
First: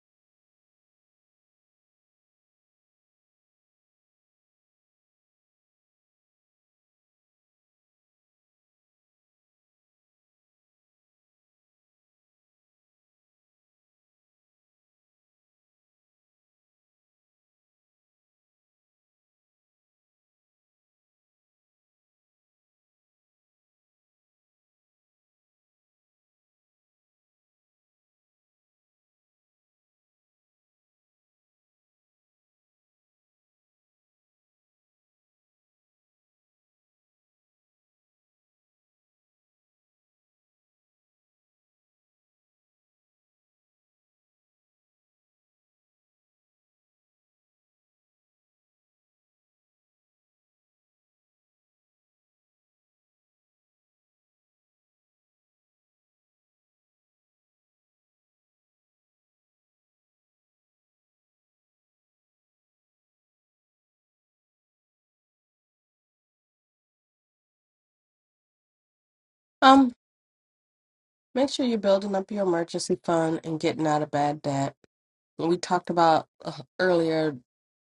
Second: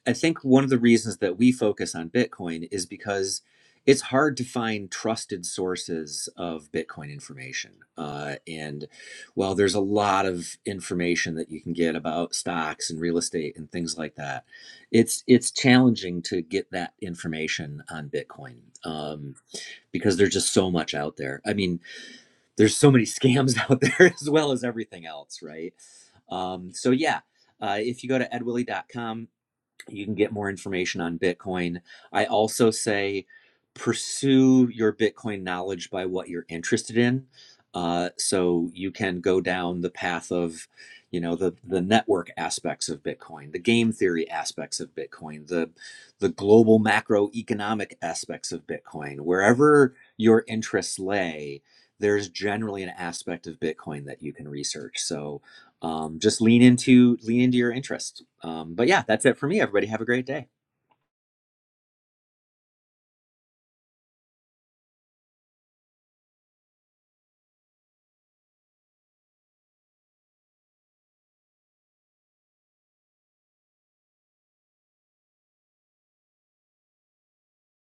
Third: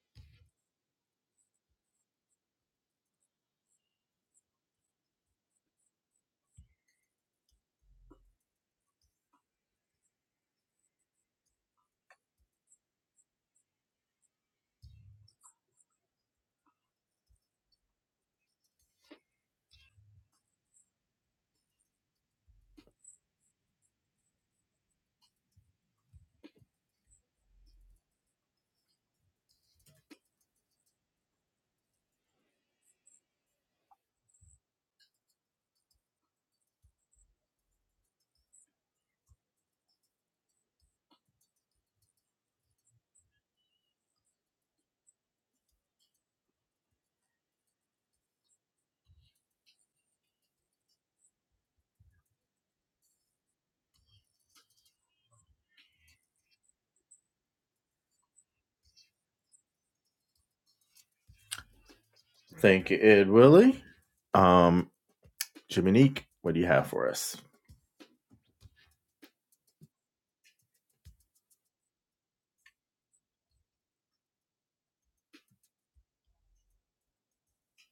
S3: I think one of the reasons that we focus on Bitcoin is because it's hard to find trusted sources of Bitcoin information. Uh, and while there's a lot of information that you can get about stocks and real estate and things like that, it's it's challenging to get that information on Bitcoin um, because there's just so much out there. I mean, there's so many scams out there as well as everything else, right? Um, so yeah, uh, if you go to edwillie.com you can get more information on Bitcoin. I also say pursue your Bitcoin knowledge by what you're interested in. Uh, so you can go down the path of, you know, the the network aspects of Bitcoin, the game theory aspects of Bitcoin, the the global macroeconomic aspects of Bitcoin. Wherever your interests lay, there's generally an aspect of Bitcoin that you can research. So um, just lean into lean into your interest. Um, but yeah, that's it for me. Everybody have a great day.
S1: Thank you, Ed Willie. Um, Jiminique, what do you have for us?
S2: Um, make sure you're building up your emergency fund and getting out of bad debt. And we talked about uh, earlier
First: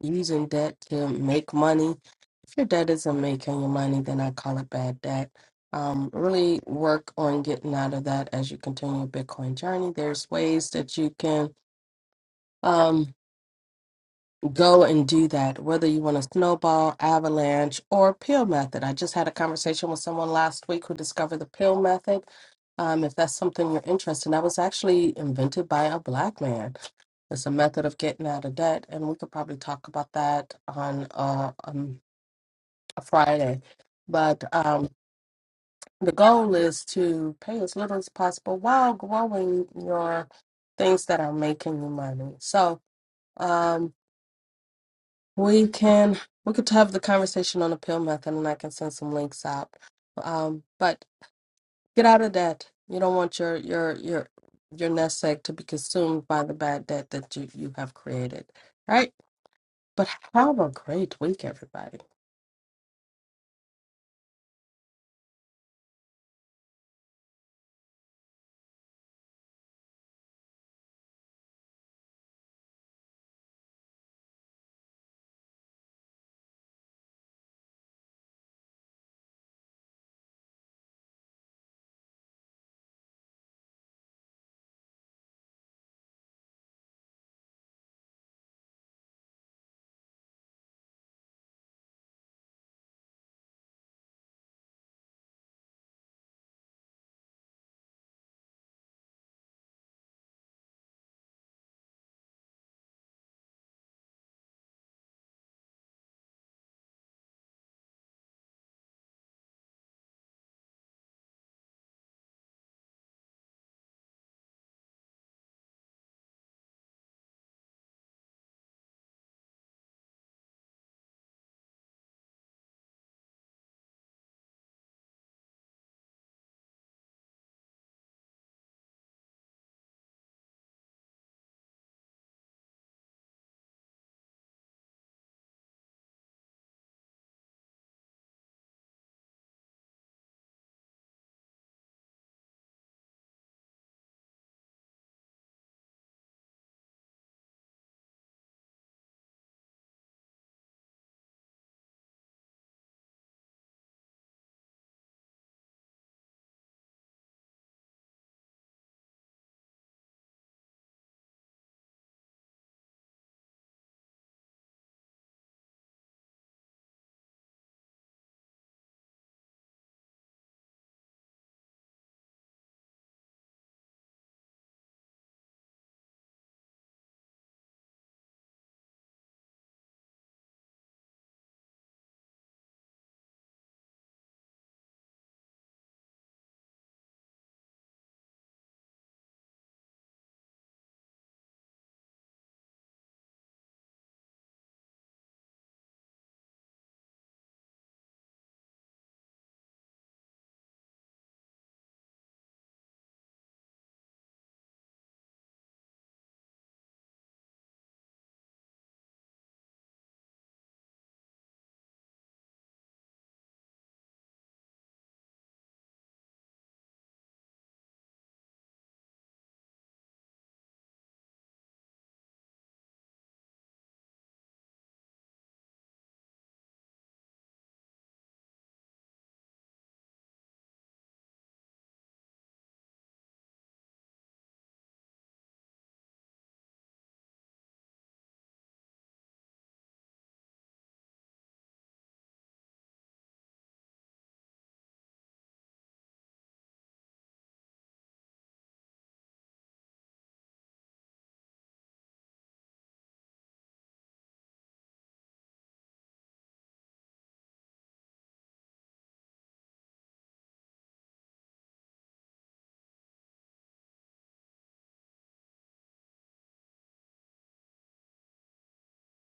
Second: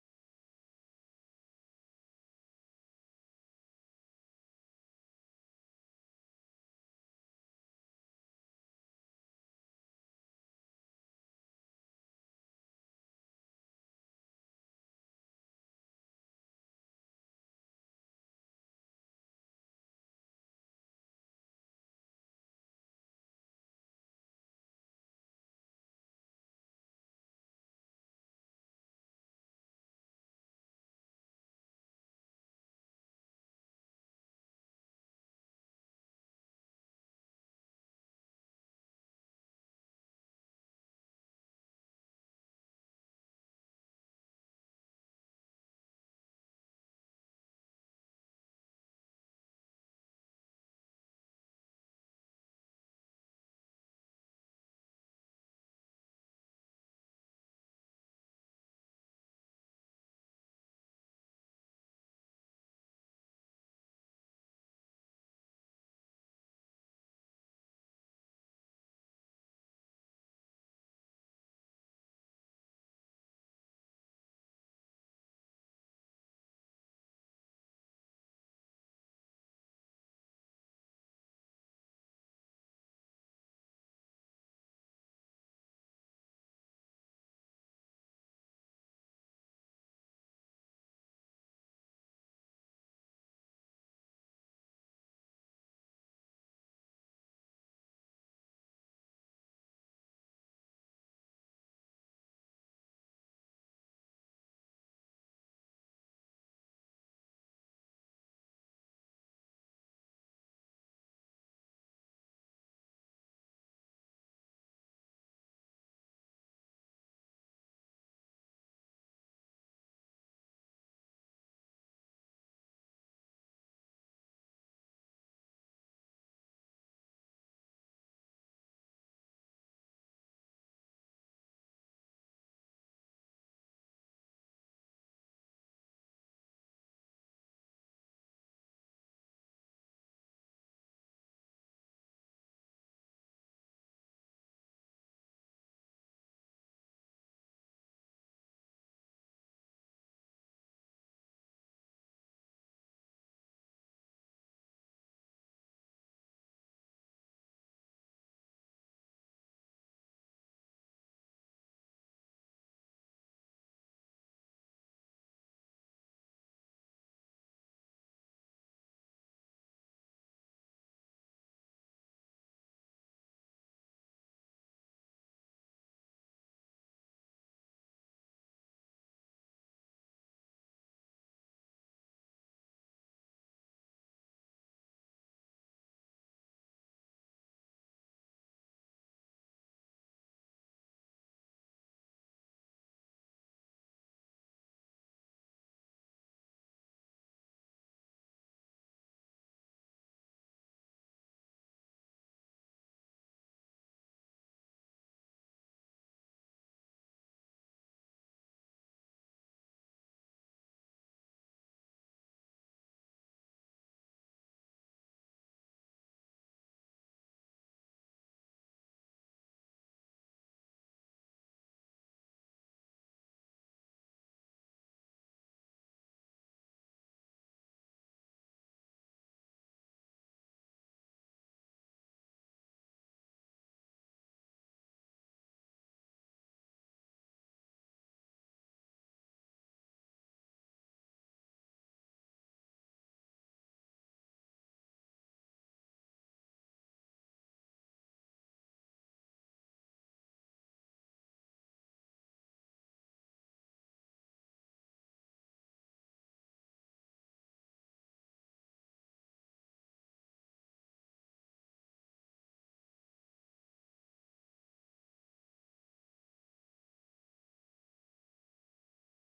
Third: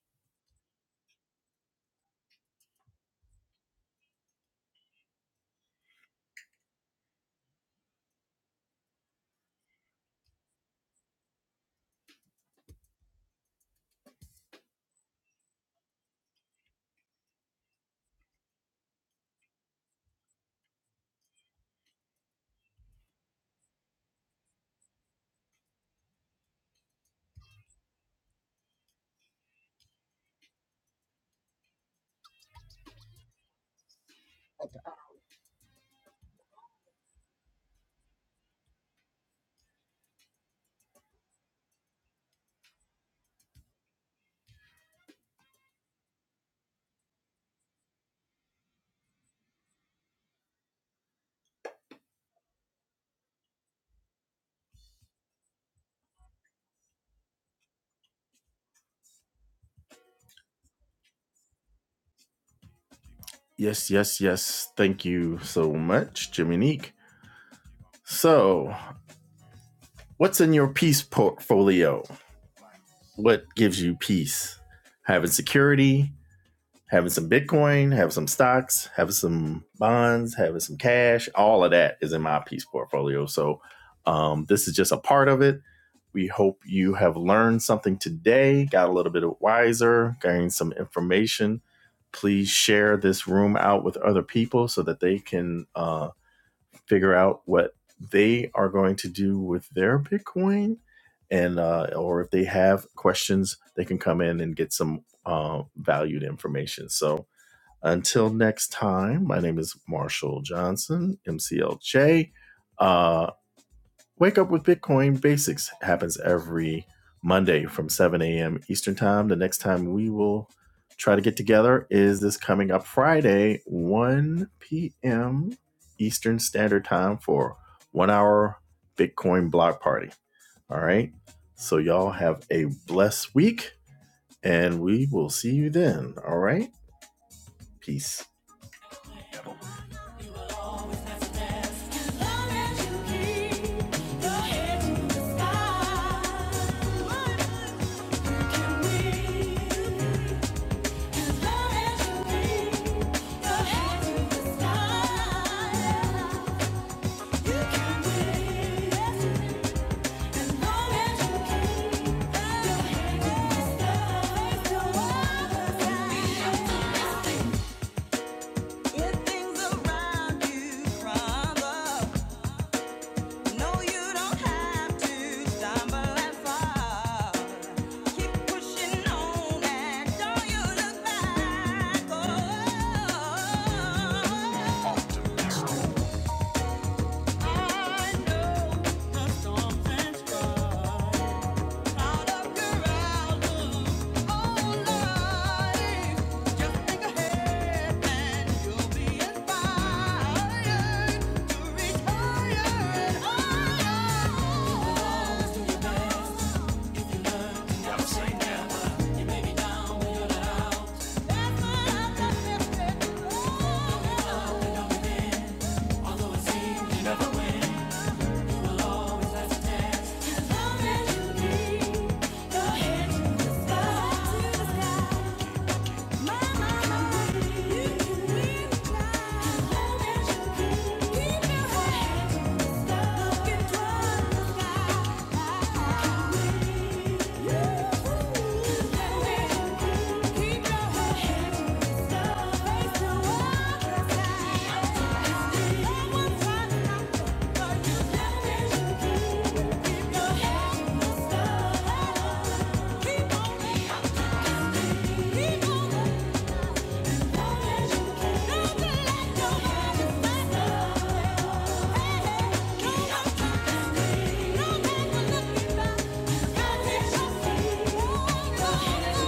S2: using debt to make money. If your debt isn't making you money, then I call it bad debt. Um, really work on getting out of that as you continue your Bitcoin journey. There's ways that you can. um. go and do that, whether you want a snowball, avalanche, or pill method. I just had a conversation with someone last week who discovered the pill method. Um, if that's something you're interested in, that was actually invented by a black man. It's a method of getting out of debt, and we could probably talk about that on uh, um, a Friday. But um, the goal is to pay as little as possible while growing your things that are making you money. So, um, We can we could have the conversation on the pill method, and I can send some links out. Um, but get out of debt. You don't want your your your your nest egg to be consumed by the bad debt that you you have created, right? But have a great week, everybody.
S1: Yes, yes, yes. Thank you so much, Jiminique. So, what's in your peace portfolio? What gives you peace? Having security, having some Bitcoin, having some stocks, having some bonds, having some cash. All of that is in my piece portfolio. So um, this is just a part of it. We hope you have learned something today, got a little bit wiser, gained some information. Please share this room out with other people so that they can uh, figure out what they are going to do with their Bitcoin. And, uh, or if they have questions, they can come in and get some uh, valued information. So, until next time, my name is Marshall Johnson, MCLJ. Uh, Wake Up with Bitcoin Basics happens every Monday from 7 a.m. Eastern Time. The next time we will try to get together is this coming up Friday, 1 p.m. Eastern Standard Time for one hour Bitcoin block party. All right. So, y'all have a blessed week, and we will see you then. All right. Peace. Keep pushing on and don't you look back. I know that something's right. Out of your outlook on life. Just think ahead and you'll be inspired to reach higher and higher. Do your best if you learn. Don't sky. Thank you